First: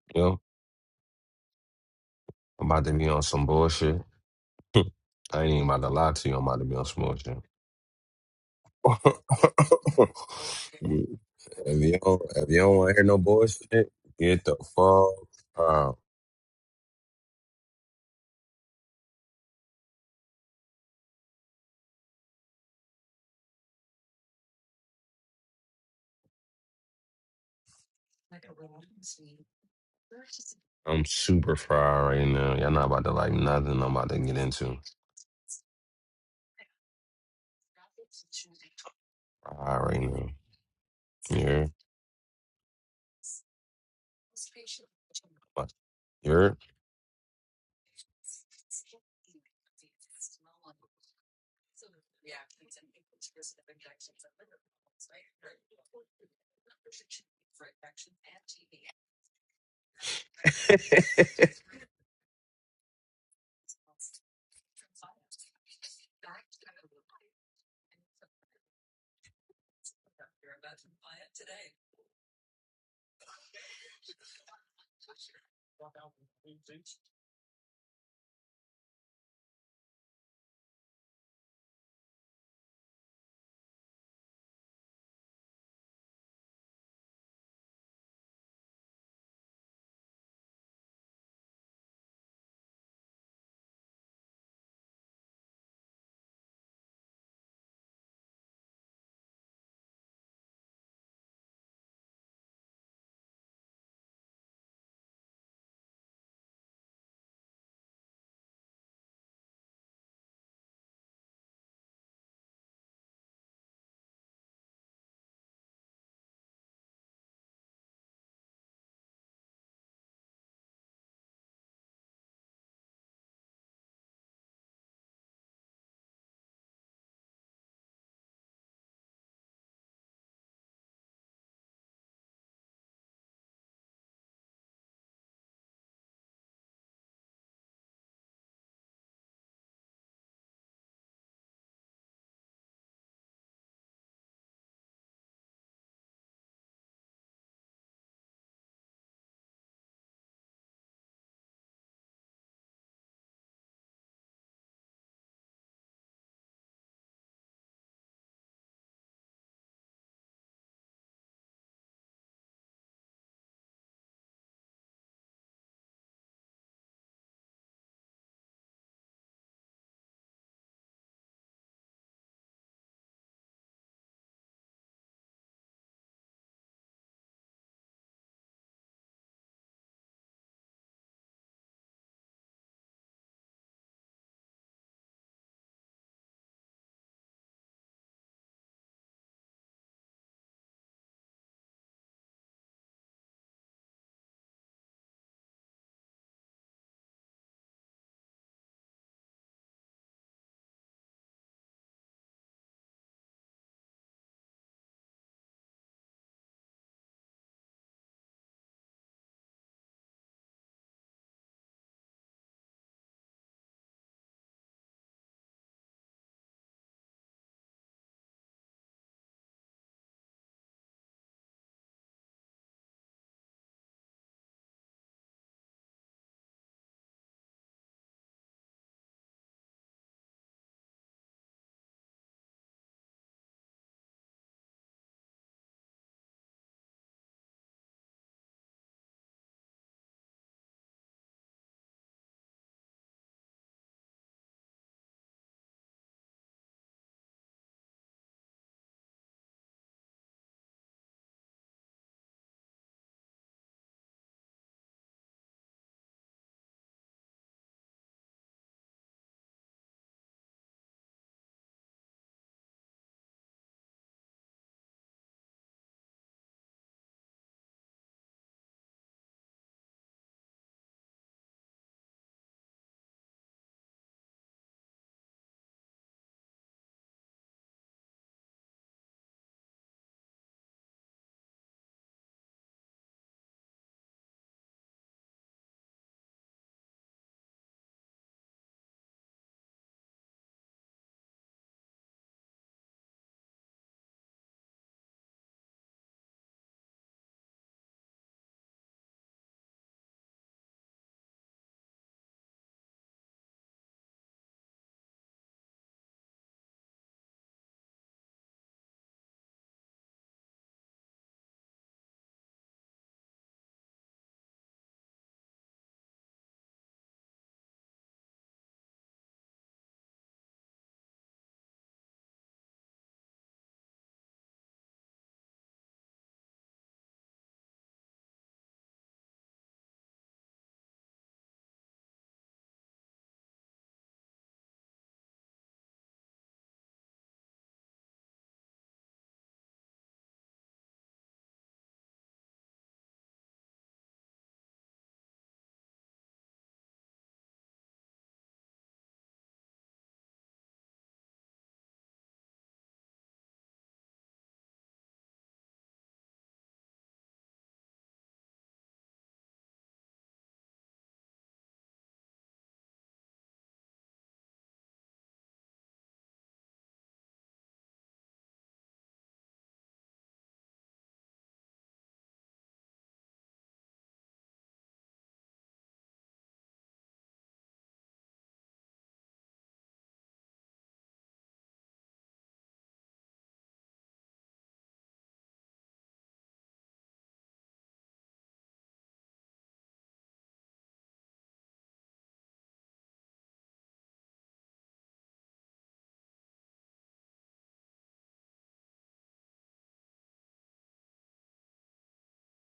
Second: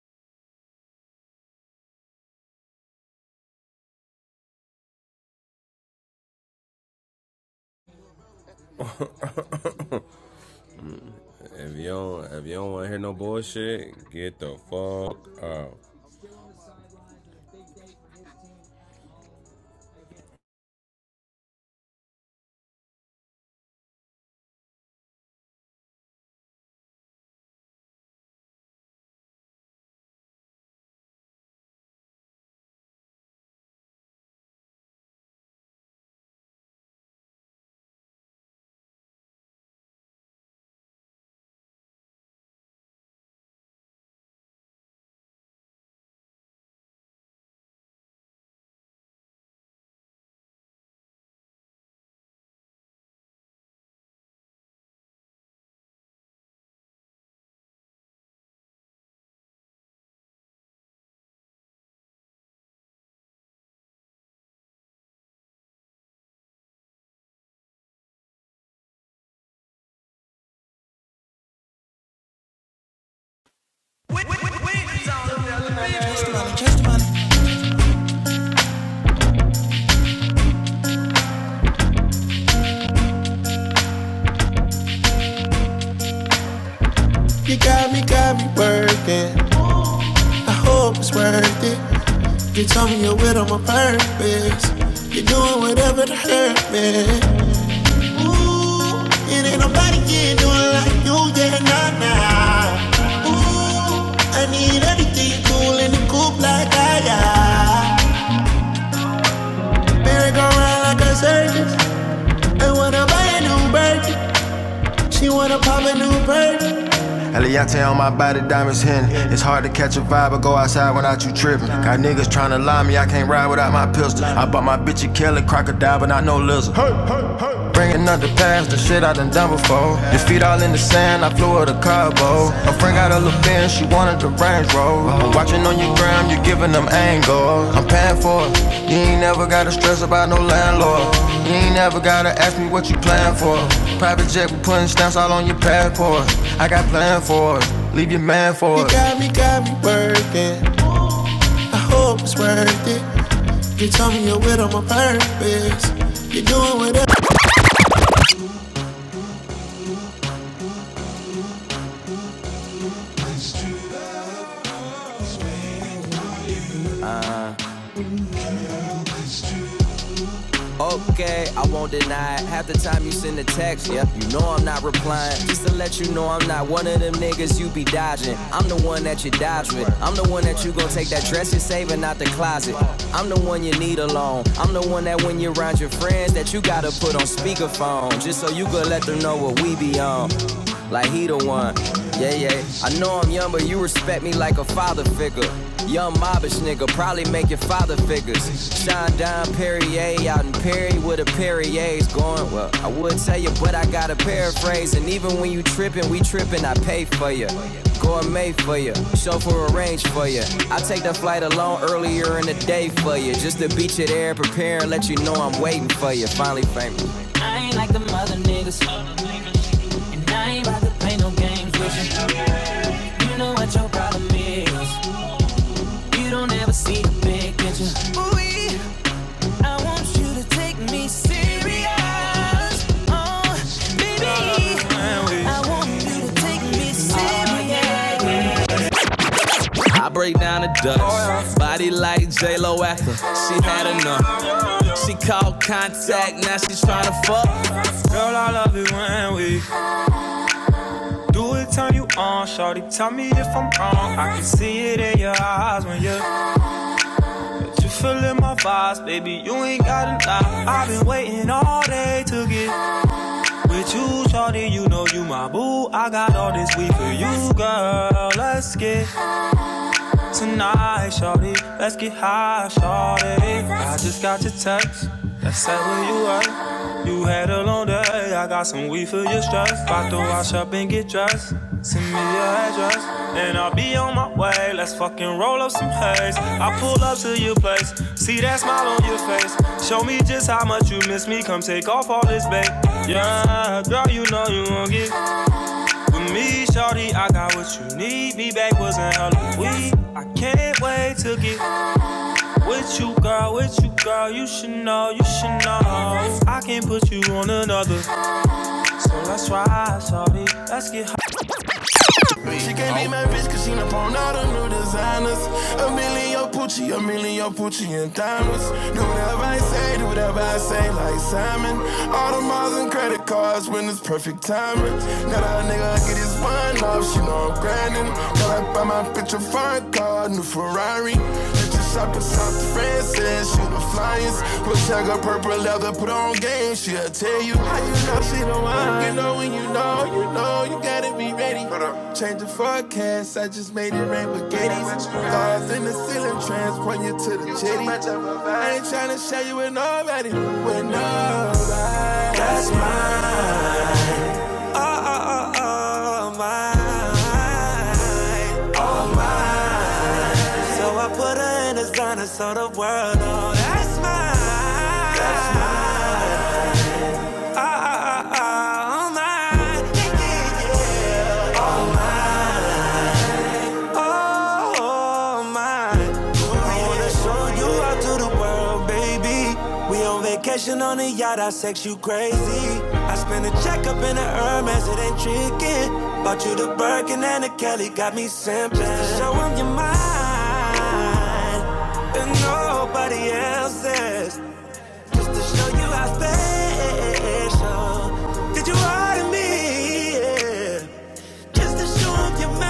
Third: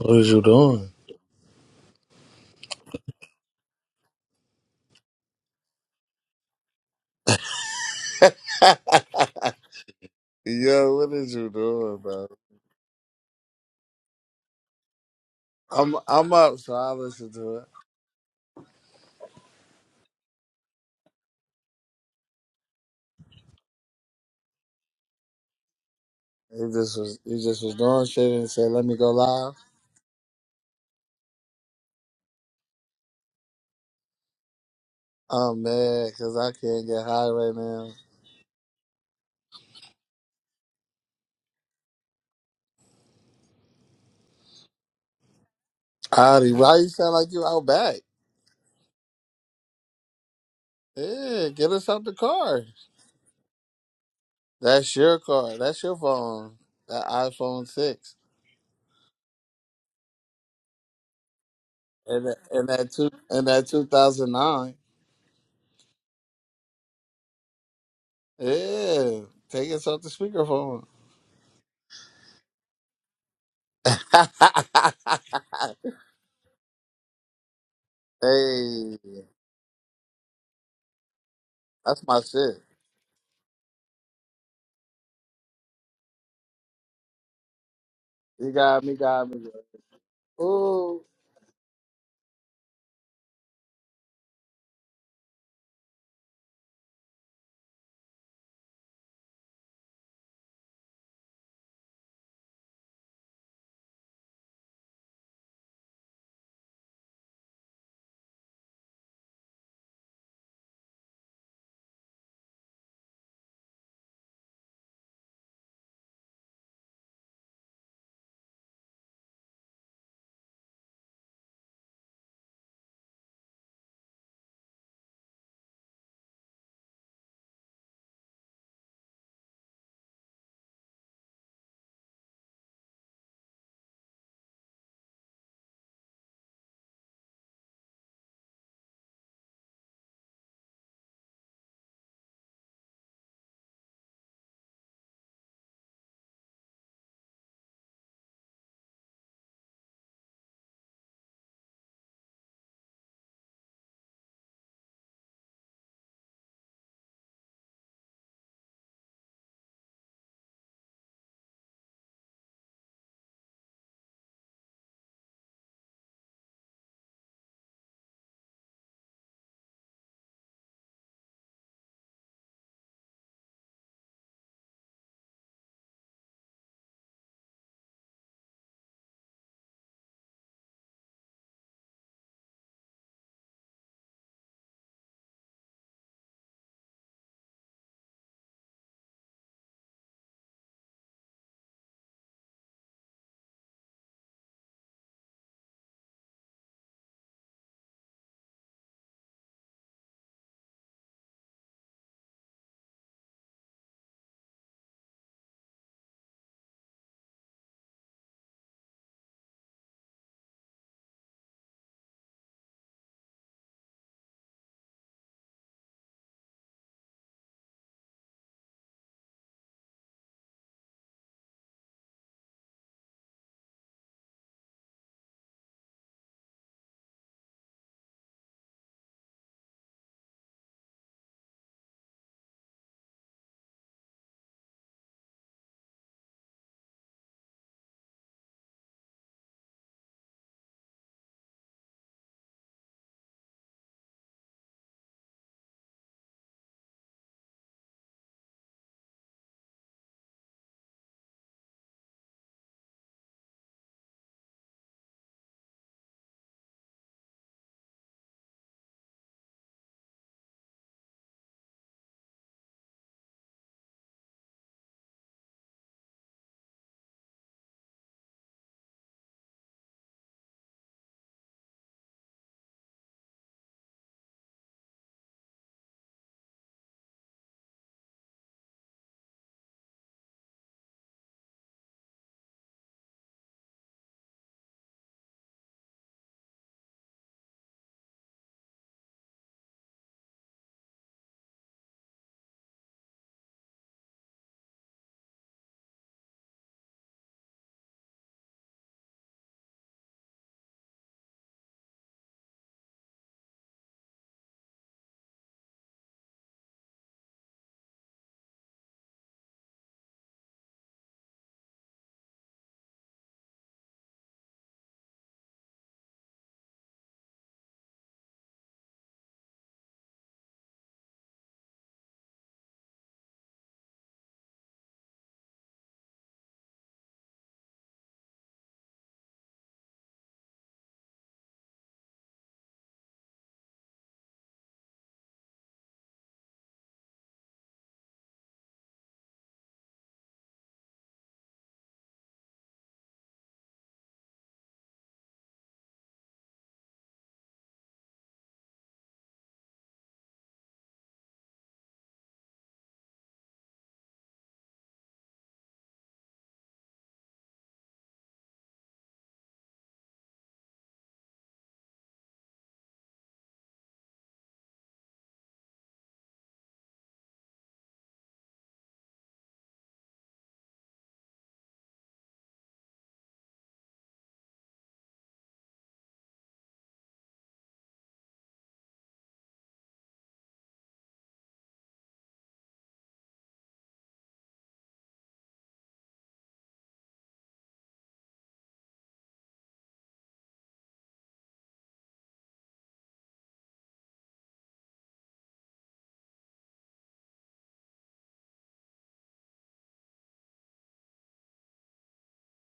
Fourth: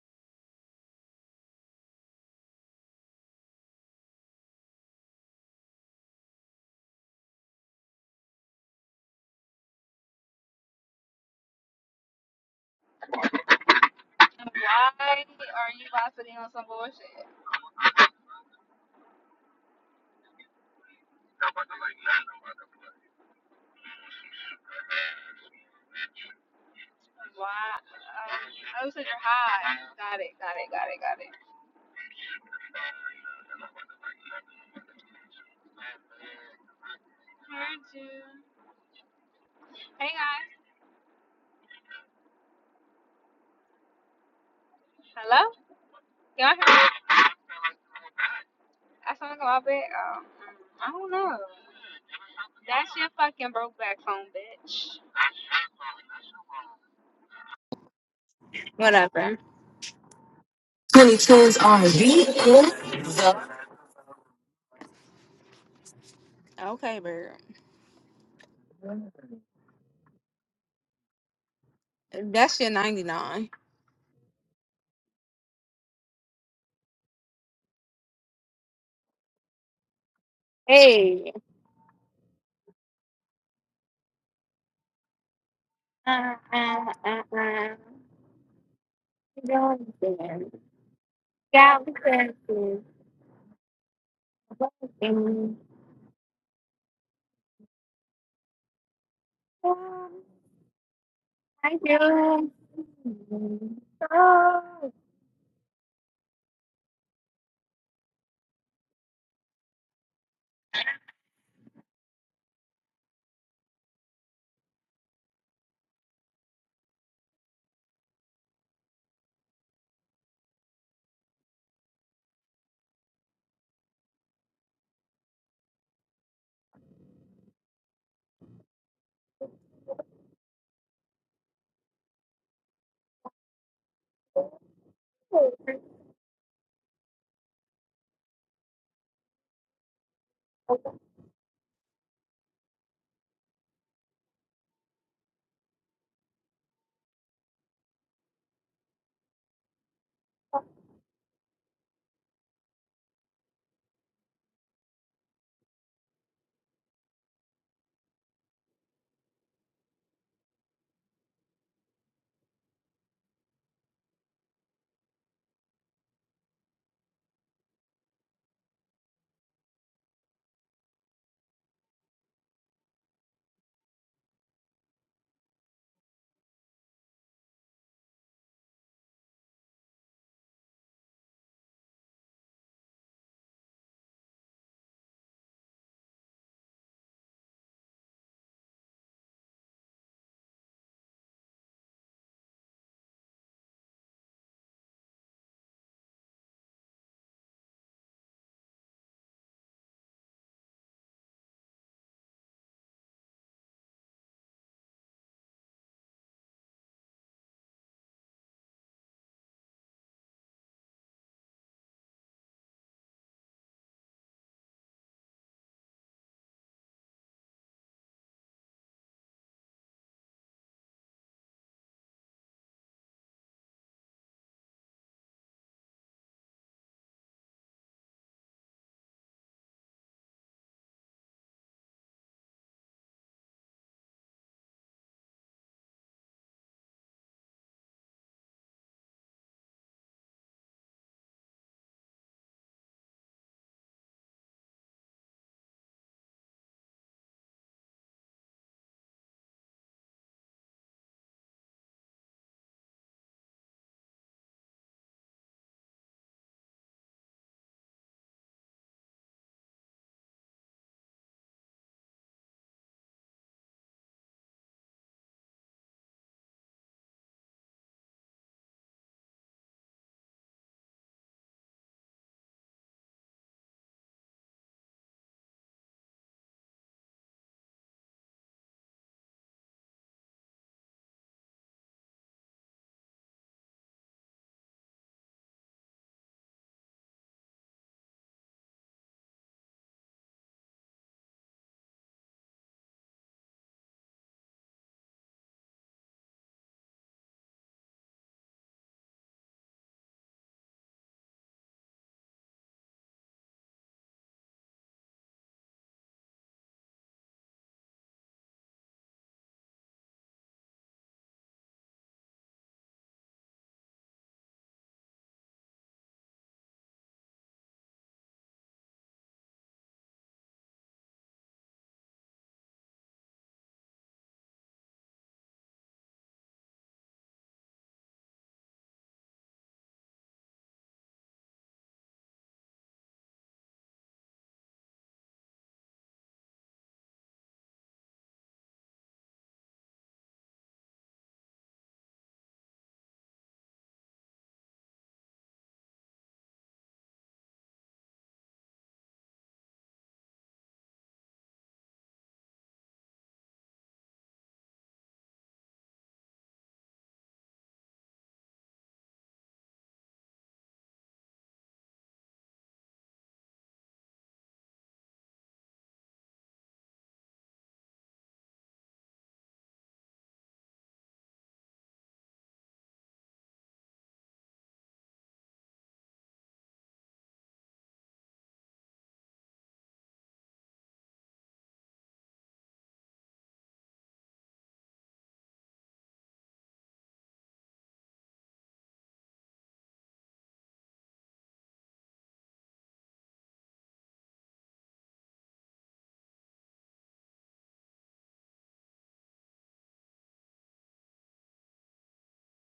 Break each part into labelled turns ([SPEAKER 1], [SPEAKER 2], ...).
[SPEAKER 1] What
[SPEAKER 2] You
[SPEAKER 1] is you
[SPEAKER 2] know,
[SPEAKER 1] doing?
[SPEAKER 2] I'm about to be on some bullshit. I ain't even about to lie to you. I'm about to be on some bullshit.
[SPEAKER 1] Yo, what is you
[SPEAKER 2] if
[SPEAKER 1] doing,
[SPEAKER 2] you don't,
[SPEAKER 1] bro?
[SPEAKER 2] if you don't want to hear no bullshit, get
[SPEAKER 3] And
[SPEAKER 2] the
[SPEAKER 3] why
[SPEAKER 2] fuck
[SPEAKER 3] are you
[SPEAKER 1] I'm
[SPEAKER 2] out.
[SPEAKER 3] guys
[SPEAKER 1] I'm
[SPEAKER 3] on
[SPEAKER 1] up,
[SPEAKER 3] some
[SPEAKER 1] so I
[SPEAKER 3] bullshit?
[SPEAKER 1] listened to it. He just was he
[SPEAKER 3] Why?
[SPEAKER 1] just was doing shit and said,
[SPEAKER 3] Um,
[SPEAKER 1] "Let
[SPEAKER 3] oh,
[SPEAKER 1] me
[SPEAKER 3] so
[SPEAKER 1] go
[SPEAKER 3] you're
[SPEAKER 1] live."
[SPEAKER 3] high. Got it, got it, got it,
[SPEAKER 2] I'm
[SPEAKER 3] got it.
[SPEAKER 2] super fried right now. Y'all not about to like nothing I'm about to get into.
[SPEAKER 1] I'm mad because I can't get high right
[SPEAKER 3] Heard
[SPEAKER 1] now.
[SPEAKER 3] you.
[SPEAKER 2] Fried right
[SPEAKER 3] Hey
[SPEAKER 2] now.
[SPEAKER 3] guys.
[SPEAKER 2] Yeah.
[SPEAKER 3] Hello?
[SPEAKER 1] Adi,
[SPEAKER 2] You're
[SPEAKER 3] Y'all hear
[SPEAKER 1] why you
[SPEAKER 3] me?
[SPEAKER 1] sound like you out back?
[SPEAKER 3] I sound like a little bit. Um, I don't know.
[SPEAKER 1] Yeah, get us out the car.
[SPEAKER 3] That's your fucking broke back phone,
[SPEAKER 1] That's
[SPEAKER 3] bitch.
[SPEAKER 1] your car. That's your phone. That iPhone six
[SPEAKER 3] Whatever. 2010s R&B.
[SPEAKER 1] and that, and
[SPEAKER 3] yeah.
[SPEAKER 1] that two and that two thousand nine.
[SPEAKER 3] Okay, bird.
[SPEAKER 1] Yeah, take us off the speakerphone.
[SPEAKER 3] That's your 99.
[SPEAKER 1] hey.
[SPEAKER 3] Hey.
[SPEAKER 1] That's my shit.
[SPEAKER 3] Uh, uh, uh,
[SPEAKER 4] You
[SPEAKER 3] uh.
[SPEAKER 4] got me, got me
[SPEAKER 1] You got me, got me.
[SPEAKER 4] working.
[SPEAKER 3] Don't do
[SPEAKER 4] I
[SPEAKER 3] it.
[SPEAKER 4] hope
[SPEAKER 1] Ooh,
[SPEAKER 4] it's worth it.
[SPEAKER 3] Got
[SPEAKER 4] You
[SPEAKER 3] me
[SPEAKER 4] told me you're with on my purpose. You're
[SPEAKER 3] dancing.
[SPEAKER 4] doing whatever to hurt me. Ooh, it ain't nobody can do it like you, yeah,
[SPEAKER 3] Thank
[SPEAKER 4] nah,
[SPEAKER 3] you.
[SPEAKER 4] nah. Ooh, I need everything cool in the coupe like I got. Better go around like a circus. I wanna buy a new birthday. She wanna pop a new birthday. Eliante on my body, diamonds hidden. It's hard to catch a vibe or go outside without you tripping. Got niggas tryna lie me, I can't ride without my pistol. I bought my bitch a Kelly crocodile, but not no lizard. Bringing up the past, the shit I done done before. Your feet all in the sand, I flew her to Cabo. Her friend got a little bin, she wanted the Range Rover. I'm watching on your gram, you are giving them angles. I'm paying for it. You ain't never gotta stress about no landlord. You ain't never gotta ask me what you plan for. Private jet, we putting stamps all on your passport. I got plan for it. Leave your man for it. You got me, got me working. I hope it's worth it. You told me you're with on my purpose. You're doing whatever. Okay, I won't deny it. Half the time you send a text, yeah, you know I'm not replying. Just to let you know I'm not one of them niggas you be dodging. I'm the one that you dodge with. I'm the one that you gon' take that dress you're saving out the closet. I'm the one you need alone. I'm the one that when you're around your friends that you gotta put on speakerphone. Just so you could let them know what we be on like he the one. Yeah, yeah. I know I'm young, but you respect me like a father figure. Young mobbish nigga, probably make your father figures. Shine down Perrier out in Perry with a Perrier's going. Well, I would tell you, but I gotta paraphrase. And even when you trippin', we trippin', I pay for you. Gourmet for you, chauffeur arranged for you. I take the flight alone earlier in the day for you. Just to beat you there, prepare and let you know I'm waiting for you. Finally famous. I ain't like the other niggas. I ain't about to play no games with you. You know what your problem is. You don't ever see the big picture. Ooh, I want you to take me serious. Oh, baby. I want you to take me serious. I break down the dust. Body like J Lo after she had enough. She called contact, now she's tryna fuck. Girl, I love it when we Do it, turn you on, shorty. Tell me if I'm wrong. I can see it in your eyes when you're you feeling my vibes, baby. You ain't gotta lie. I've been waiting all day to get with you, shorty. You know you my boo. I got all this week for you, girl. Let's get tonight, shorty. Let's get high, shorty. I just got your text that said where you at. You had a long day. I got some weed for your stress. About to wash up and get dressed. Send me your address and I'll be on my way. Let's fucking roll up some haze. I pull up to your place. See that smile on your face. Show me just how much you miss me. Come take off all this, babe. Yeah, girl, you know you won't get with me, shorty, I got what you need. Me back was an hella weed. I can't wait to get with you, girl, with you, girl. You should know, you should know. I can not put you on another. So let's ride, shorty. Let's get high. She can't oh. be my bitch cause she done pawned all the new designers. A million Pucci, a million Pucci and diamonds. Do whatever I say, do whatever I say, like Simon. All the miles and credit cards when it's perfect timing. Got a nigga get his one off, she know I'm grinding. Got I buy my bitch a fine car, new Ferrari. Shopping South France and shooting flyers. With tag her purple leather, put on game. She'll tell you how you know she don't mind. You know when you know, you know you gotta be ready. Change the forecast, I just made it rain spaghettis. Stars in the ceiling, transport you to the jetty. I ain't tryna share you with nobody, with nobody. That's mine. Oh, oh, oh, mine. Oh, no, that's mine. That's mine. all night. Oh my. I wanna show you out to the world, baby. We on vacation on a yacht, I sex you crazy. I spent a check up in the Hermes, it ain't tricking. Bought you the Birkin and the Kelly, got me simping. Just to show show 'em your mind, and nobody else's. Just to show you how special. Did you order me? Yeah. Just to show 'em you're mine.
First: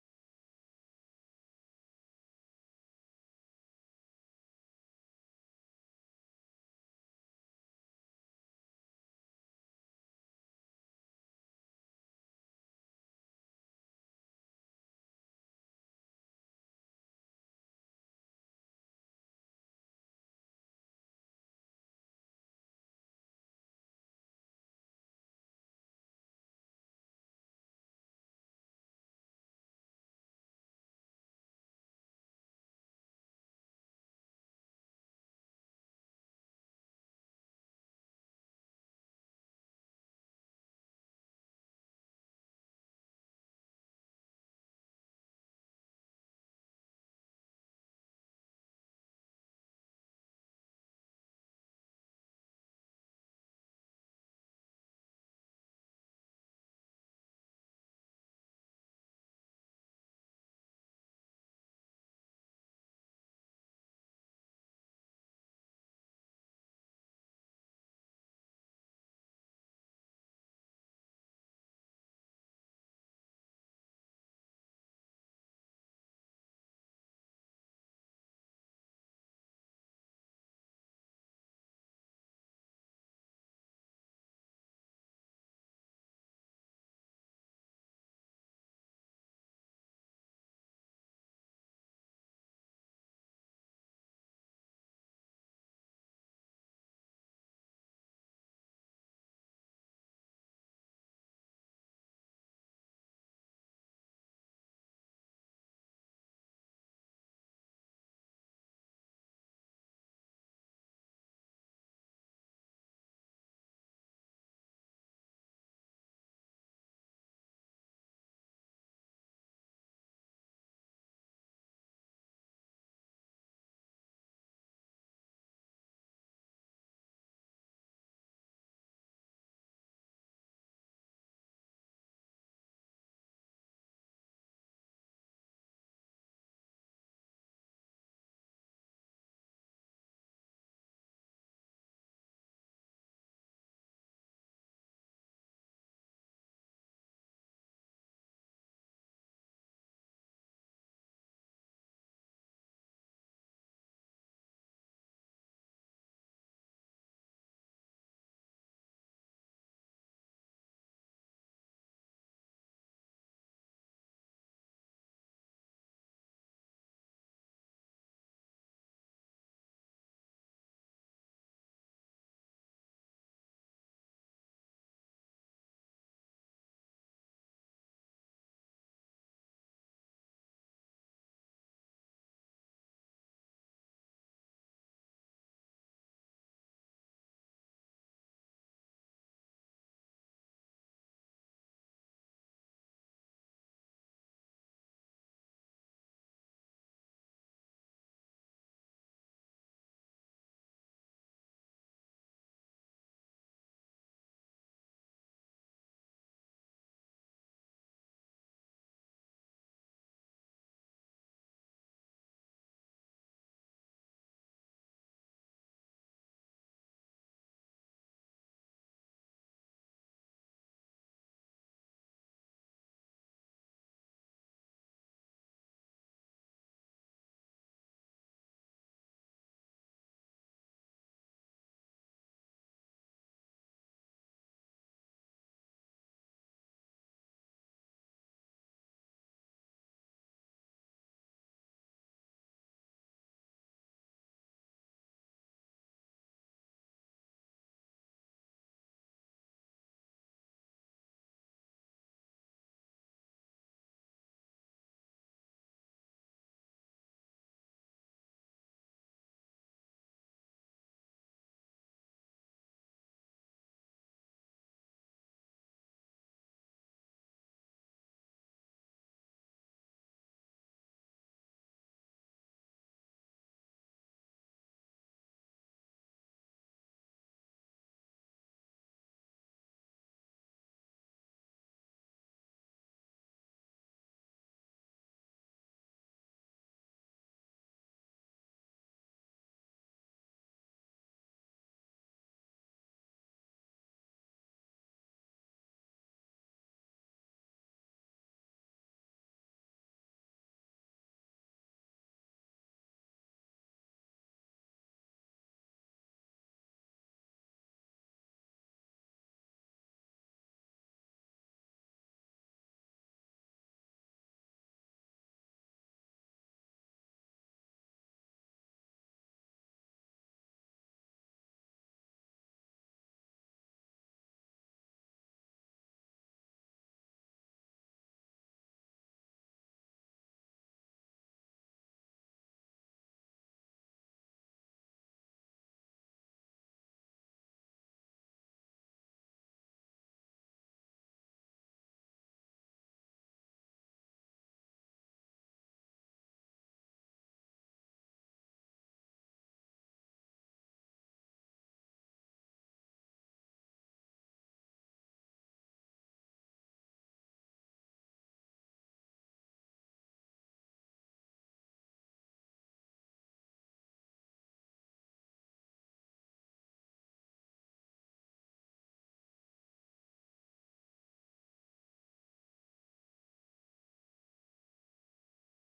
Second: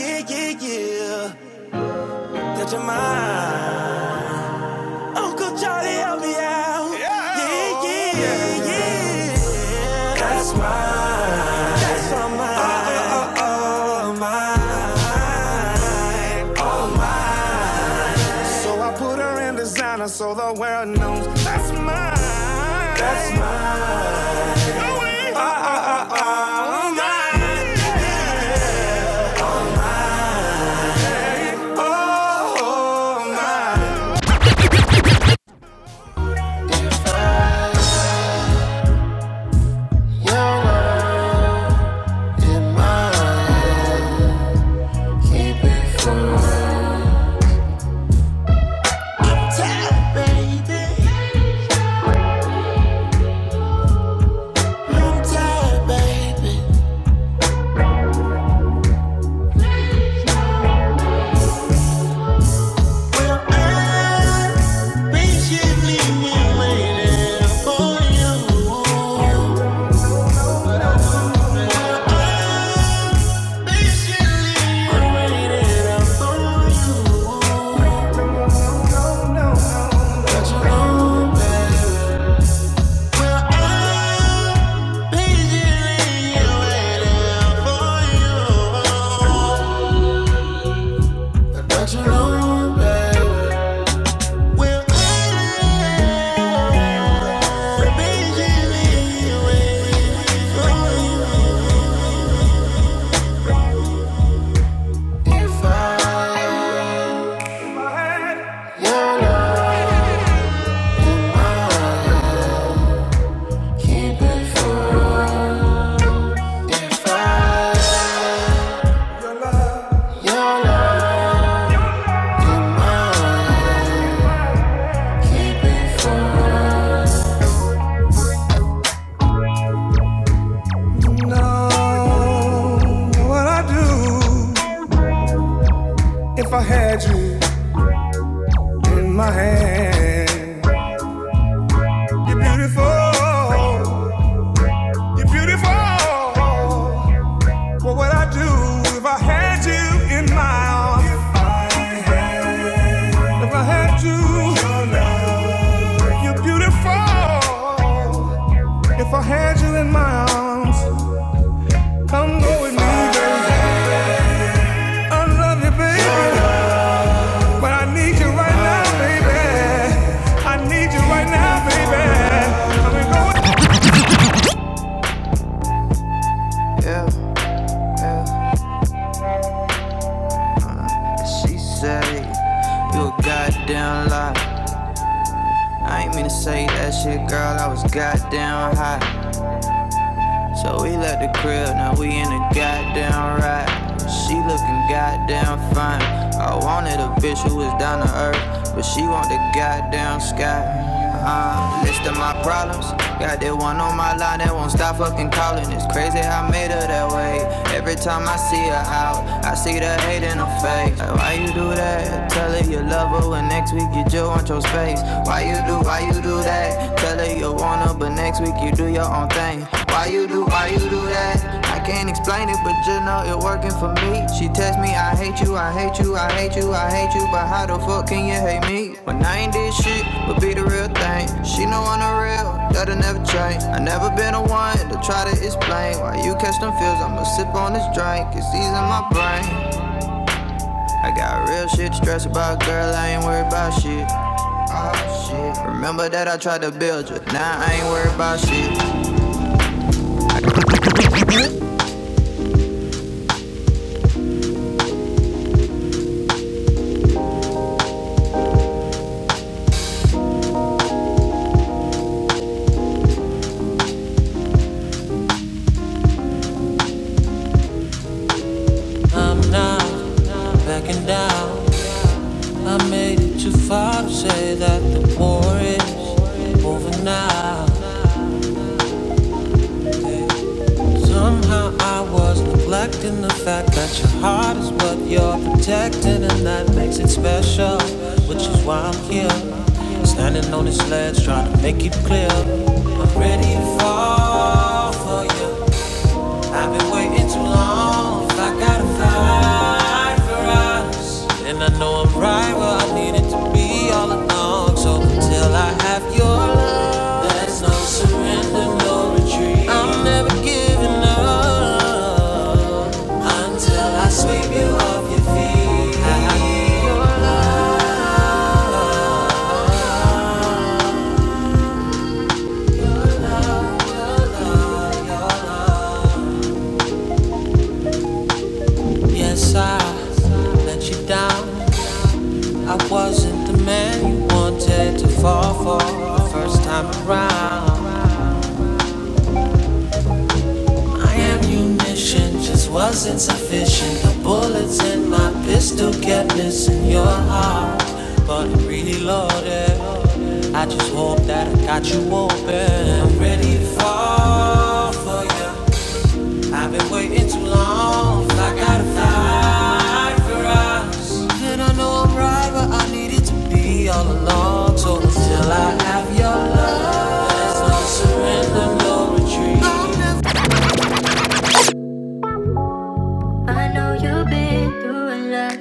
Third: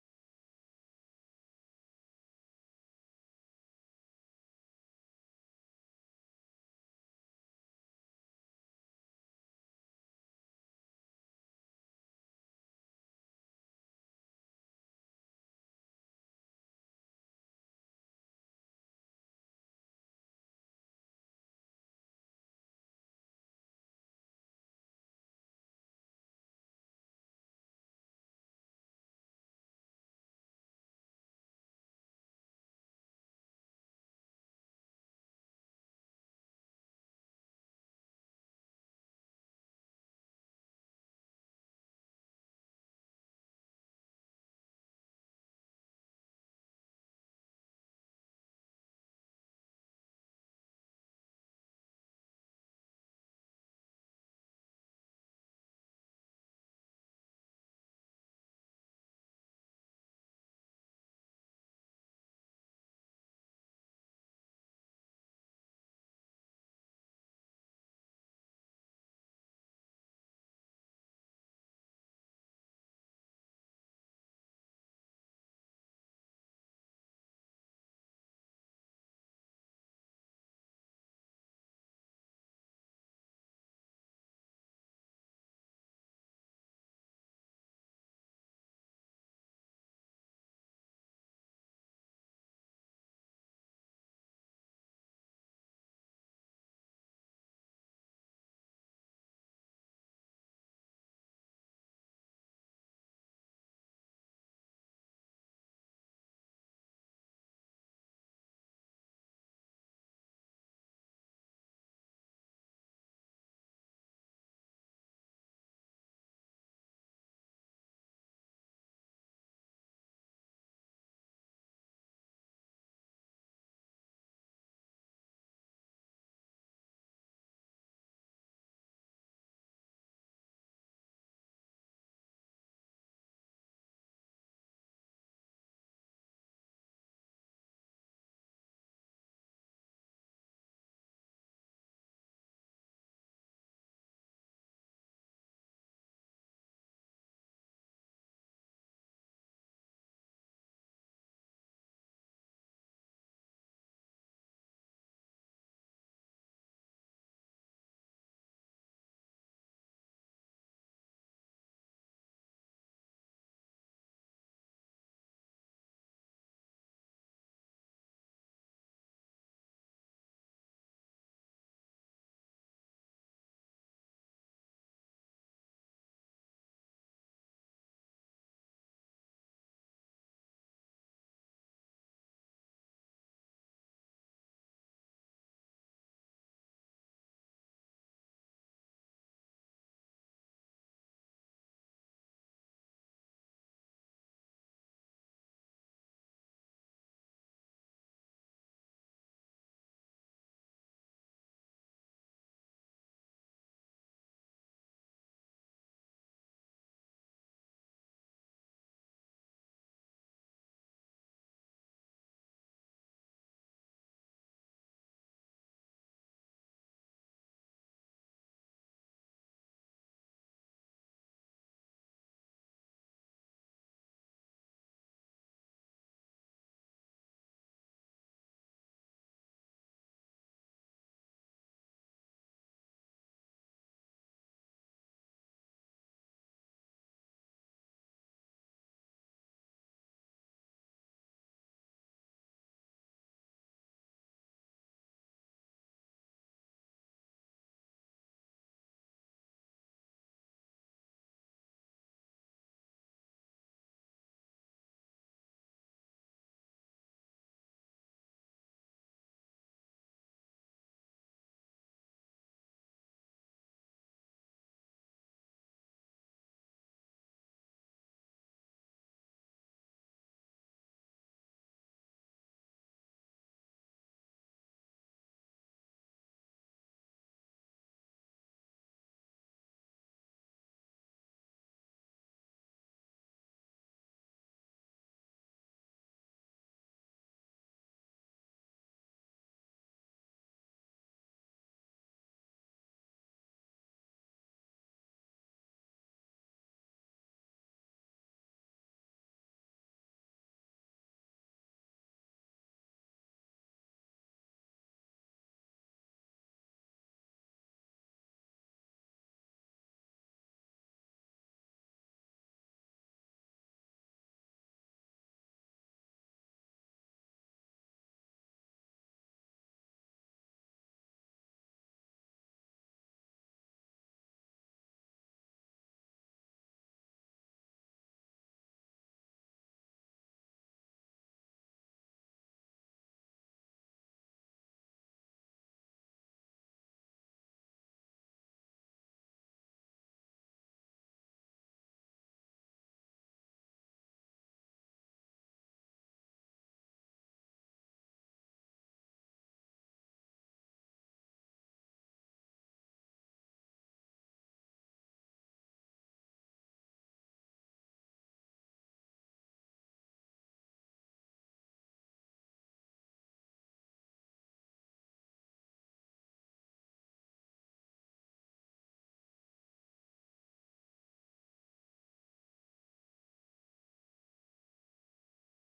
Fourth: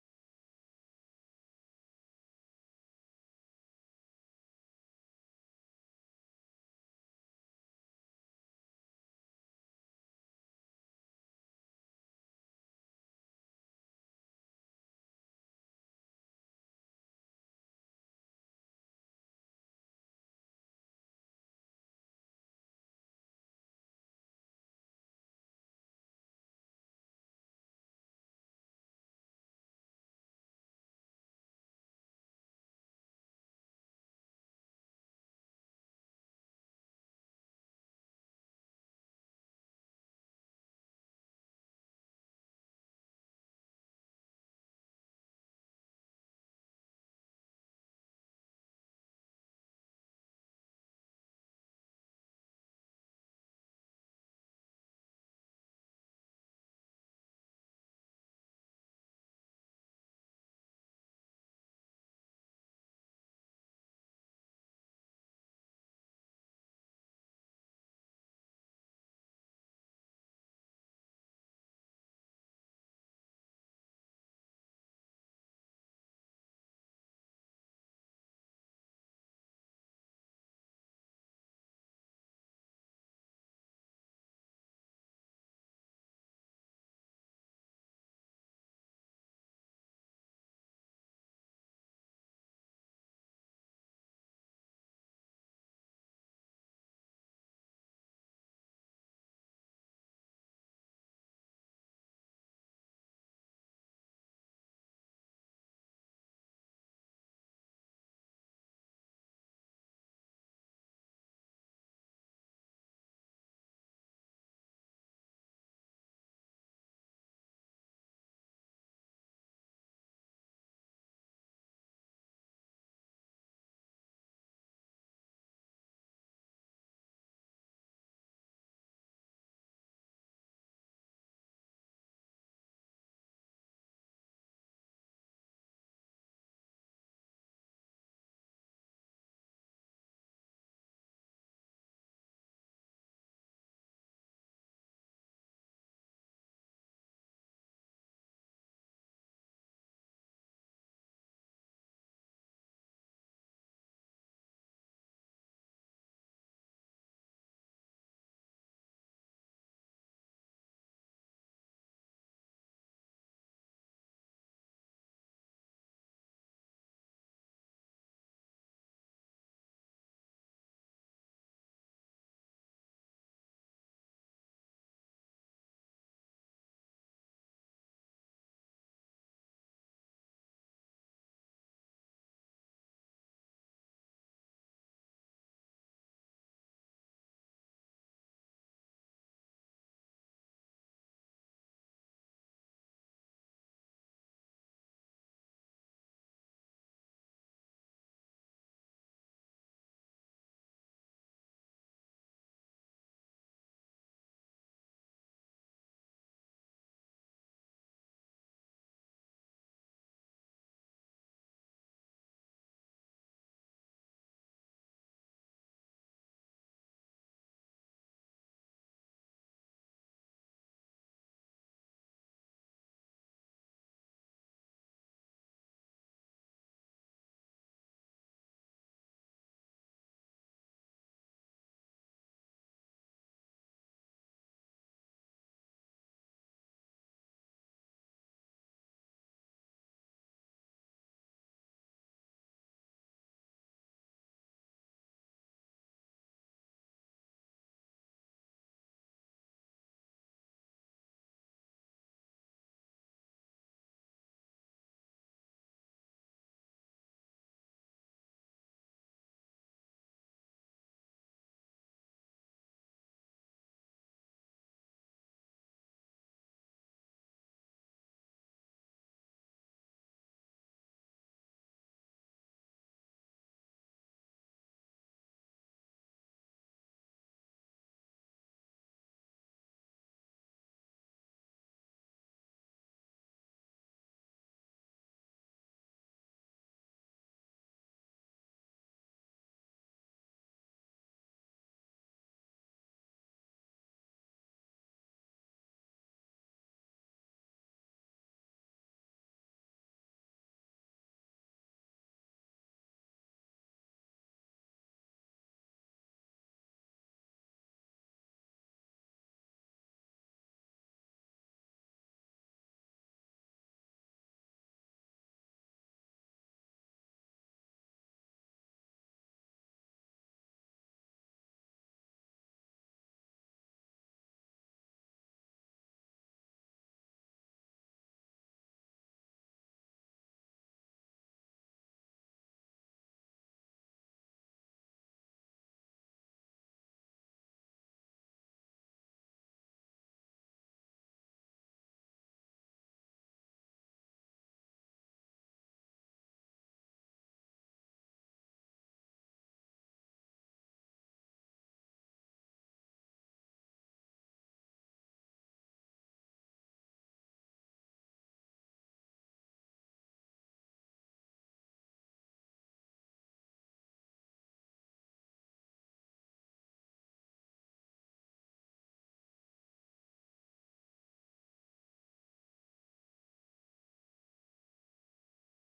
[SPEAKER 4] Yeah, yeah, yeah. That you're mine. Uncle Charlie, help me out. Yeah, yeah, yeah. yeah. That's mine. Oh, So I put her in designer so the world knows. That's mine. That's mine. Oh, Ah, ah, ah, ah. oh, mine. Oh, oh, mine. Your love in mine. Keep it fun. Tired, baby. I'm tired, baby. Well, I patiently been waiting for you. Patiently been waiting. Oh, my eyes. Patiently waiting for you. do you know, babe? Well, I- if I keep it fun, Know what I would do if I had you in my hand? You're beautiful, you're beautiful. What would I do if I had you in my arms? If I had you, you're beautiful. If I had you in my arms, come go with me, baby. I love you, baby. But I need you right now, baby. I need you right now, baby. Yeah, yeah. She say you a goddamn lie. I ain't mean to say that shit, girl. I was goddamn high. So we left the crib, now we in a goddamn ride. She looking goddamn fine. I wanted a bitch who was down to earth, but she want the goddamn sky. Uh, list of my problems. Got that one on my line that won't stop fucking calling. It's crazy how I made her that way. Every time I see her out, I see the hate in her face. Like, why you do that? Tell her you love her, and next week you just want your space. Why you do, why you do that? Tell her you wanna, but next week you do your own thing. Why you do, why you do that? I can't explain it, but you know it working for me. She text me, I hate you, I hate you, I hate you, I hate you, but how the fuck can you hate me? When I ain't did shit, but be the real thing. She know I'm the real, that'll never change. I never been the one to try to explain why you catch them feels. I'ma sip on this drink, it's easing my brain. I got real shit to stress about, girl. I ain't worried about shit. Oh, shit. Remember that I tried to build you. Now I ain't worried about shit. I'm not backing down. I made it too far to say that the war is over now. Somehow I was neglecting the fact that your heart is what you're protecting, and that makes it special, which is why I'm here. Standing on this ledge, trying to make it clear. I'm ready to fall for you. I've been waiting too long. I gotta fight for us. And I know I'm right where I needed to be all along. So until I have your love, there's no surrender, no retreat. I'm never giving up until I sweep you off your feet. I, Yes, I let you down. I wasn't the man you wanted to fall for the first time around. My ammunition just wasn't sufficient. The bullets in my pistol kept missing your heart, but it really loaded. I just hope that I got you open. I'm ready to fall for you. I've been waiting too long. I gotta fight for us. And I know I'm right, but I needed to be all alone. So I. I know you've been through a lot,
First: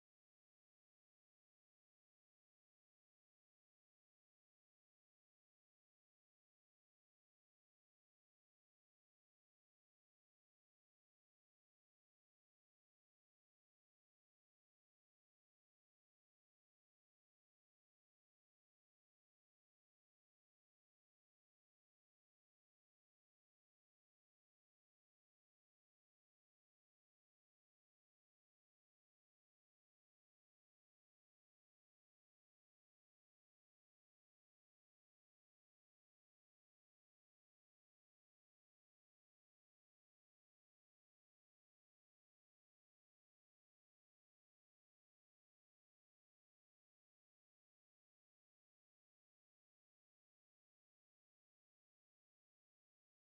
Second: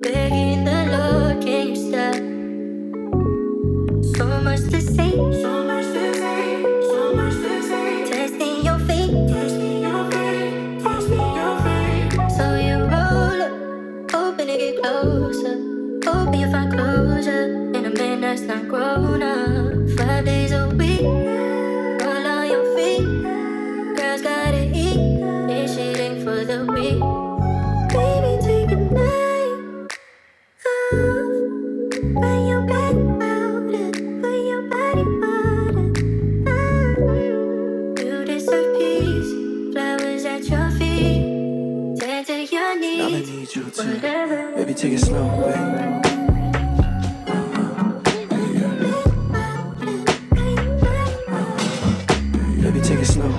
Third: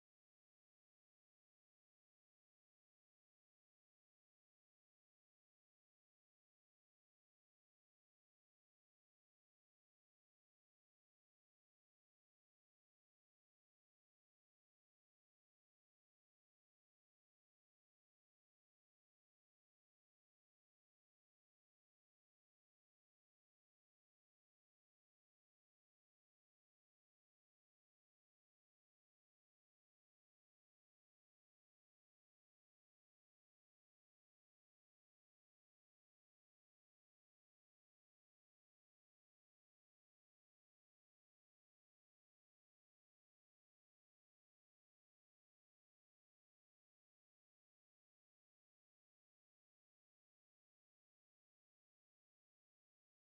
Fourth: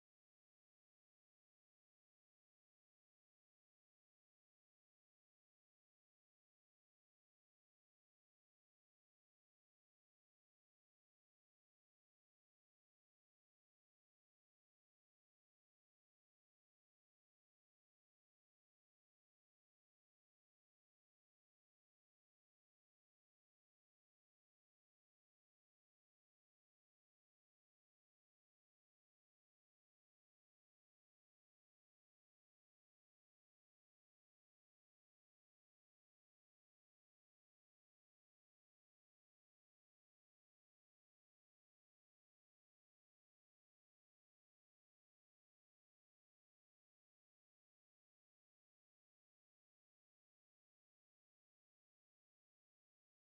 [SPEAKER 4] begging the Lord, can you stop? So much to see. Testing your feet. So you roll up, hoping to get closer. Hoping you find closure in a man that's not grown up. Five days a week, all on your feet. Girls gotta eat, and shit ain't for the weak. Baby, take a night off. Put your back out it, put your body out it. Mm-mm. You flowers at your feet, tend to your Now I needs. need you to Baby, take it slow. Baby, take it slow.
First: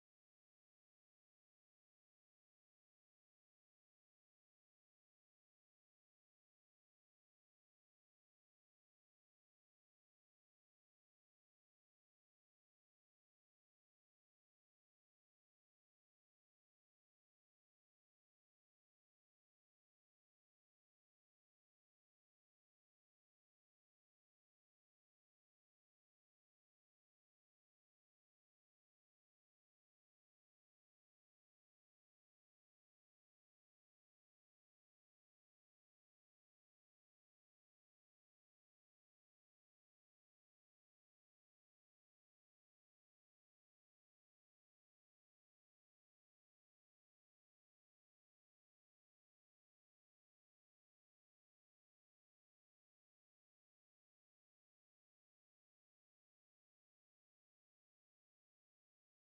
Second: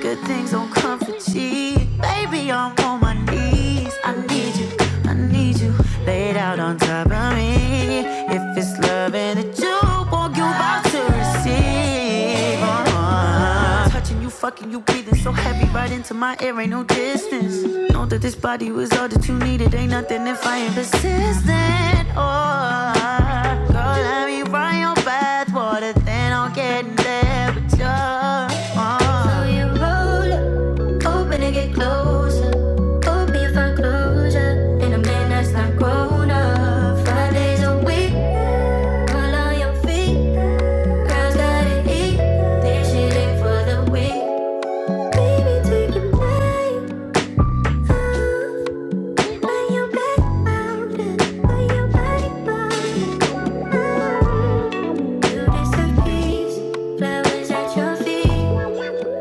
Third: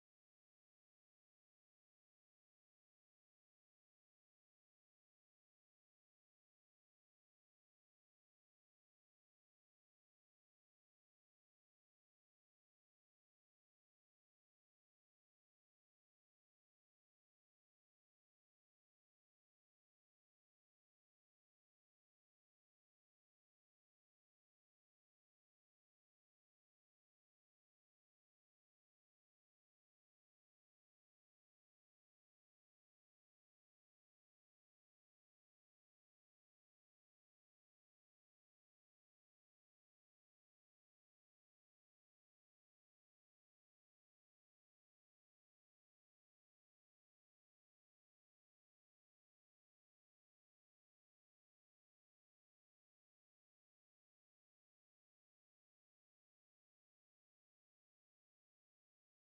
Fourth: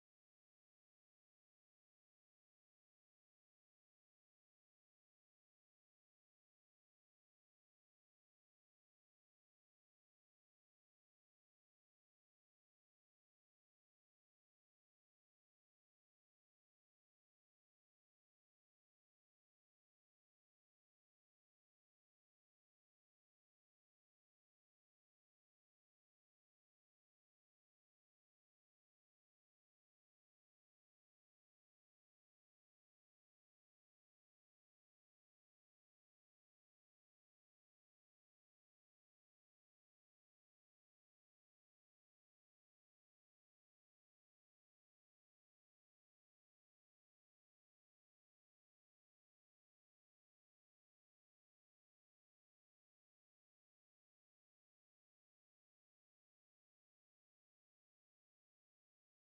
[SPEAKER 4] Good things don't come for cheap. Baby, I'm on my knees. I need you, I need you. Laid out on top of me. If it's love and it you want, you about to receive. uh-huh uh-huh. Touching you, fucking you, breathing so heavy right into my air, ain't no distance. Know that this body was all that you needed, ain't nothing if I ain't persistent. Oh, girl, let me run your bath water, then I'll get in there with you. Oh. So you roll up. Open to get closer. Hope you find closure. In a man that's not grown up. Five days a week. All on your feet. Girls gotta eat. This shit ain't for the weak. Baby, take your mind off. Lay your back down. Lay your body down. You deserve peace. Flowers at your feet.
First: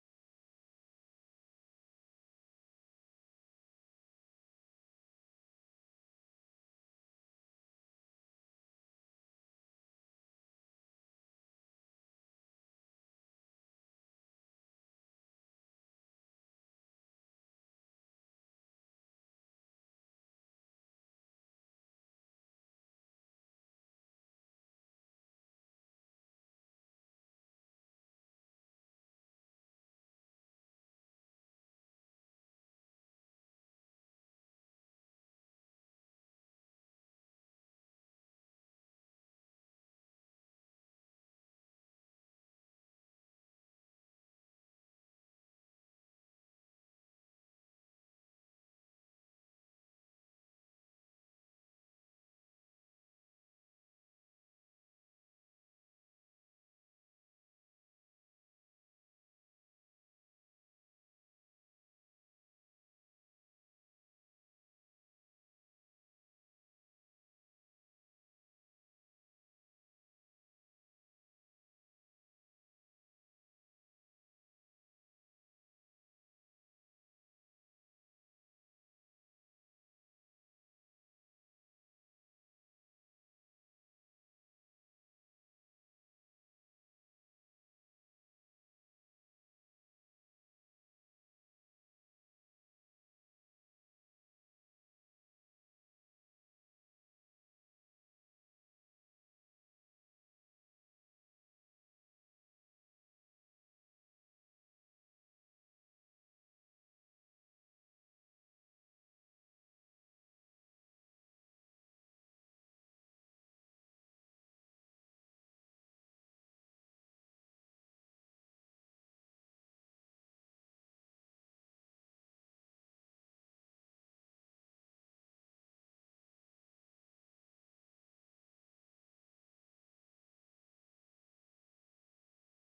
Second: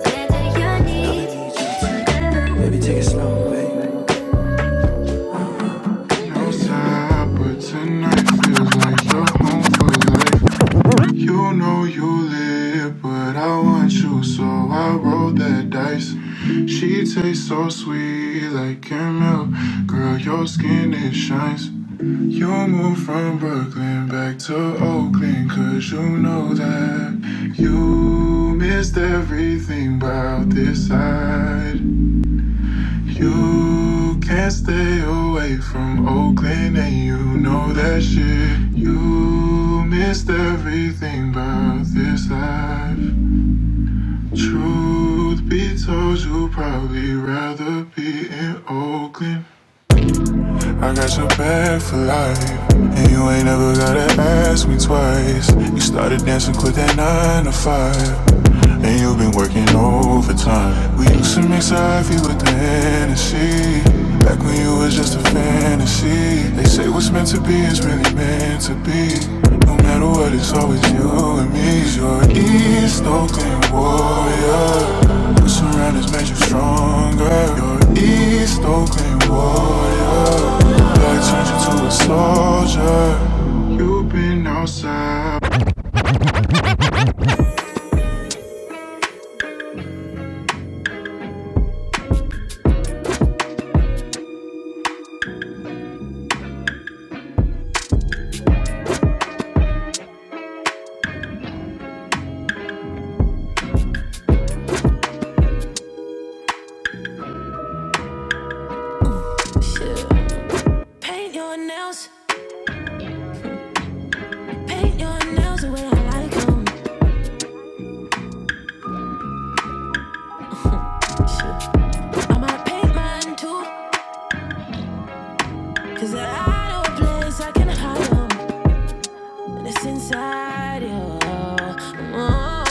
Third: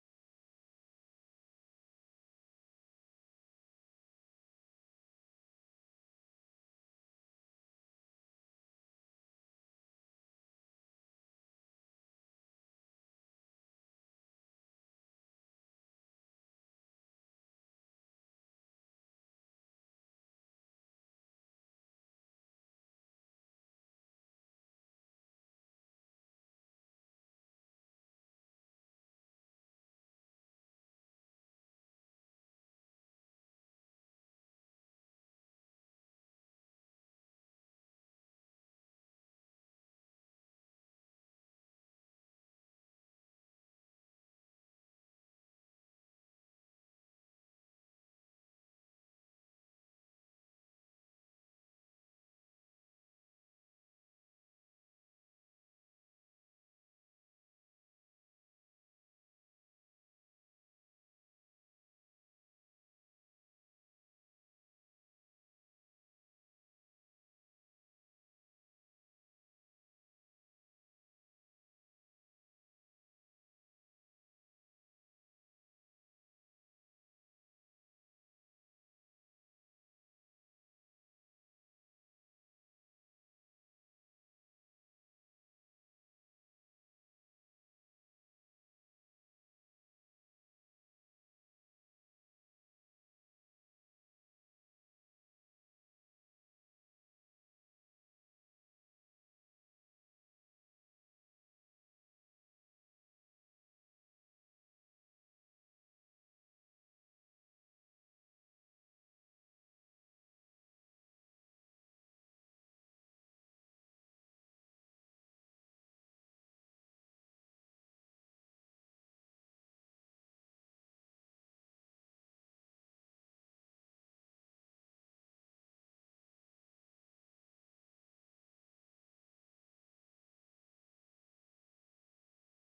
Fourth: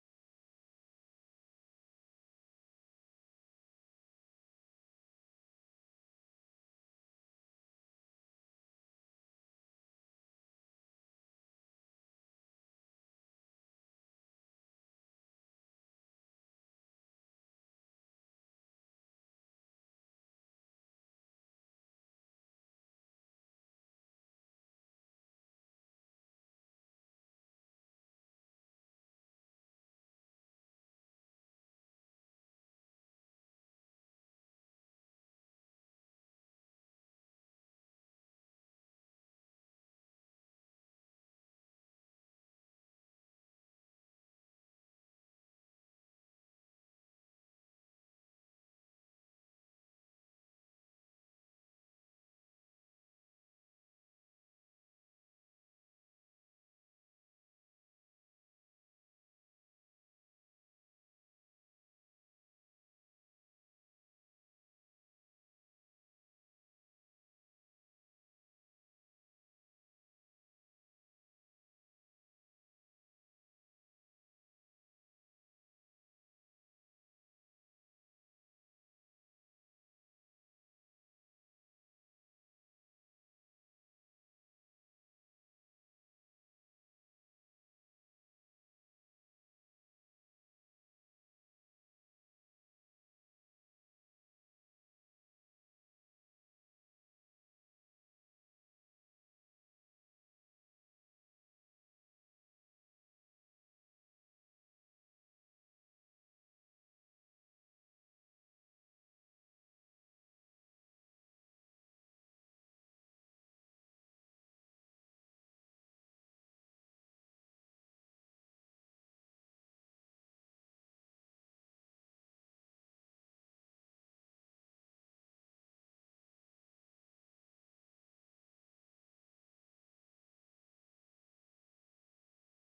[SPEAKER 4] Tend to your needs. Whatever outside, but tonight feels like you're home for life. You know you live, but I want you, so I rolled that dice. She tastes so sweet, like milk. Girl, your skin it shines. You moved from Brooklyn back to Oakland, cause you know that you missed everything about this side. You can't stay away from Oakland and you know that shit. You missed everything about this life. Truth be told, you'd probably rather be in Oakland. I got your back for life. And you ain't never gotta ask me twice. You started dancing, quit that nine to five. And you've been working overtime. We used to mix IV with the Hennessy. Back when you was just a fantasy. They say what's meant to be is really meant to be. No matter what, it's always you and me. You're East Oakland warrior. What's around has made you stronger. You're East Oakland warrior. Light turns you to a soldier. You've been outside. Shit. Paint your nails, paint your nails the way I like 'em. Shit. I might paint mine too, 'cause I know a place I can hide 'em. and it's inside you. Oh,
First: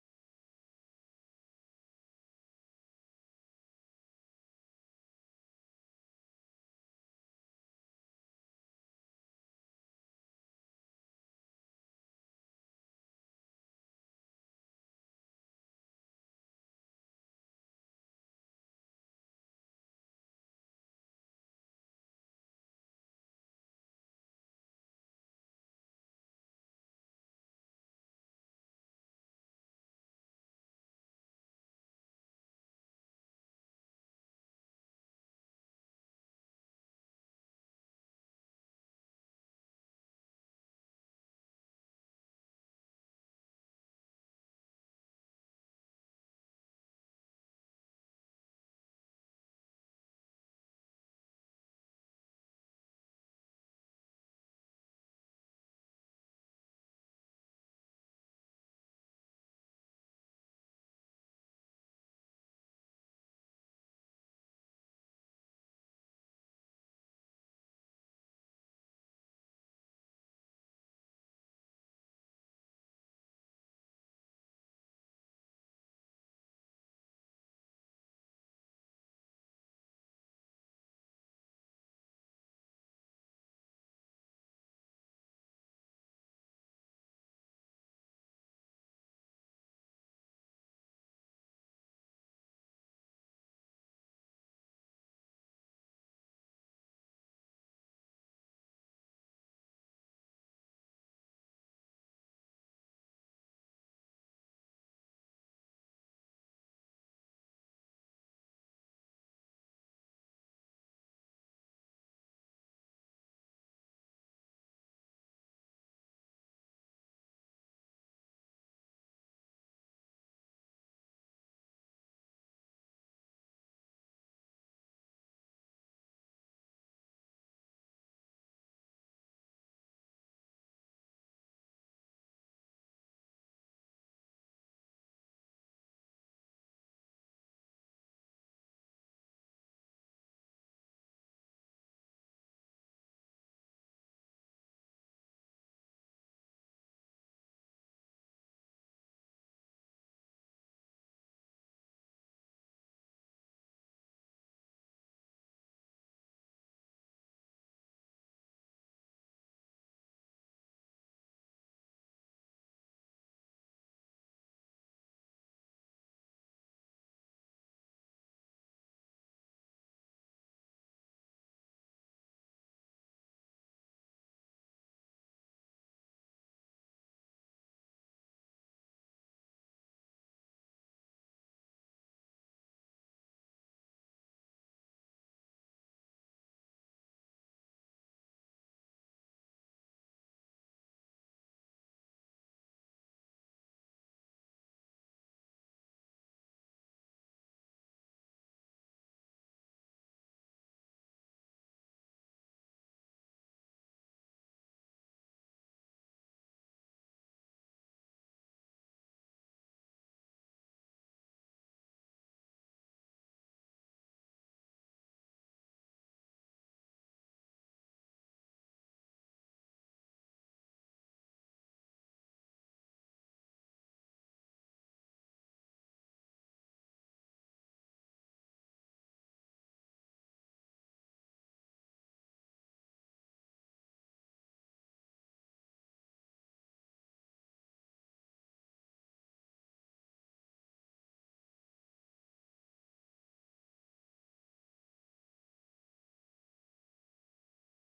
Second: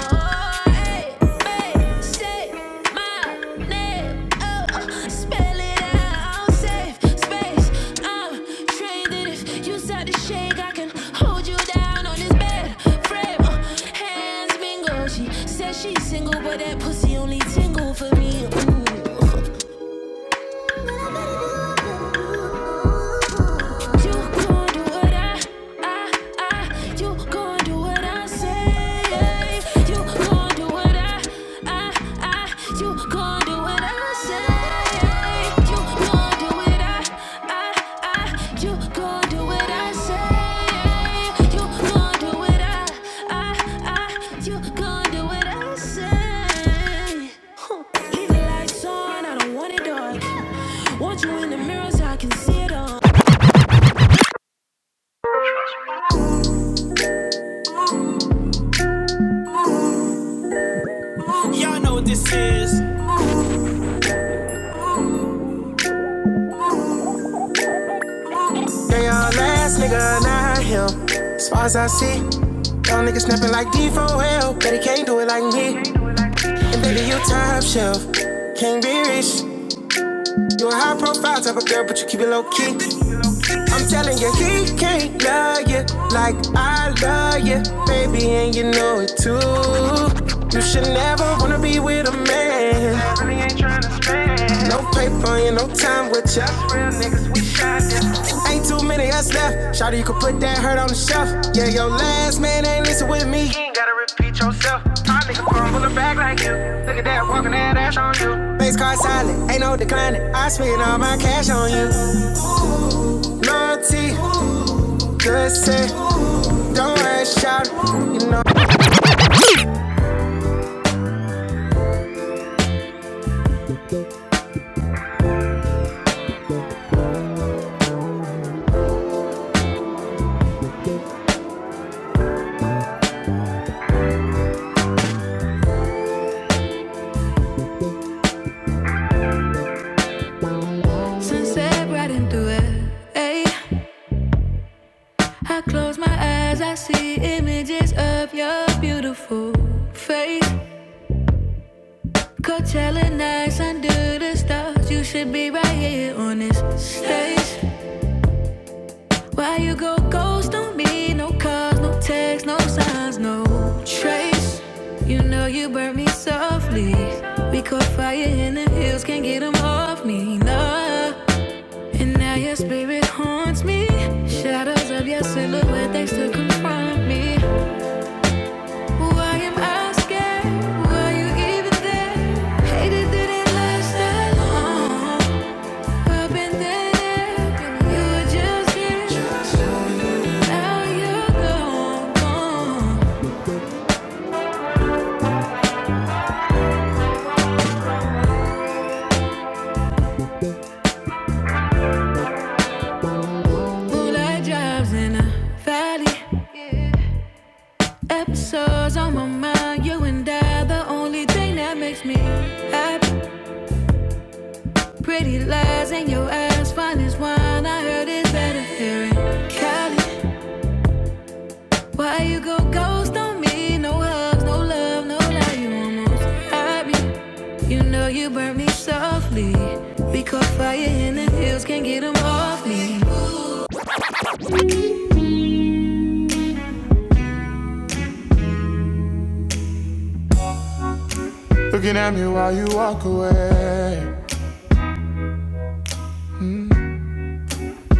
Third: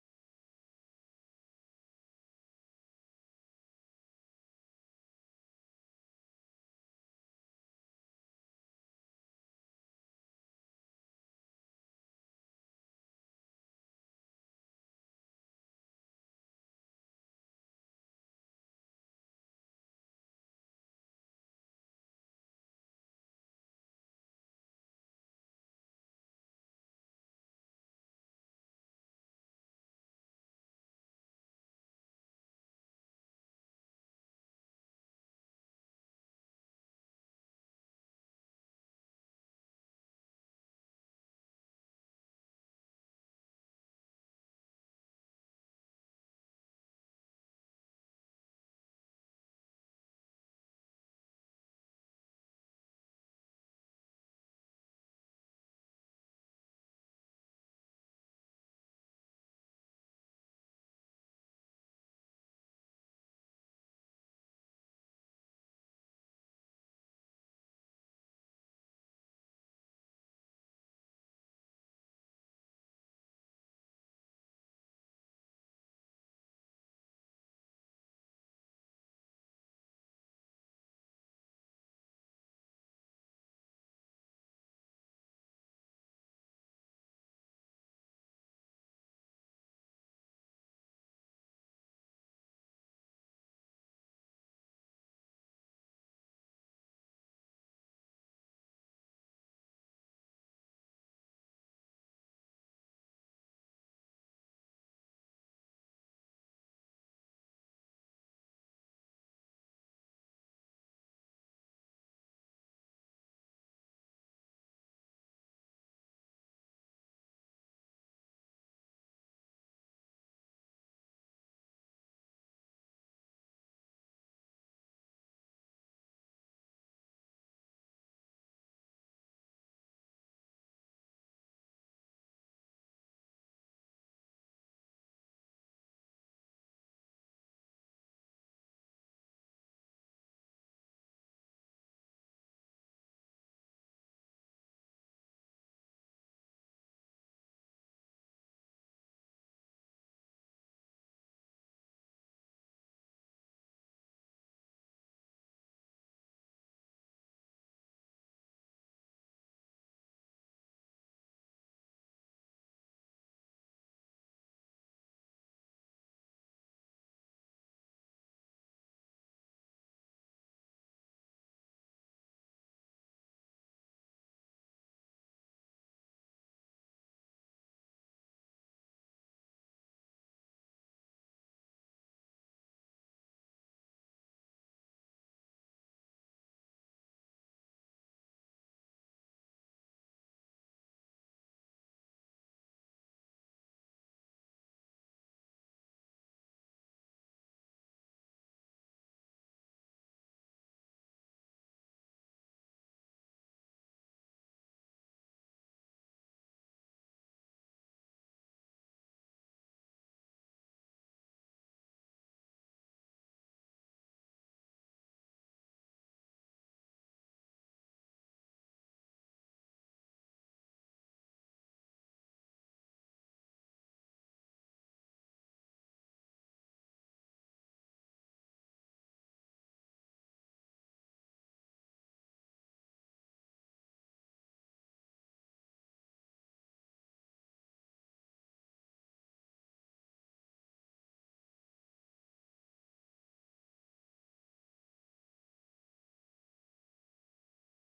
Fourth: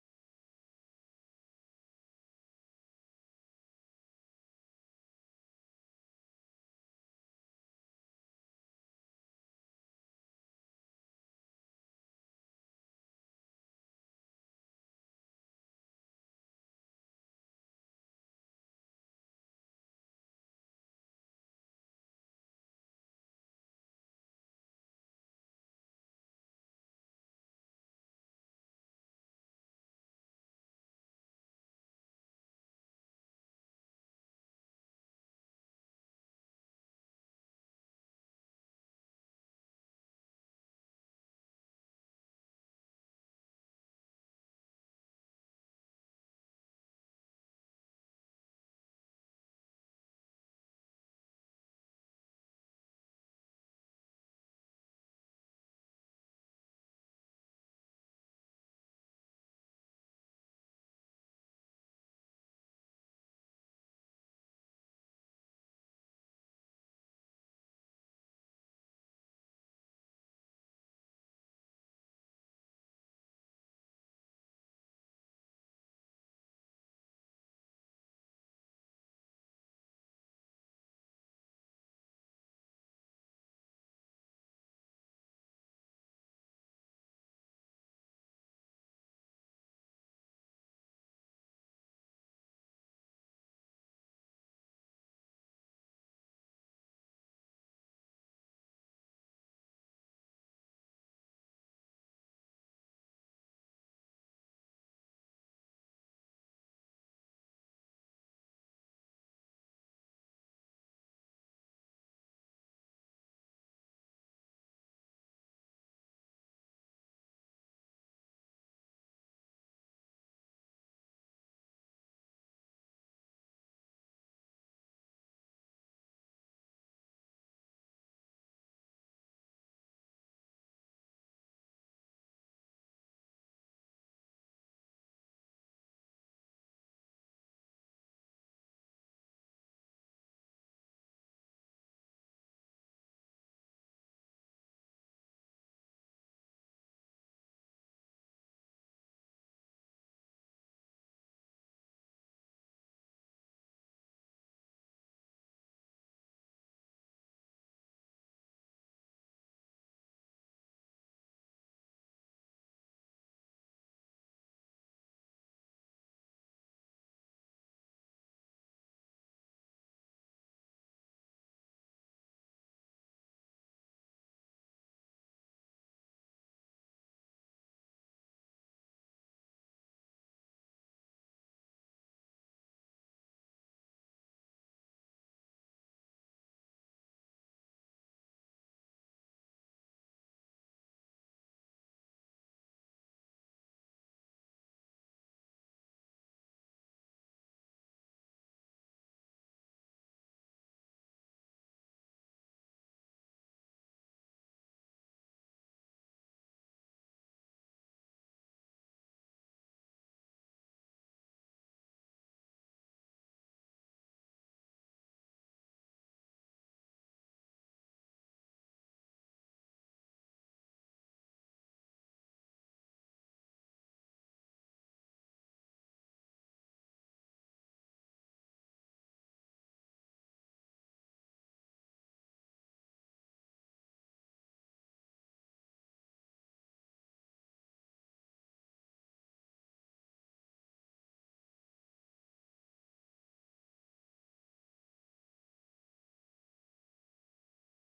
[SPEAKER 4] hey, babe, say my name, oh, spell it out, safe space. I'm trained that if you start to shake, I can hold you down on this bed frame. Uh, hands mingle, she says she's single, but that pussy only tingle for me. Ooh. You gon' do what I, I, I. You gon' do what I say. You gon' do what I, I, I. You gon' do what I say. You gon' do what I, I, I. You gon' do what I say. You gon' do what I, I, I. You gon' do what I say. Huh. Leave the lights on. I don't want it dark. Want you in the mirror so I can see it all. Y'all know what this is. They all last nigga, not him. As far as I see, y'all niggas snapping like D4L. But he can't do it like me. And baby, you top shelf. Can't be rich. You a high profile type of girl, but you keep it low key. I'm telling you, he can't love you like I yeah, baby, and you know it too. You should never be with a man. No paper and no time with ya. Ain't too many us left. Shawty, you could put that hurt on the shelf. Yeah, your last man ain't listen with me. Face card silent, ain't no declining. I spend all my cash on you. Loyalty, good set. Don't worry, shout. You know. Sunset riding through it. Hey, I close my eyes, I see images of your beautiful face. Coachella nights under the stars. You should be right here on this stage. Why you go ghost on me? No calls, no texts, no signs, no trace. You know you burnt me softly. We caught fire in the hills, can't get 'em off me, no. And now your spirit haunts me. Shadows of your silhouette, they still confront me. Why am I scared? Why you even there? Hated that it last that long. I've been there, you were just here. Now you're gone, gone. Moonlight drives in a valley. Episodes on my mind, you and I, the only thing that makes me happy. Pretty lies in your eyes, fine as wine. I heard it's better here Cali. Why you go ghost on me? No hugs, no love, no lie. You almost had me. You know you burnt me softly. We caught fire in the hills, can't get 'em off me. Looking at me while you walk away.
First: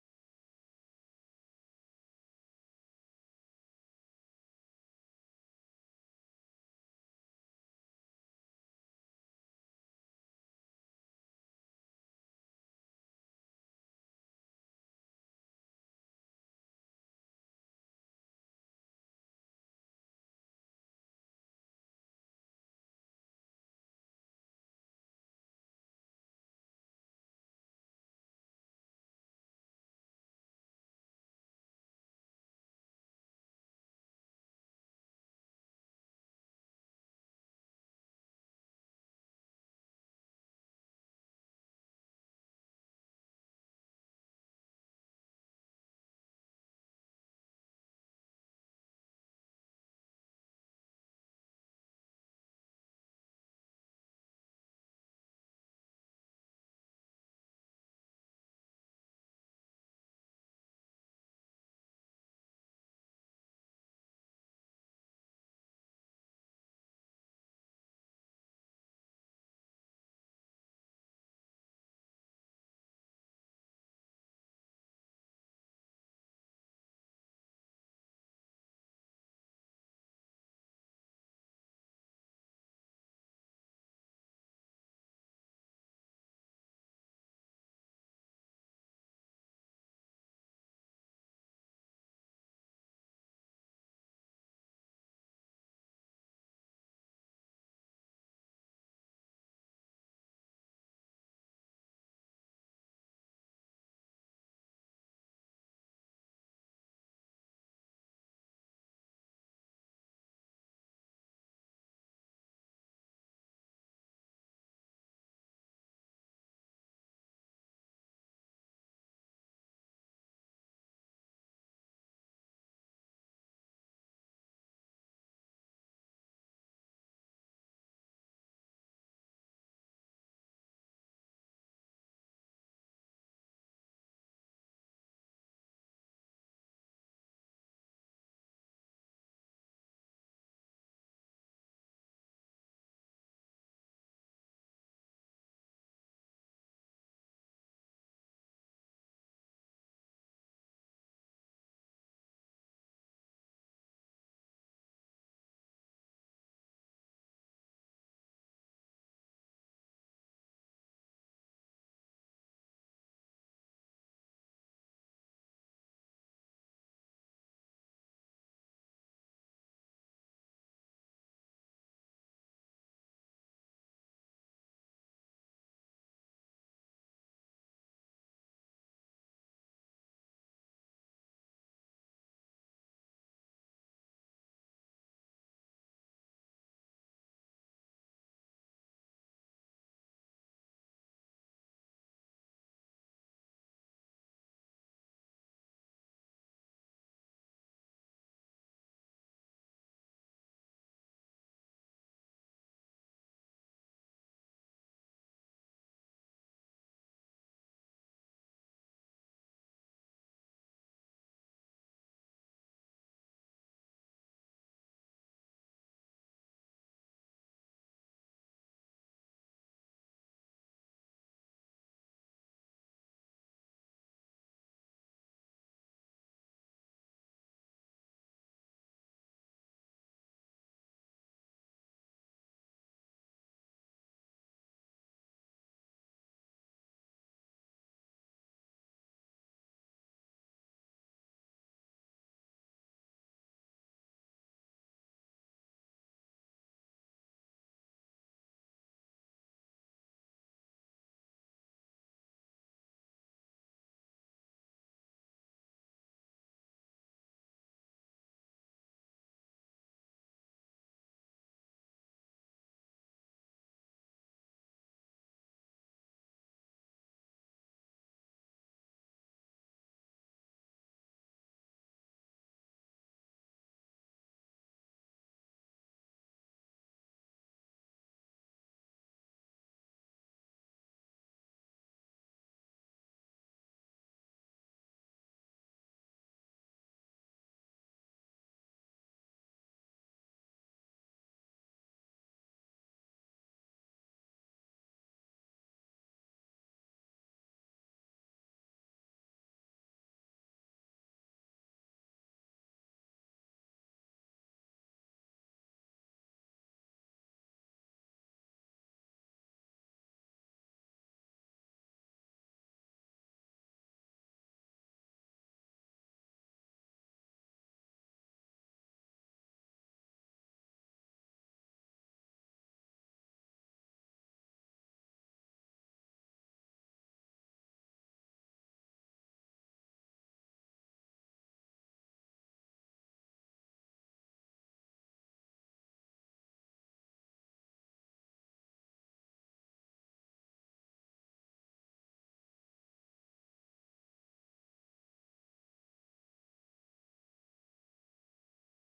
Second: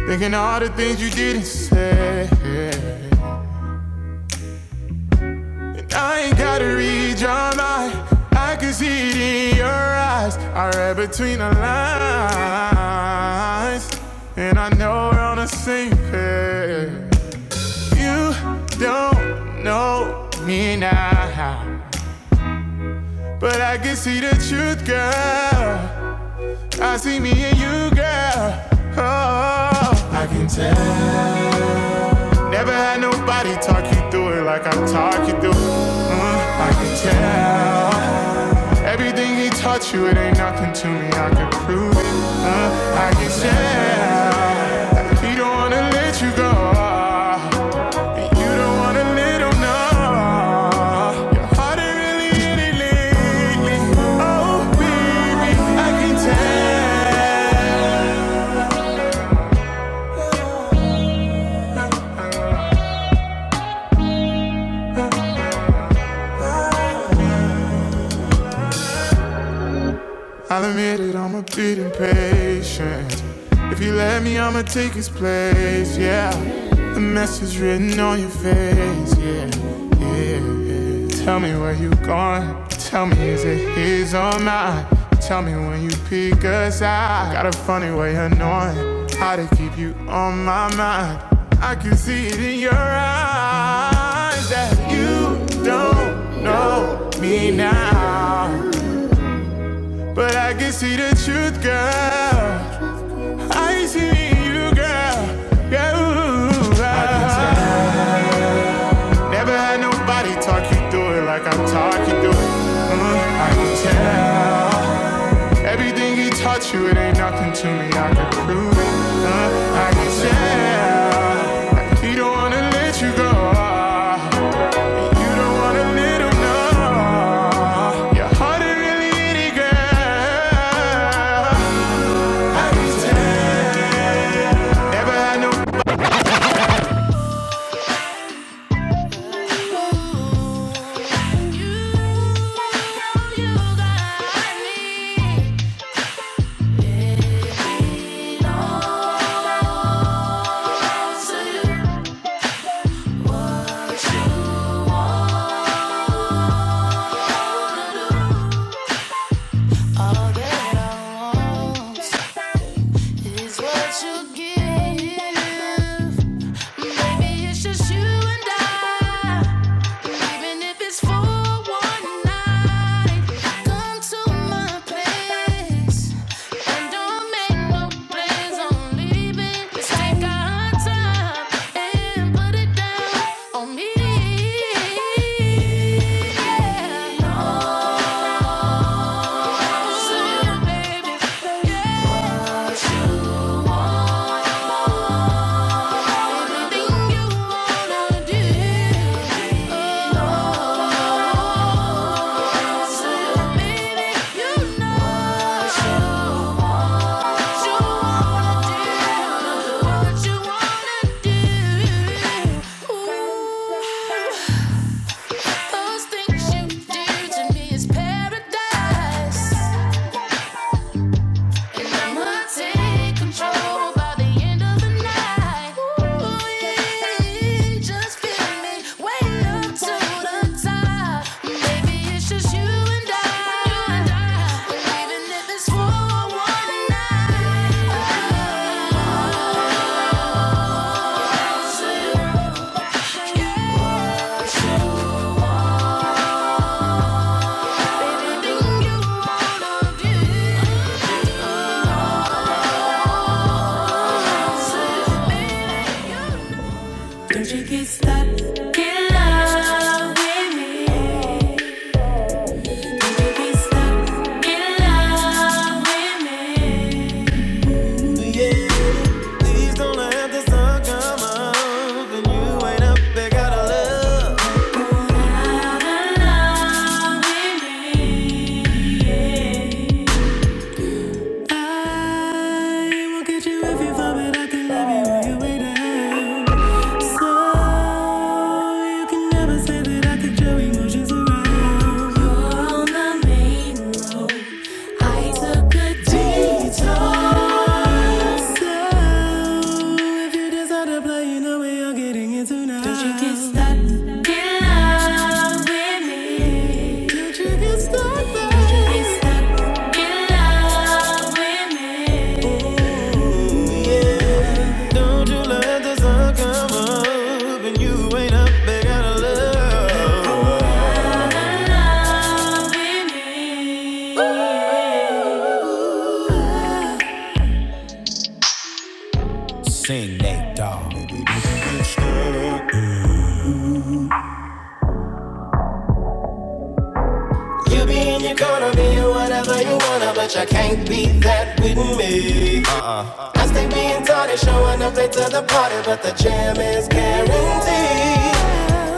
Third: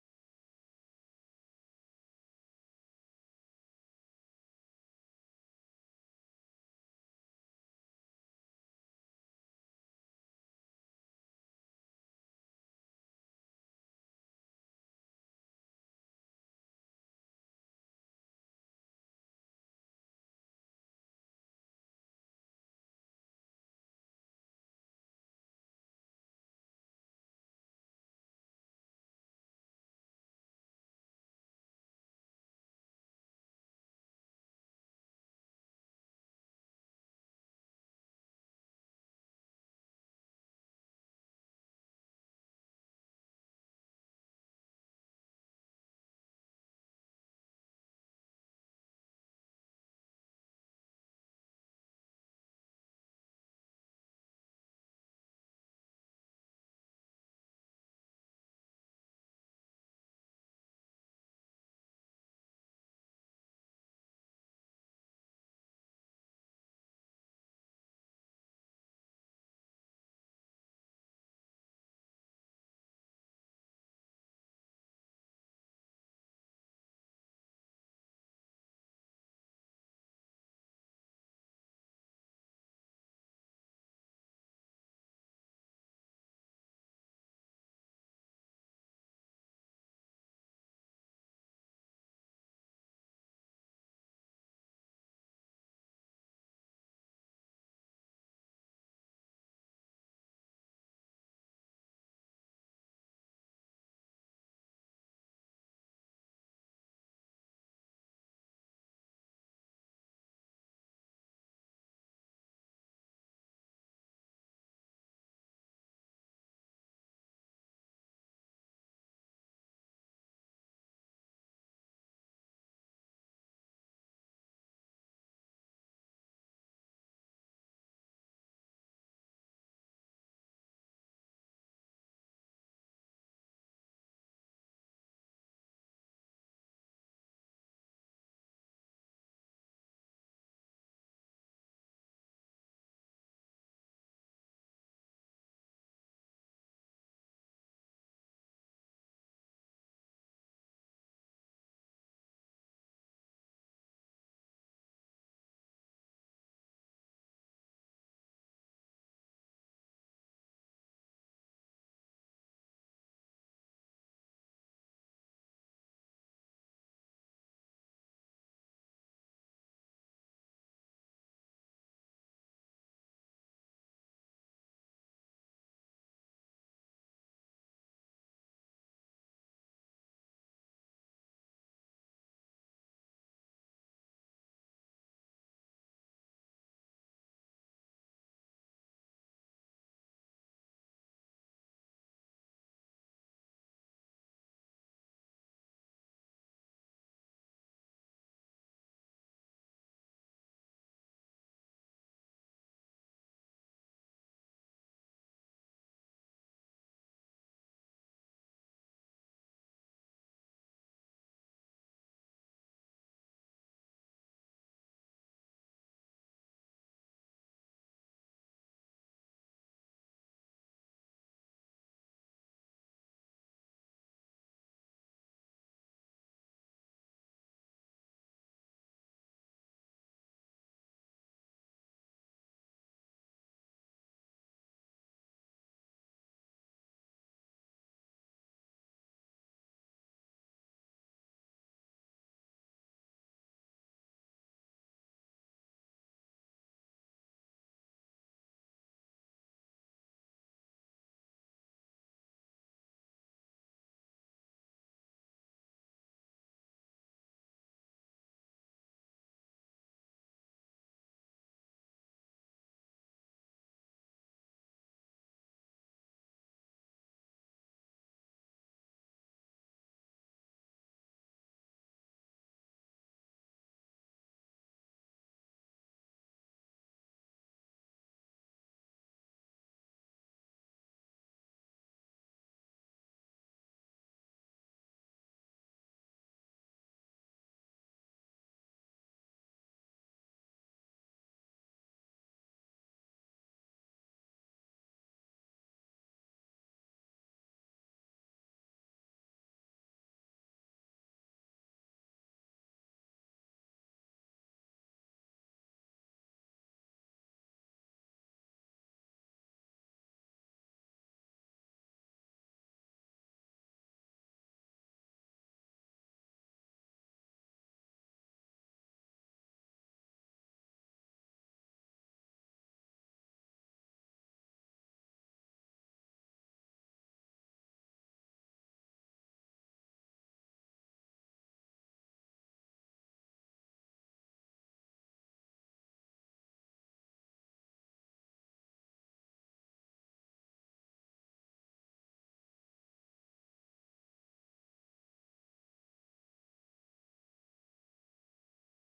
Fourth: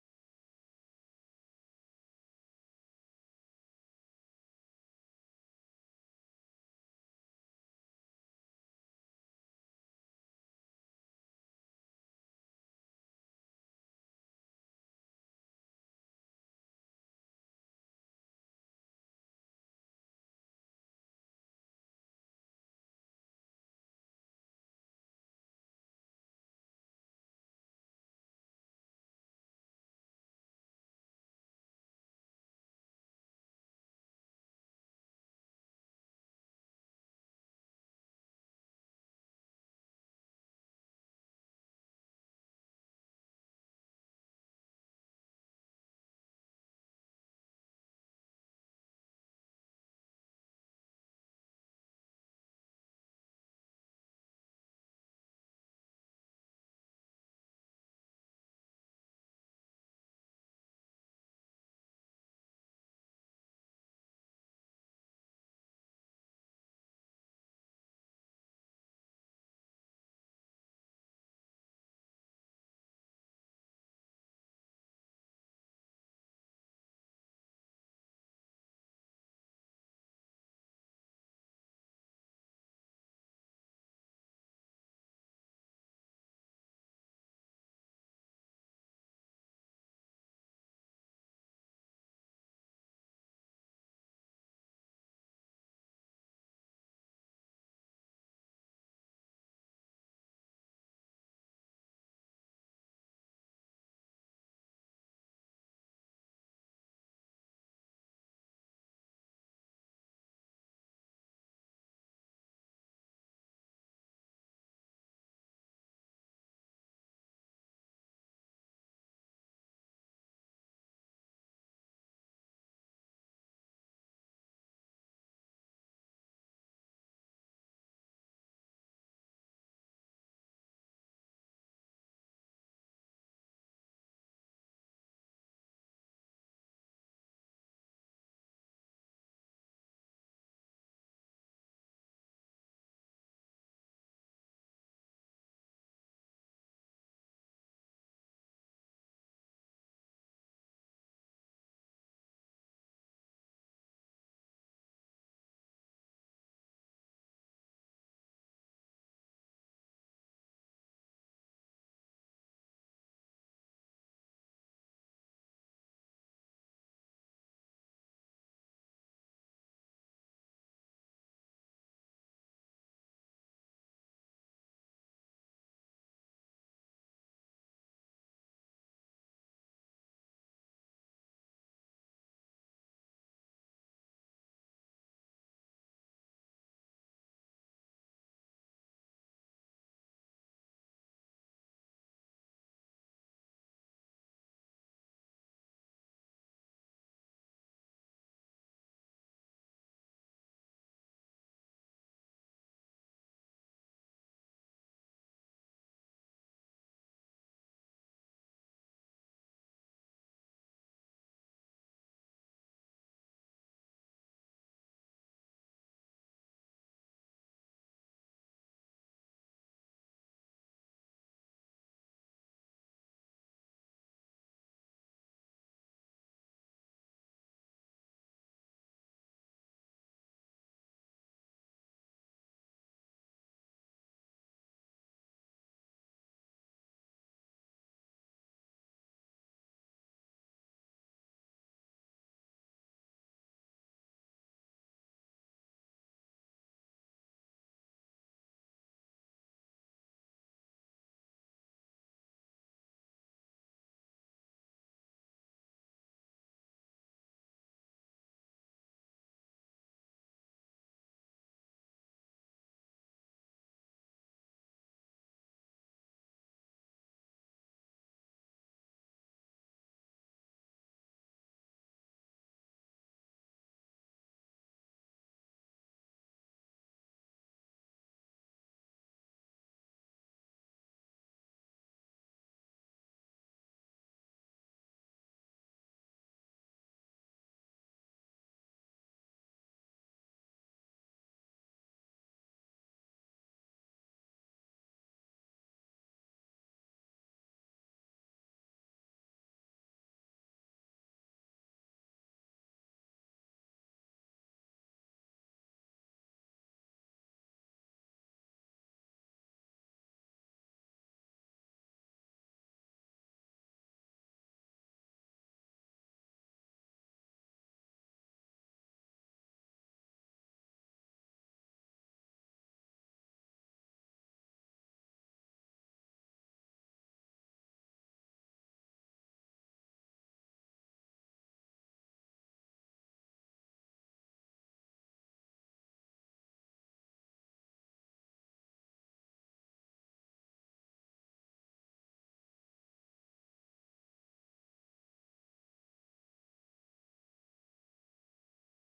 [SPEAKER 4] Thinking all the things you didn't say. And I ain't gotta read your mind. I can see it in your eyes. I read between the lines. And I know we're on the same page. You don't know me now. But I can see the truth, girl. I see me in you, girl. Oh, I can tell. Never had nobody talk you through it like I talk you through it. Mm, I can tell. Everything he taught you, it ain't nothing to me. I can prove it. Mm, I can tell. He don't wanna let you go. And you don't wanna let him know. Your heart ain't really in it lately. Oh, babe, I can tell. I'll admit it, I'm a bit impatient. If you let me, I'ma take his place, yeah. The message written on your face, yeah, yeah, yeah. Tell me where you going. Tell me, is it his or mine? Tell me when you peek us out. Got a funny way of knowing how to keep you on my mind. I can see it in your eyes that you don't know me now. But I can see the truth, girl. I see you, girl. Girl, I can tell. never had nobody talk you through it like I talk you through it. Mm, I can tell. Everything he taught you, it ain't nothing to me. I can prove it. Uh, I can tell. He don't wanna let you go. you don't wanna let him know. Your heart ain't really in girl. Never had no What you give Maybe it's just you and I. Even if it's for one night, come to my place and don't make no plans on leaving. let take our time and put it down on me. Yeah. No, baby, baby, Yeah. what you want. Those things you do to me is paradise. Don't you get stuck in love with me? I will get you if you vomit. I can love you while you wait down. Stuck in love with me. You be in your corner, be you whatever you wanna, but you can't be that with me. I stay being tardy, showing up late to the party, but the jam is guaranteed.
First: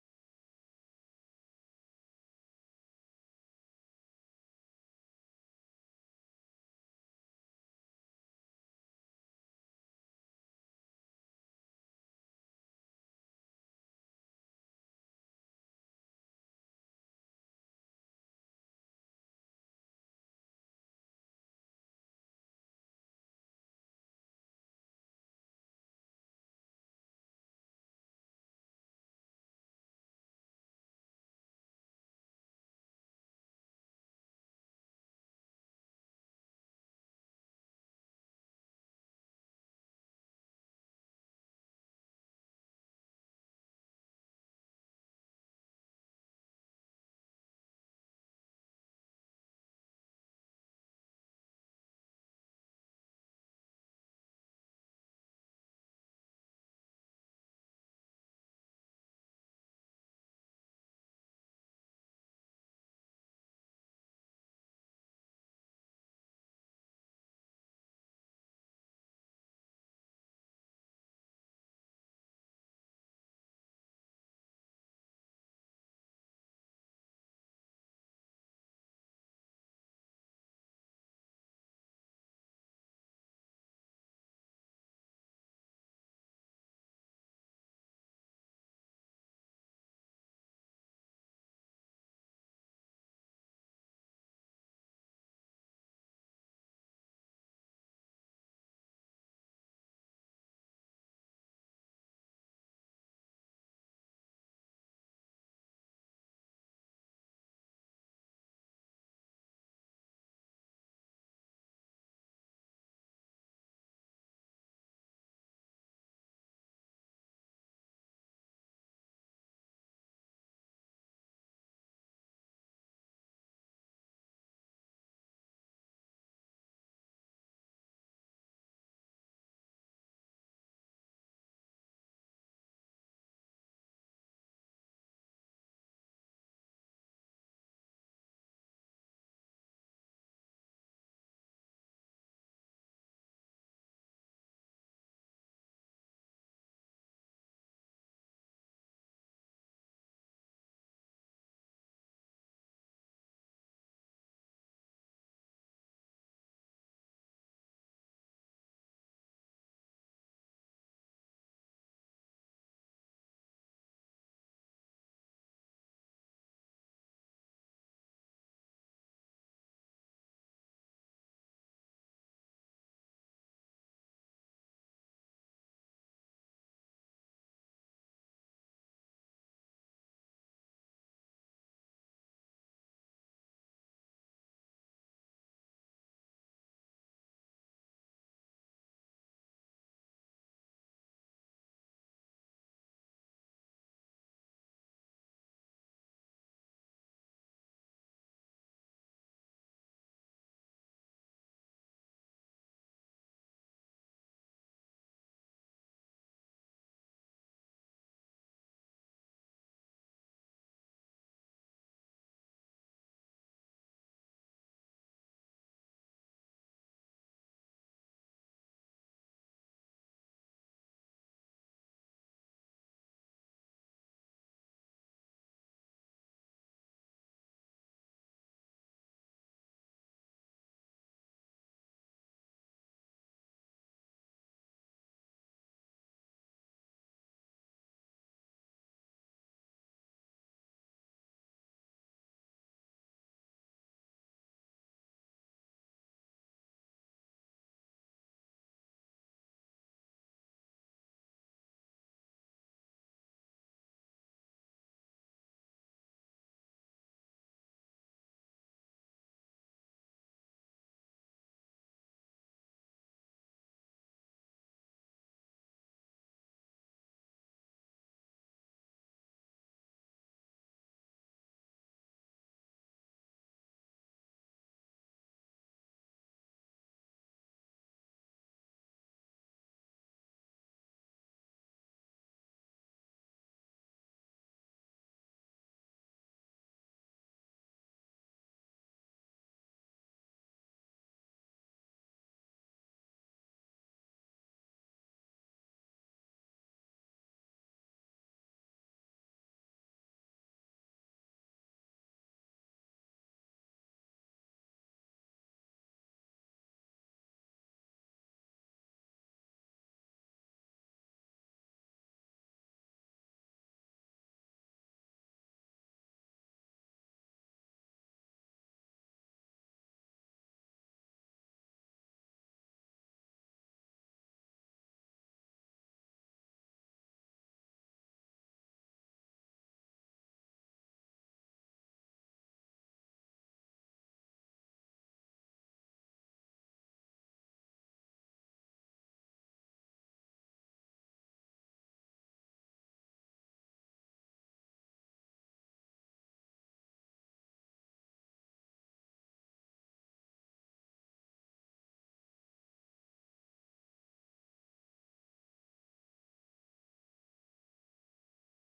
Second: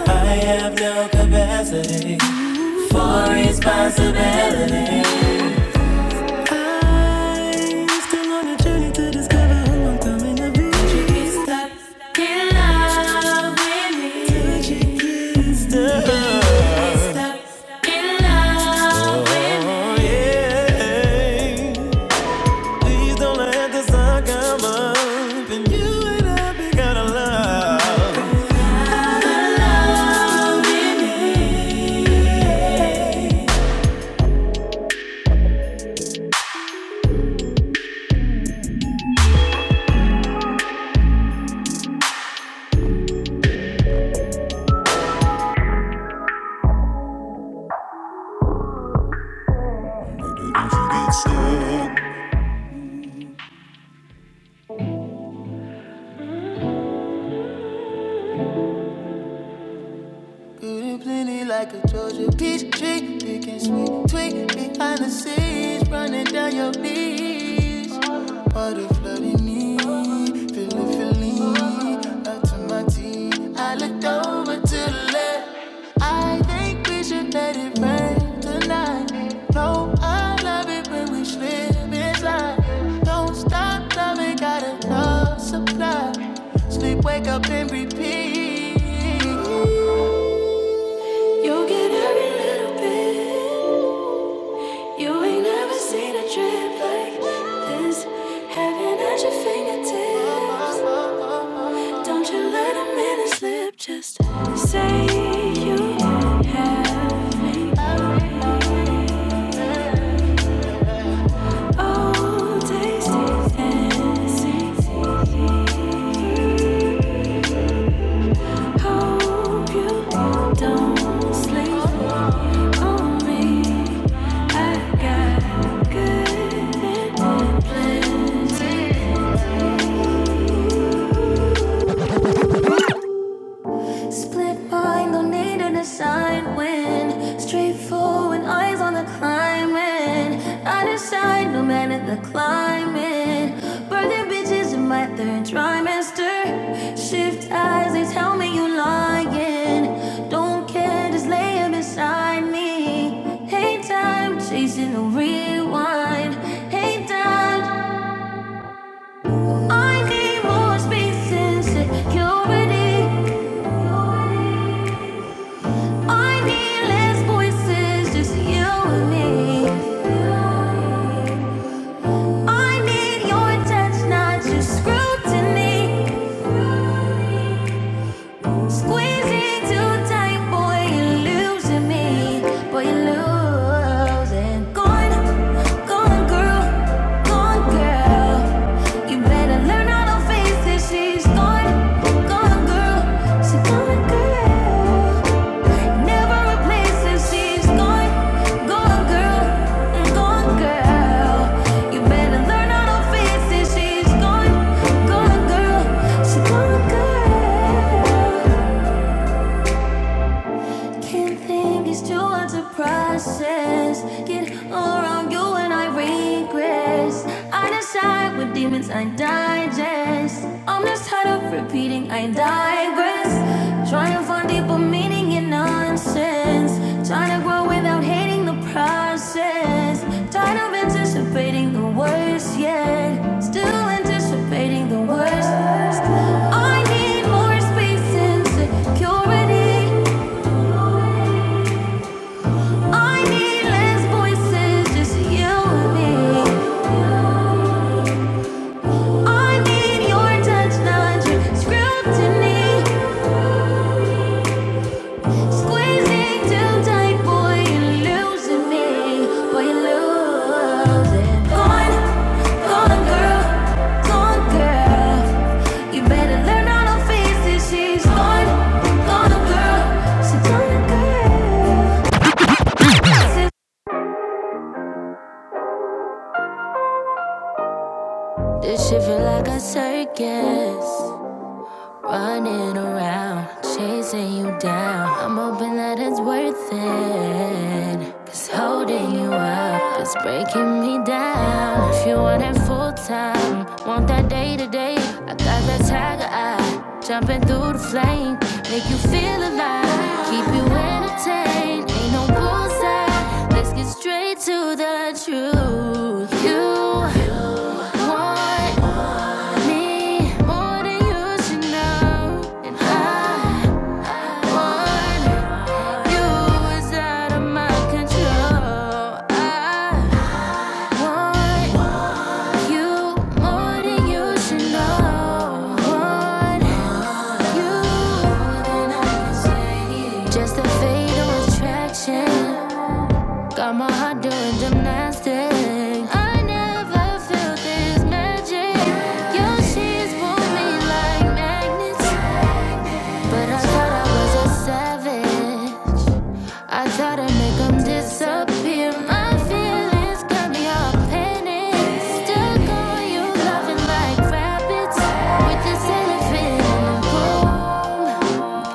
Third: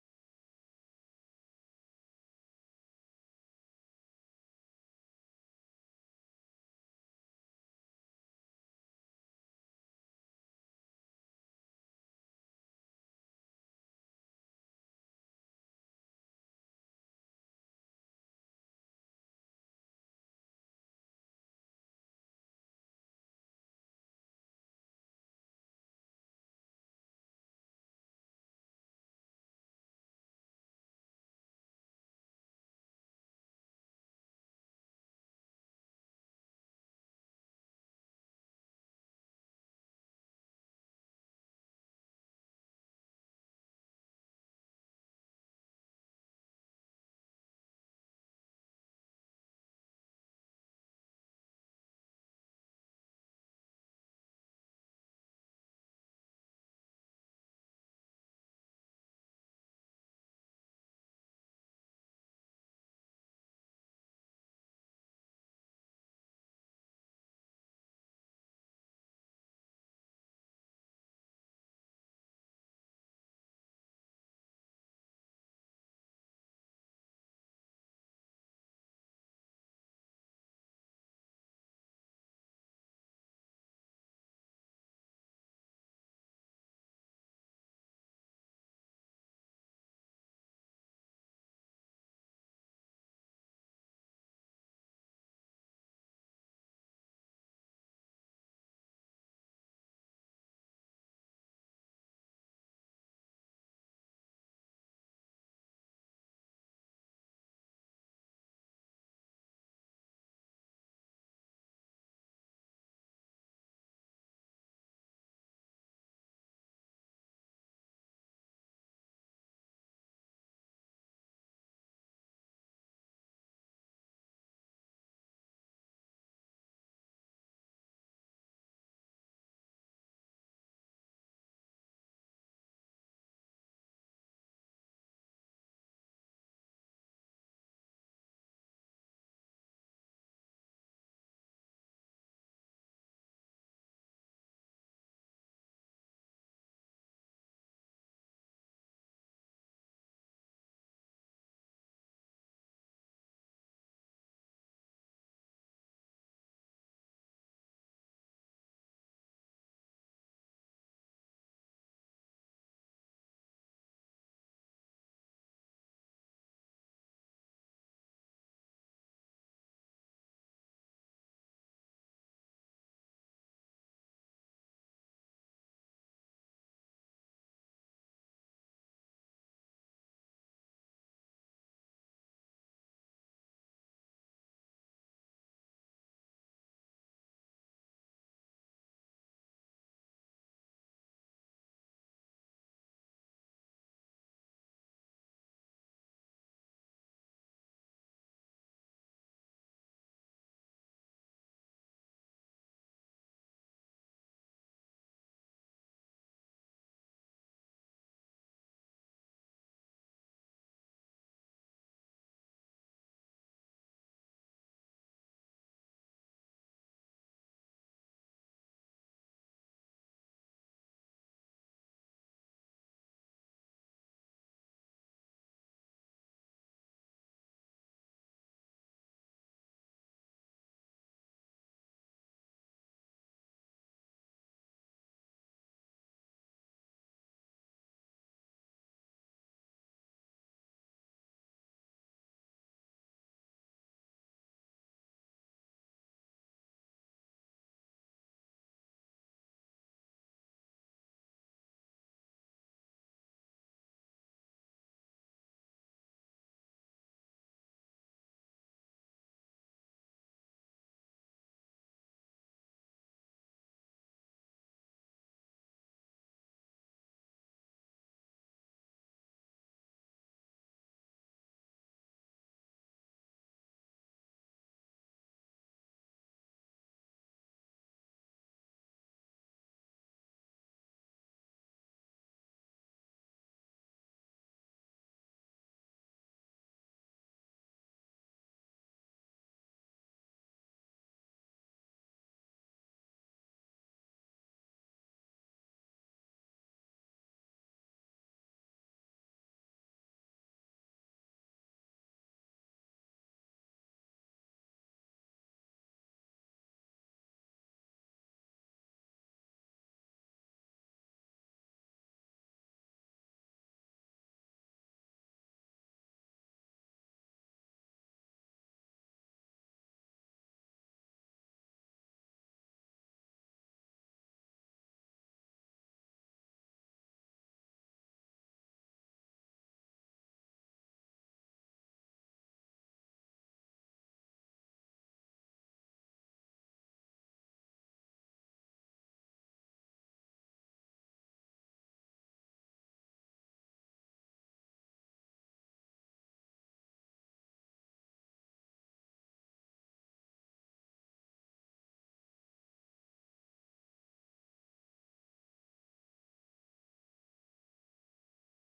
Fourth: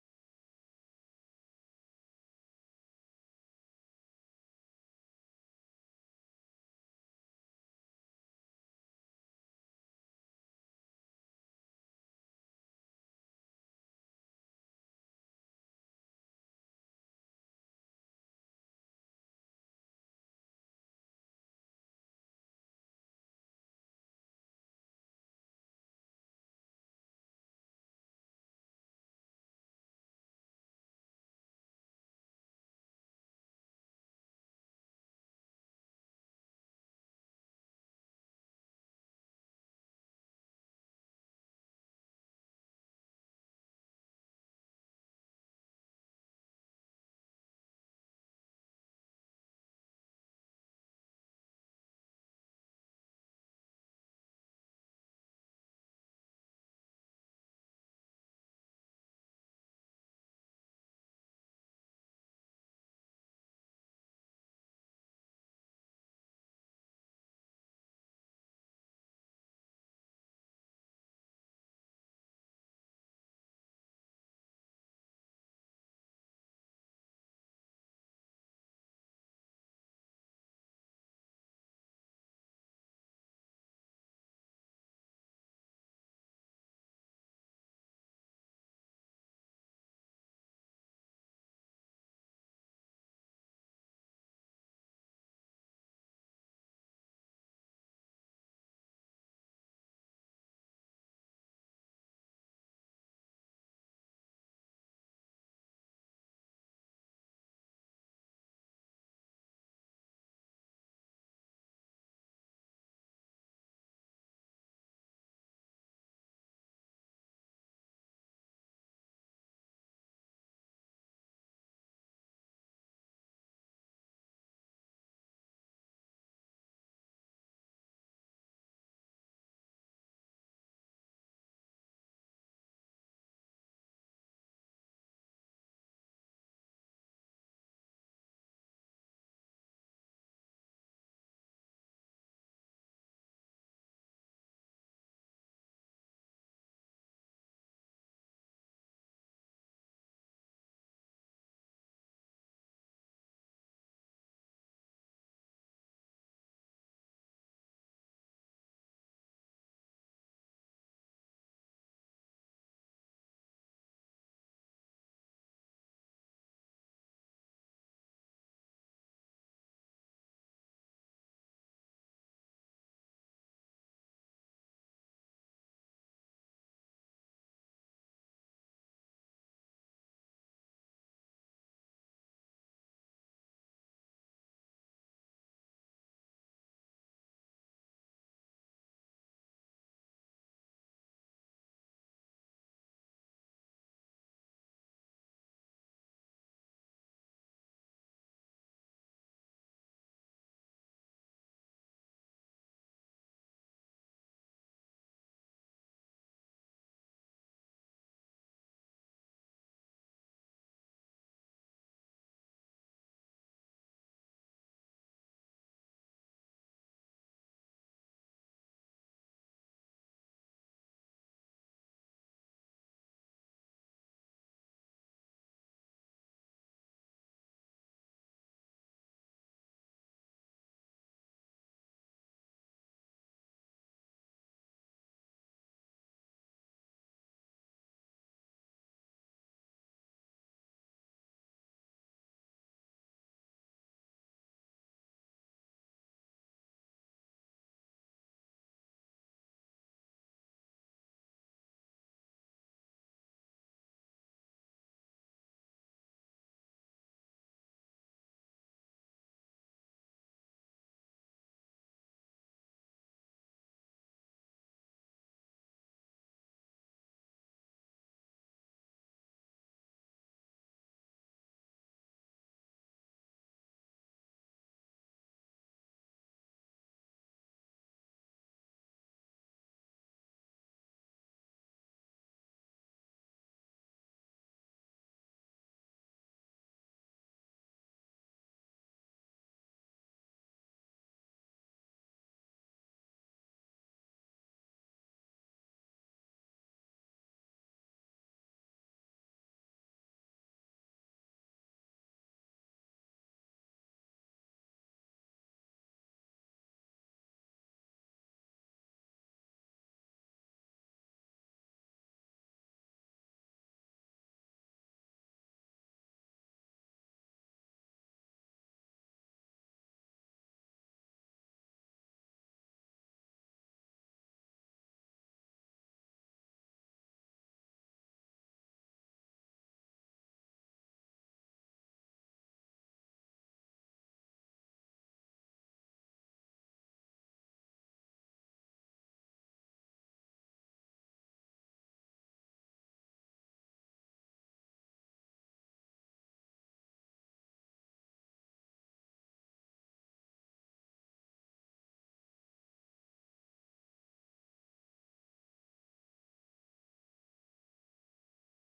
[SPEAKER 4] I have no capacity for responsibility. To discover so many things that in love with me. in love. Please don't let the sun come up. And you and I, we gotta love. My love. Beauty plenty like a Georgia peach tree. picking and sweet tweak behind the scenes, running down your knees. Water flooding me, feeling feeling up to my teeth. I looked over to the left. I think we should let it rain tonight. No, I love it when we slip inside. Don't stop loving, got enough supply. Sleep, wake up and repeat. You get every little bit. You ain't never seen a trip like this. Heaven at your fingertips. Don't you let a minute slip. Just say you have me. Oh, tasty, fancy. Hope you don't sleep on me. Split mind, no need an aside win. Straightforward, eyes on the climbing. I decide, no matter the climbing. Birthing bitches in my third trimester. Shift eyes, they tell me you lying. Don't care, just laying beside me. Hey, time, chasing a rewind. Hey, time. I need more space and security. I need less voices, just you and me. I need your touch, not your scrutiny. Squeezing too tight, boy, you're losing me. Boy, you're losing. Gone, gone, girl, gone, girl. You better learn how to face it. She's gone, gone, girl. She's gone, girl. Never replace it. She's gone, gone, girl, gone, girl. You better learn how to face it. She's gone, gone, girl. She's gone, girl. Second thing is too hard to process. Get all around you and I regress. I decide with demons I digest. I'm just tired of repeating I digress. Trying to find deeper meaning in nonsense. Trying to grow without hating the process. Tired of anticipating the worst yet. Still anticipating the worst. I need more space and security. I need less voices, just you and me. I need your touch, not your scrutiny. Squeezing too tight, boy, you're losing me. Boy, you're losing. Gone, gone, girl, gone, girl. You better learn how to face it. She's gone, gone, girl. She's gone, girl. This shit feel like a circus. Running around, chasing you down. I'm hoping that it's worth it. 'Cause holding you up is breaking me down. If you want it full time, want that day to day. I got that tiger eye, jumping through the flame. Make you feel alive, keep you entertained. Ain't no bullseye to the truth. You want me more than you should know. And I want you is out of my control. I want you more than you should know. Want just a fatal attraction. Got my heart doing gymnastics. I never felt this magic. Your sheets pull me like magnets. But I thought I was a savage. I thought I'd make 'em disappear. My feelings got me all panic. Stuck on you, loving like rabbits. With this elephant in the room.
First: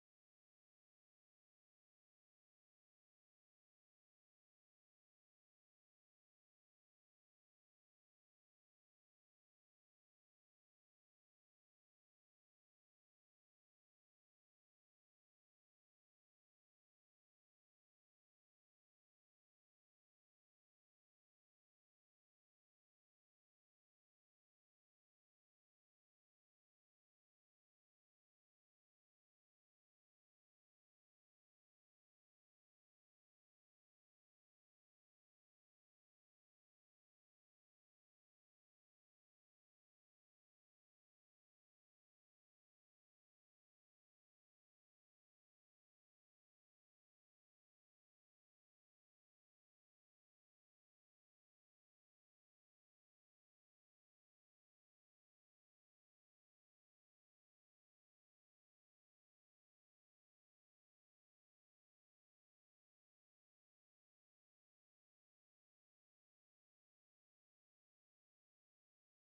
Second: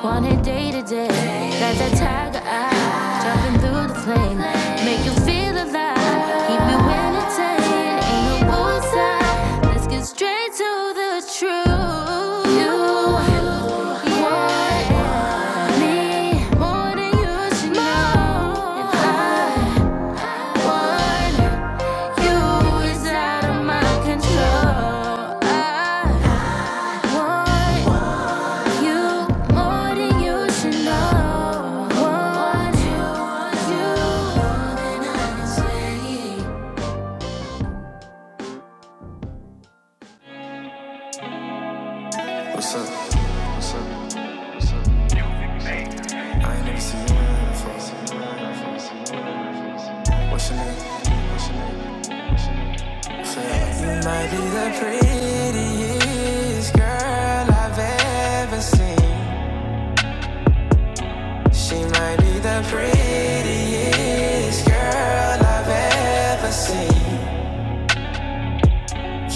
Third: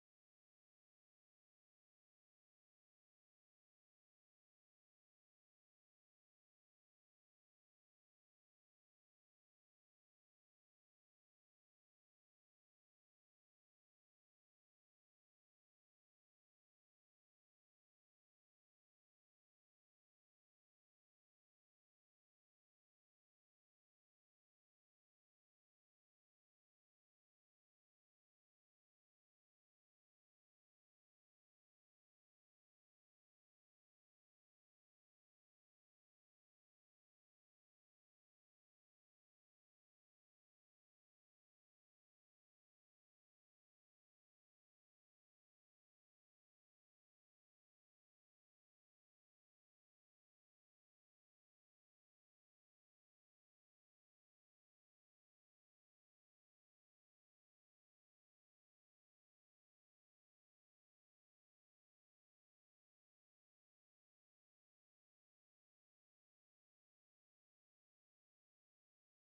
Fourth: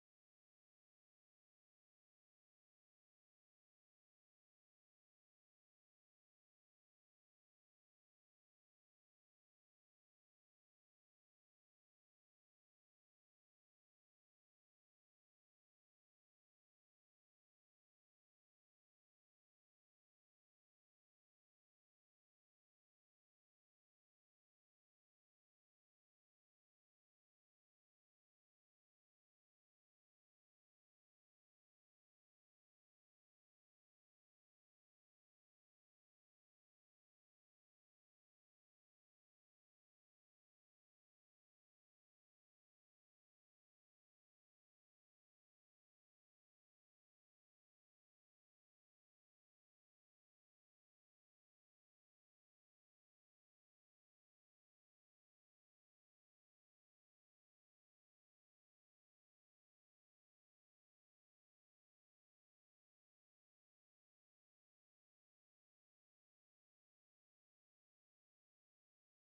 [SPEAKER 4] Want it day to day. Got that tiger eye. Jumping through the flame. Make you feel alive. Keep you entertained. Ain't no bullseye. Let's get straight to the truth. You want me more than you should know. I want you is out of my control. I want What's up? What's up? What's up? I ain't never seen you before. What's your name? What's your name? What's the prettiest girl I've ever seen. She might be the prettiest girl I've ever seen.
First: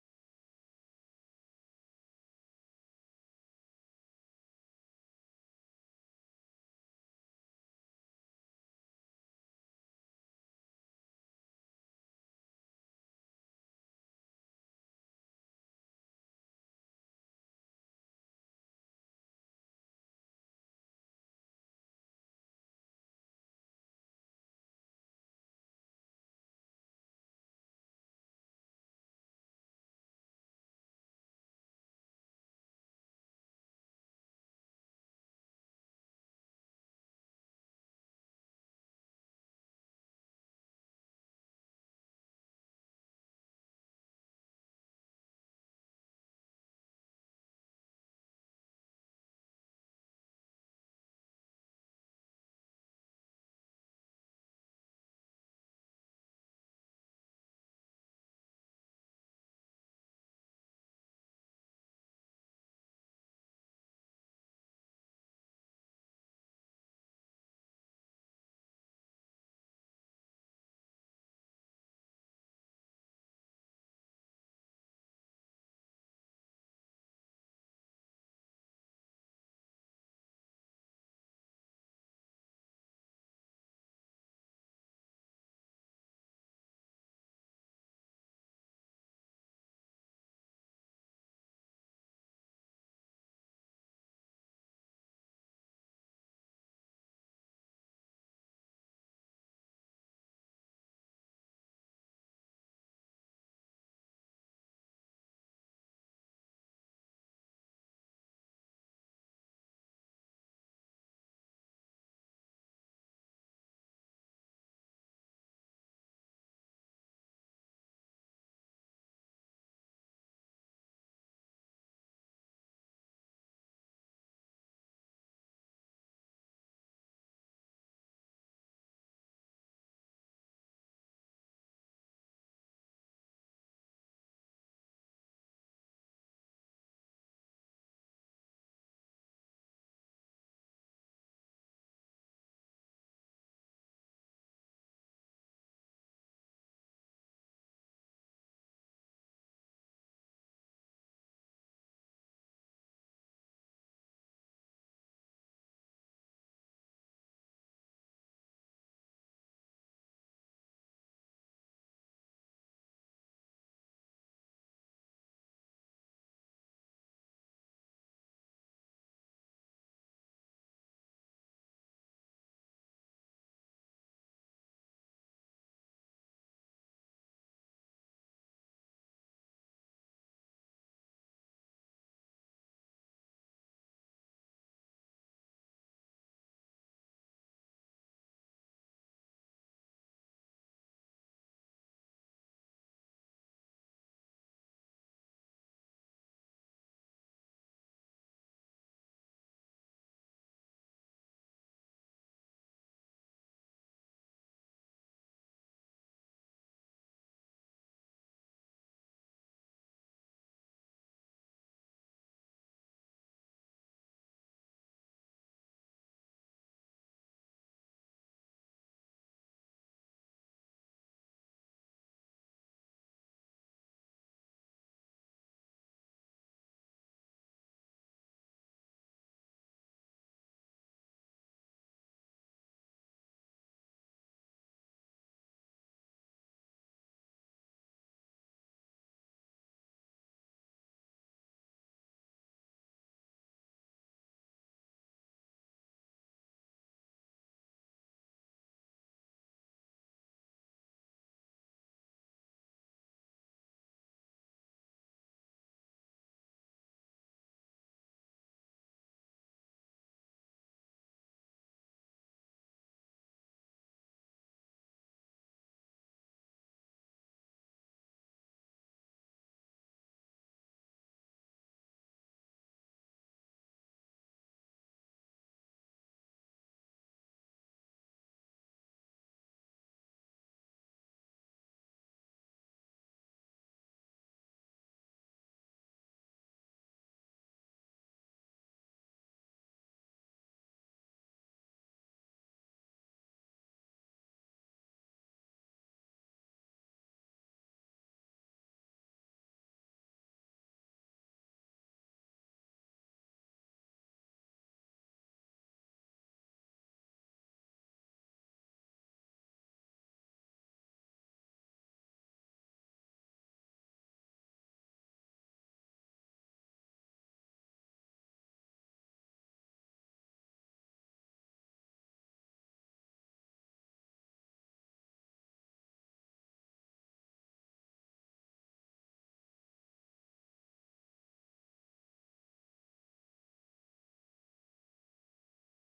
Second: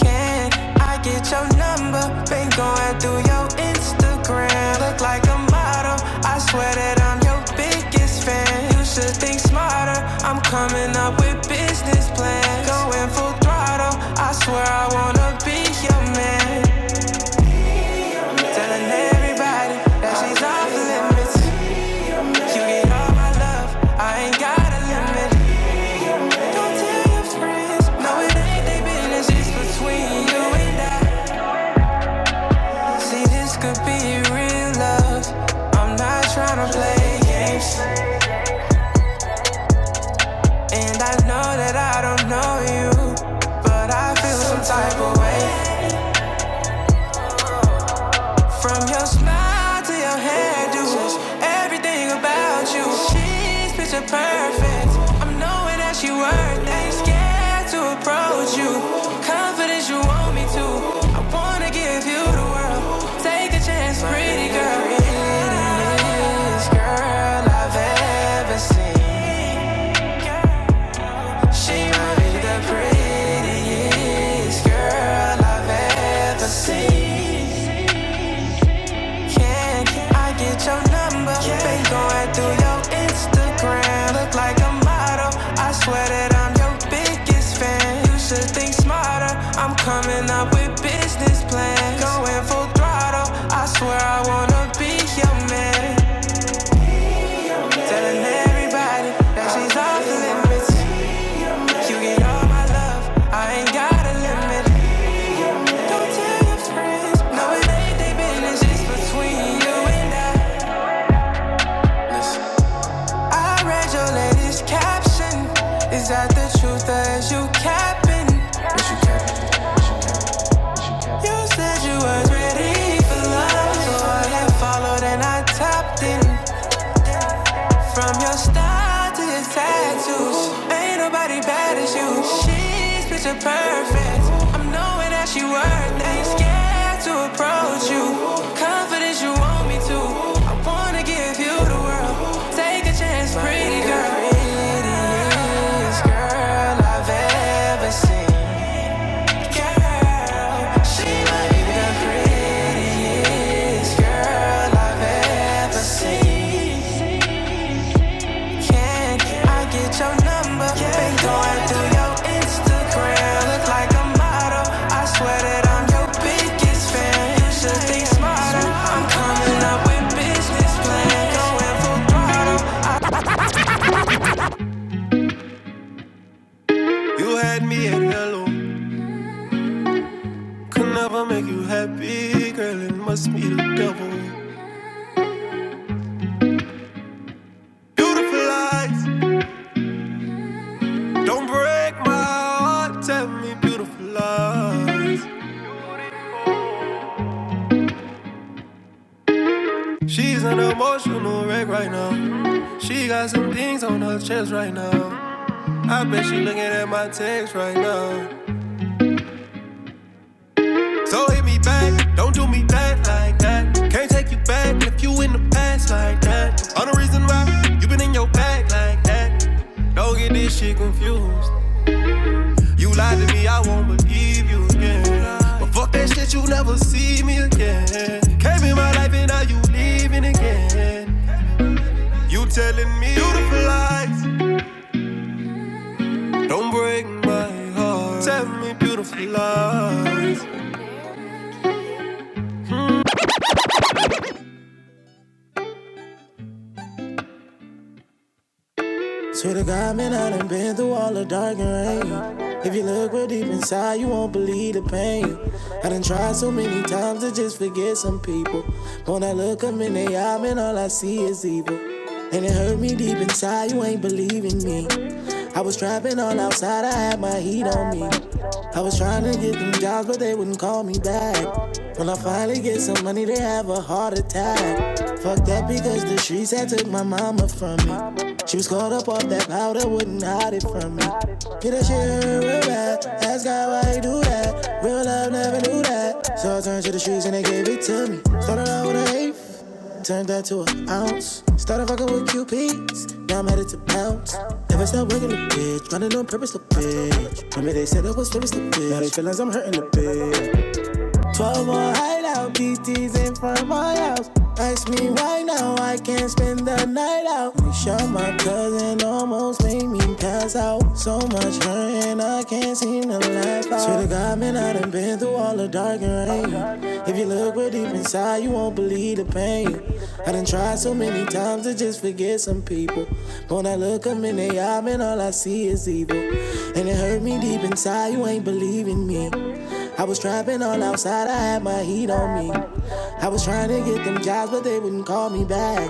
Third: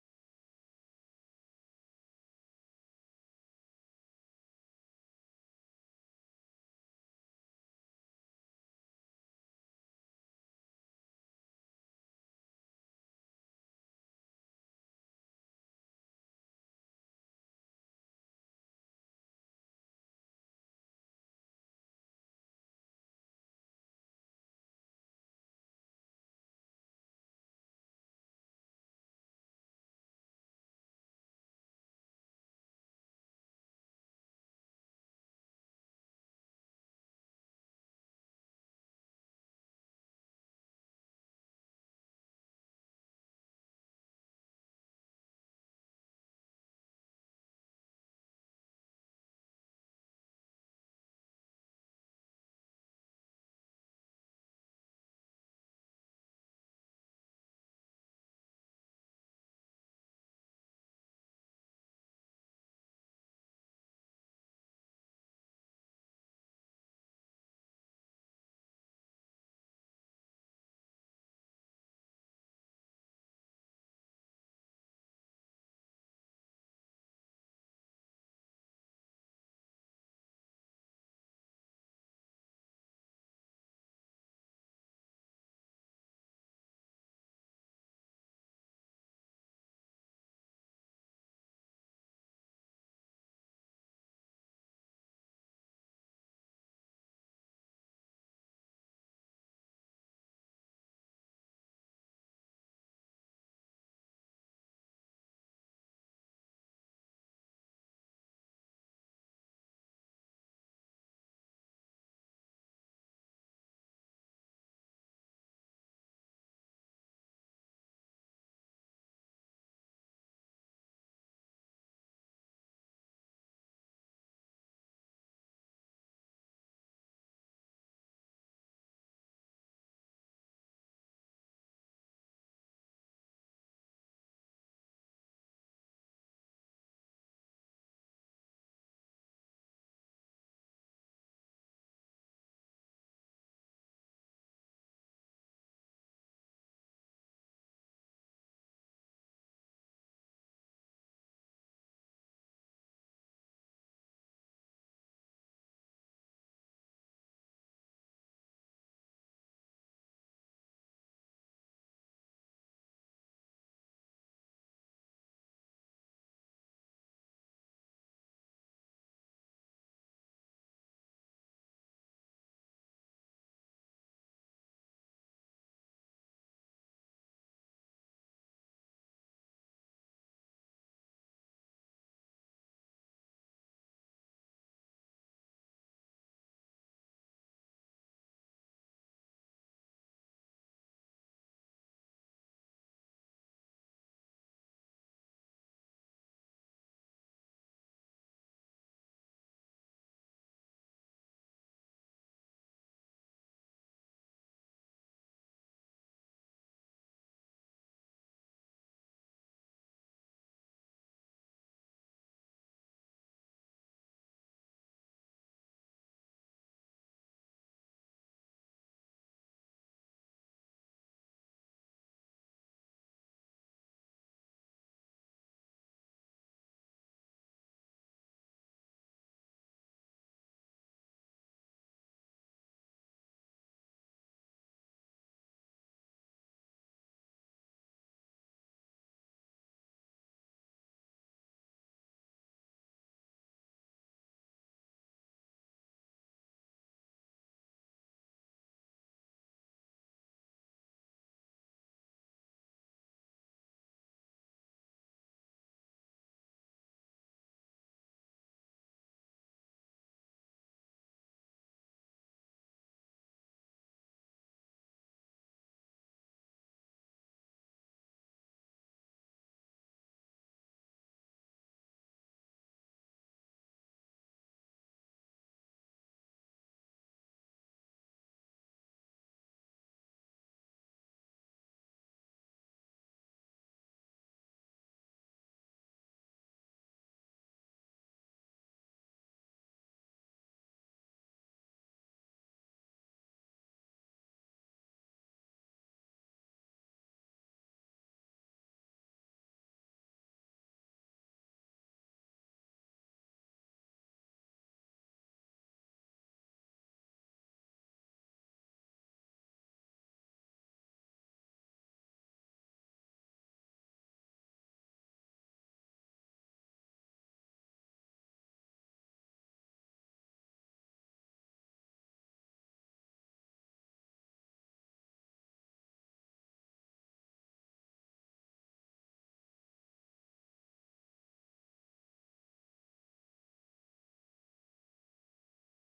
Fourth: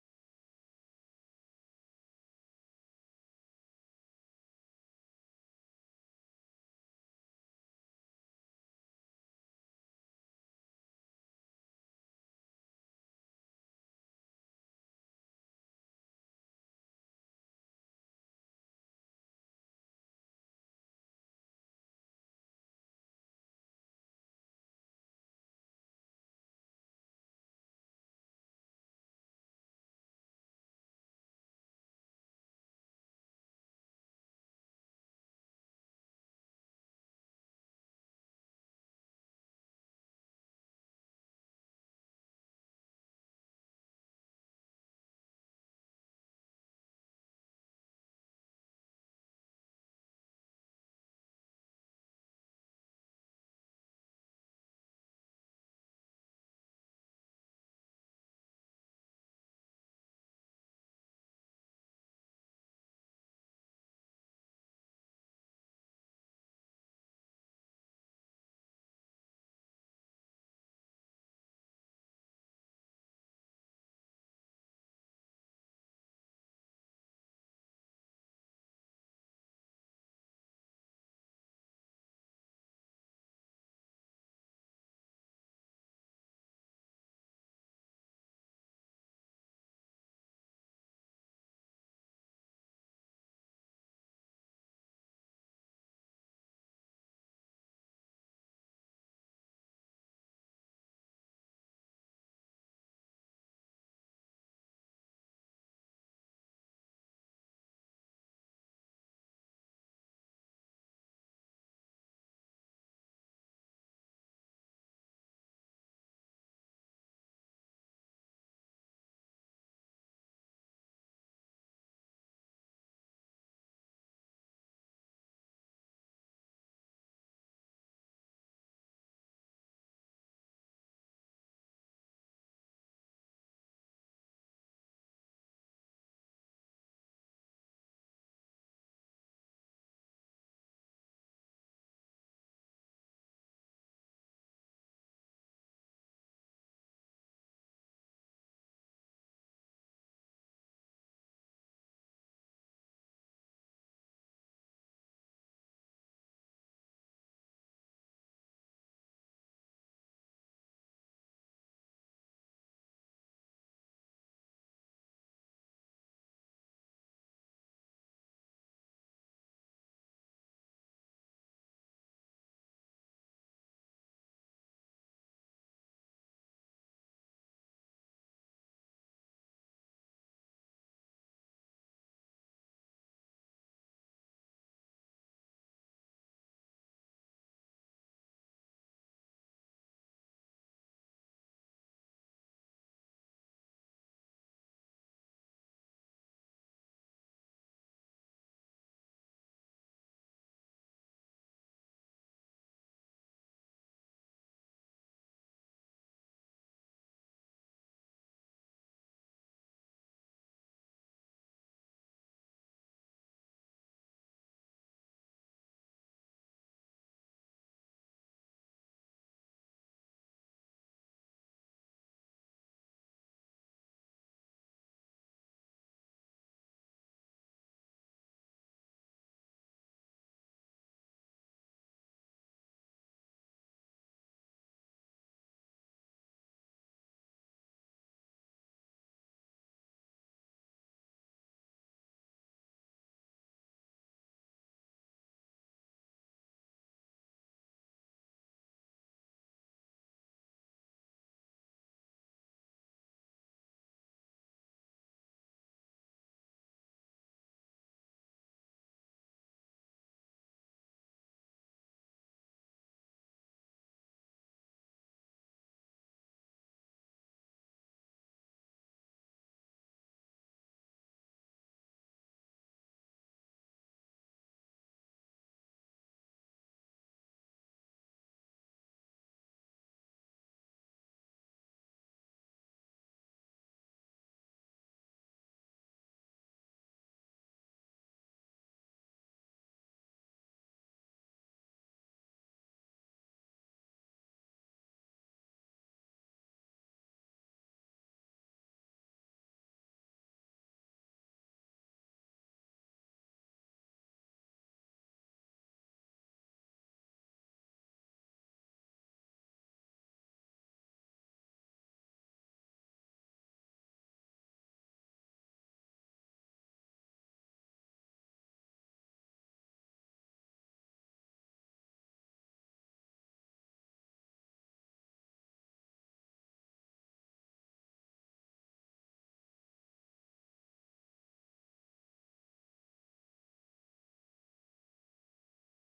[SPEAKER 4] Can I get your number? Been going through your Instagram. Look like a model. I swear that I'm your biggest fan. You should think smarter. I'm coming up with business plans. Going full throttle. I swear I wanna be your man. Telling everybody that she's off limits. You get all my love. I ain't got a limit. Don't tell your friends. No, it ain't their business. It's between you and I. See, this could be real love. I'm not trying to play games. And I know that I don't know you, but I feel some type of way. From your smile to your hairdo, everything about you. She's picture perfect. I'm knowing that she worth it. Ain't scared to approach you. Confidence you want me to. I wanna give you the world. Take a chance, pretty girl. You're the prettiest girl I've ever seen. She might be the prettiest girl I've ever seen. Can I get your number? Been going through your Instagram. Look like a model. I swear that I'm your biggest fan. You should think smarter. I'm coming up with business plans. Going full throttle. I swear I wanna be your man. Telling everybody that she's off limits. You get all my love. I ain't got a limit. Don't tell your friends. No, it ain't their business. It's between you and I. I read your latest caption. Is that the truth or is you capping? You said you was ready for love, so I had followed and I tapped in. From your style to your tattoos, ain't nobody bad as you. She's picture perfect. I'm knowing that she worth. it. Ain't scared to approach you. Confidence you want me to. I wanna give you the world. Take a chance, pretty girl. Prettiest girl I've ever seen. ever seen. can I get your number? Been going through your Instagram. Look like a model. I swear that I'm your biggest fan. You should think smarter. I'm coming up with business plans. Going full throttle. You had me at hello. Could never make you happy, girl. It must be the devil. Beautiful eyes, don't break my heart. Tell me beautiful lies. She's an emotional wreck right now. She got some things on her chest right now. I bet she looking at my text right now. So hit me back, don't do me back like that. Can't take you back if you in the past like that. On the reason why you been in your bag like that. Don't get this shit confused. You lied to me, I won't believe you again. But fuck that shit, you never see me again. Came in my life and now you leaving again. You telling me beautiful lies. Don't break my heart. Tell me beautiful lies. Swear to God, man, I done been through all the dark and rain. If you look real deep inside, you won't believe the pain. I done tried so many times to just forget some people. But when I look 'em in the eye, man, all I see is evil. And it hurt me deep inside, you ain't believing me. I was trapping all outside, I had my heat on me. I was trying to get them jobs, but they wouldn't call me back. When I finally get some money, they have a heart attack. Fucked up because the streets had took my mama from me. She was caught up off that powder, wouldn't hide it from me. Get that shit real bad. Ask God why he do that. Real love never knew that. So I turned to the streets and they gave it to me. Started out with a hate. Turned that to an ounce. Started fucking with QPs. Now I'm headed to bounce. Never stop working the bitch. Running on purpose, the bitch. Remember they said I was serious, the bitch. Now they feel like I'm hurting the bitch. Twelve more hideout, BTs in front of my house. Ask me why now, I can't spend the night out. We shot my cousin, almost made me pass out. So much hurt and I can't seem to laugh out. Swear to God, man, I done been through all the dark and rain. If you look way deep inside, you won't believe the pain. I done tried so many times to just forget some people. But when I look them in the eye, man, all I see is evil. And it hurt me deep inside, you ain't believing me. I was trapping all outside, I had my heat on me. I was trying to get them jobs, but they wouldn't call me back.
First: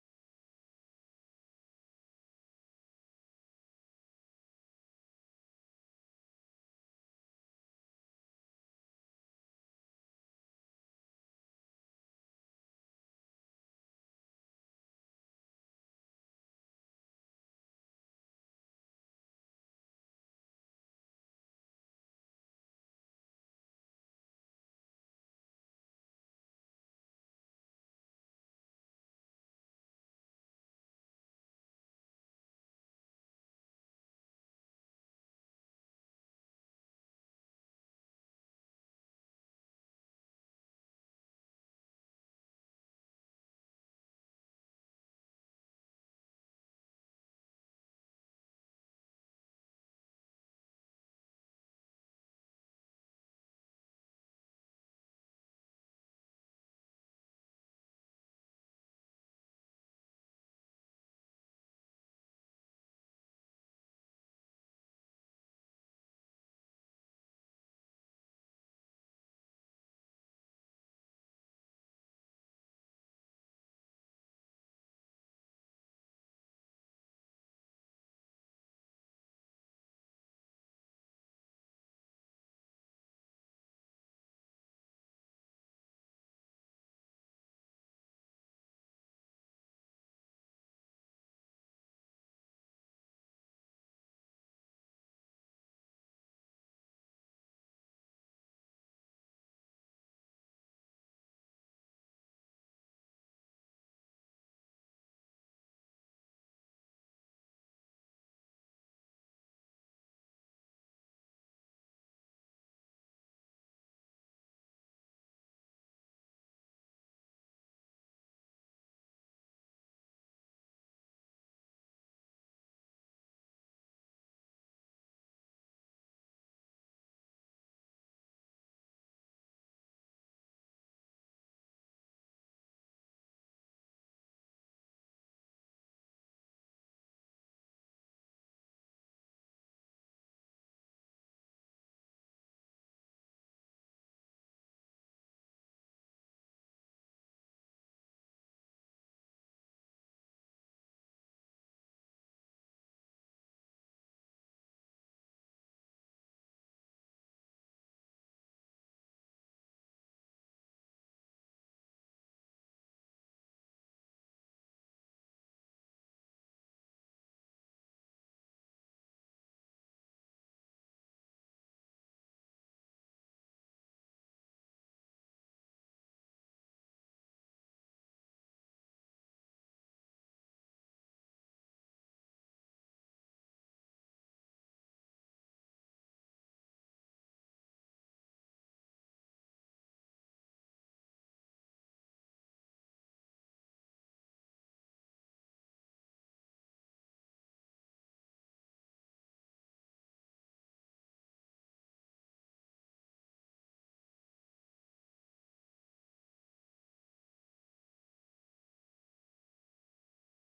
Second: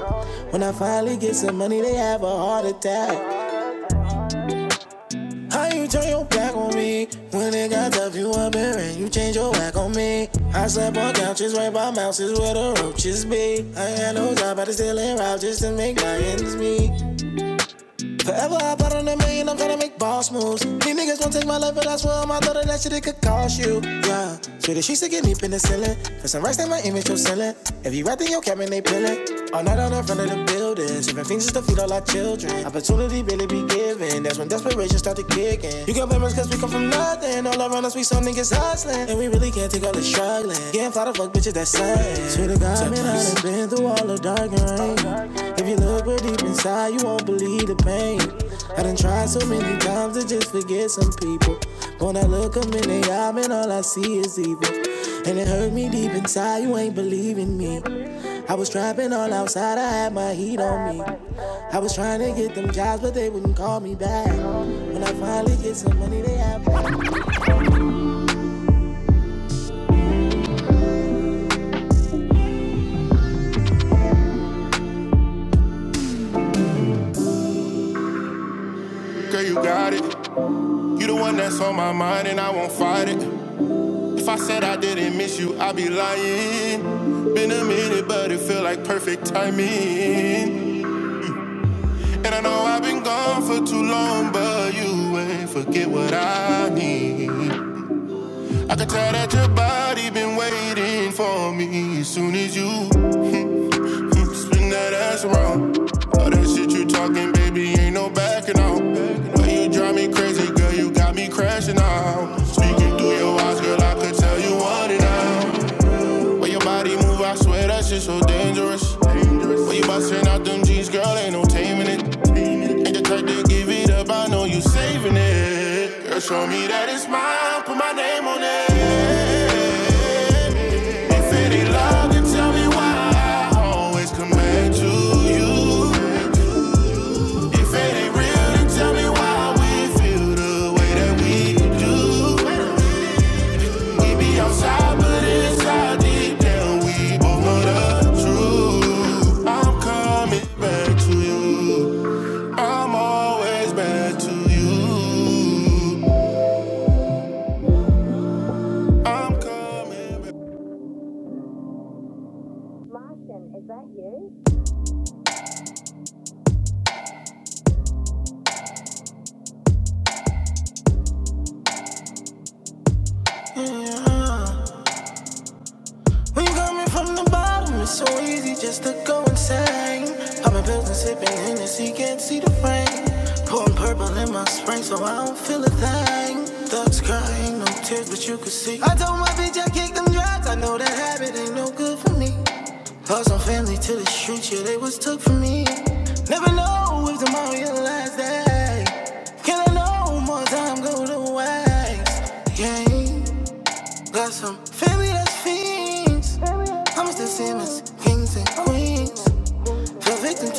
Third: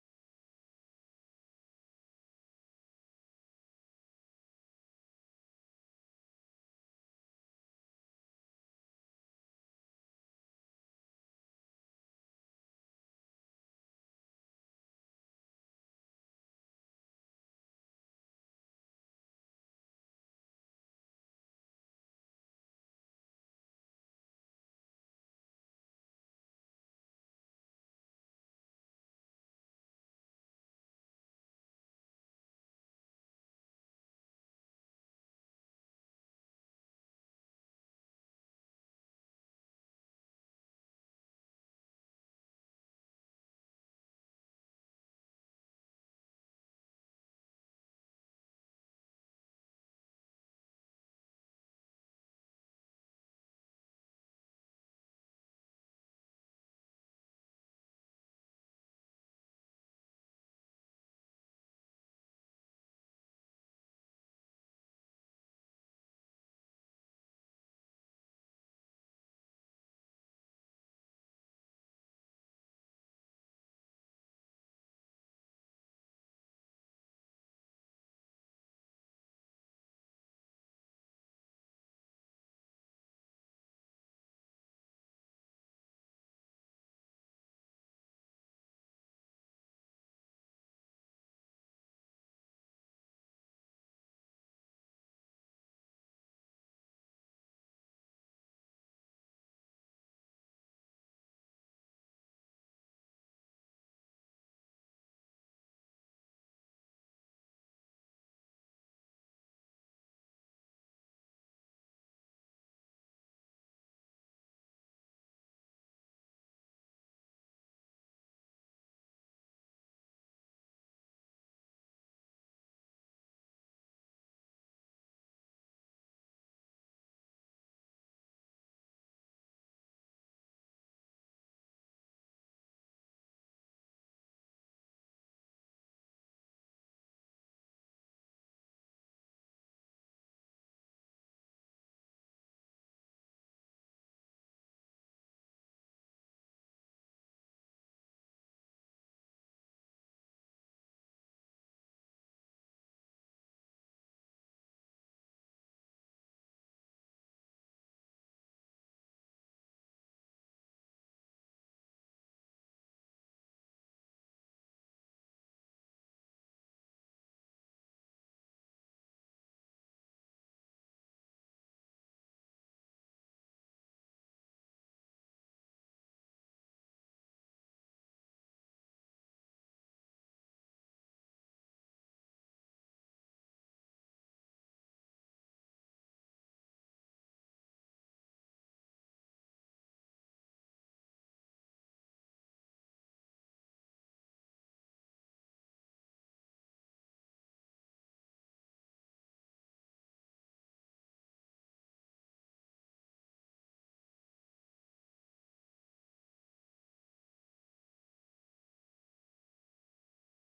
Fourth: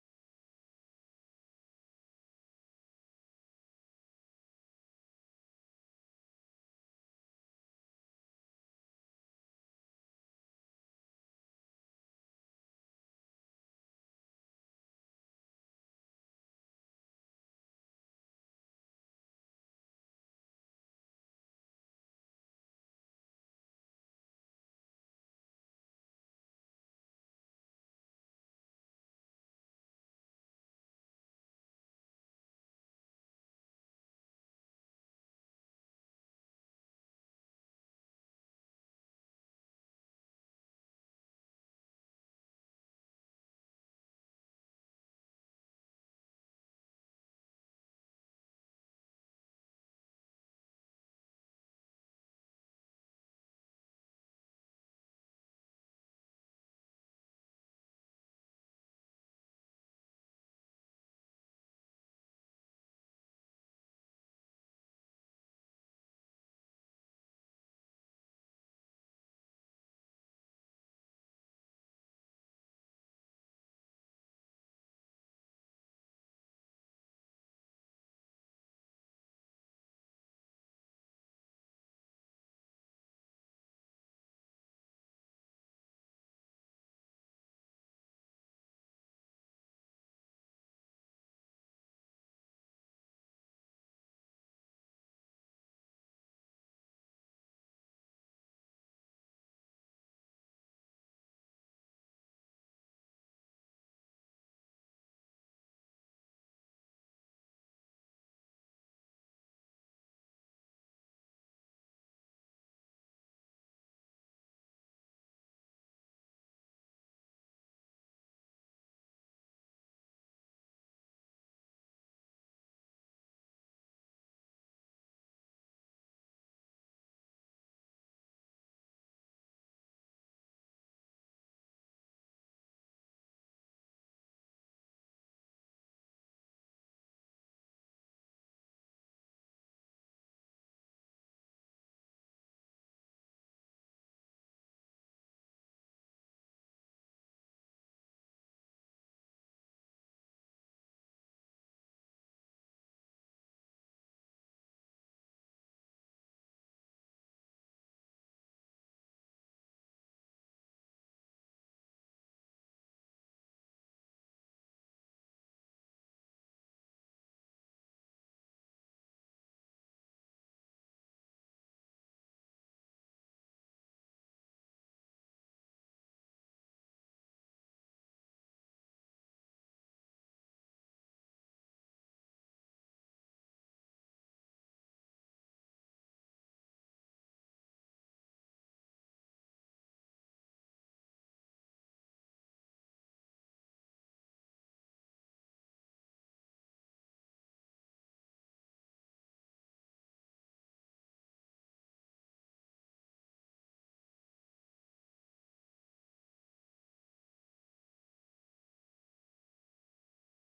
[SPEAKER 4] When I finally get some money, they have a heart attack. How you turn your back on me? When it got tough, you up here and you change your back on me. I slept on couches right by mouses where the roaches be. I had no job, but I still in route just to make my ends meet. Forever I bought on a million, I'm tryna make boss moves. These niggas won't take my life, but I swear on my daughter that shit it could cost you. Yeah, shit, she sick and deep in the ceiling. For some rest in my image, you're selling. If you right in your cabin, they peeling. All night on the front of the building, Even things just to feed all our children. Opportunity really be given. That's when desperation start to kick in. You can blame us cause we come from nothing. All around us, we some niggas hustling, and we really can't take all the struggling. Can't fly the fuck bitches that slang. Swear to God, man, I done been through all the dark and rain. If you look real deep inside, you won't believe the pain. I done tried so many times to just forget some people. When I look 'em in the eye, man, all I see is evil. And it hurt me deep inside, you ain't believing me. I was trapping all outside, I had my heat on me. I was trying to get them jobs, but they wouldn't call me back. When I finally get some money, they have Okay, you got it. You the one that's on my mind and I won't fight it. If I said I didn't miss you, I'd be lying. Been a minute, but it feel like perfect timing. And I know I've been gone for too long, but you ain't forget what I need. I can tell that your body been waiting for me as soon as you Mm, Spin that ass around. All that shit you talking, baby, ain't no backing out. But you drive me crazy, girl, you got me crashing out. Speaking through your eyes, girl, I could tell you want it now. Way your body move, I swear that shit's so dangerous. Way you bustin' out them jeans, girl, ain't no taming it. Ain't the type to give it up, I know you saving it. Girl, show me that it's mine, put my name on it. If it ain't love, then tell me why. I always come back to you. If it ain't real, then tell me why we feel the way that we do. We be outside, but inside deep down we both know the truth. I'm coming back to you. I'm always back to you. I'm coming back. Yeah. When you coming from the bottom, it's so easy just to go insane. I've been building, sipping Hennessy, can't see the rain. Pouring purple in my spring, so I don't feel a thing. Thugs crying, no tears, but you can see. I told my bitch I kicked them drugs, I know that habit ain't no good for me. Lost my family to the streets, yeah, they was took from me. Never know if tomorrow is the last day. Can I know more time go to waste? Yeah, got some family that's fiends. The Simmons, kings and queens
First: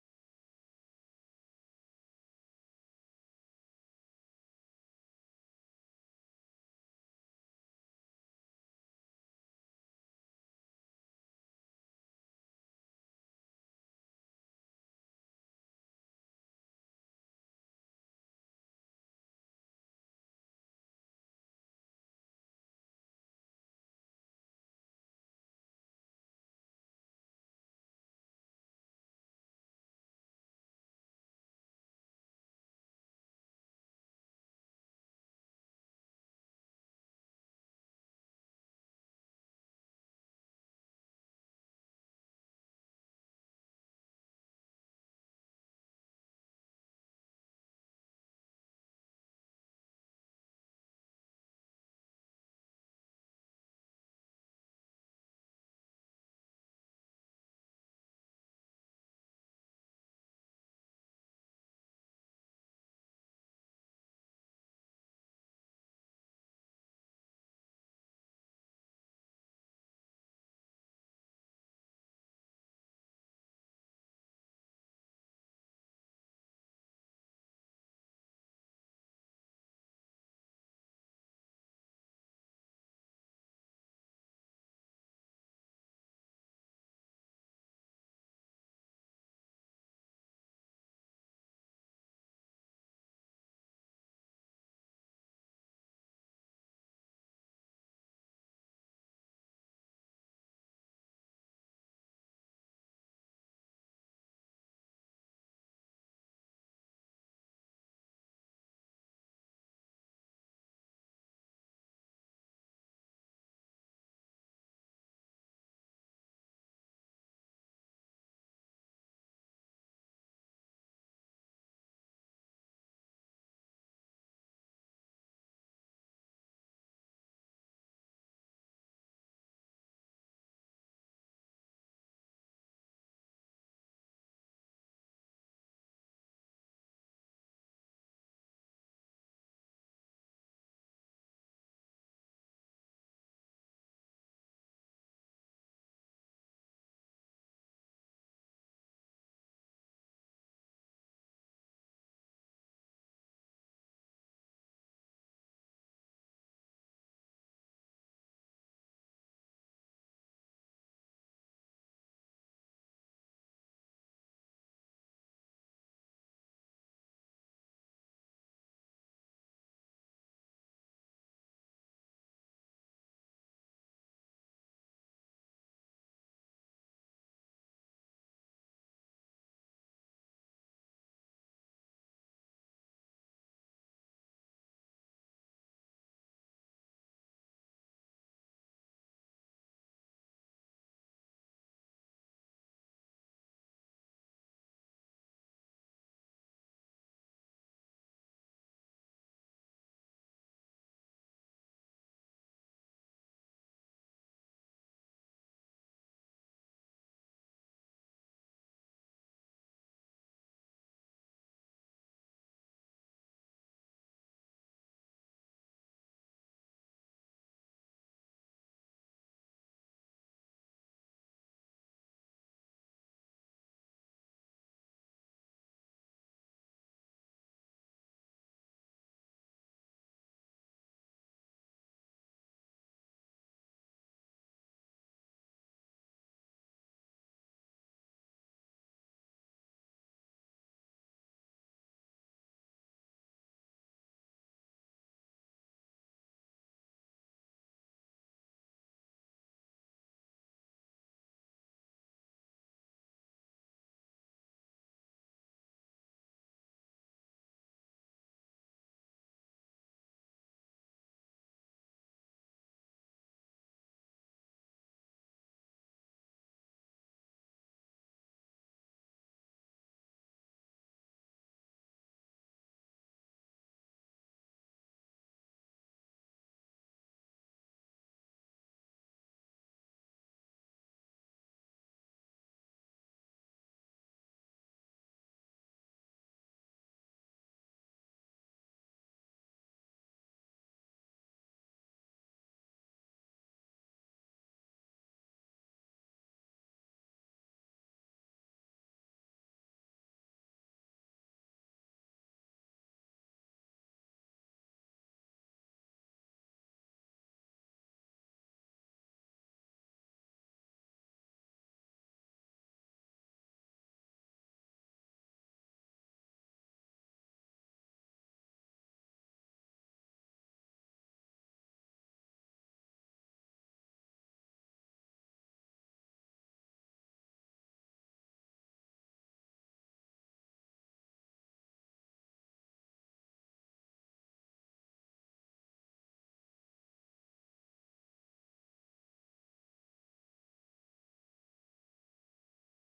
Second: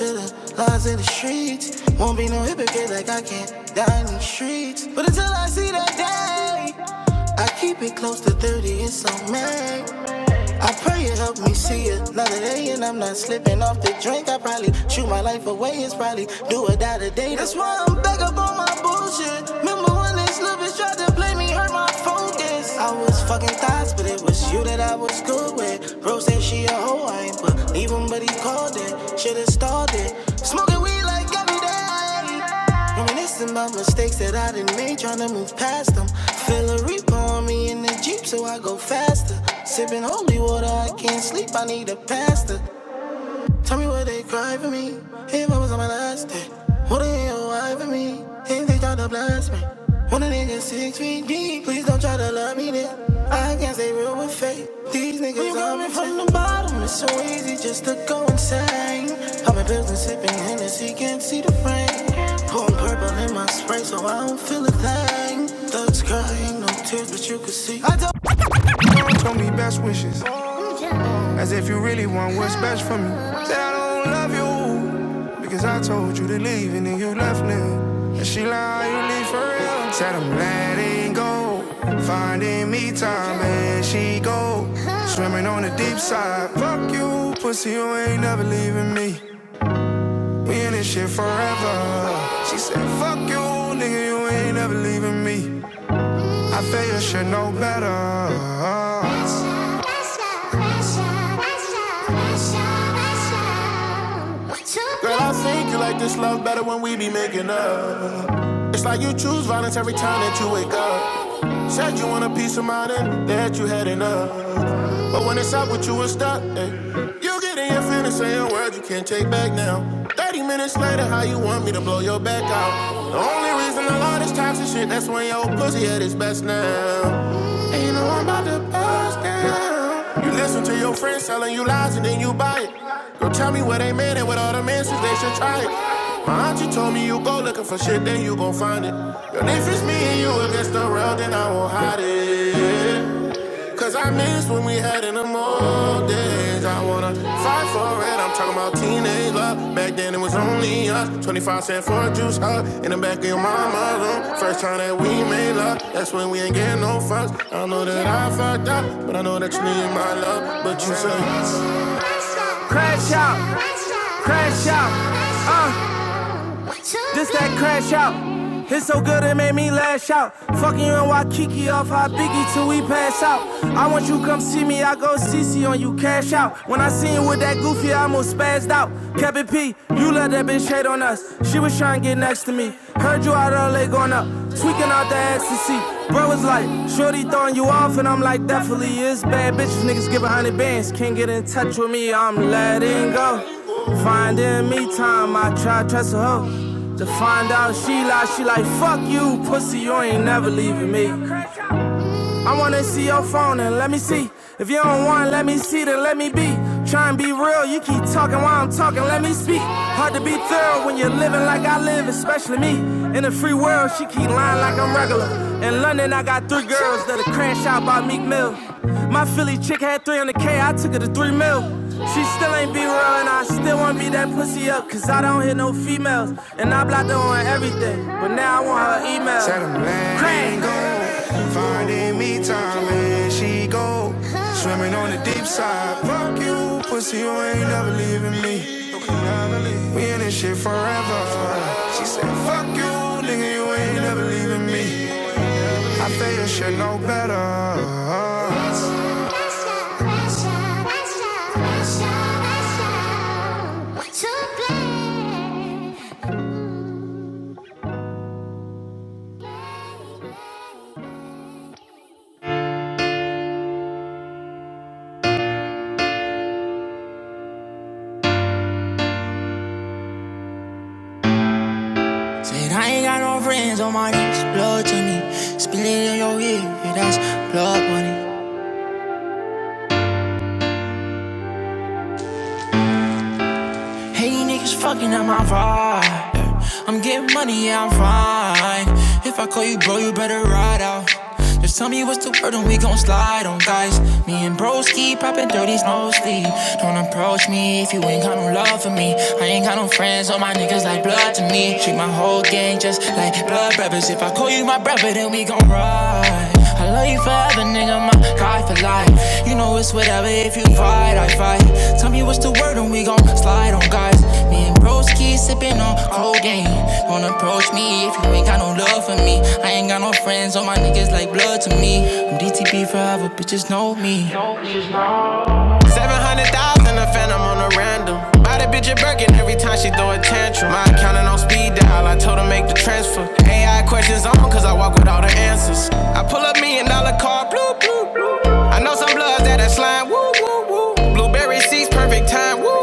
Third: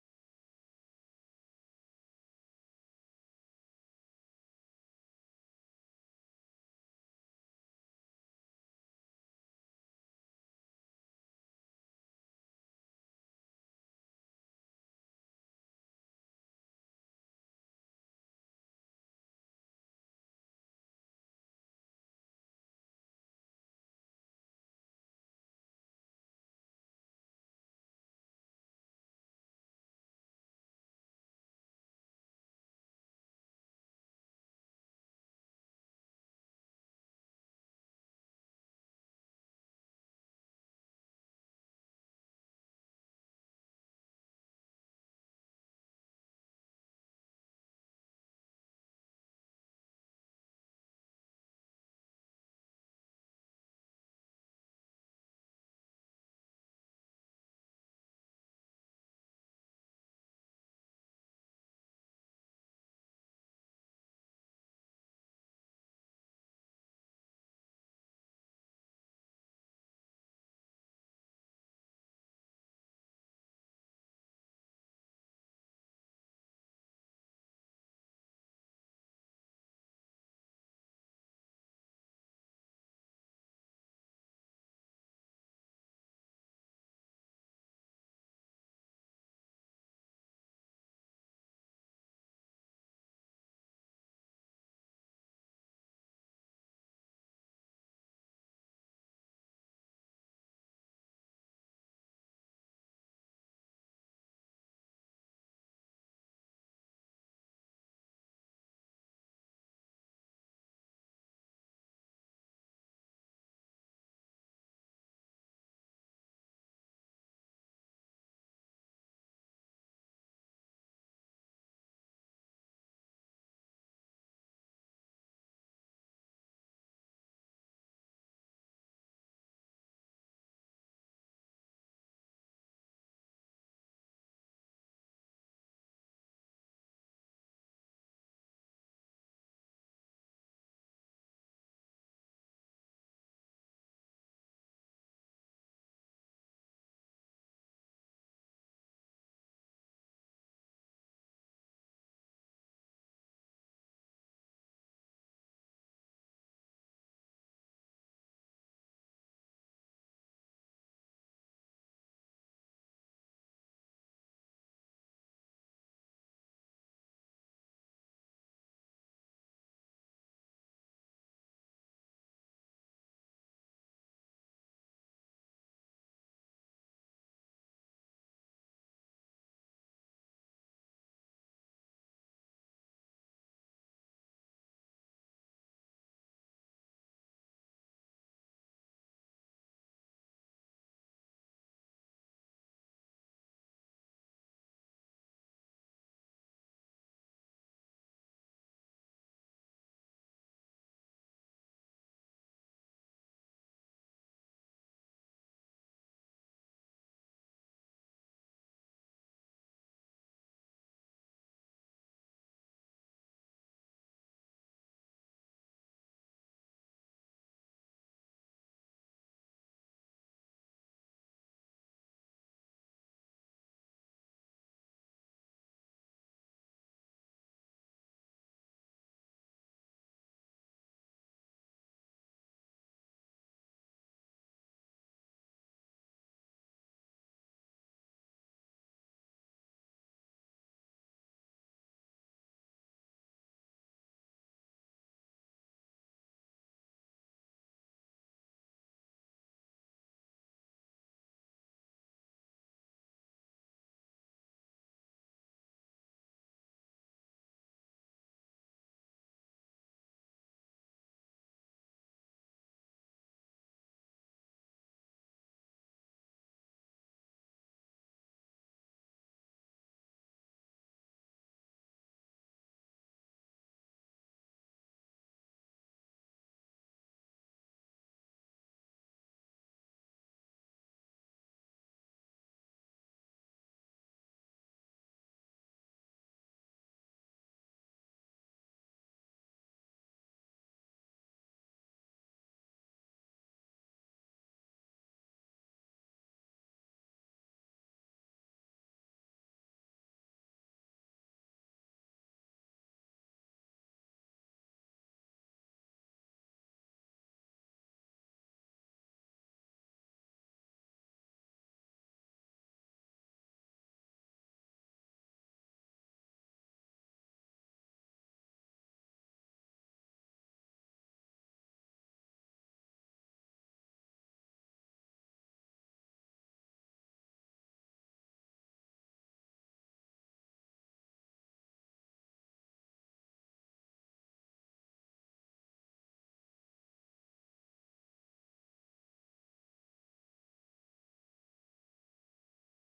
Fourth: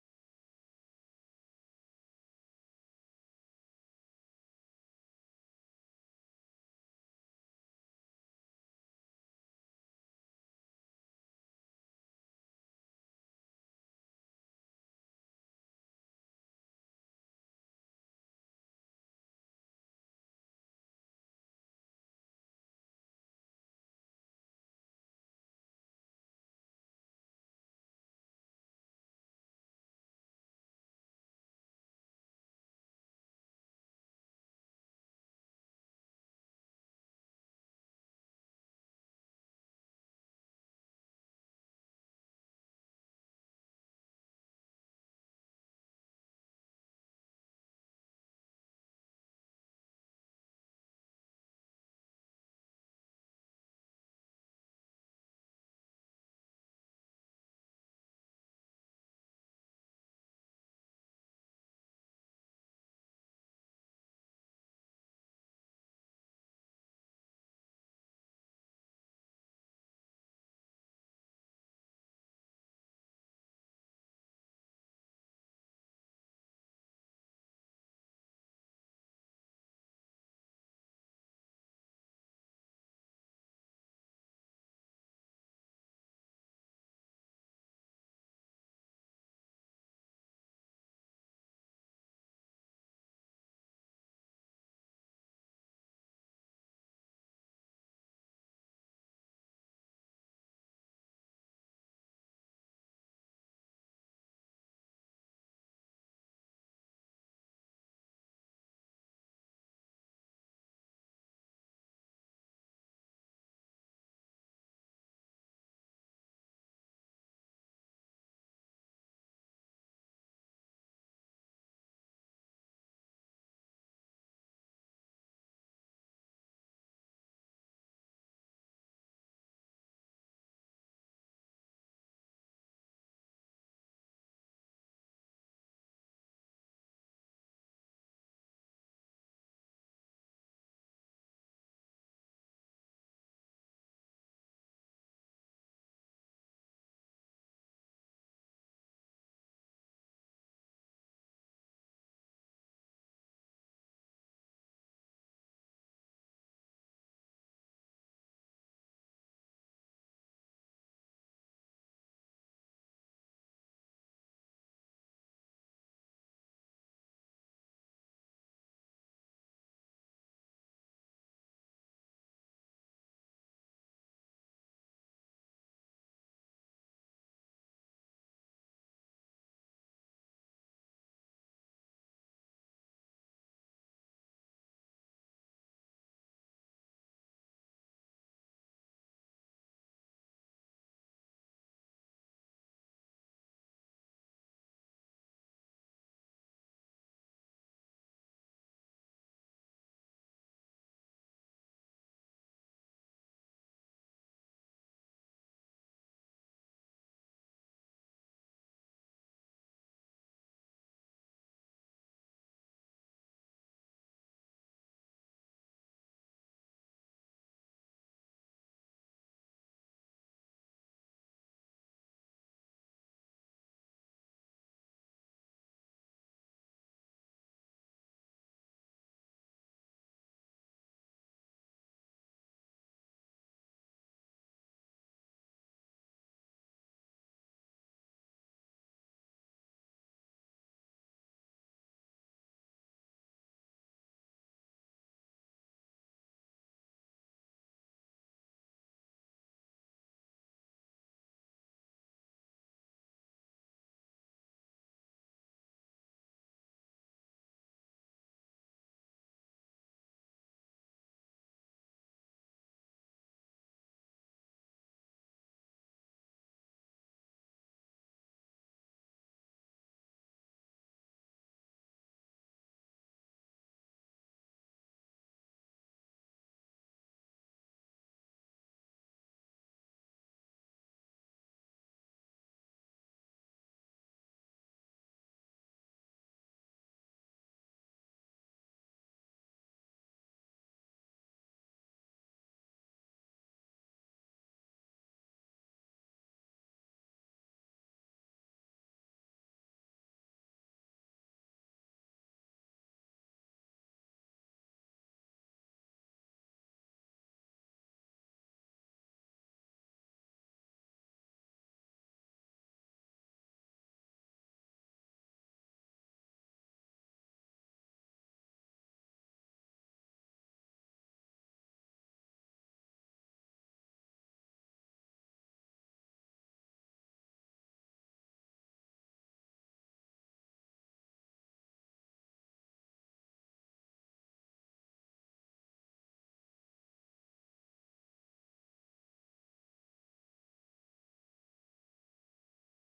[SPEAKER 4] of the streets. Won't be no hypocrite like I can't die in these streets. But until I see that day, keep it dirty. to it's on me. I pray it help me see another day, and I'm not slipping off the drink. I probably chew my life away. It's probably do or die today. That's why I'm back up on my bullshit. Remember when this little bitch tried to play me, hurt my focus. I was fucking thoughts, but it was you that I was good with. Bro said she a hoe, I ain't believe him, but he called it. Should've started. Smoking weed like every day. Reminiscing about mistakes that I didn't make, trying to move past them. Feel a reaper on me in the Jeep, so I go faster. Sipping holy water, I can't sleep, I need a pastor. Tell me what they cry for me. If I was on my last day, would they why for me? If they try to blast me, when a nigga six feet deep, please don't try to love me then. I can't stay real with fate. These niggas when you coming from the bottom, it's so easy just to go insane. I'm in building, sipping Hennessy, can't see the frame. Pouring purple in my spray, so I don't Show me best wishes. As if you really want what's best for me. Said I don't love you because I told you to leave and then you left me. And she lied, you leave for real. Said I'm letting go, finding me time and she go swimming on the deep side. Fuck you, pussy, you ain't never leaving me. We in this shit forever. She said, fuck you, nigga, you ain't never leaving me. I feel you should know better. Pressure, pressure, pressure, pressure, pressure. Girl, I think you like this love better when we be making up. It's like you choose violence every time that you wake up. Said you want a peace of mind and that you had enough. But when it's up with you, it's stuck. eh. You get in your feelings, saying words you can't take back now. 30 minutes later, how you want me to blow your back out? The only reason I love this toxic shit, that's when your pussy at its best now. And you know I'm about to bust down. You listen to your friends telling you lies and then you buy it. Girl, tell me where they made it with all them answers, they should try it. My auntie told me you go looking for shit, then you gon' find it. Girl, if it's me and you against the world, then I won't hide it. Cause I miss when we had in the old days. I wanna fight for it. I'm talking about teenage love. Back then it was only us. 25 cent for a juice hug in the back of your mama's room. First time that we made love. That's when we ain't getting no fuss. I know that I fucked up, but I know that you need my love. But you say. pass out. I want you come see me, I go CC on you, cash out. When I seen you with that goofy, I almost spazzed out. Kept it P, you let that bitch hate on us. She was trying to get next to me. Heard you out early going up, tweaking out the ecstasy. Bro was like, Shorty throwing you off, and I'm like, definitely is bad. Bitches niggas give a hundred bands, can't get in touch with me, I'm letting go. Finding me time, I try to trust a hoe. To find out she lied, she like, fuck you, pussy, you ain't never leaving me. I wanna see your phone and let me see. If you don't want, let me see, then let me be. Try and be real, you keep talking while I'm talking, let me speak. Hard to be thorough when you're living like I live, especially me. In the free world, she keep lying like I'm regular. In London, I got three girls that are crash out by Meek Mill. My Philly chick had 300K, I took her to 3 mil. She still ain't be real, and I still want me that pussy up, cause I don't hit no females. And I blocked her on everything, but now I want her email. Tell them let go. Finding me time and she go. Swimming on the deep side. Fuck you, pussy, you ain't never leaving me. We in this shit forever. She said, fuck you, nigga, you ain't never leaving me. I feel you should know better. Pressure, pressure, pressure, pressure, pressure to play. Said I ain't got no friends on my next blood to me. Spill it in your ear, yeah, that's blood money. Hey, niggas fucking up my vibe. I'm getting money, yeah, I'm fine. If I call you, bro, you better ride out. Just tell me what's the word and we gon' slide on, guys. Me and bros keep poppin' dirties, no sleep. Don't approach me if you ain't got no love for me. I ain't got no friends, all my niggas like blood to me. Treat my whole gang just like blood brothers. If I call you my brother, then we gon' ride. I love you forever, nigga, my guy for life. You know it's whatever if you fight, I fight. Tell me what's the word and we gon' slide on guys. Me and bros keep sipping on codeine. Don't approach me if you ain't got no love for me. I ain't got no friends, all my niggas like blood to me. I'm DTP forever, bitches know me. 700,000, a phantom on a random. Buy the bitch a Birkin every time she throw a tantrum. My accountant on speed dial, I told her make the transfer. AI questions on, cause I walk with all the answers. I pull up million dollar car, blue I know some bloods that are slime. Woo. Blueberry seeds, perfect time. Woo.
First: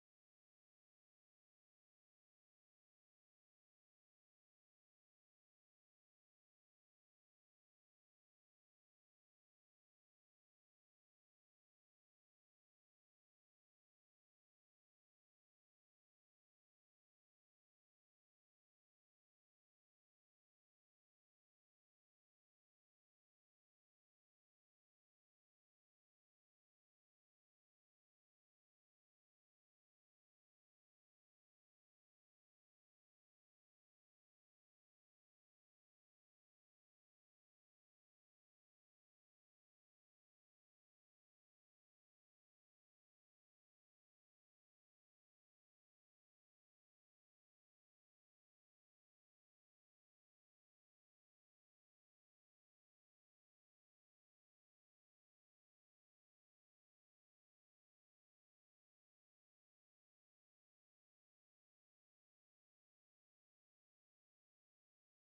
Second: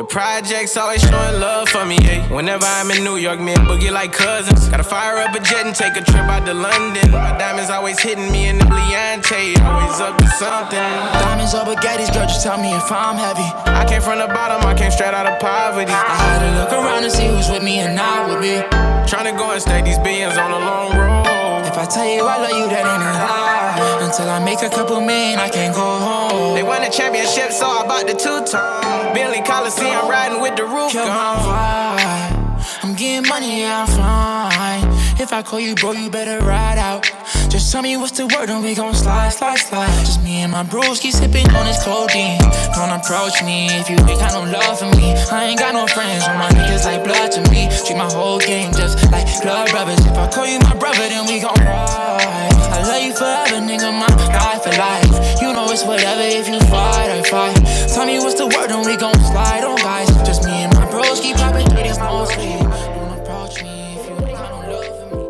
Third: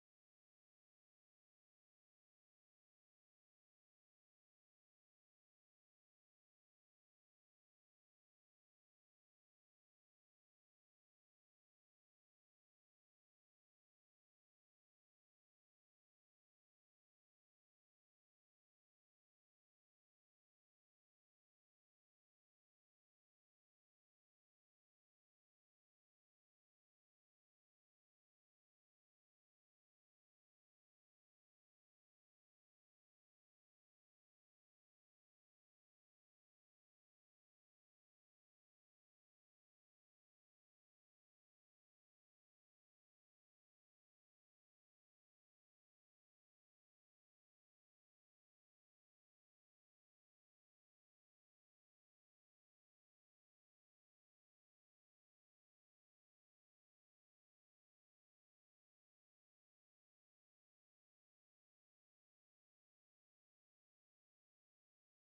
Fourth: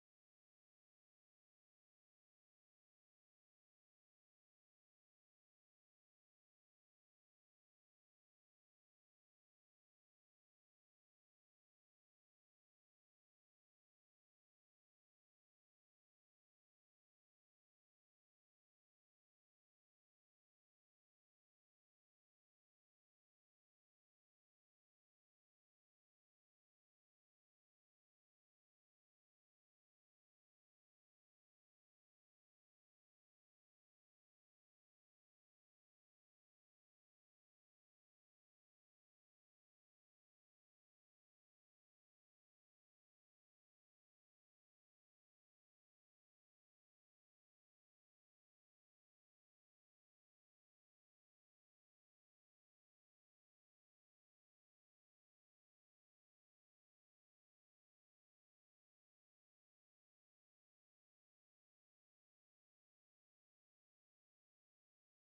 [SPEAKER 4] The projects always showing love for me. ayy. Whenever I'm in New York, me and Boogie like cousins. Gotta fire up a jet and take a trip out to London. My diamonds always hitting me in the Leontay. Always up to something. Diamonds or Bugattis, girl, just tell me if I'm heavy. I came from the bottom, I came straight out of poverty. I had to look around and see who's with me and not with me. These If I tell you I love you, that ain't a lie. Until I make a couple million, I can't go home. They won the championship, so I bought the two-tone. Billy Coliseum riding with the roof You're my gone. vibe. I'm getting money, yeah, I'm fine. If I call you, bro, you better ride out. Just tell me what's the word, and we gon' slide, slide, slide. Just me and my bros keep sipping on this codeine. Don't approach me. If you ain't got no love for me, I ain't got no friends. All my niggas like blood to me. Treat my whole game just like blood brothers. If I call you my brother, then we gon' ride. I love you forever, nigga. My guy for life. You know it's whatever if you fight or fight. Tell me what's the word, then we gon' slide on guys. Just me and my bros keep poppin' it is no sleep. Don't approach me if you ain't got no love for me.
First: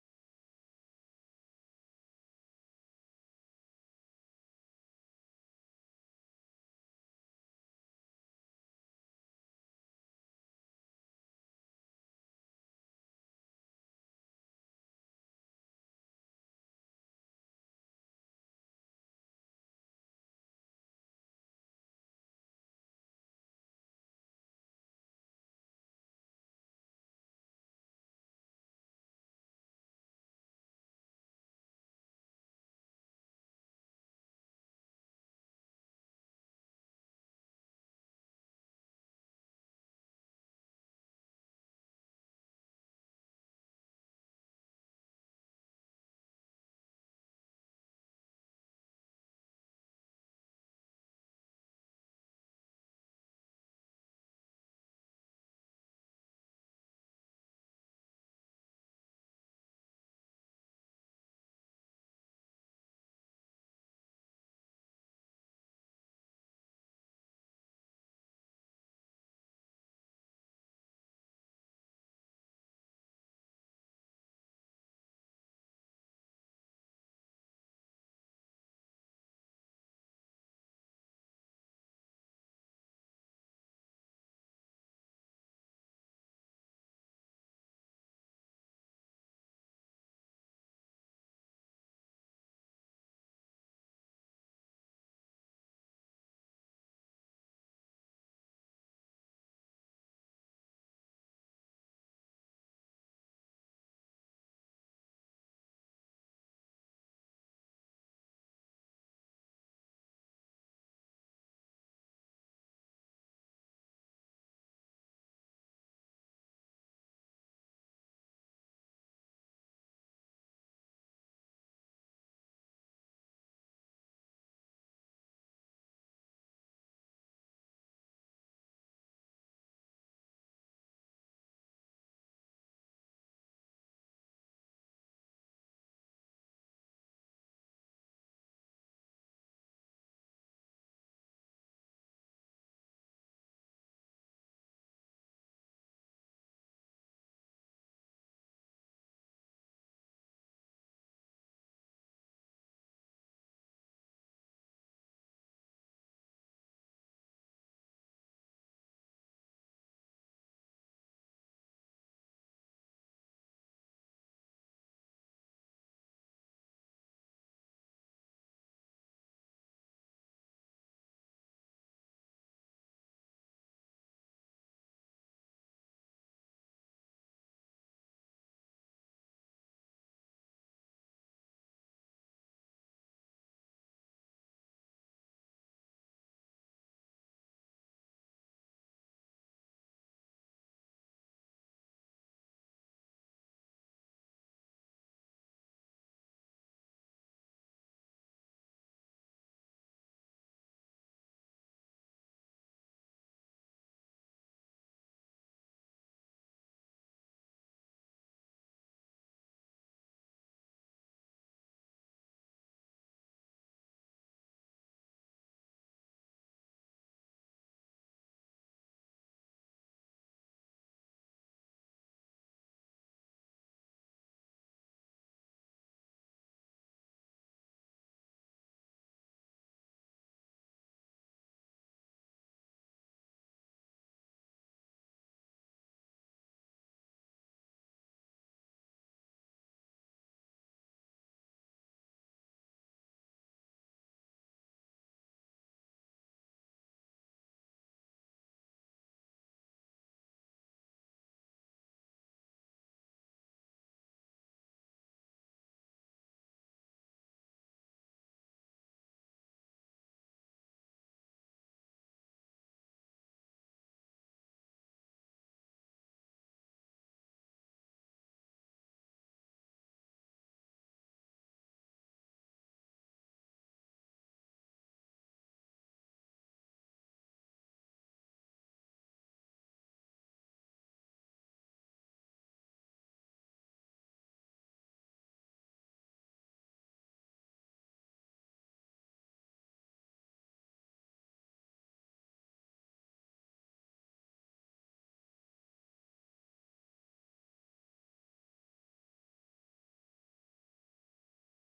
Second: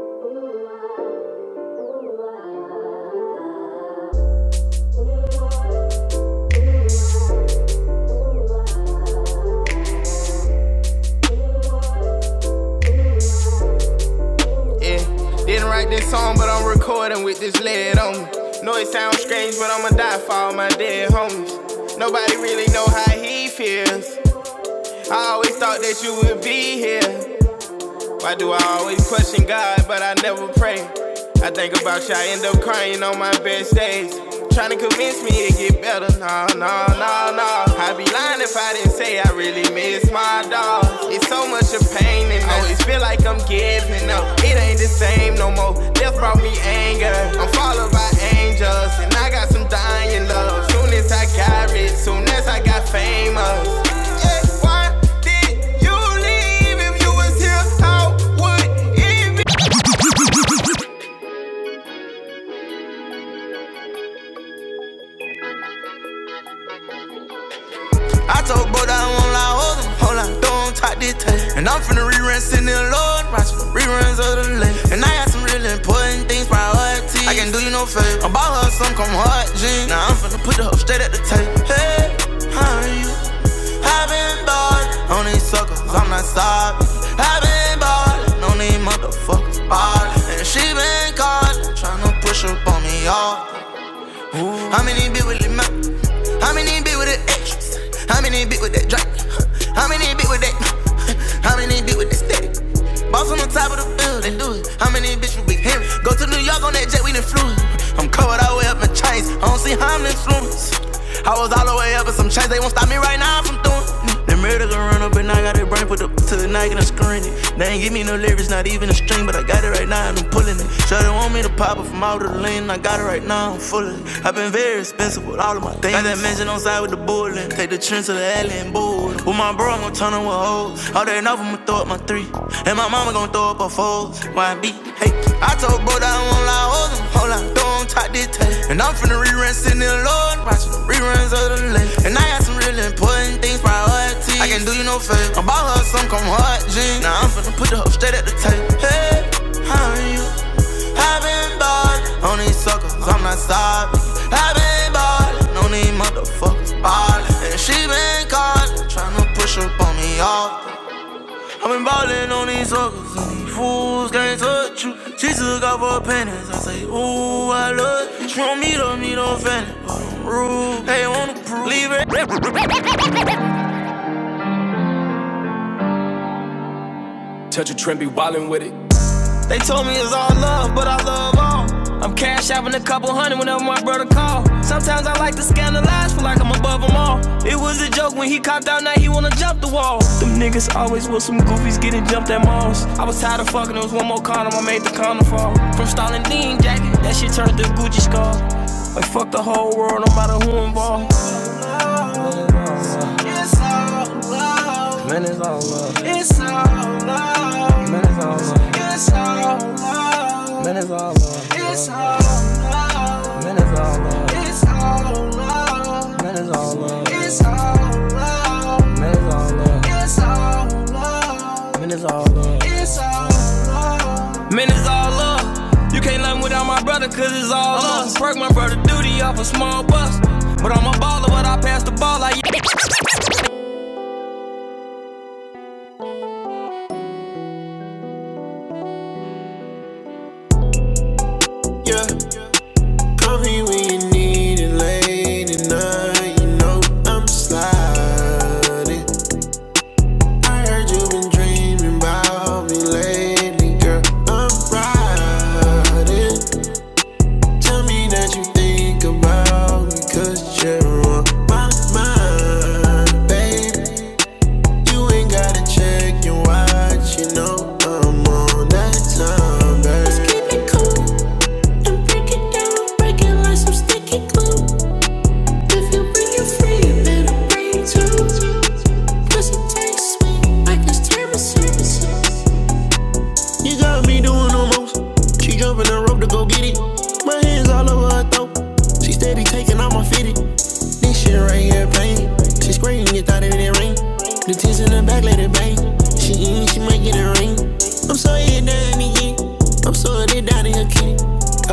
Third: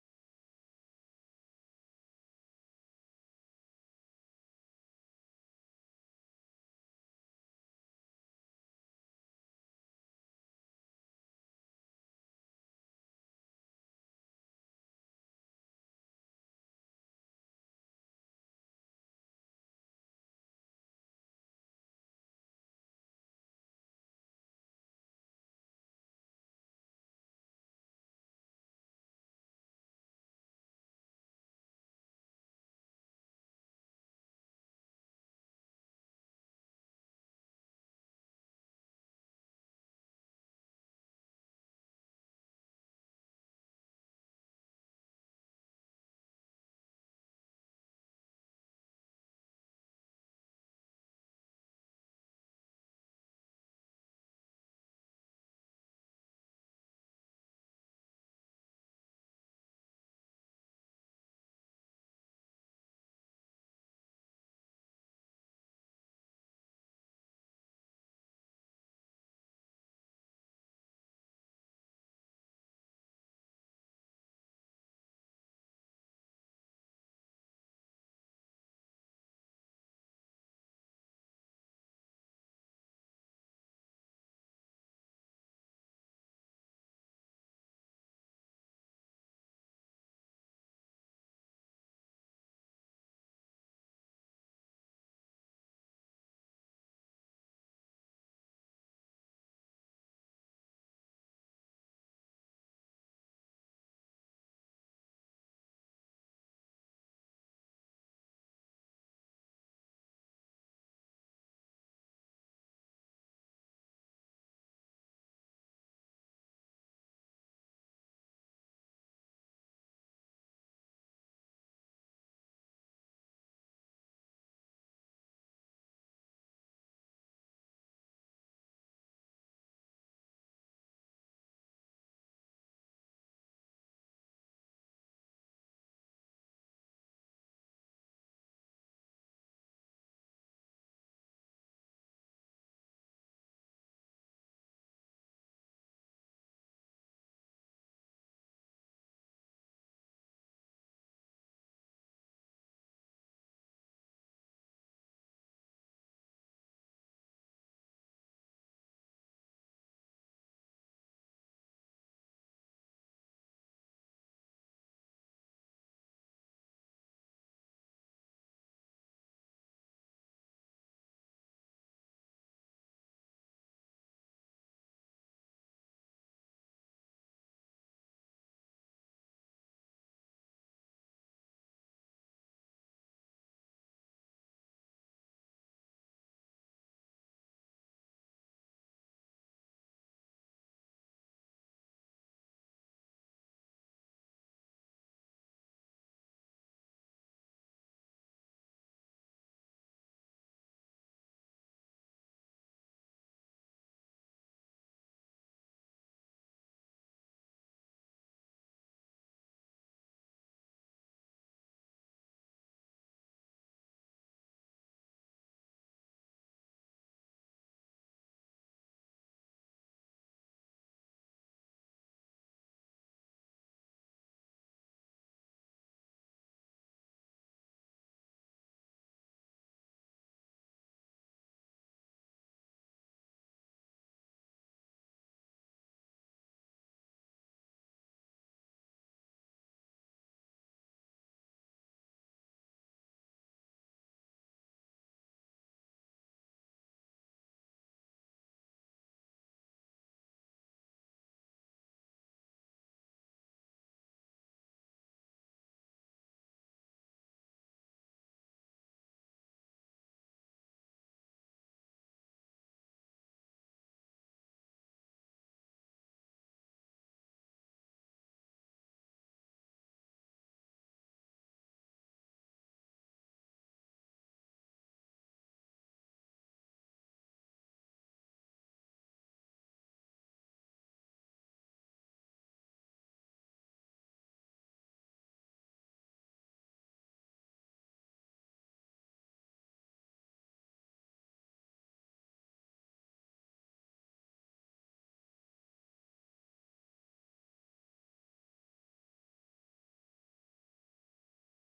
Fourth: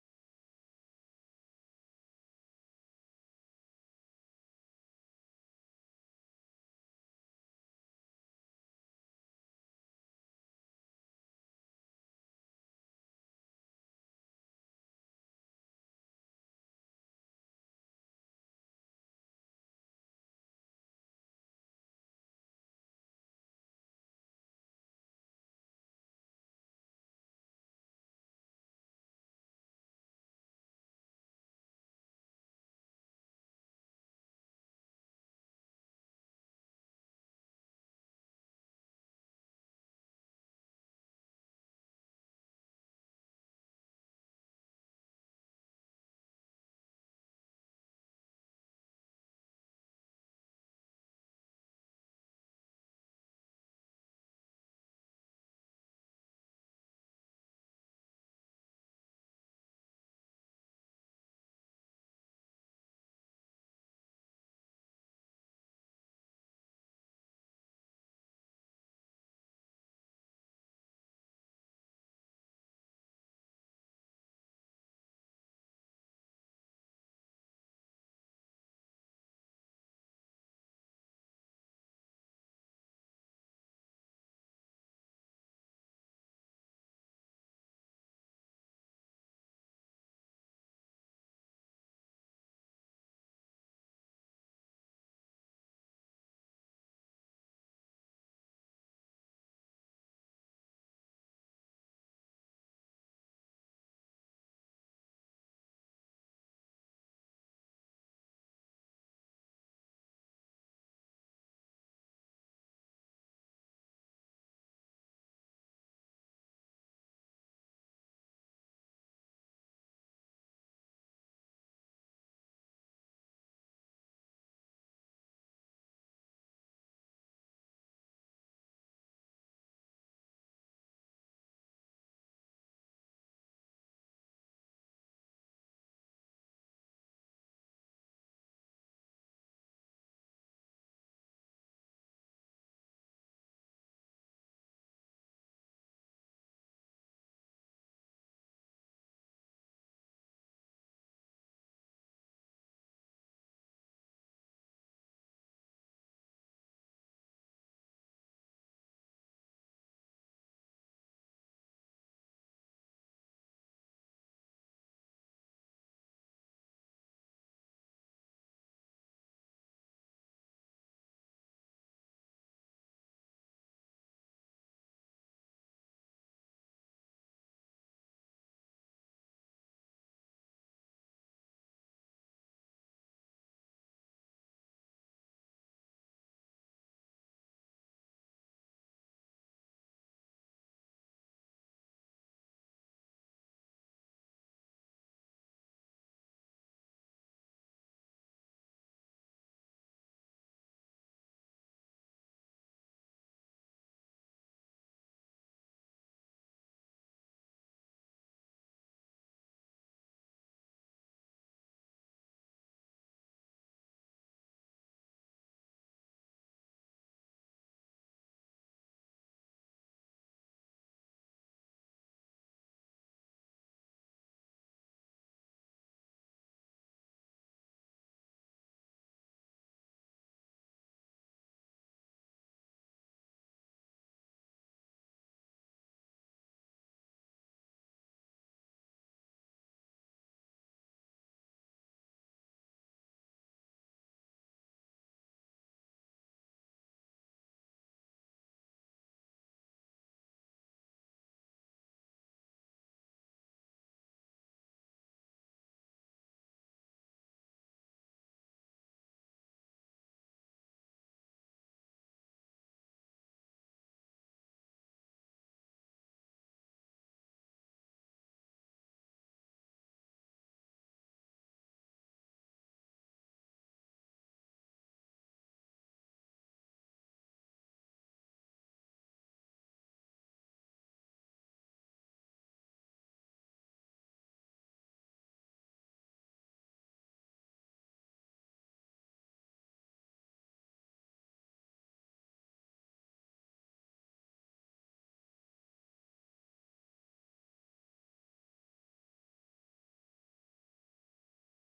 [SPEAKER 4] Yeah, didn't write this song, but I'm recording with this lead on me. Know it sounds strange, but I'ma die for all my dead homies. Nobody really know how he feels. I always thought that you would be here. Why do I always question God, but I never pray? I think about you, I end up crying on my best days. Trying to convince me it get better, no, no, no, no. I'd be lying if I didn't say I really miss my dog. It's so much of pain, and I always feel like I'm giving up. It ain't the same no more. Death brought me anger. I'm followed by angels, and I got some dying love. Soon as I got rich, soon as I got famous. Yeah, why did you leave? If you was here, I would even. I told Bo I won't lie, hold on, don't talk this tape. And I'm finna rerun, sitting there, Lord, watching the reruns of the late. And I got some really important things, priorities. I can not do you no favor. I bought her some come hard jeans. Now I'm finna put the hoe straight at the tape. Hey, how are you? I've been ballin' on these suckers, I'm not sorry. I've been ballin' on these motherfuckers, ballin'. And she been callin', tryna push up on me, y'all. How many bit with the mouth? How many bit with the extras? How many bit with that drop? How many bit with that? How many bit with that static? Boss on the top of the building, do it. How many bitch with big Henry? Go to New York on that jet, we done flew it. I'm covered all the way up in chains. I don't see how I'm influenced. I was all the way up with some chains, they won't stop me right now from doing. it. The murder gon' run up and I got it brain put up to the night and I'm screen it. They ain't give me no lyrics, not even a string, but I got it right now and I'm pulling it. Shawty want me to pop up from out of the lane, I got it right now, I'm full of it. i been very expensive with all of my things. Got that mansion on side with the bullin', take the trend to the alley and board. With my bro, I'm gon' turn him with hoes. All that enough, i am going throw up my three. And my mama gon' throw up her fours. Why be? Hey, I told bro that I won't lie, hoes, and hold on, don't top this tape. And I'm finna rerun, sitting in the Lord, watching the reruns of the late. And I got some really important things. I can't do you no favor. I bought her some come hard jeans. Now I'm finna put the hoe straight at the table. Hey, how are you? i been ballin' on these suckers. I'm not sorry. i been ballin' on these motherfuckers ballin'. And she been callin', tryna push up on me off. i been ballin' on these suckers and these fools can't touch you. She took off her panties. I say, Ooh, I love you. She want me to meet her fanny, but I'm rude. They told me it's all love, but I love all. I'm cash shopping a couple hundred whenever my brother call. Sometimes I like to scandalize, feel like I'm above them all. It was a joke when he copped out, now he wanna jump the wall. Them niggas always with some goofies getting jumped at malls. I was tired of fucking, there was one more condom, I made the condom fall. From Stalin Dean jacket, that shit turned to Gucci scar. Like fuck the whole world, no matter who involved. Man, it's all love. Man, it's all love. Man, it's all love. Man, it's all love. Man, it's all love. Man, it's all love. Man, it's all love. Man, it's all love. You can't nothing without my brother, cause it's all us. Work my brother duty off a small bus. But I'm a baller, but I pass the ball like you. Call me when you need it late at night. You know I'm sliding. Heard you been dreaming about me lately, girl. I'm riding. Tell me that you think about me, cause you're on my mind, baby. You ain't gotta check your watch, you know I'm on that time, baby. You got me doing almost. She jumping the rope to go get it. My hands all over her throat. She steady taking out my fitted. This shit right here pain. She screaming, get out of that ring. The tits in the back, let it bang. She eating, she might get a ring. I'm so hit down again. I'm so hit down in her kitty.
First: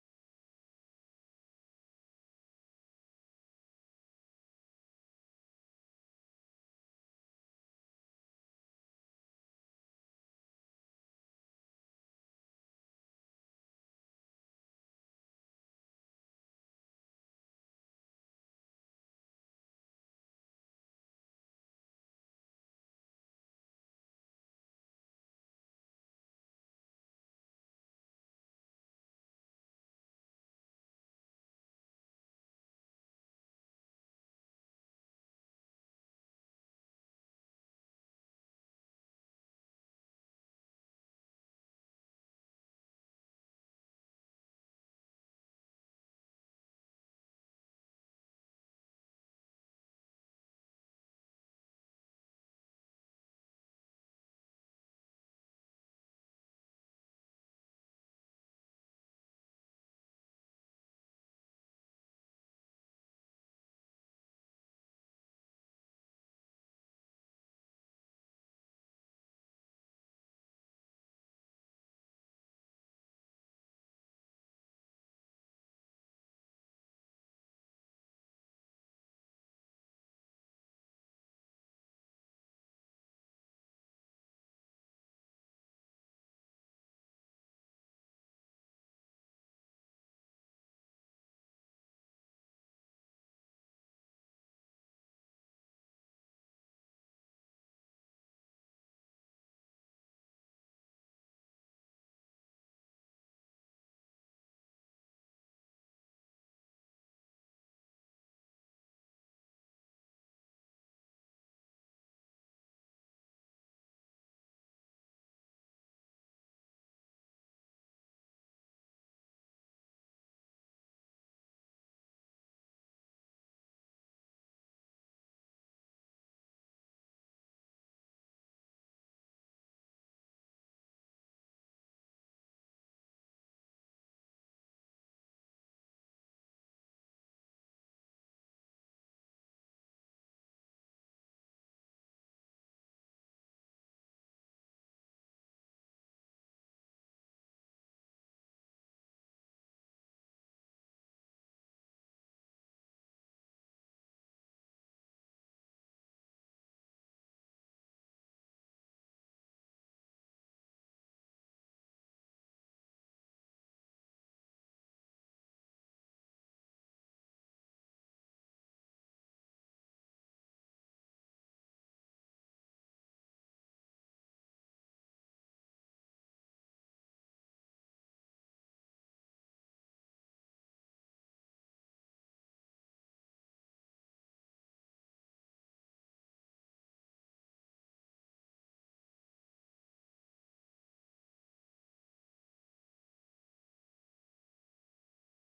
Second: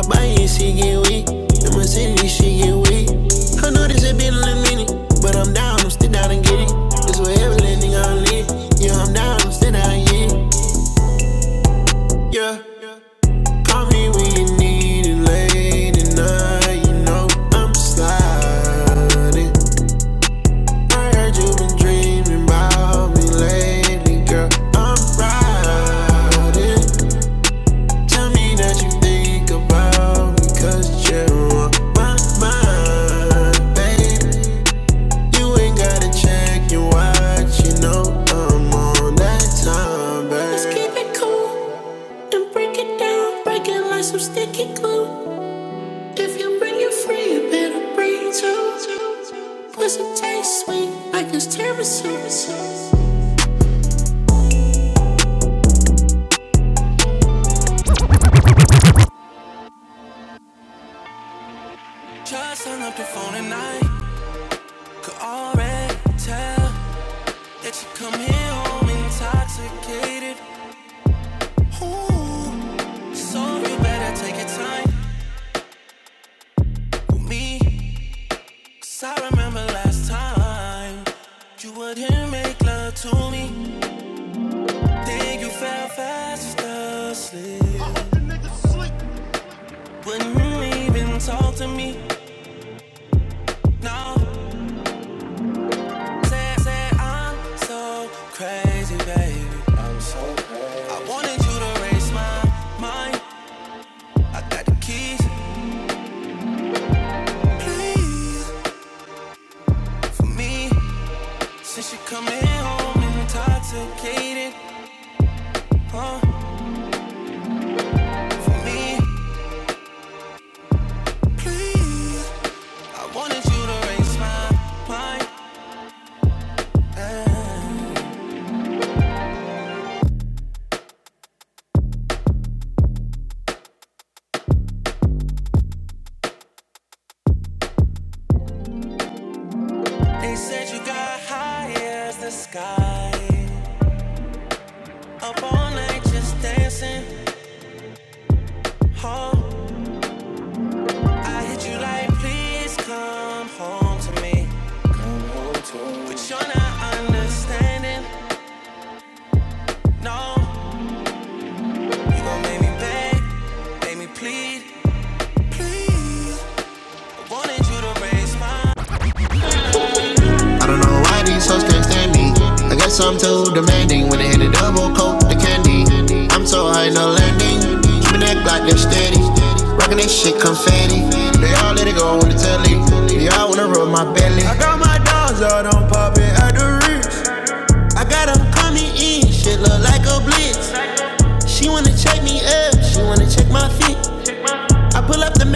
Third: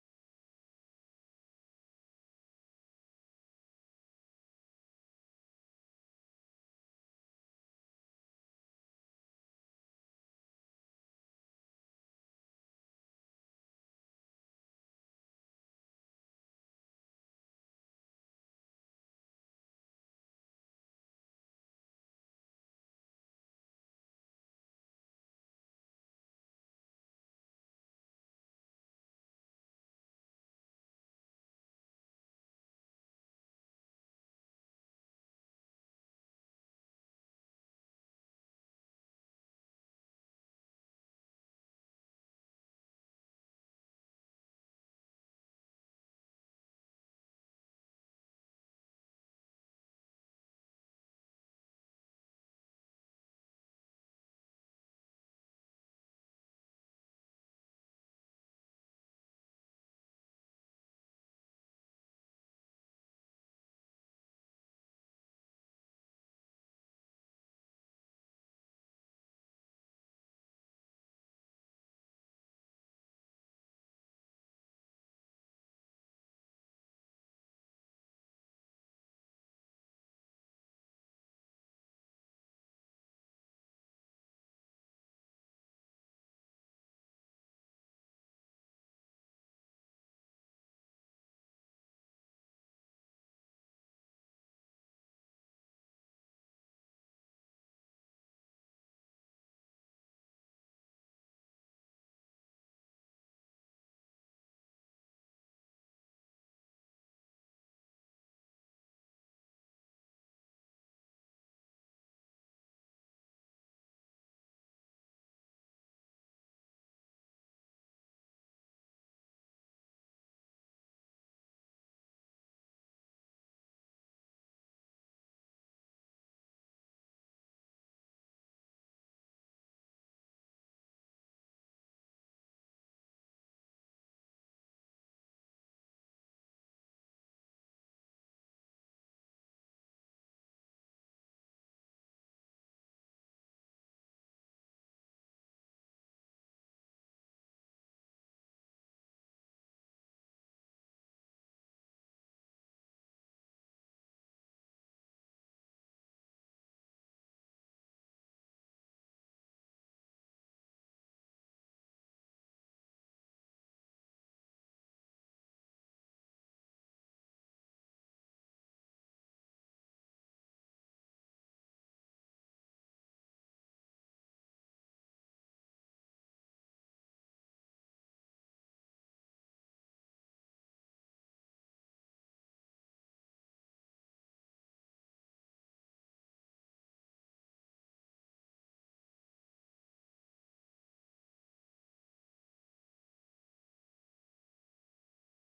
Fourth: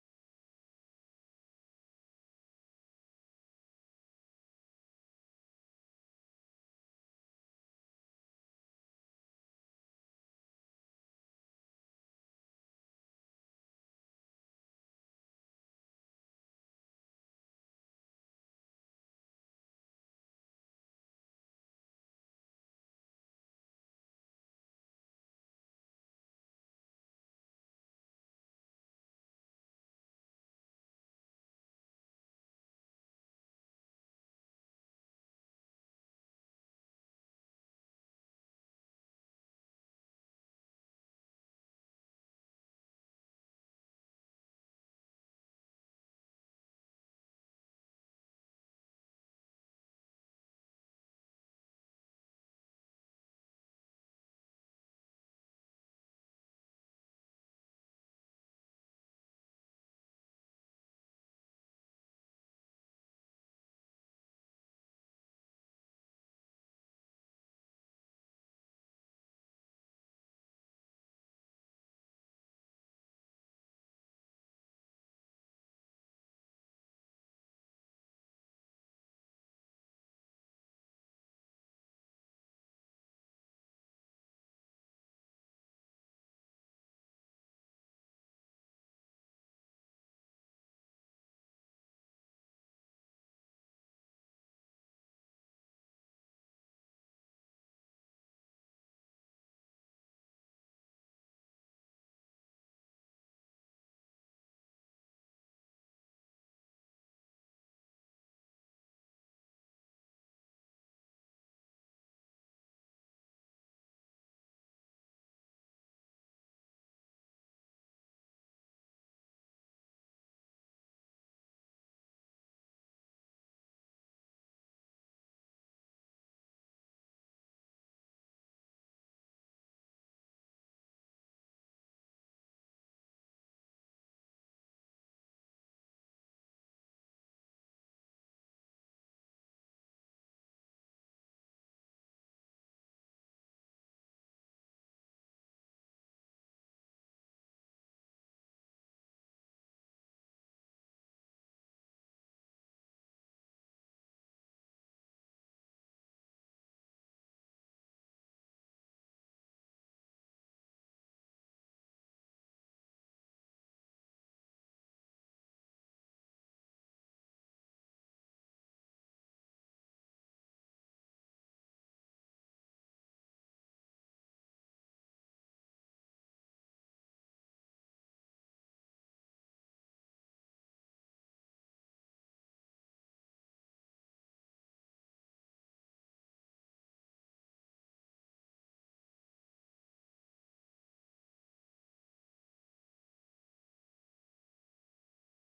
[SPEAKER 4] I buy it, she get weak. In my city, she get weak. I know this has been a minute, but I'm down, I'm still down and get it. It's whatever, let nigga I'm lit. Yeah, I'm down, I'm still down, yeah. Yeah. Call me when you need it late at night. You know I'm sliding. I heard you've been dreaming about me lately, girl. I'm riding. Tell me that you think about me, you you're on my mind. Babe, you ain't gotta check your watch. You know I'm on that time, babe. Let's keep it cool and break it down. Break it like some sticky glue. If you bring you free, you better bring two. Cause it taste sweet, like it's tiramisu. Just hung up the phone and I could already tell that you come here home intoxicated. Ooh, so you better take your time with me. Cause I remember last time you wouldn't make love to me. Then you fell fast asleep. Wouldn't even talk to me. No. Say, say I'm so crazy, baby. I'm so crazy. I wanted you to raise my mind. I got the keys, please, for me. Since you are coming home intoxicated, huh? For me, please. I wanted you to raise my mind. They said you got high as the sky. Up all night just dancing, huh? I hit you like, please come home to me. Come home to me. But you're not understanding. No, you gon' make me beg, make me plead, please. I wanted you to raise me. I don't know why these hoes can't stand me. I guess I'm too demanding when they hit a double coat, the candy. I'm so high, no landing. Keeping that Glock, they steady. Rockin' that shit confetti. They all let it go on the telly. They all wanna rub my belly. I got my dogs out on poppin' at the reach. I got them coming in, shit look like a blitz. She wanna check me up, she wanna check my feet. I pull up the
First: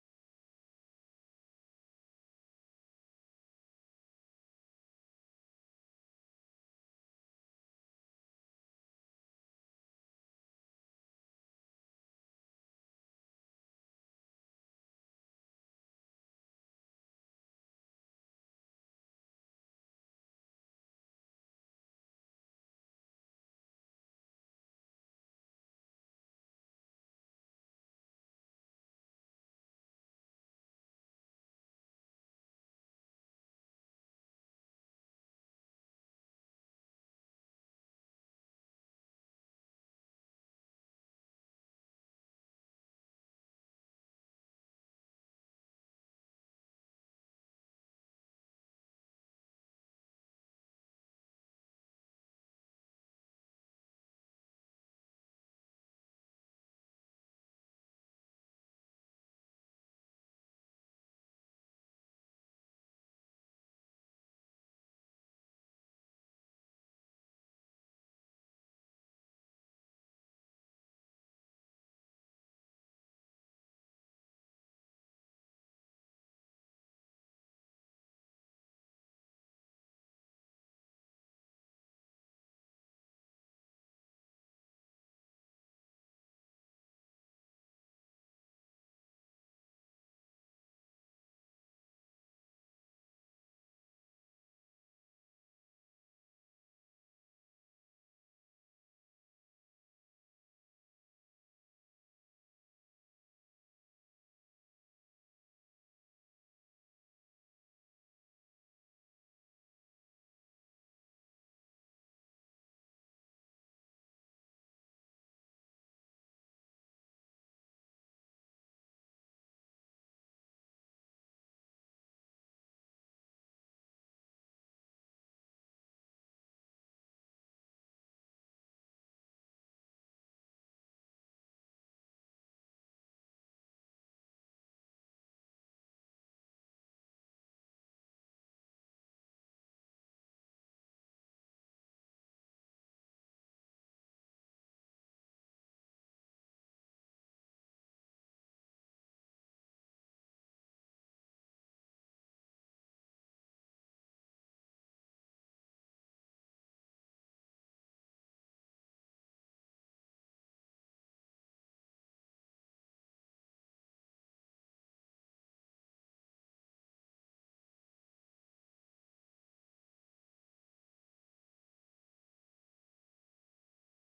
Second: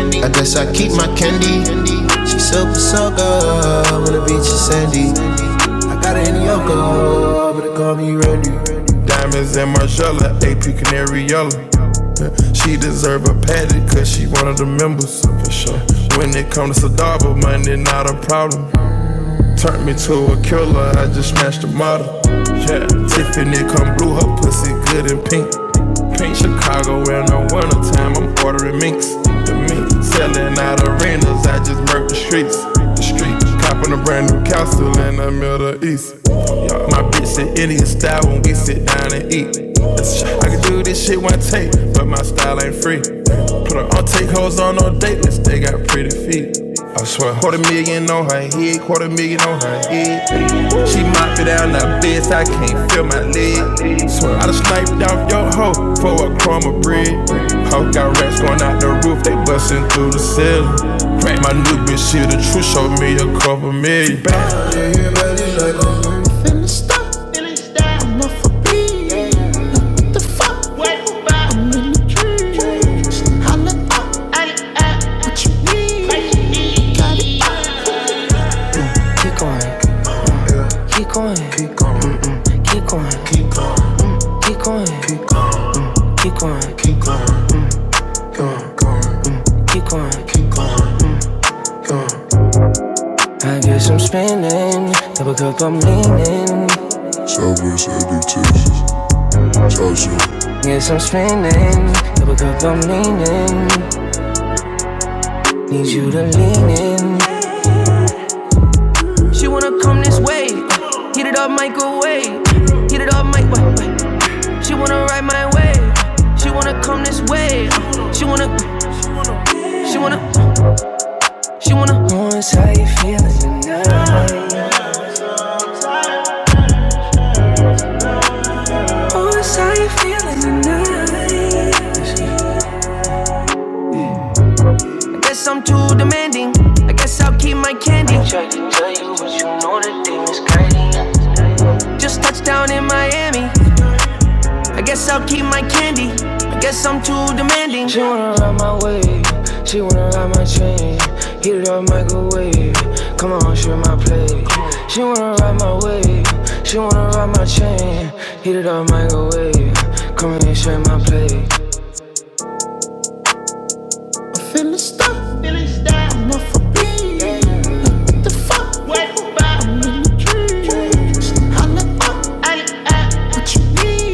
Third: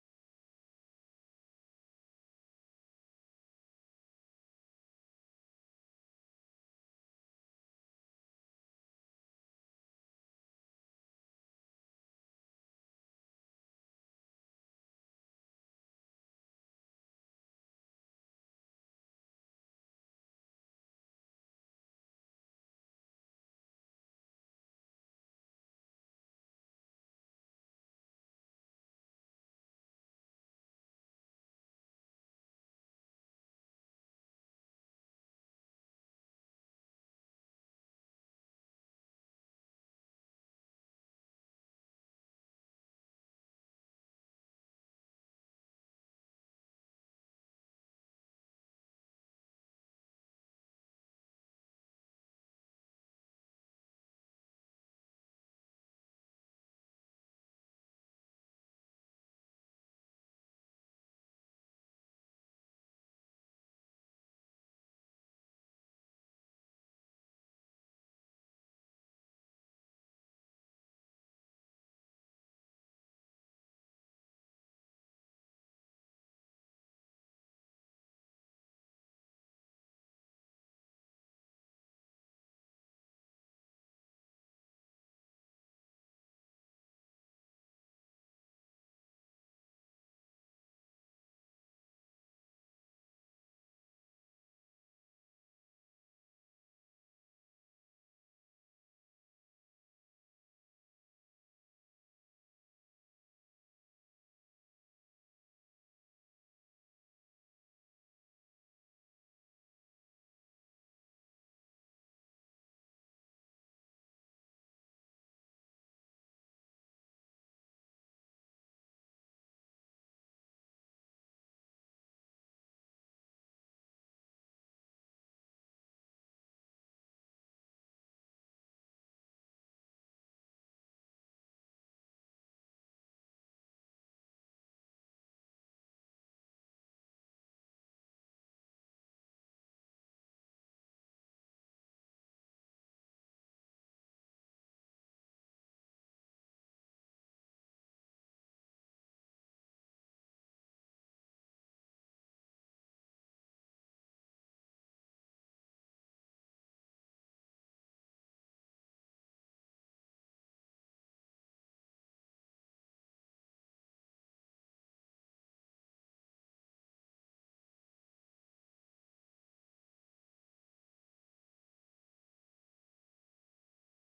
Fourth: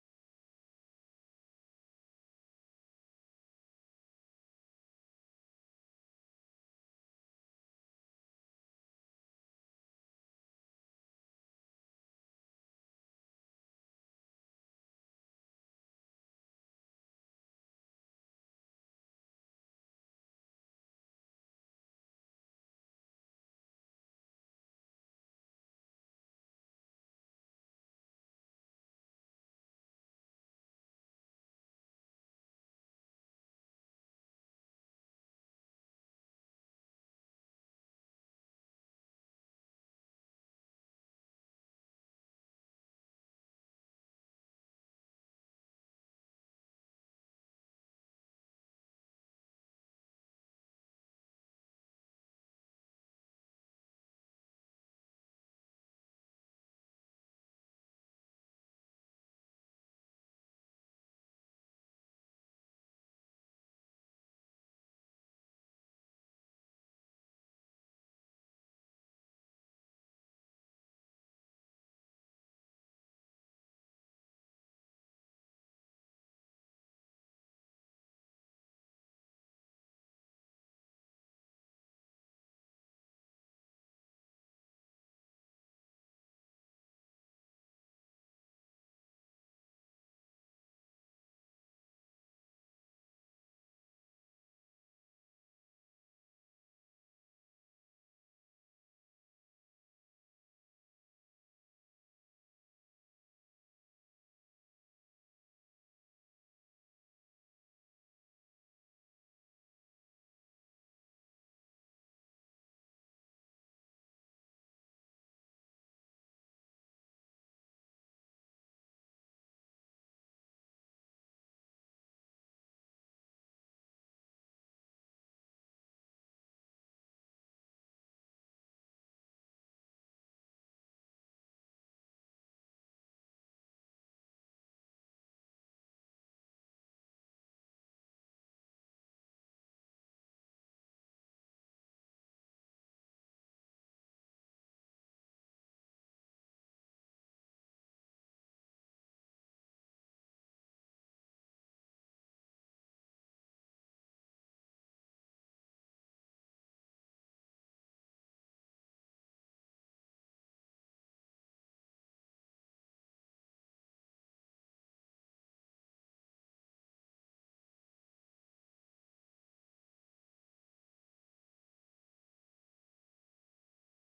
[SPEAKER 4] mini. I guess I keep my candy. She super soaker, on the beach you Sandy. I got it in Yoko, but they call me Randy. Diamonds and Margiela, AP Canary Yellow. Yeah, She deserve a patty, cause she one of the members. For sure. When it come to Sadaba, money not a problem. Burnt me to a killer. I, yeah, pink treats, the streets, copping a Berlin It's that it's I can do this shit one take, but my style ain't free. Put her on take hoes on no date list, they got pretty feet. I swear, quarter million on her head, quarter million on her head. She mopped it down the best, I can't feel my leg. Swear, I just sniped off your hoe for a crumb of bread. Hoe got rats going out the roof, they busting through the ceiling. My new bitch, she the truth, showed me a couple million. Yeah, yeah, like I'm off a beat. The fuck? I'm in the dream. Holla up. What you need? Got it up. Keep going, Boy, going, going, going. yes, I'm spinning. Double cup, I'm leaning. Need you to lean in. She wanna come this way. Heat it up, microwave. Heat it up, mic. Wait, wait. She wanna ride my way. She wanna come this way. She wanna, she wanna. She wanna voice how you feeling tonight. I guess I'm too demanding. I guess I'll keep my candy. I tried to tell you what you know. Just touched down in Miami. I guess I'll keep my candy. I guess I'm too demanding. She wanna, she wanna get it up. Finna stop. What you need?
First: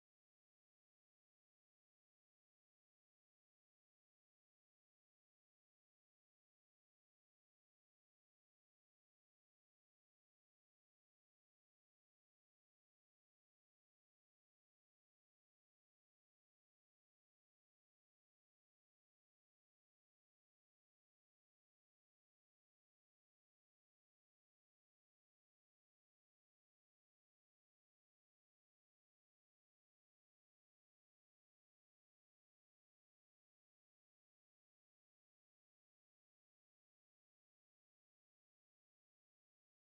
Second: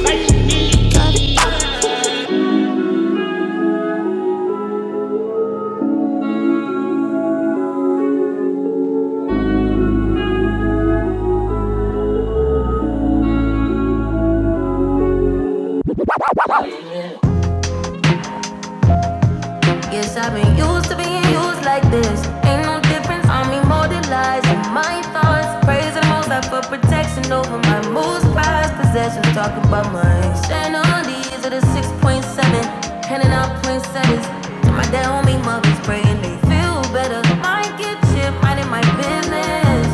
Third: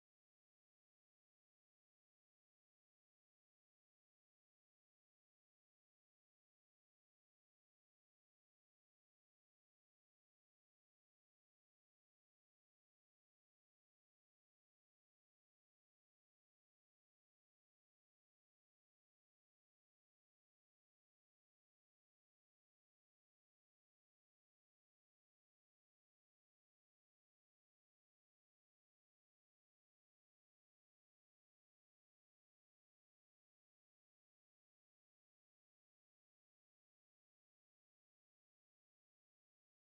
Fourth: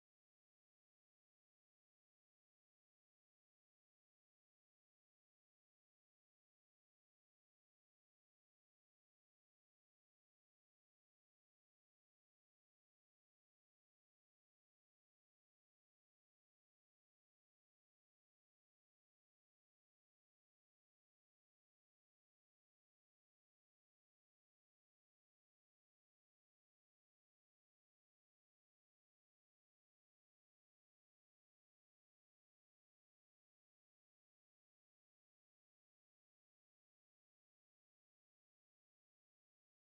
[SPEAKER 4] Guess I've been used to being used like this. Ain't no difference, I'm immortalizing my thoughts. Praising the most high for protection over my most prized possessions. Talking about my externalities of the 6.7. Handing out poinsettias to my dead homie mothers, praying they feel better. My Get chip, minding my business.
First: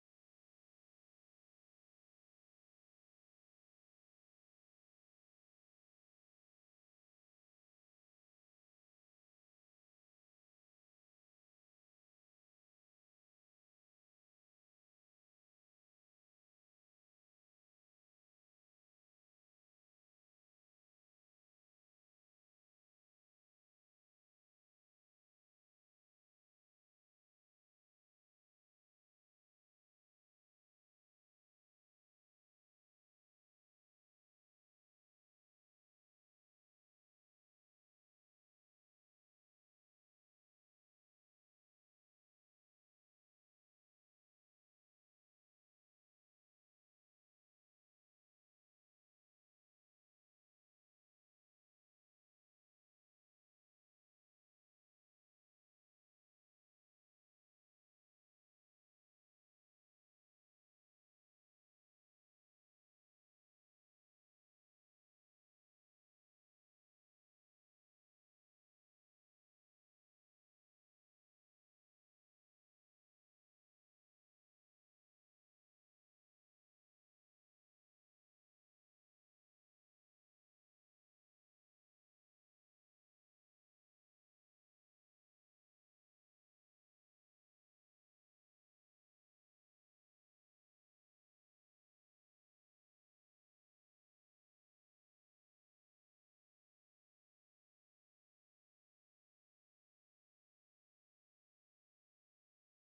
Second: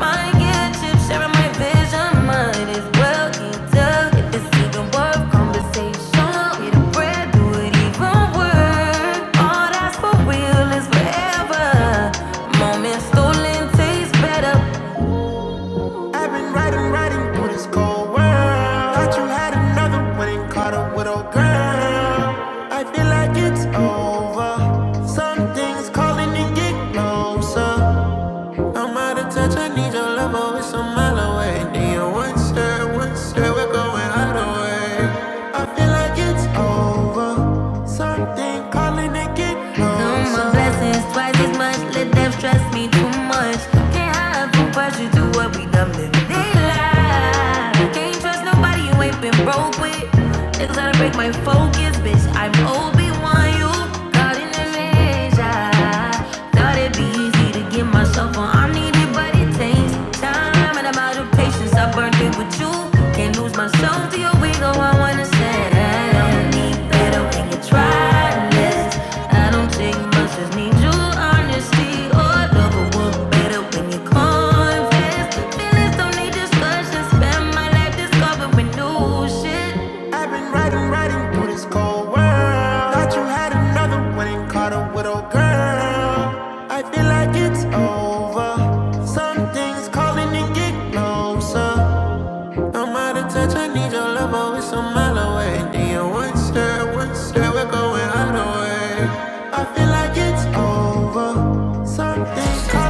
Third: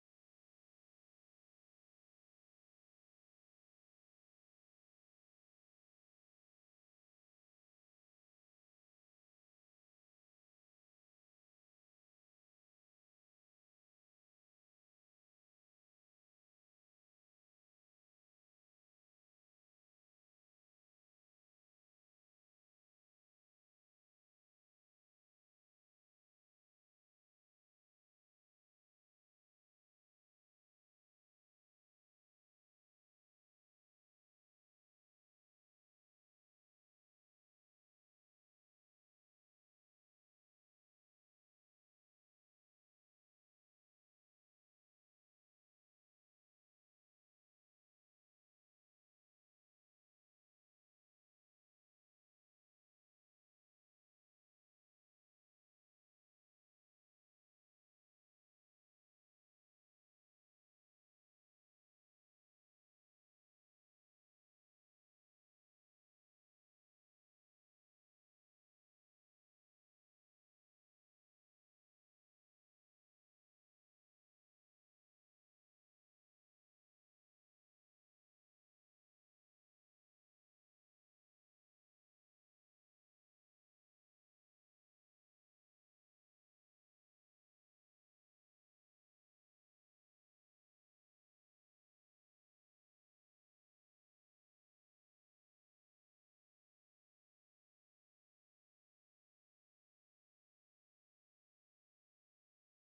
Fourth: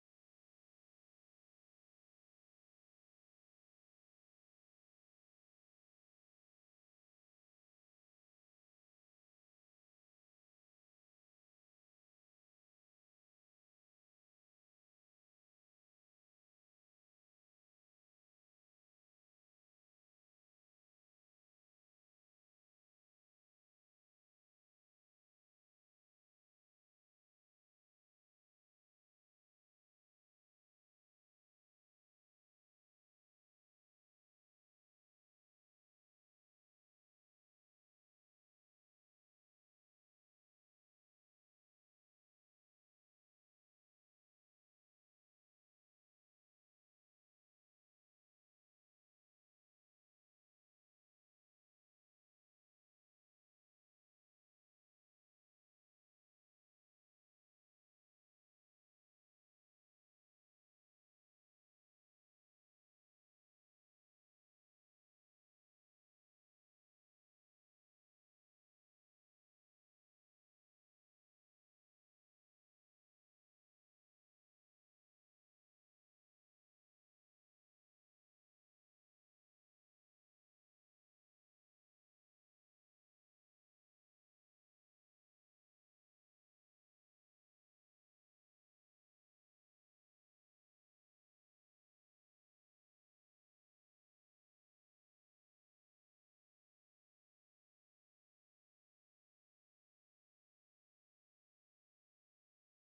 [SPEAKER 4] My get chip, sharing my vision. Mine is well eat If it's even worth conversation, get a bread, do it even work. All that's for real is forever. Moment stolen tastes better. Girl, I feel like it's over. Something's calling and get closer. I'm out of touch, I need your love, oh, it's a mile away. Need your one step, one step, we're going out of way. I feel like it's over. Something calling it get closer. Count my blessings twice as much, let them stress me too much. Can't hide from pressure, do what we done been daylight. Can't trust nobody you ain't been broke with. Niggas try to break my focus, bitch, I'm obi one you thought it'd be easy to get myself on. I need it, but it takes time and I'm of patience. I burned it with you. Can't lose myself to your ego. I wanna say don't need better when you try this. I don't take much, just need your honesty. Or love work better when you confess. Feelings don't need discussion. Spend my life discovering new shit. I've been riding, riding through this cold world. Thought you had another one and caught a widow girl. I feel like it's over. Something's calling and get closer. I'm out of touch, I need your love, oh, it's a mile away. Then you one step, one step, we're going out of way. I feel like it's over. Something's calling.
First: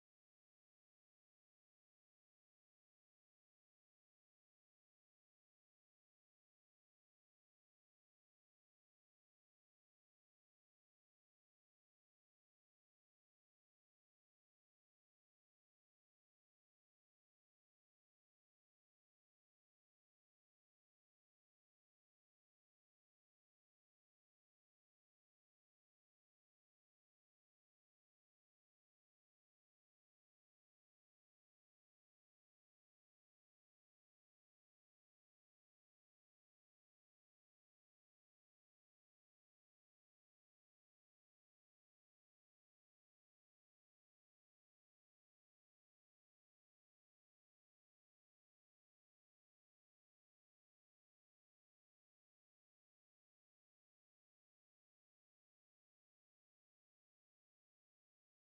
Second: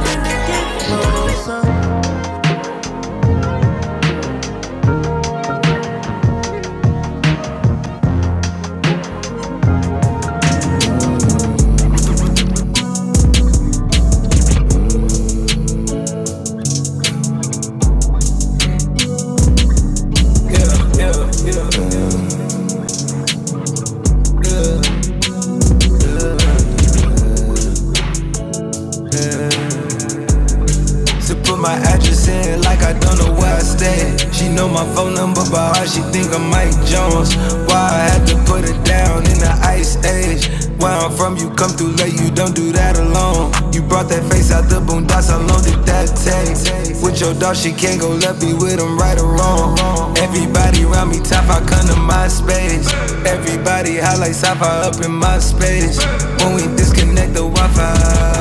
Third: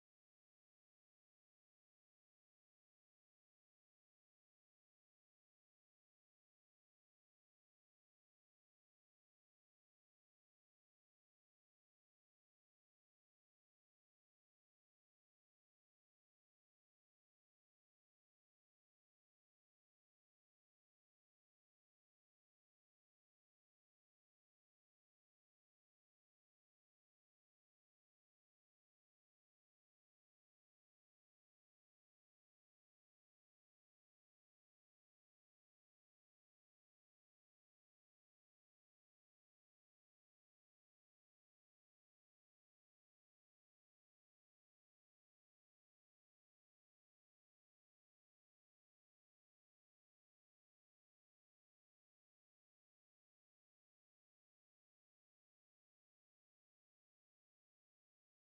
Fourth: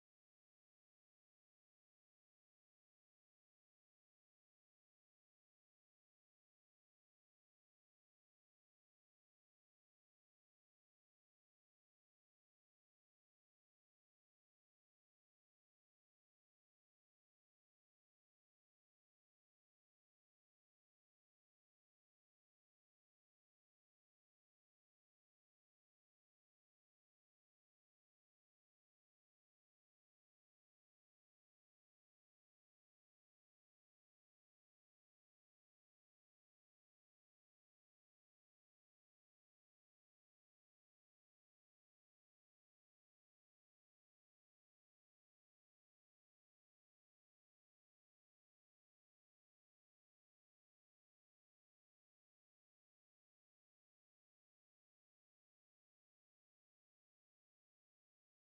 [SPEAKER 4] To put my address in like I don't know where I stay. She know my phone number by heart, she think I'm Mike Jones. Why I had to put her down in the ice age. Where I'm from, you come through late, you don't do that alone. You brought that face out the boondocks, how long did that take? With your dog, she can't go left, be with him right or wrong. Everybody round me top, I come to my space. Everybody highlights, I fire up in my space. When we disconnect the Wi Fi.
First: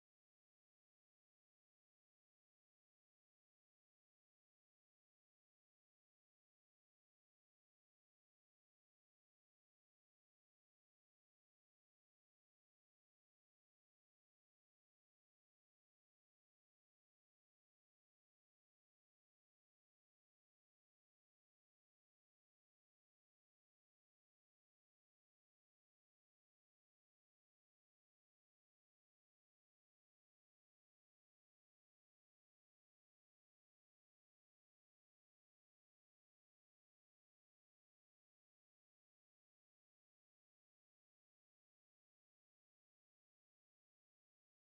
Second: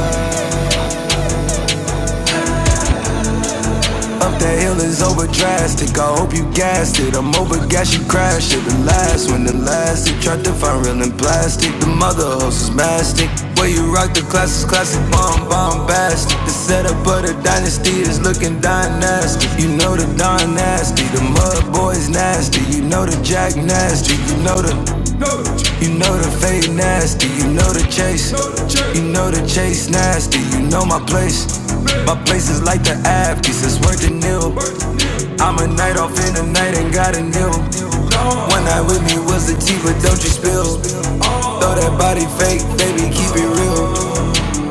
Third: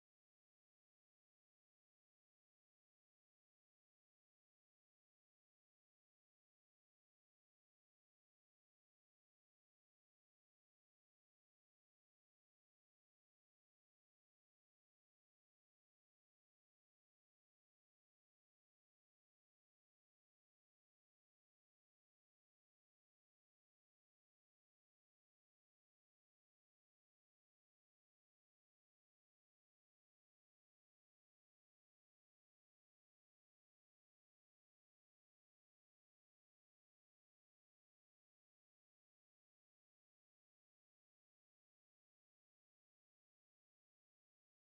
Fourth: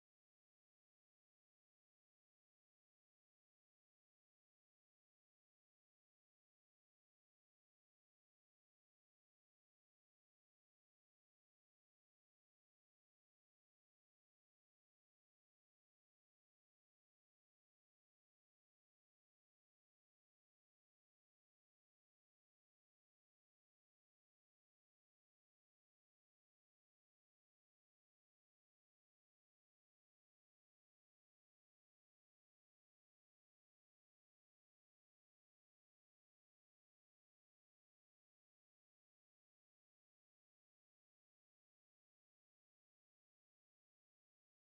[SPEAKER 4] Up the hill is over drastic. I hope you gassed it. I'm over gas, you crashed it. The last one, the last it. Tried to find real in plastic. The mother host is mastic. Where you rock the class is classic bomb, bombastic. The setup of the dynasty is looking dynastic. You know the Don nasty. The mud boys nasty. You know the Jack nasty. You know the. You know the fade nasty, you know the chase. You know the chase nasty, you know my place. My place is like the Afghans, it's worth a nil. I'm a night off in the night and got a nil. One night with me was the tea, but don't you spill. Throw that body fake, baby, keep it real.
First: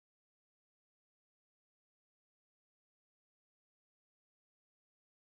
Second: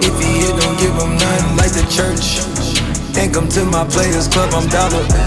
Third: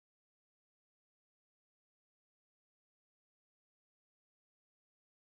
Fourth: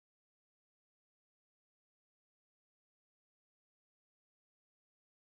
[SPEAKER 4] If he hit, don't give him nothing like the church. Think I'm to my players club, I'm dollar.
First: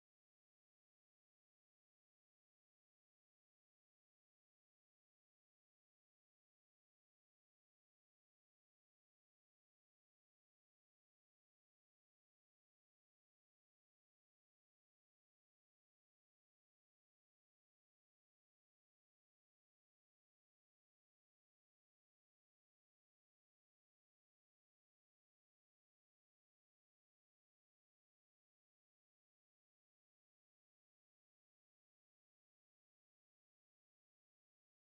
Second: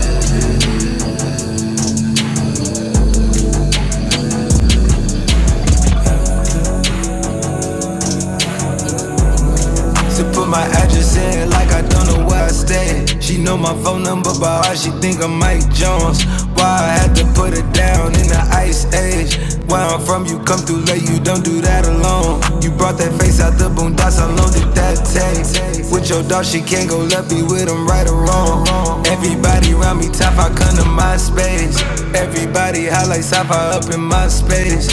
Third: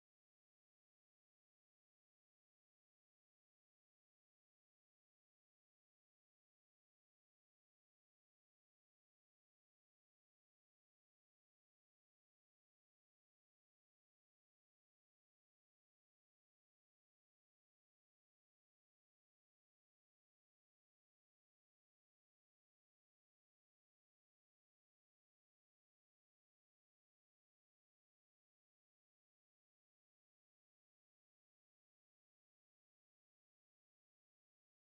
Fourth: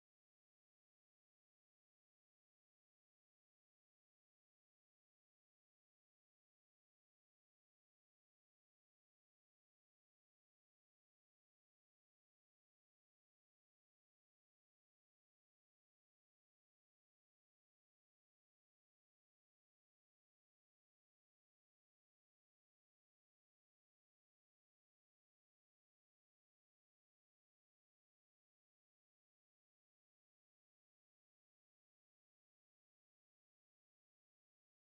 [SPEAKER 4] To put my address in like I don't know where I stay. She know my phone number by heart, she think I'm Mike Jones. Why I had to put her down in the ice age. Where I'm from, you come through late, you don't do that alone. You brought that face out the boondocks, how long did that take? With your dog, she can't go left, be with him right or wrong. Everybody round me top, I come to my space. Everybody highlights top, I up in my space.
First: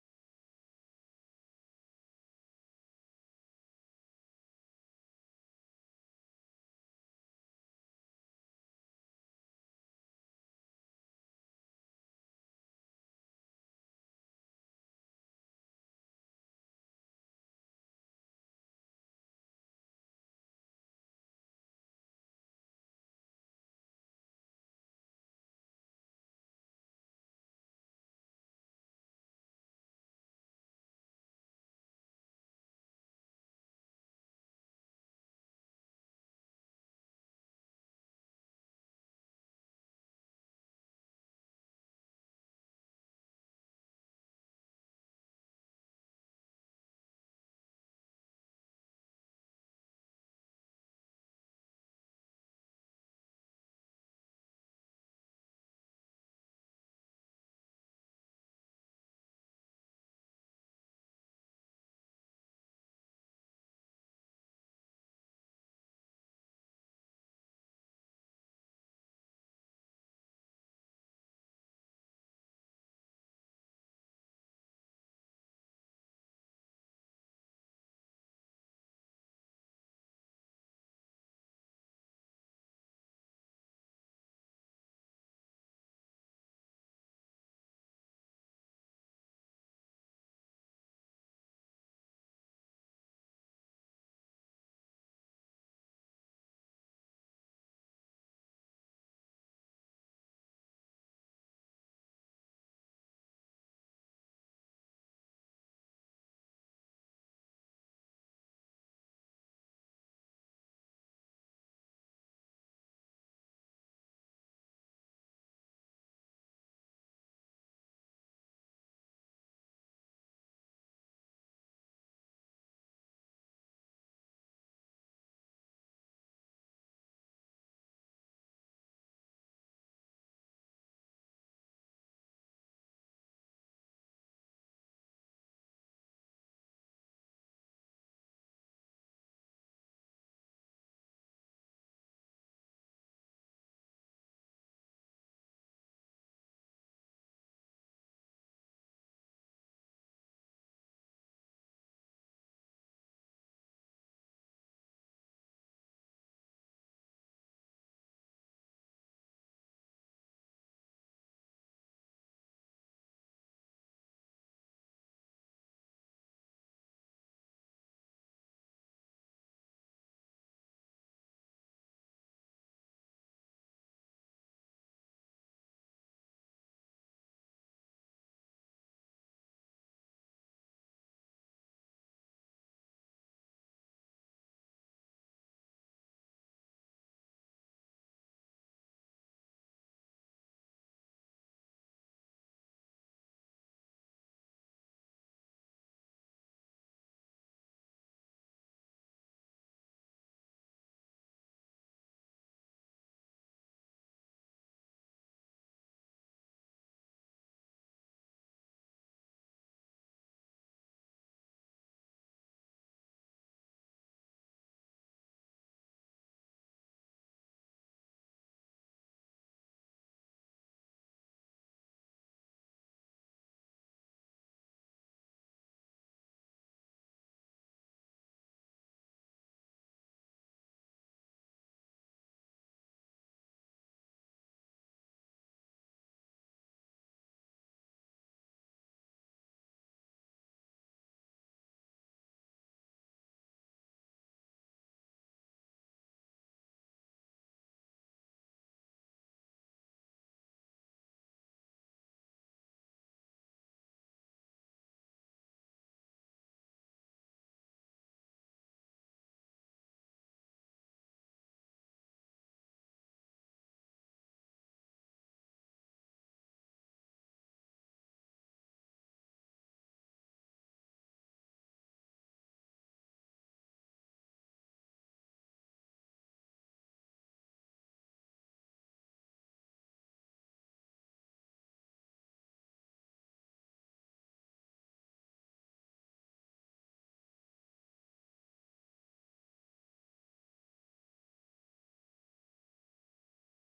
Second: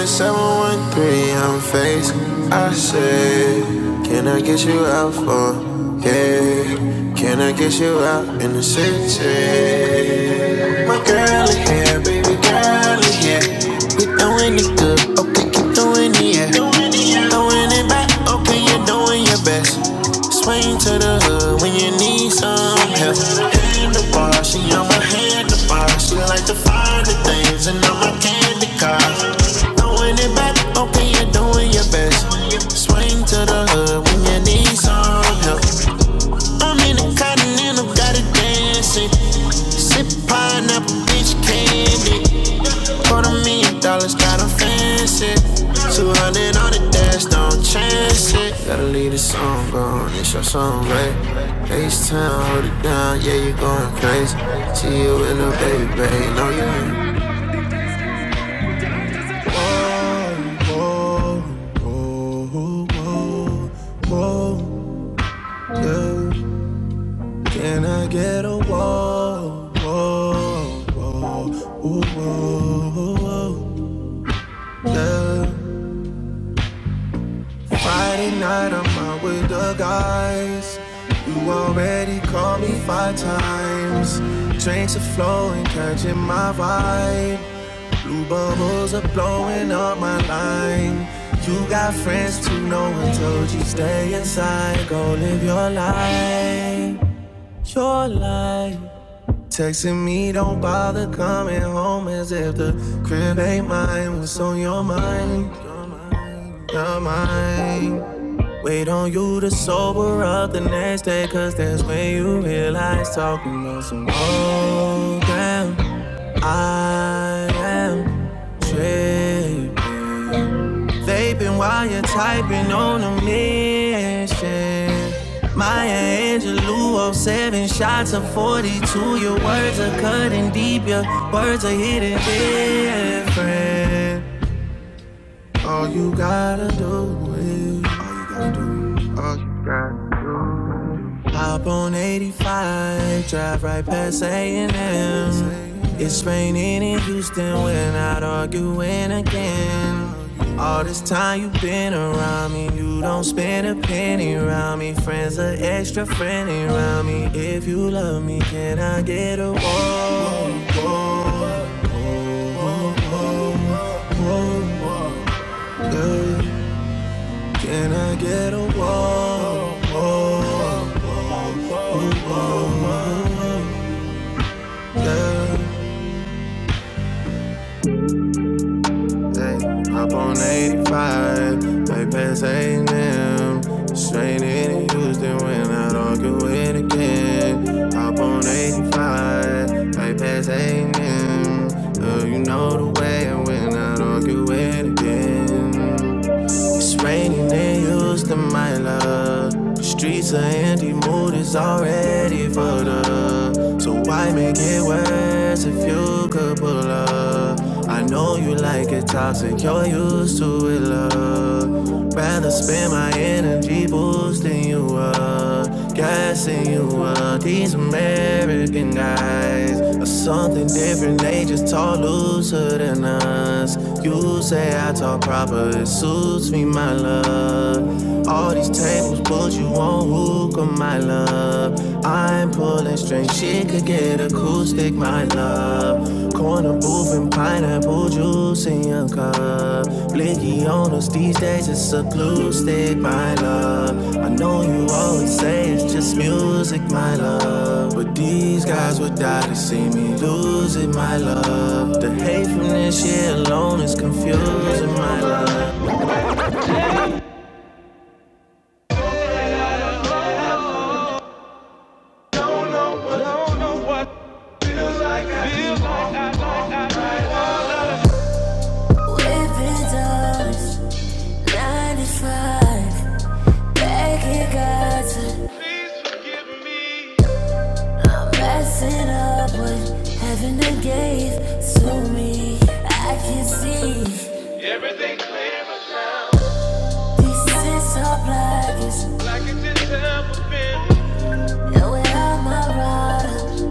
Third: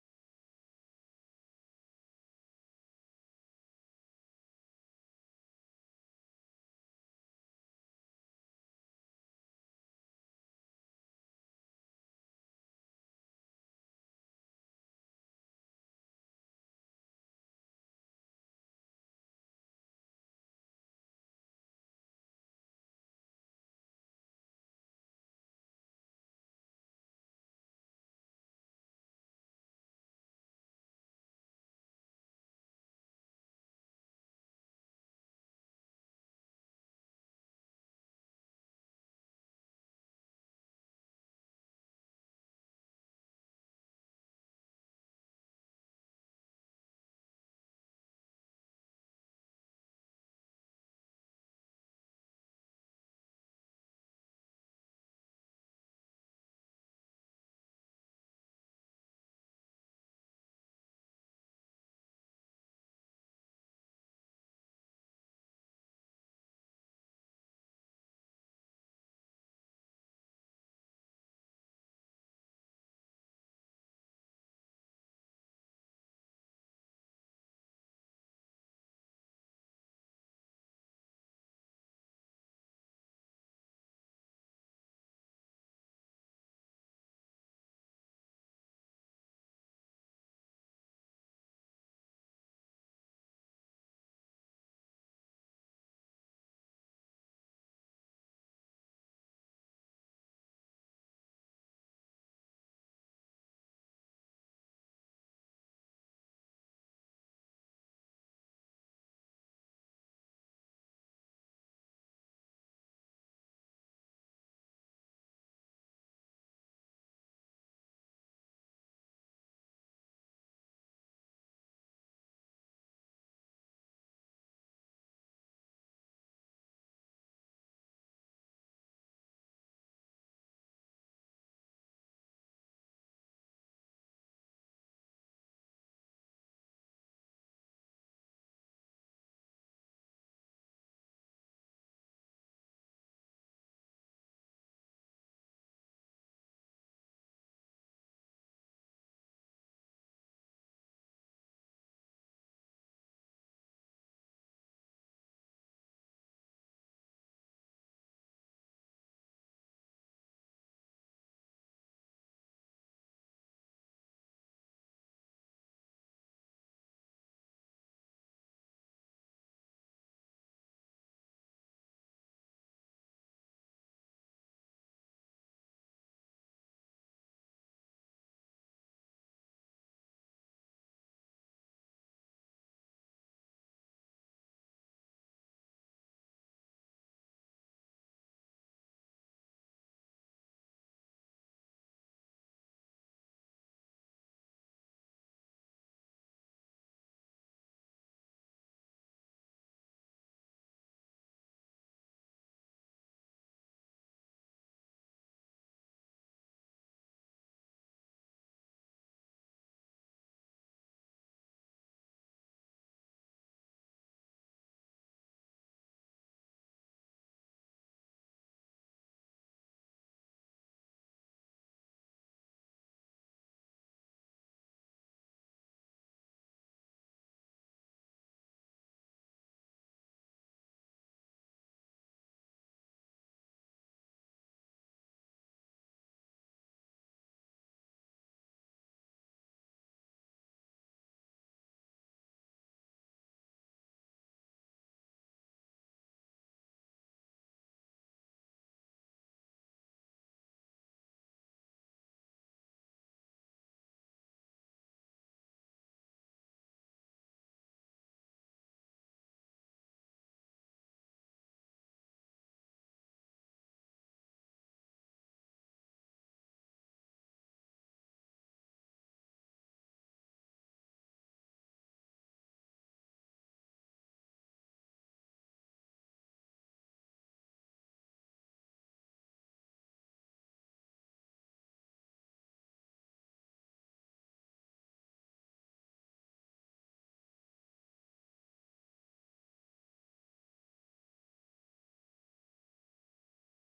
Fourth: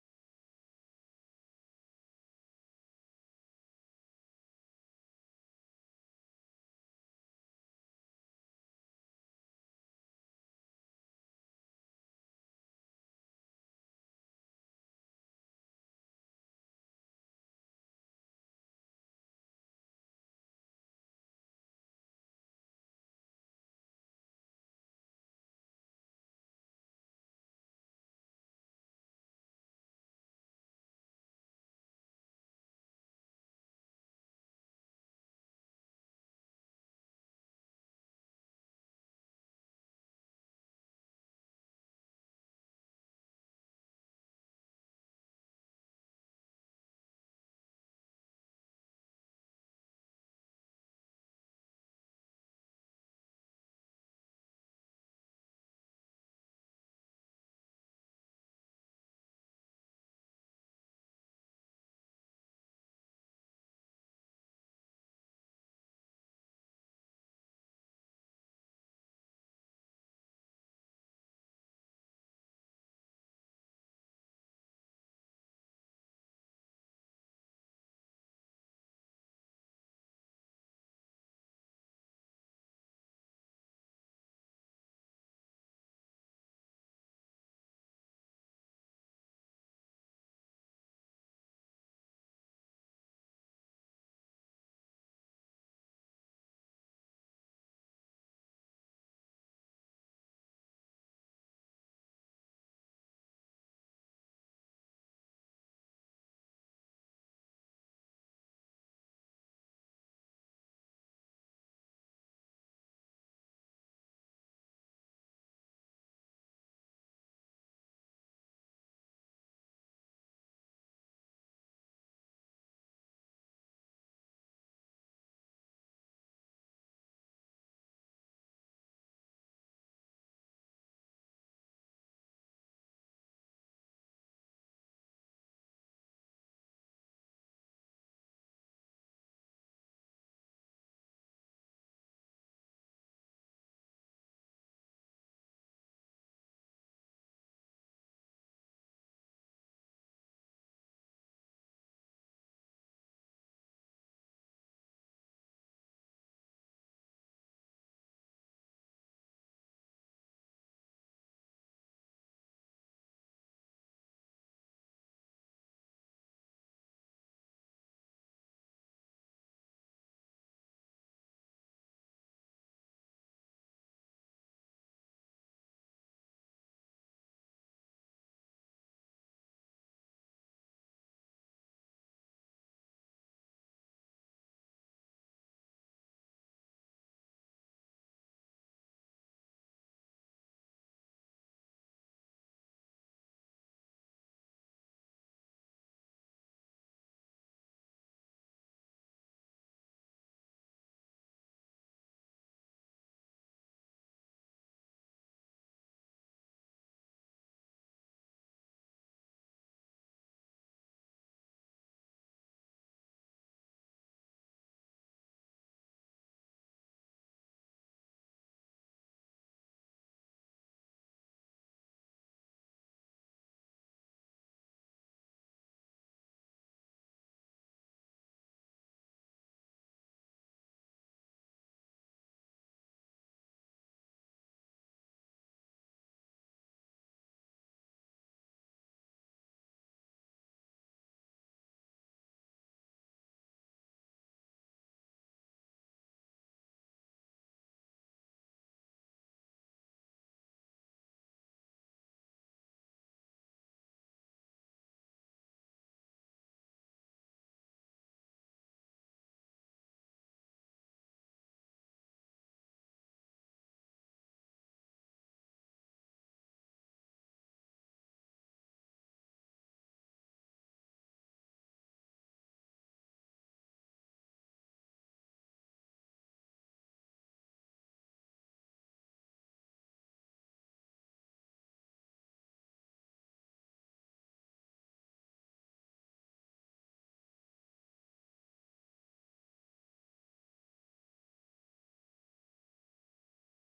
[SPEAKER 4] the 713, I'm face. I said, Can I get you out for? Yeah, can I get you out in the city? My girl is here, baby girl is here. We doing it good, okay, keep doing it, yeah. Throwing it back, okay, you're doing your best. Swing to the hood when you need some help. In the bar, she on my hand, the bar. She like to find the things and on my candy car. Throwing it back, okay, you're doing your best. Swing to the hood when you need some help. I'm in the i continental, got it dancing. Sip pineapple, bitch candy. Quarter million dollars, got 'em fancy. 200 on the dash, don't chance it. Gotta leave the song gone, it's your song, right? Ace town, hold it down, yeah, you going crazy. See you in the baby, baby, no, you ain't. Whoa, whoa, whoa, whoa, whoa, yeah. Can I get a whoa, whoa, whoa, whoa, whoa, whoa, yeah. Friday night, I'm out with the guys. You already called me five times. Drinks are flowing, catching my vibe. Blue bubbles are blowing up my line. You got friends too, no one told you stay inside. Go live your life, your life. Texting me, don't bother coming home as if the crib ain't mine. What's on your mind? Your mind. Wait on you to sober up the next day, cause that's when you realize talking about some old damn. I am tripping. Vaping while you're typing on a mission. Maya Angelou, oh, 07 shots of 42. Your words are cutting deep, your words are hitting different. All you gotta do is. Hop on 85, drive right past A&M. It's raining in Houston, we're not arguing again. All this time you've been around me, you don't spend a penny around me. Friends are extra friendly around me. If you love me, can I get a walk? Can I get a walk? Hey, hop on 85, way past A&M. Straight in Houston when I not with a kid. Hop on 85, way past A&M. Uh, you know the way and when I argue with again raining and used to my love. The streets are empty, mood is already fucked up. So why make it worse if you could pull up? I know you like it toxic, you're used to it, love. Rather spend my energy boosting you up. Gassing you up, these American guys are something different. They just talk looser than us. You say I talk proper, it suits me, my love. All these tables put you on hookah, my love. I'm pulling straight shit could get. Whipping doors, 95. Back in Gaza, messing up what heaven gave to me. I can see. These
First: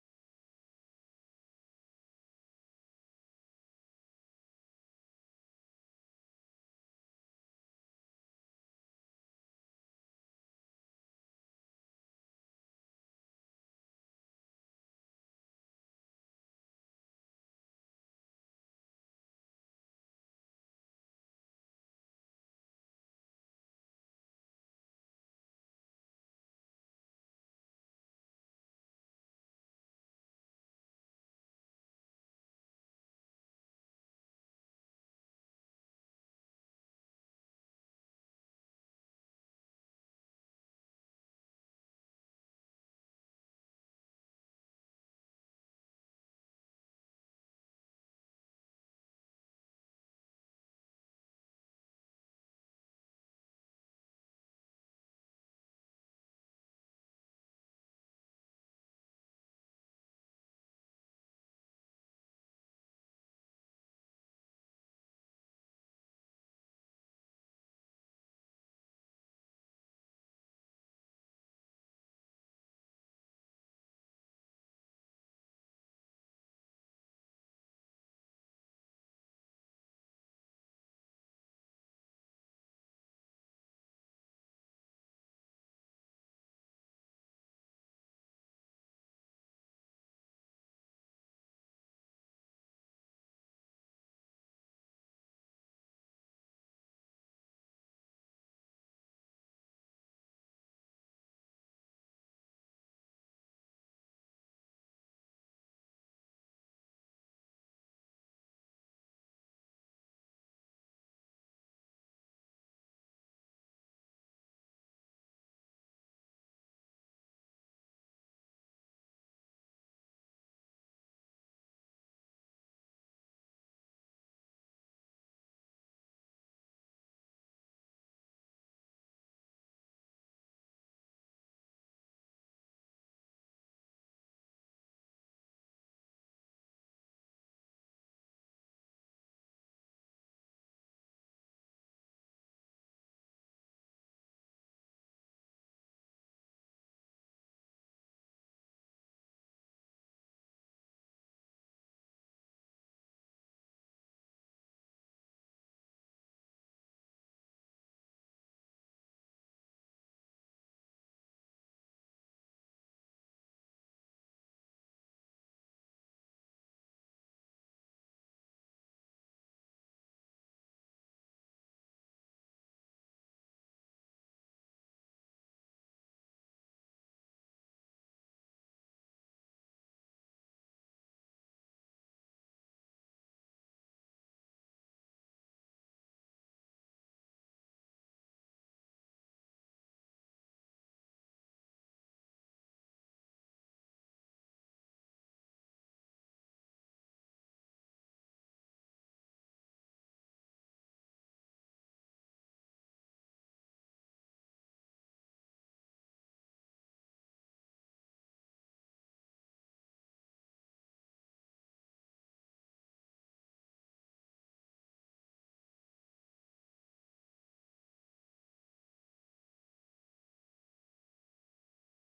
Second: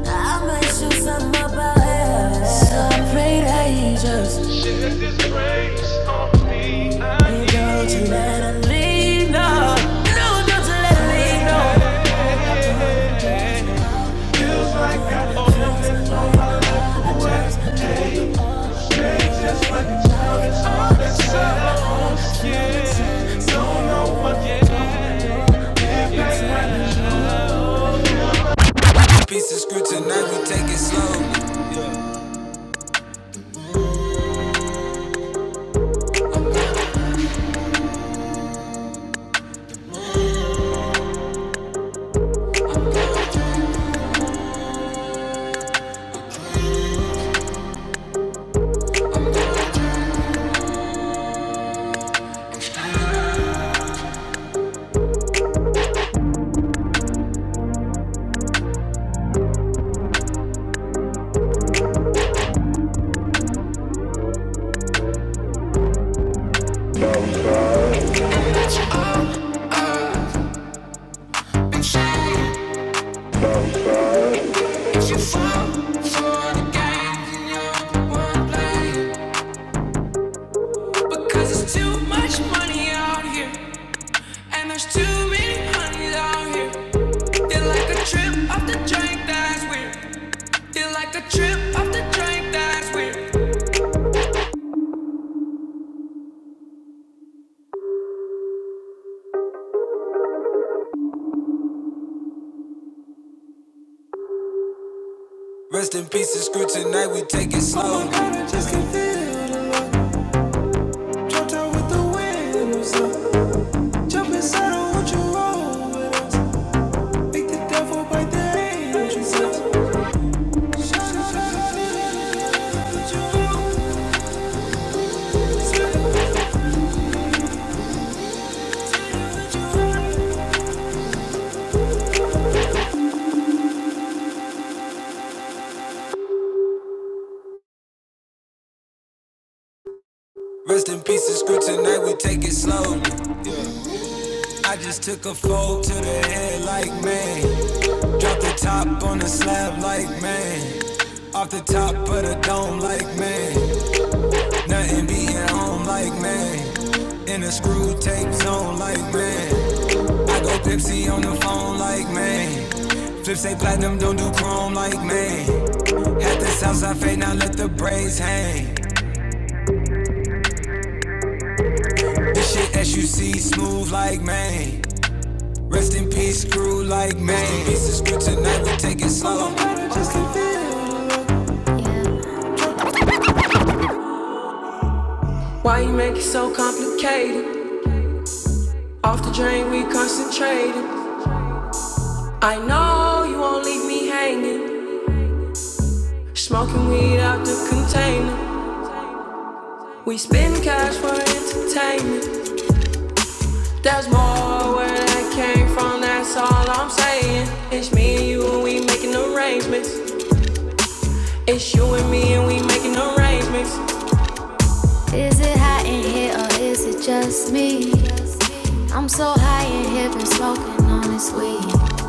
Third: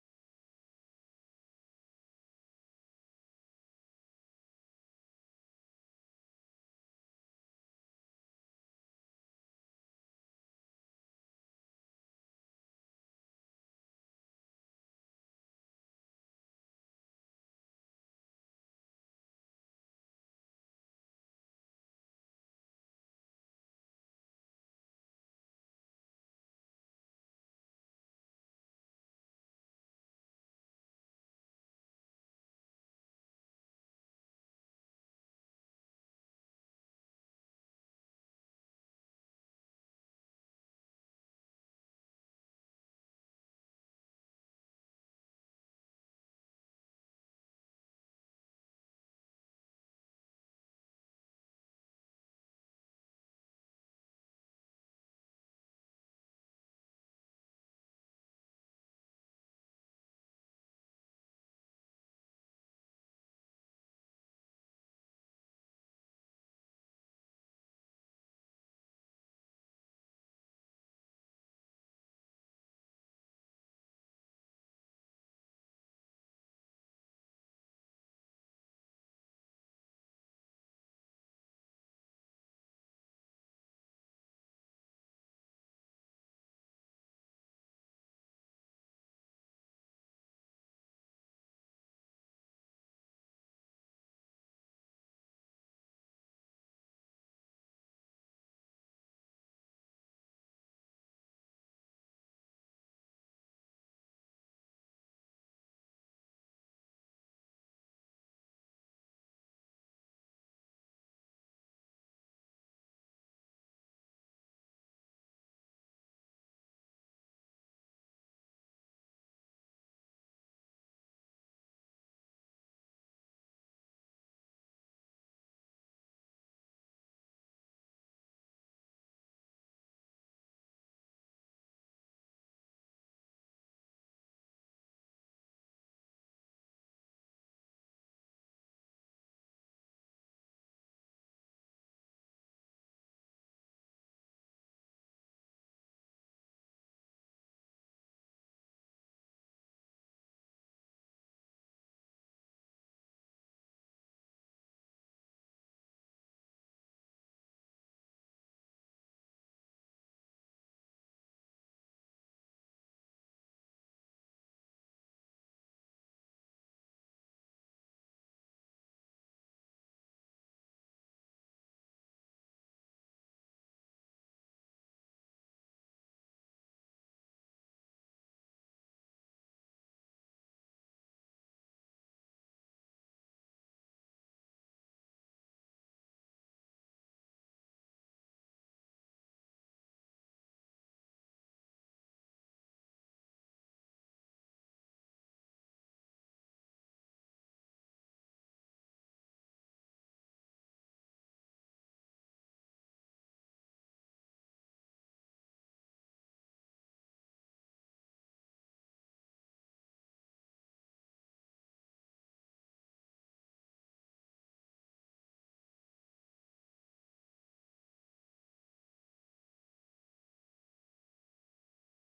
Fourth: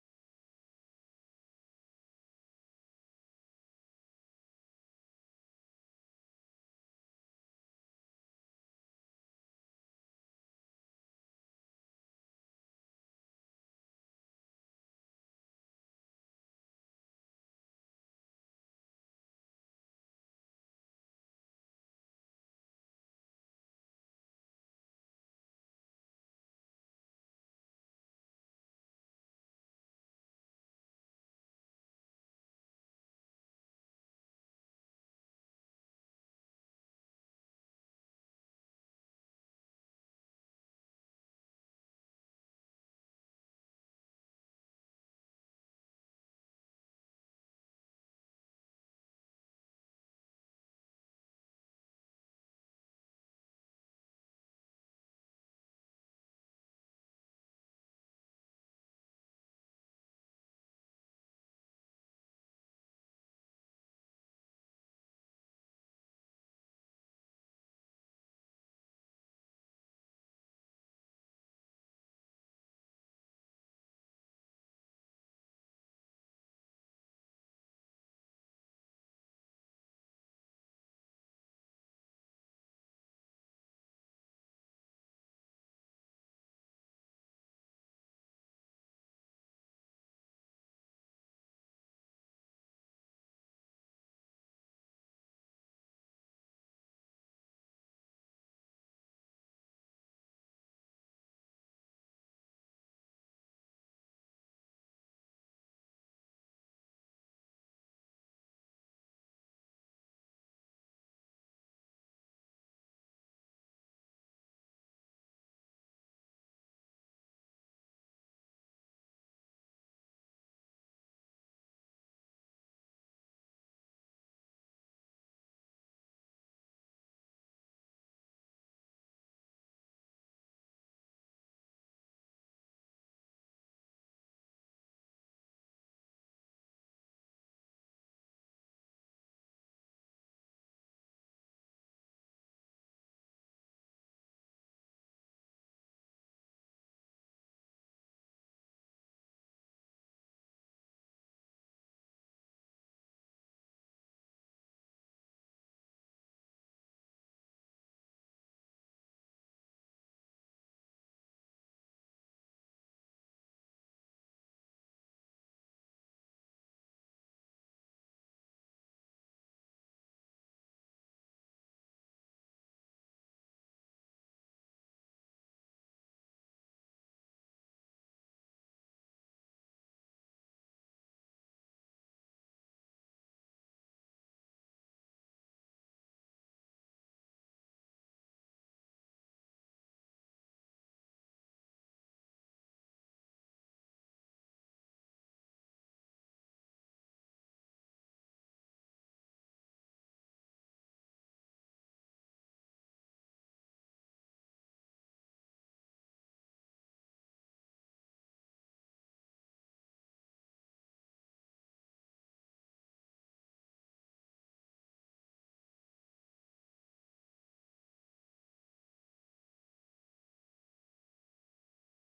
[SPEAKER 4] I might show something about don't let her leave, no. No, don't let her leave, no. like trip off the drink, that's weird. They like a trip off the drink, that's weird. Rest in peace and screw tonight, we take it slow. Rest in peace and screw tonight, we take it slow. I just took a fold to the head like man. Drop the top on the slab like man. Off the top of the dome like man. Nothing beating home like man. In a screw tape zone like man. Pepsi on the phone like man. Flip say platinum, don't do chrome like man. Had the south side fade, now let the braids hang. SUC smooth like Maine. Rest in peace, crew like Maine. This is script tonight, we take it slow. Why you make it so complicated? Off the drain, we concentrated. I know you won't leave me hanging. Smoking weed out the container. We spend cash for entertainment. There's more where that came from, that's all I'm saying. It's me and you, and we making arrangements. It's you and me, and we making arrangements. Is it hot in here or is it just me? I'm so high in here, been smoking on this weed.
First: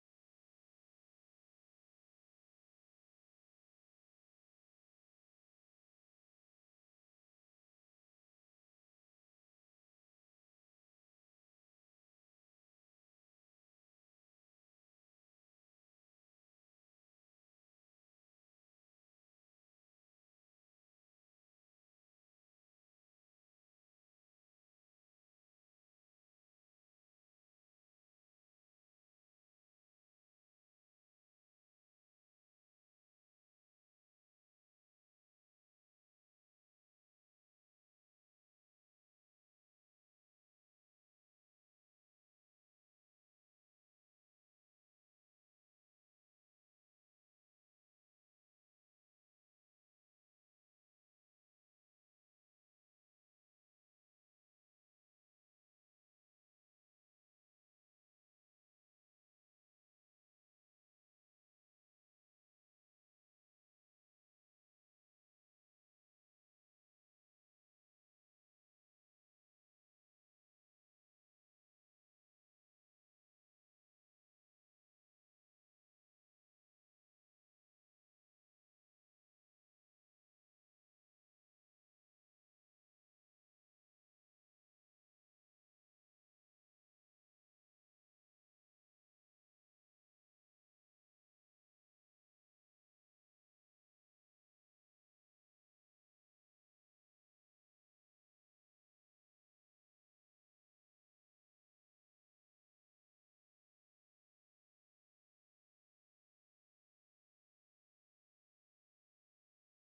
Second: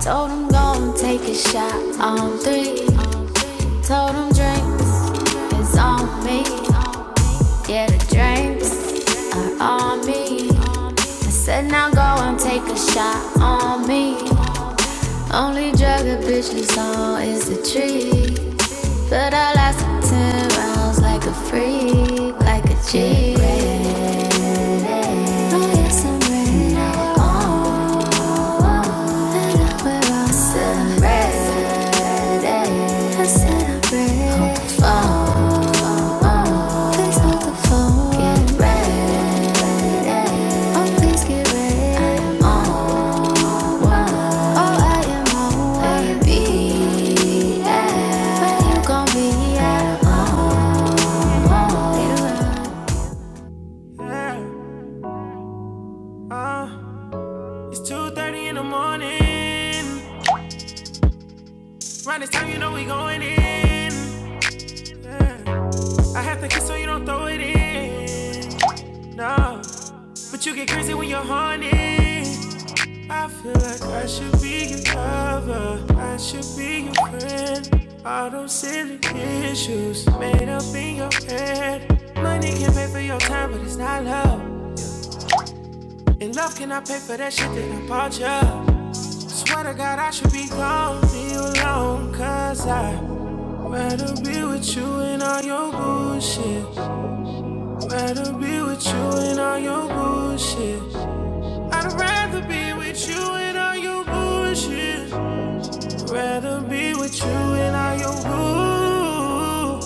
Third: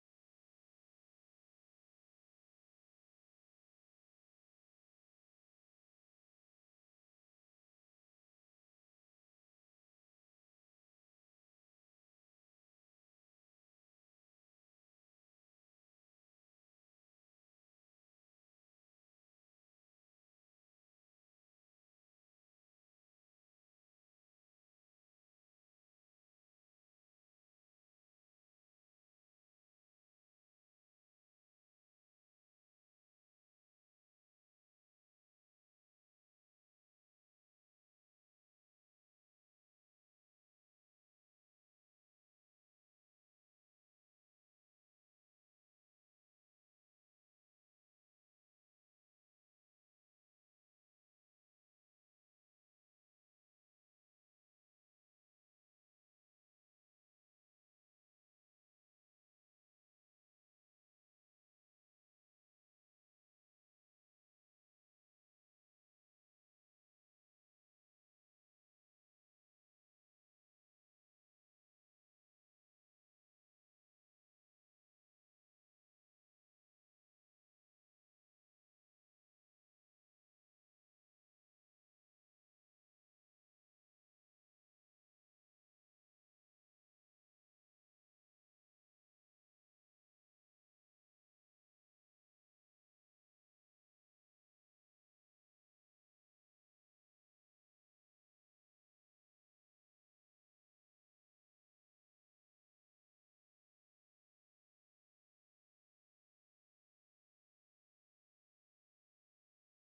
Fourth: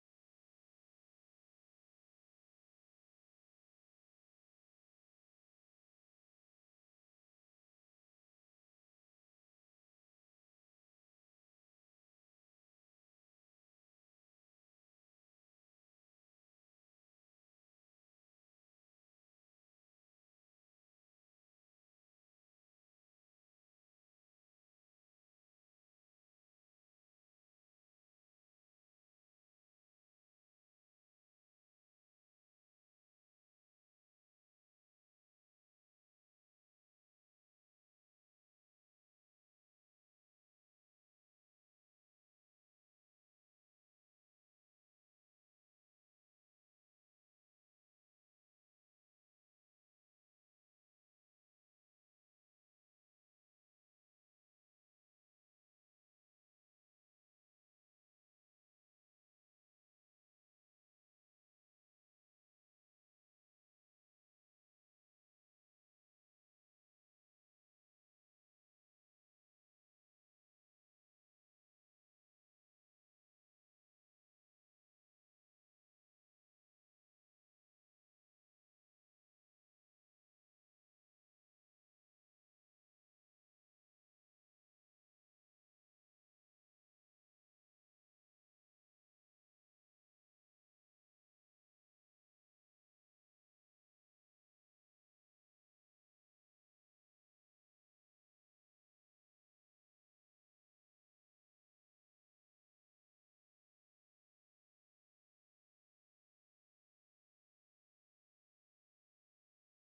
[SPEAKER 4] Told him go and take a shot on three. Told him drinks is on me. Yeah, the drinks are on me. I said now go and take a shot on me. Only drug a bitch is on is the tree. But I lasted ten rounds like a freak, like a G. Yeah, uh. It's 2.30 in the morning. Round this time, you know we going in. Yeah. I have to kiss so you don't throw it in. No, but you get crazy when you're horny. I feel like I should be your lover. I should be your friend. All those silly issues made up in your head. Money can pay for your time, but it's not love. And love cannot pay for that shit that I bought ya. Swear to God, I should be gone, leave you alone, cause I Rather be with you and all your bullshit. Rather be with you and all your bullshit. I'd rather be with you and all your bullshit. Rather be with you and all your bullshit.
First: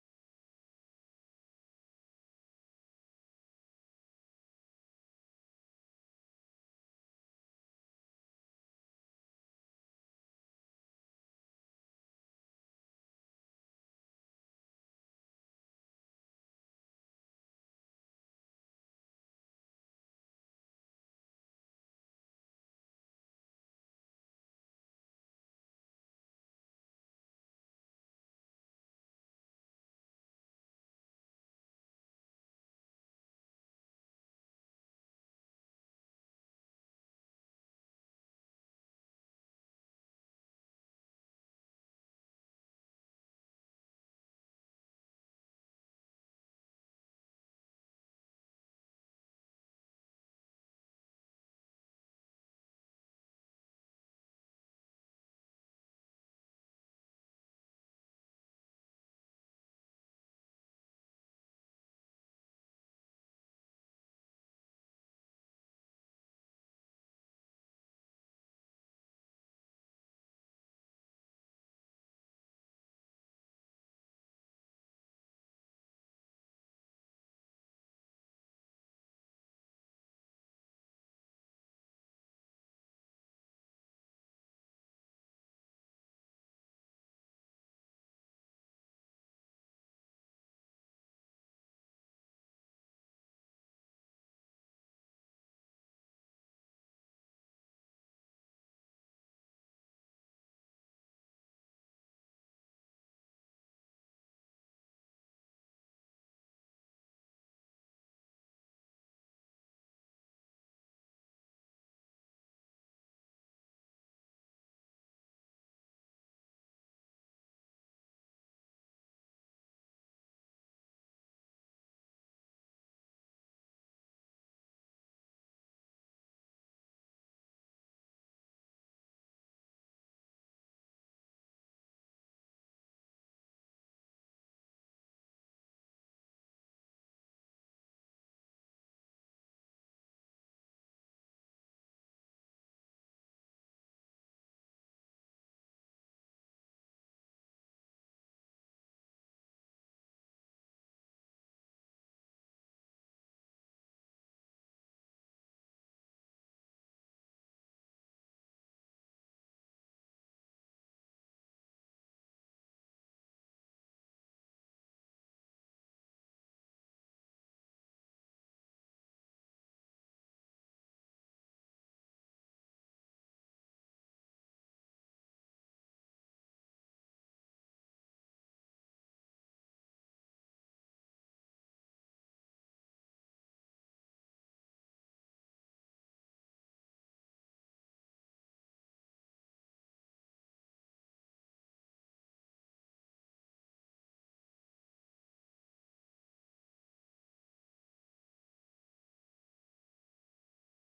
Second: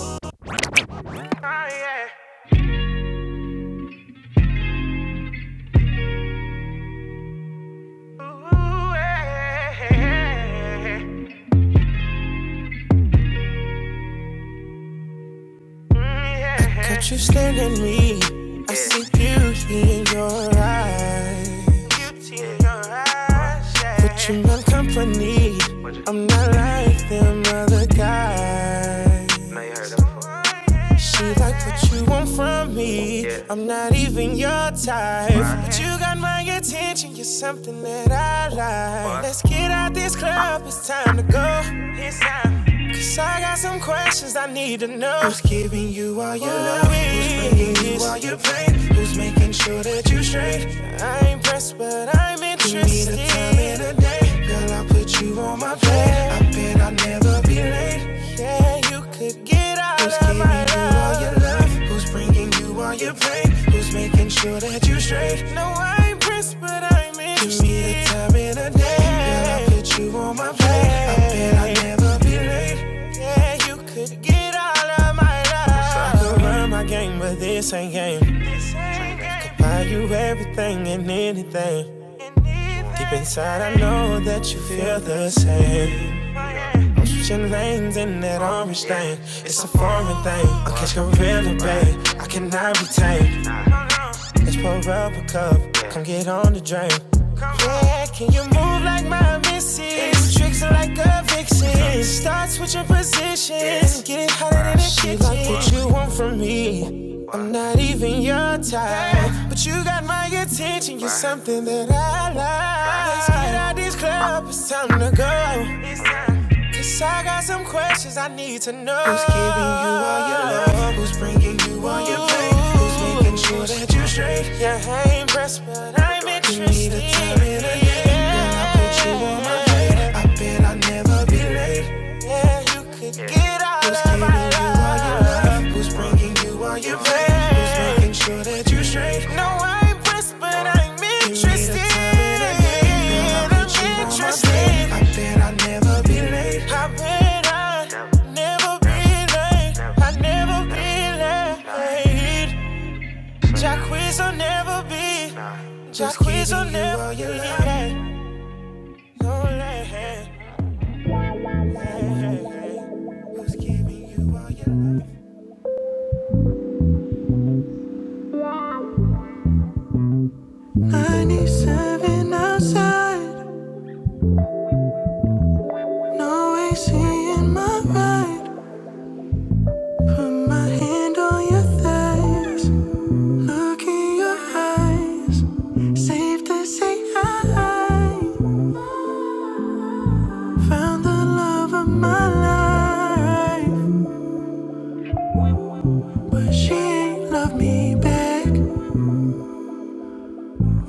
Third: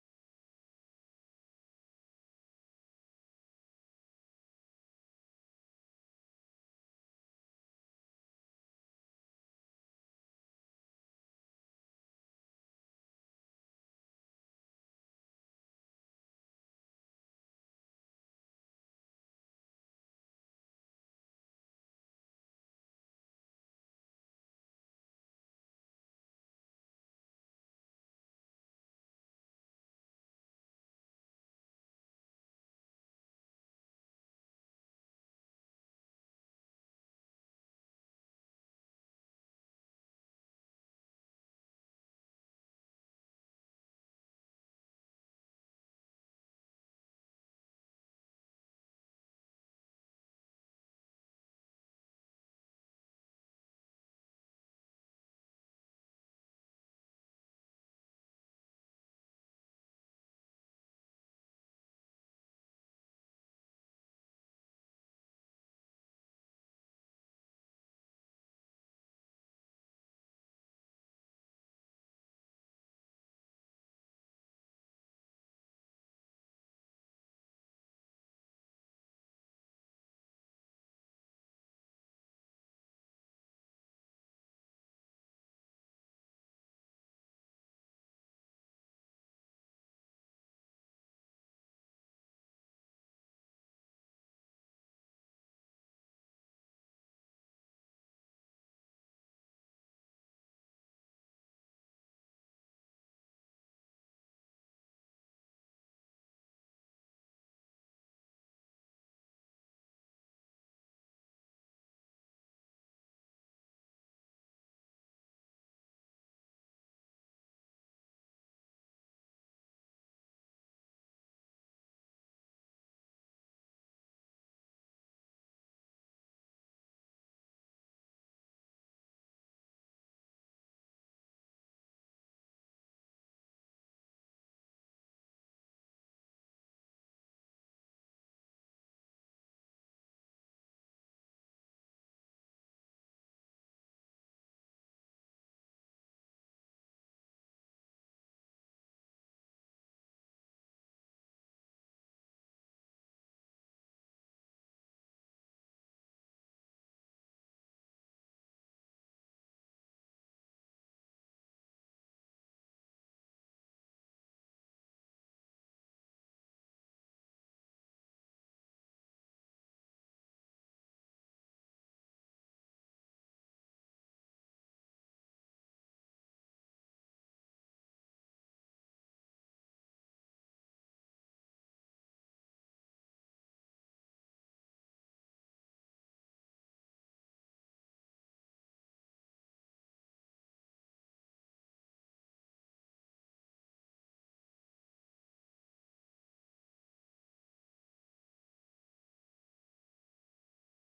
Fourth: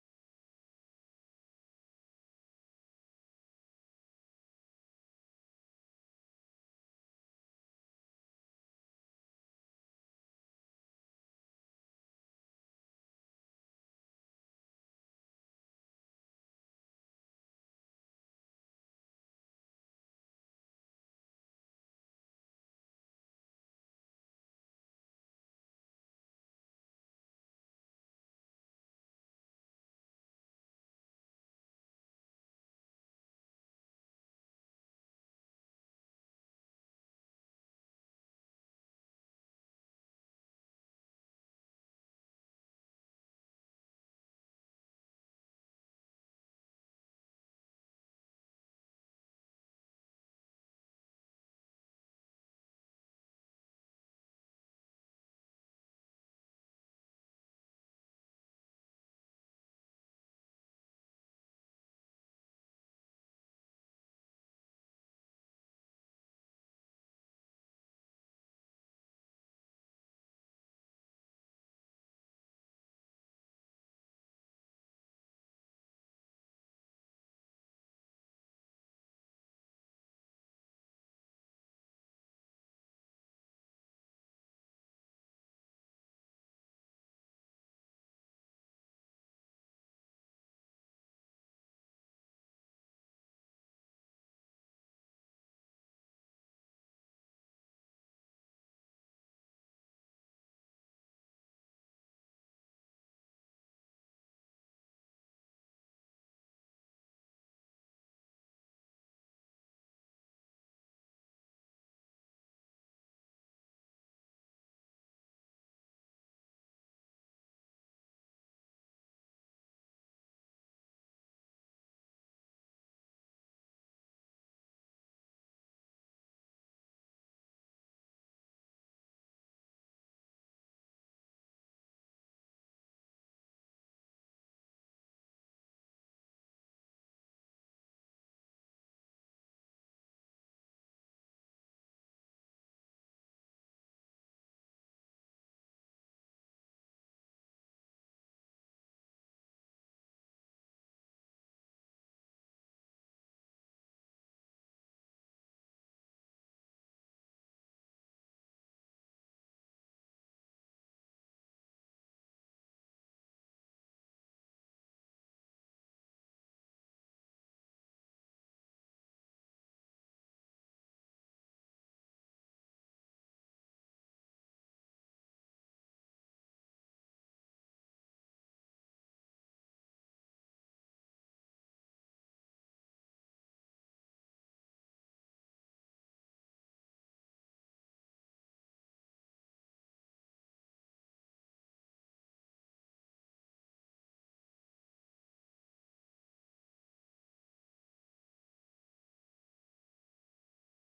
[SPEAKER 4] Caught you staring at me. I see beauty in your eyes. But you my company. I'm not like them other guys. She like what you want from me. I'm not even your type. But you got my attention. You're something that I like. Let's get out this club. It's time to go. It's time. Cause I got some questions I need to know. Who's giving you all your love? Who's bringing you all your pain? Who's making sure that you are straight? I ain't pressed, but I'm interested. You need a time and a day, girl. I will put you on my plate. I Yeah, bet I'll never be late. yeah, you could get all of my love. Who's giving you all your love? Who's bringing giving you all your pain? Who's making sure that you're straight? No, I ain't Prince, but I'm in. Give me the interested. time in a day. Girl, I put you on my plate. I bet I'll never be late. Yeah, you could get all of my love. I could run my game, but this ain't game. This ain't game. I could Buy you everything and anything. And Deep inside, I know that you feel the same. Egyptian veins in that orange thing. It's a foreign thing. I catch gorilla, babe. I cannot be tamed. Let's pour up a cup. Come get on the drink. Like my missus, tricks are like a vixen. Start switching positions, get it hotter than a kitchen. She like what you want from me, not even something I like. Cause I questions I need to know. Who's giving you all your love? on your plate. Who's making sure that you are straight? Yeah, I ain't pressed, but I'm interested. You need interested. a time and a date. Girl, I put you on my plate. I bet I'll never be late. Yeah, you could get out of my life. Who's of giving my you all your love? Who's bringing you all your plate? Who's making sure that you are straight? No, I ain't pressed, but I'm interested. You need a time and a date. Girl, I I'm put you on my plate. interested. Never be late. I have been I never be late. I never be late. Jack will never be. Jack will never be late. No late. Who's giving you all your love? 97 outside, no AC in my ride. Put my hand on your thighs, look in your eyes. Safe to say hi. Found the love of my life, but she ain't love me back.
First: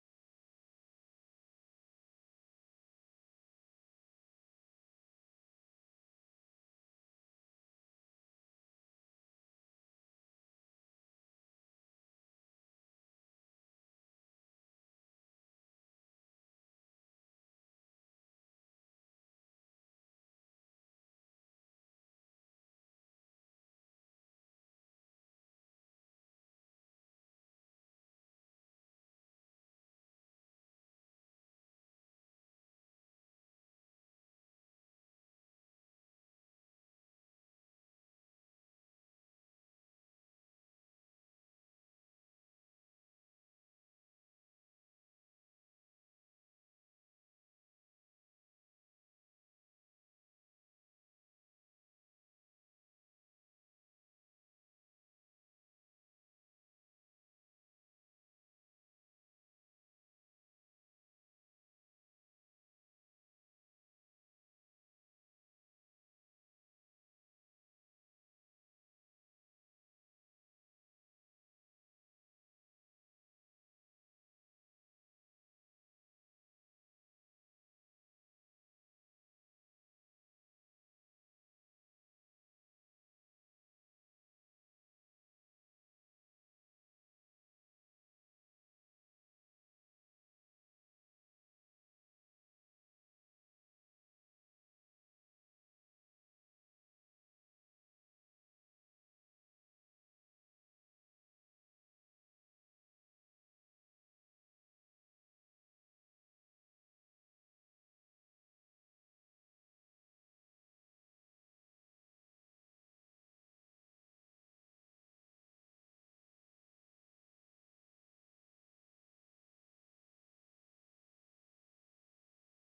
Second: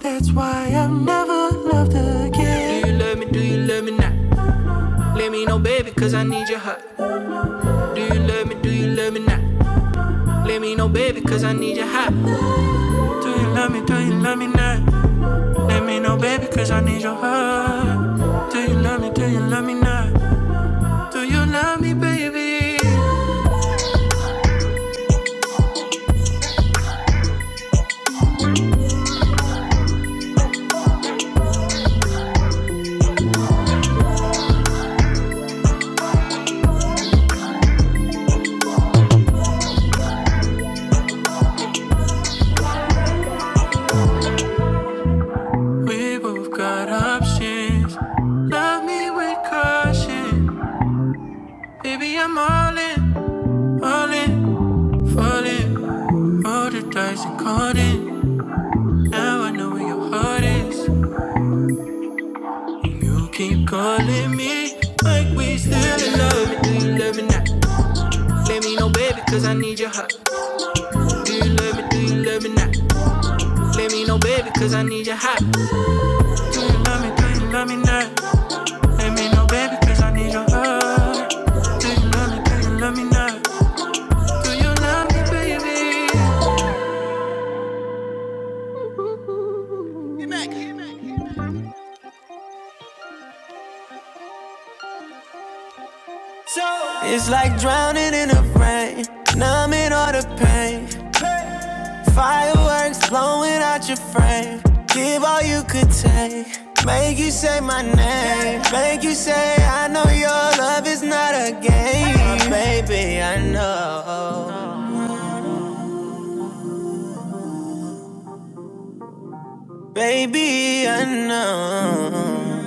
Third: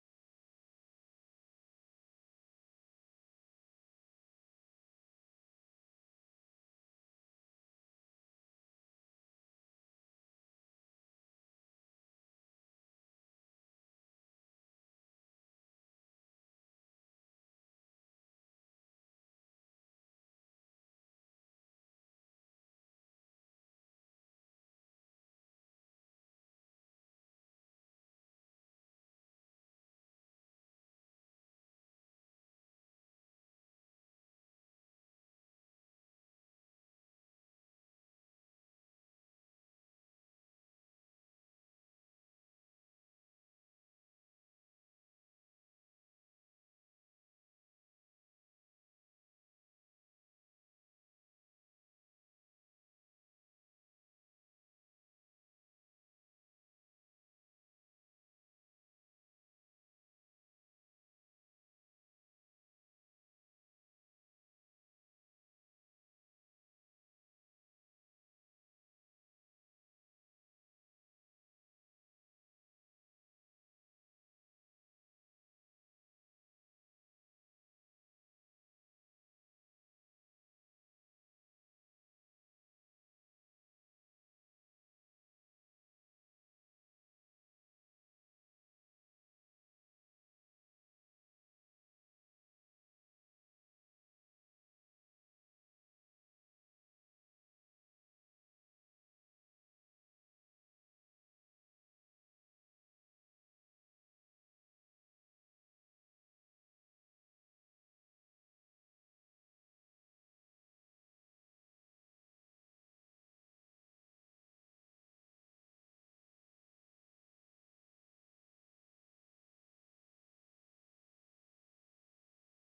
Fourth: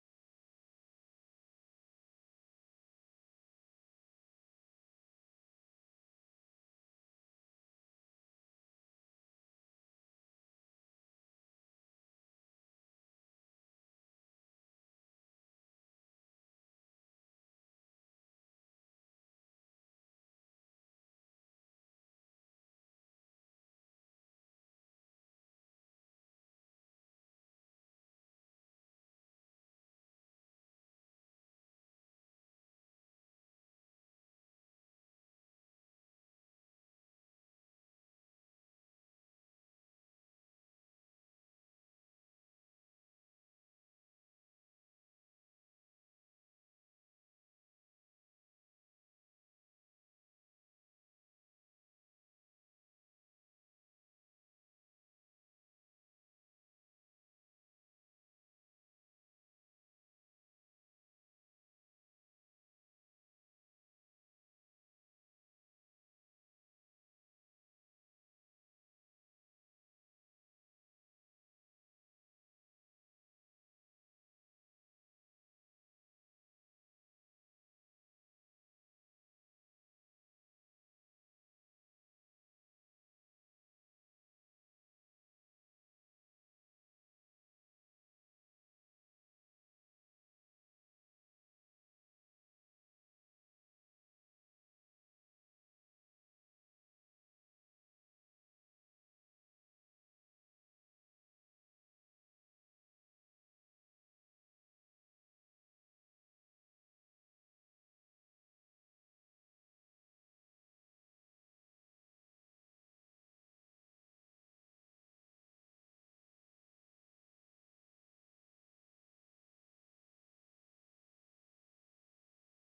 [SPEAKER 4] That's why I've never loved again. Do you love me? Do you love me not? Let me know, baby, cause I need your heart. Do you love me? Do you love me not? Let me know, baby, cause I need your heart. Do you love me? Do you love me not? Let me know, baby, cause I need your heart. Do you love me? Do you love me not? Do you love me, baby? We both got options. Love me with caution. Baby, I'm all in, all in, falling. Roll the dice and caught it. Now I know where your heart is. You keep calling me like we still in love. Do you love me now? Let me know, baby, cause I need your heart. Do you love me? Do you love me now? Let me know, baby, cause I need your heart. Do you love me? Do you love me now? Let me know, baby, cause I need your heart. Do you love me? Do you love me now? Do you love me, baby? It's like drowning in the rain, numbing all the pain. Fireworks blowing out your frame. Give all you could take. Make you say my name. Make you say, I know your love is not a game. Oh Baby, I know. Baby, I know.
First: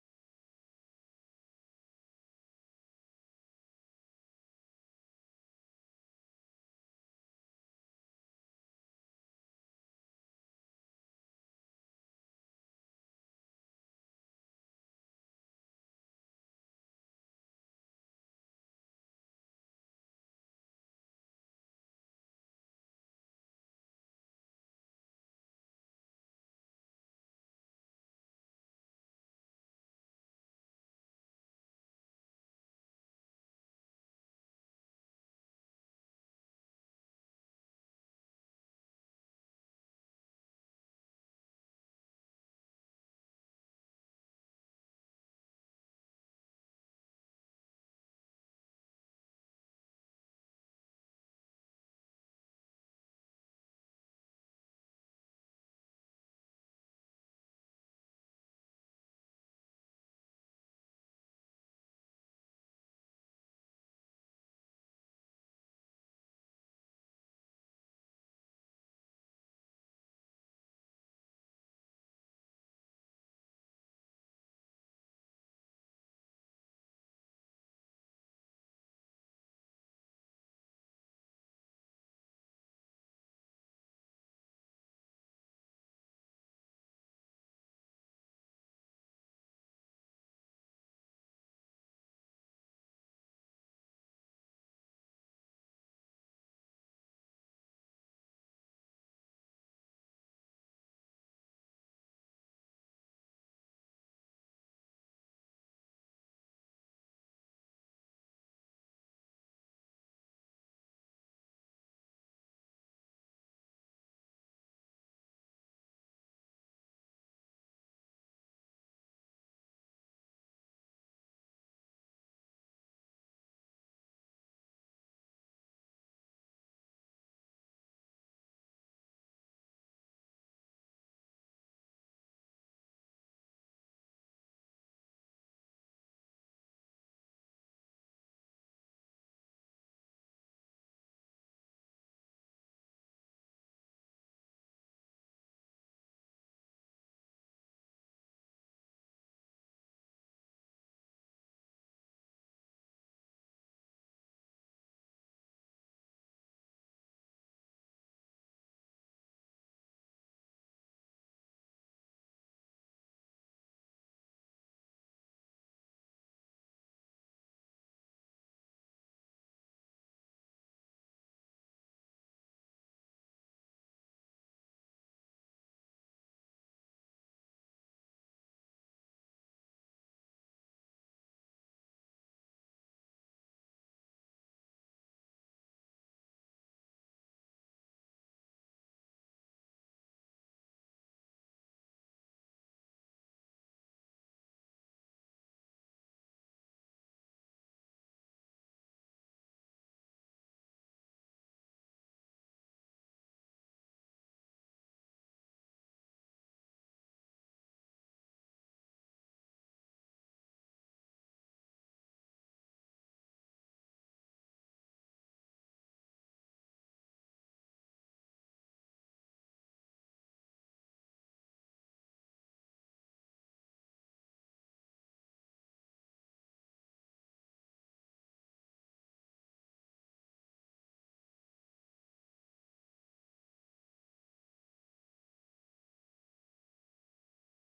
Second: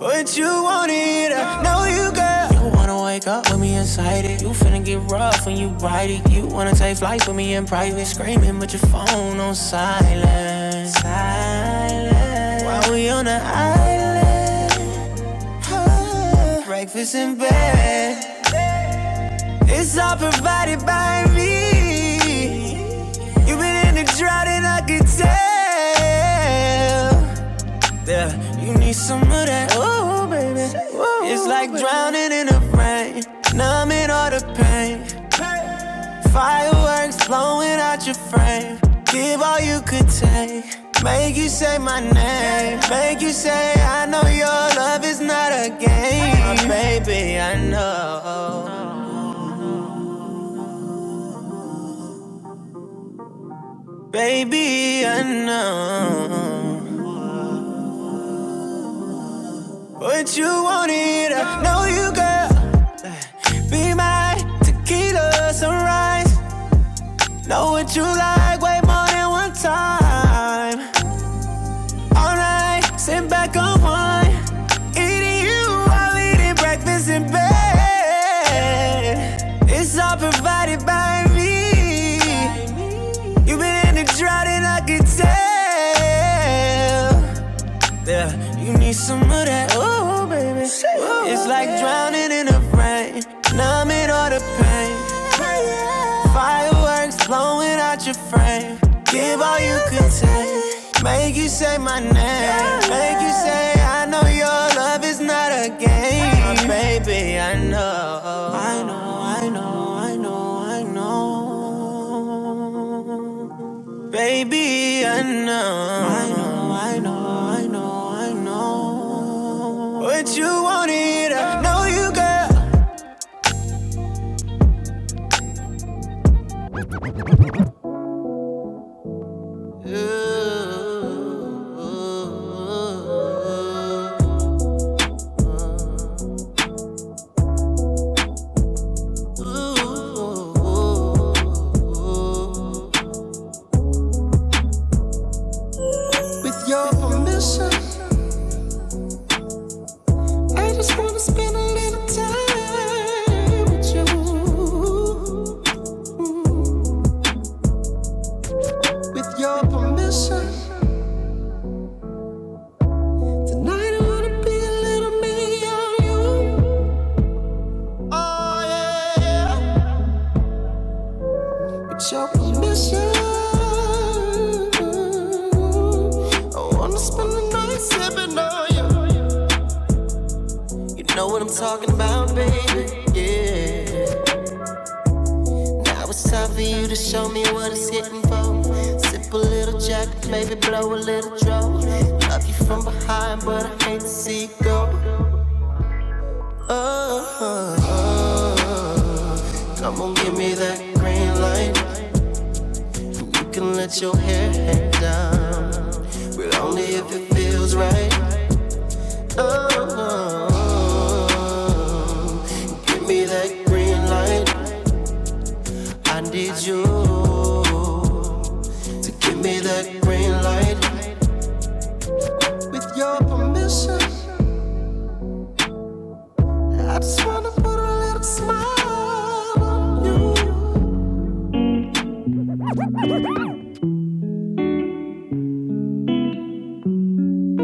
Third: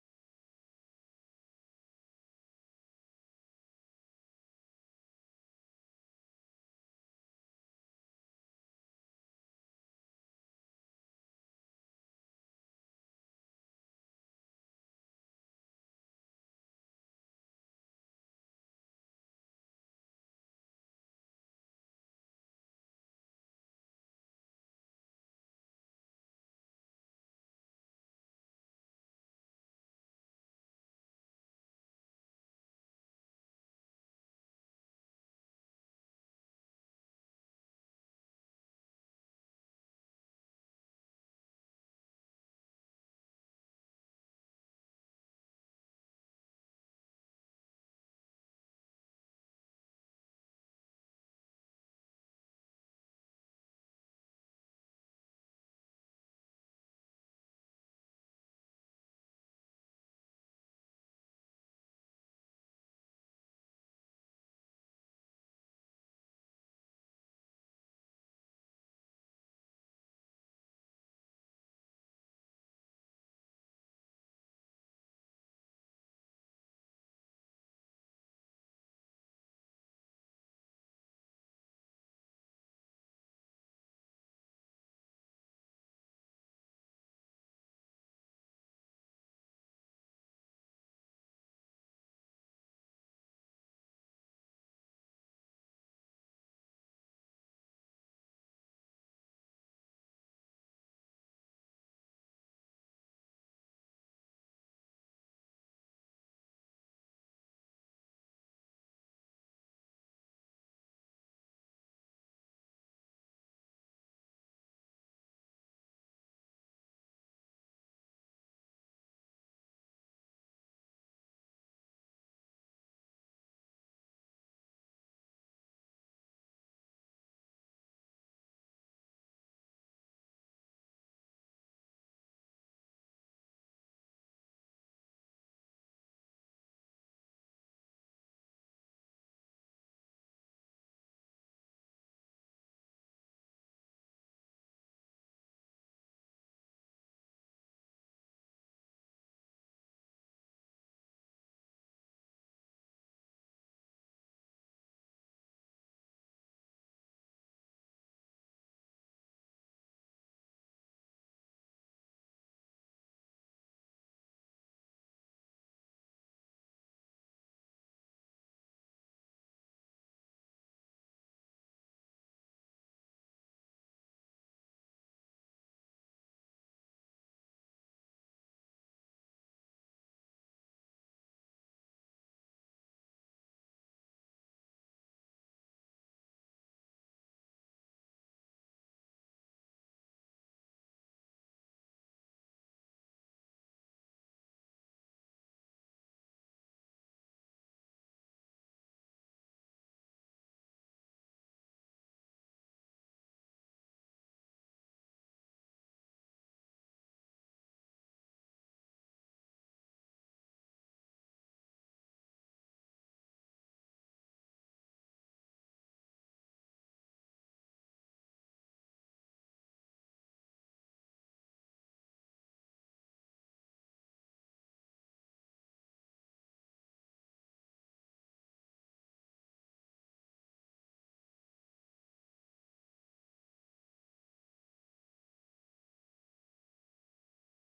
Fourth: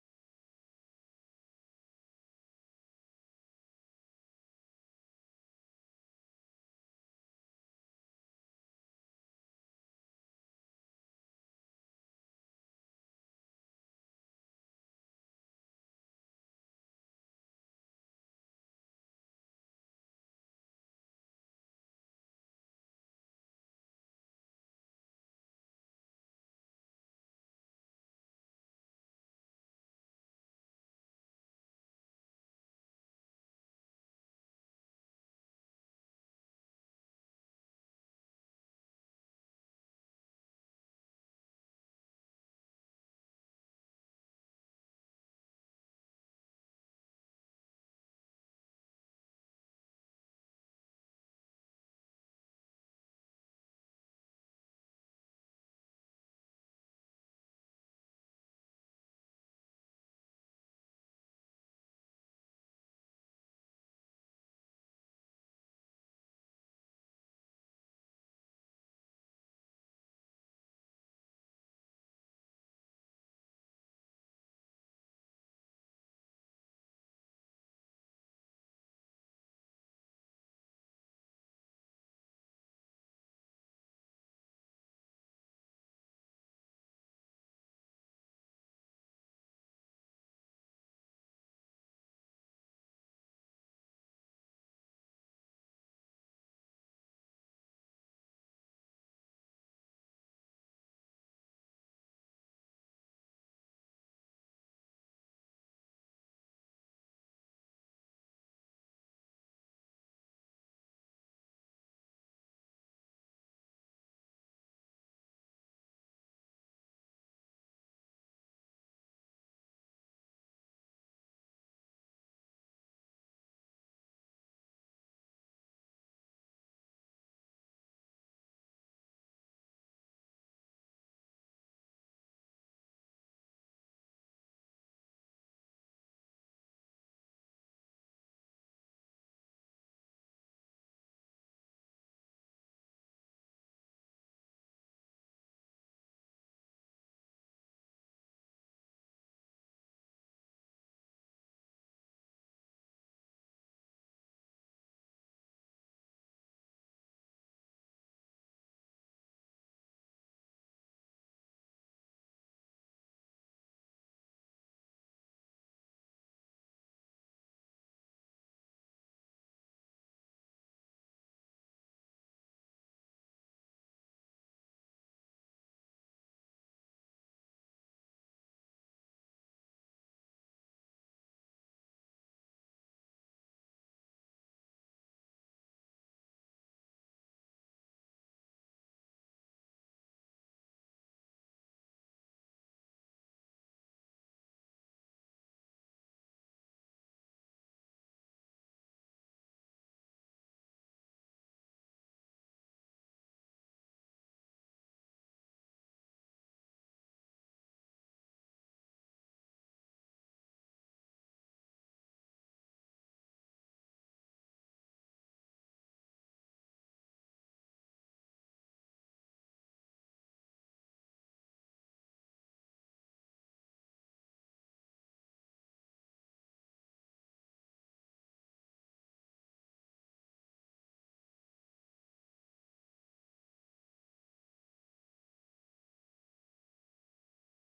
[SPEAKER 4] But you want it, I know you got. You wanna wake up with me inside it. You finna get rough when you ride it. You wanna take flights with me in private, screaming, but your phone on silent. Silent. While we on the island, huh? breakfast in bed. It's all provided by me. You've been in the drought and I can tell. Yeah, You need some of that, oh baby. Ooh, It's like baby. drowning in the rain, numbing all the pain. Fireworks blowing out your frame. Give all you could take. Make you say my name. Make you say I know your love is not a game. Oh, baby, I know. Baby, I know. What you wanted, I know you, girl. Be my tequila sunrise. Know what you like way more than one time. All night, sit back on one. Eating you while eating breakfast in bed. It's all provided by me. You've been in the drought and I can tell there. You need some of that, oh baby. It's like drowning in the rain, numbing all the pain. Fireworks blowing out your frame. Give all you can take. Make you say my name. Make you say, I know your love is not a game. Oh, baby, I know. I know, I know, I know, I know. Baby, I know. I know, I know, I know, I know. What you wanted, I know you got. I just wanna spend a little time with you. With your permission, tonight I wanna be a little me on you. Oh yeah. yeah. With your permission, I wanna spend the night sipping on you. You know what I'm talking about, baby. Yeah. Now it's time for you to show me what it's hitting for. Sip a little jack, maybe blow a little draw. Love you from behind, but I hate to see you go. Oh, oh, oh. come on, give me that green light. You can let your hair hang down if it feels right.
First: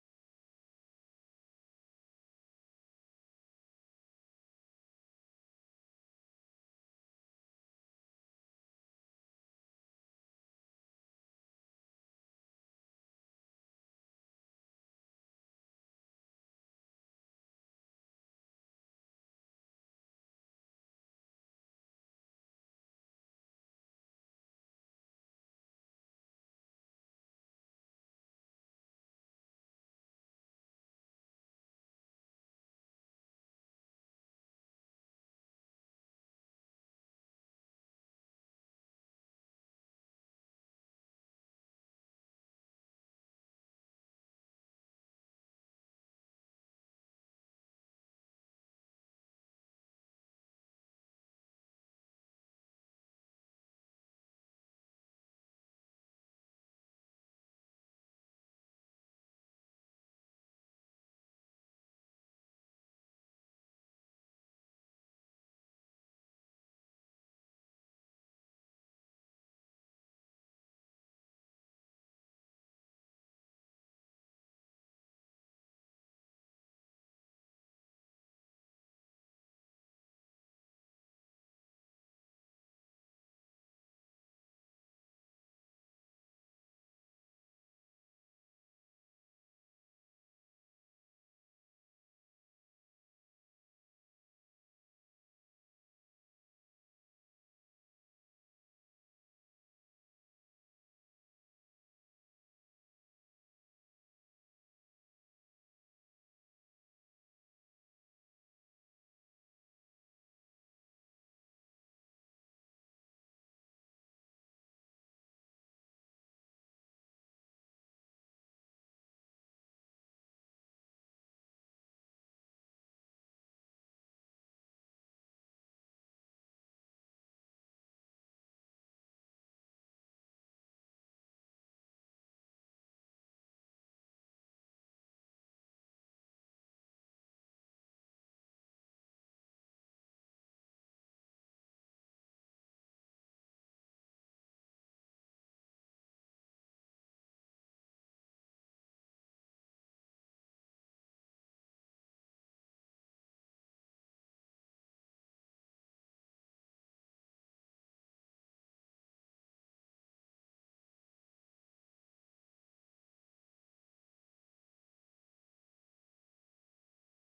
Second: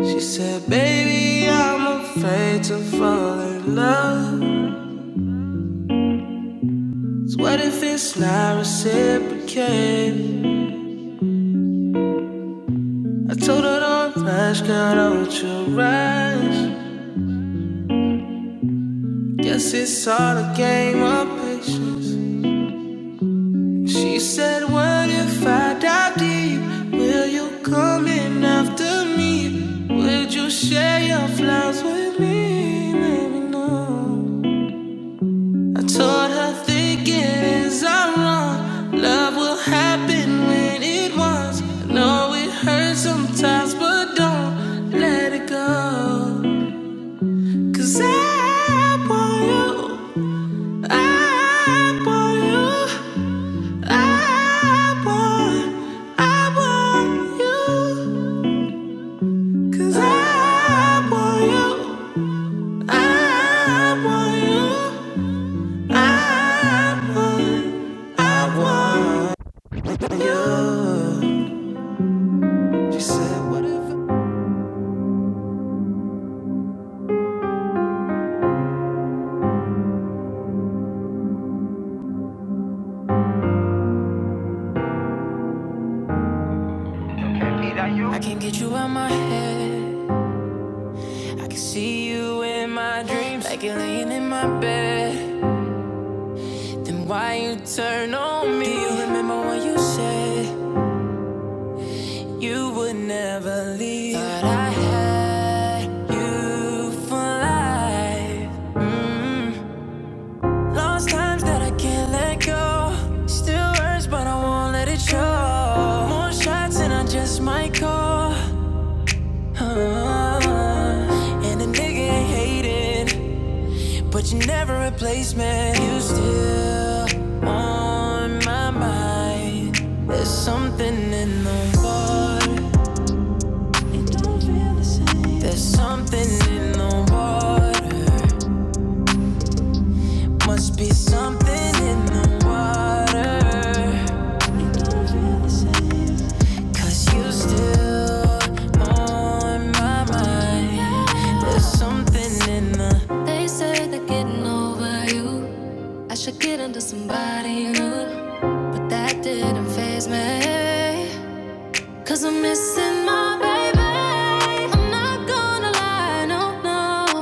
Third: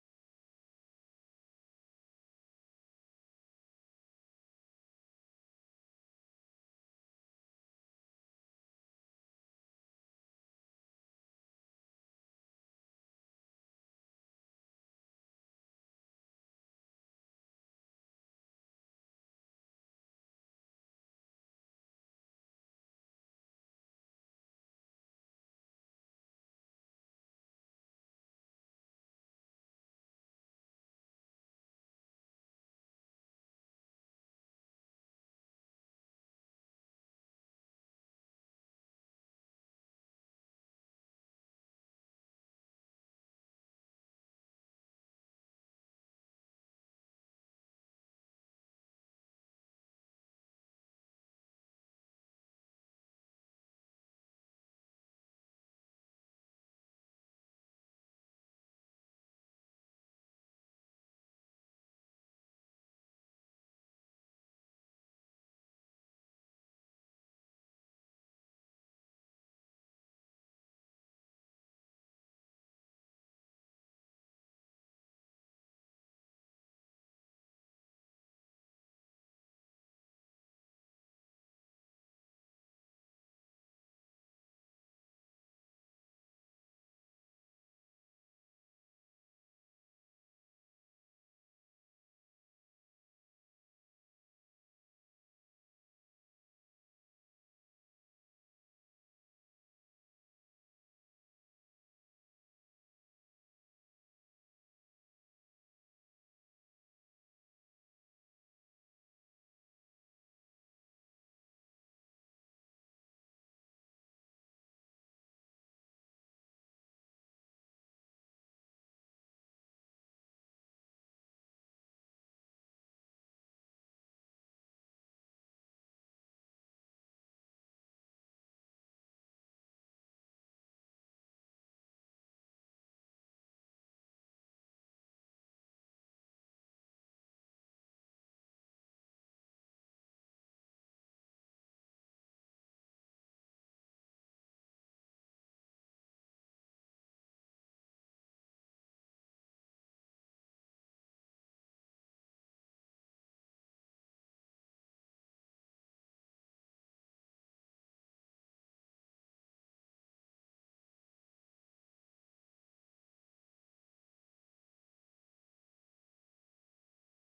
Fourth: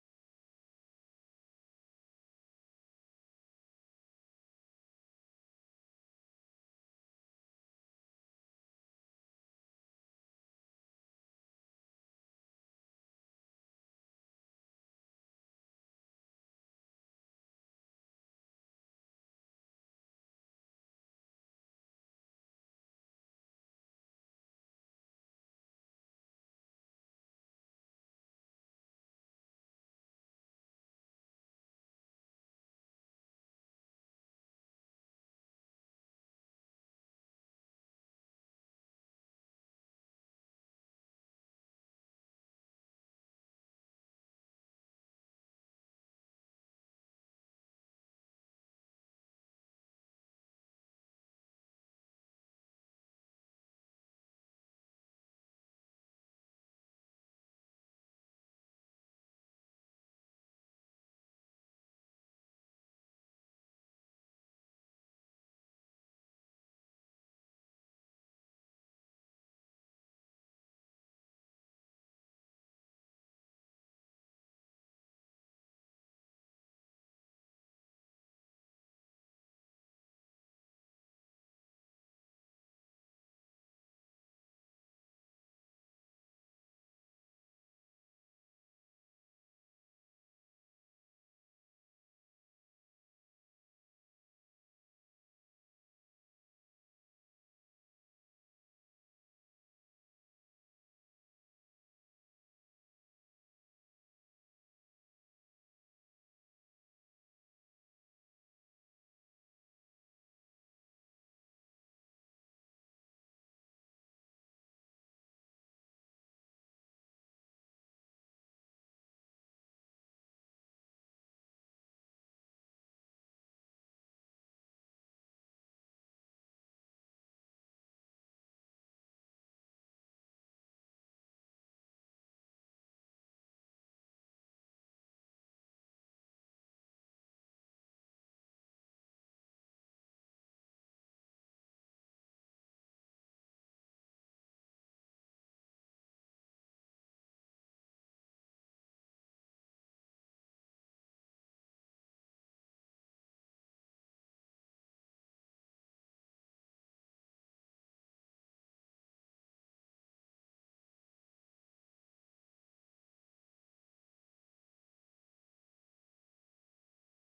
[SPEAKER 4] She said, baby, I'm afraid to fall in love. What if it's not reciprocated? I told her don't rush, girl, don't you rush. Guess it's all a game of patience. She said, What if I dive deep? Will you come in after me? Would you share your flowers with me? Maybe no. I told her thinking is I'm wrong. Love will happen when it wants. I know it hurts sometimes, but don't let it go. 'Cause I want you. I want you. I want, I want you. 'Cause I want you. I want you. I want, I want you. She said, whatever. I can't get you out my head. I can see you in my dreams, like you're laying in my bed. Then why you turn on me? Do you remember when you said you would never leave? Thought I had you for life. Lost times that I can't let go. Still hurts, but I won't let it show. More shots and I just might call. Uh, and a nigga ain't hating. But you are never a replacement. You still on my mind. There's something in the water. It don't feel the same. There's something in the water. Must be something in the water. It don't feel the same. Cause you still on my mind. There's something in the body, but that didn't faze me. Cause I'm missing my baby. I'm not gonna lie, no, no.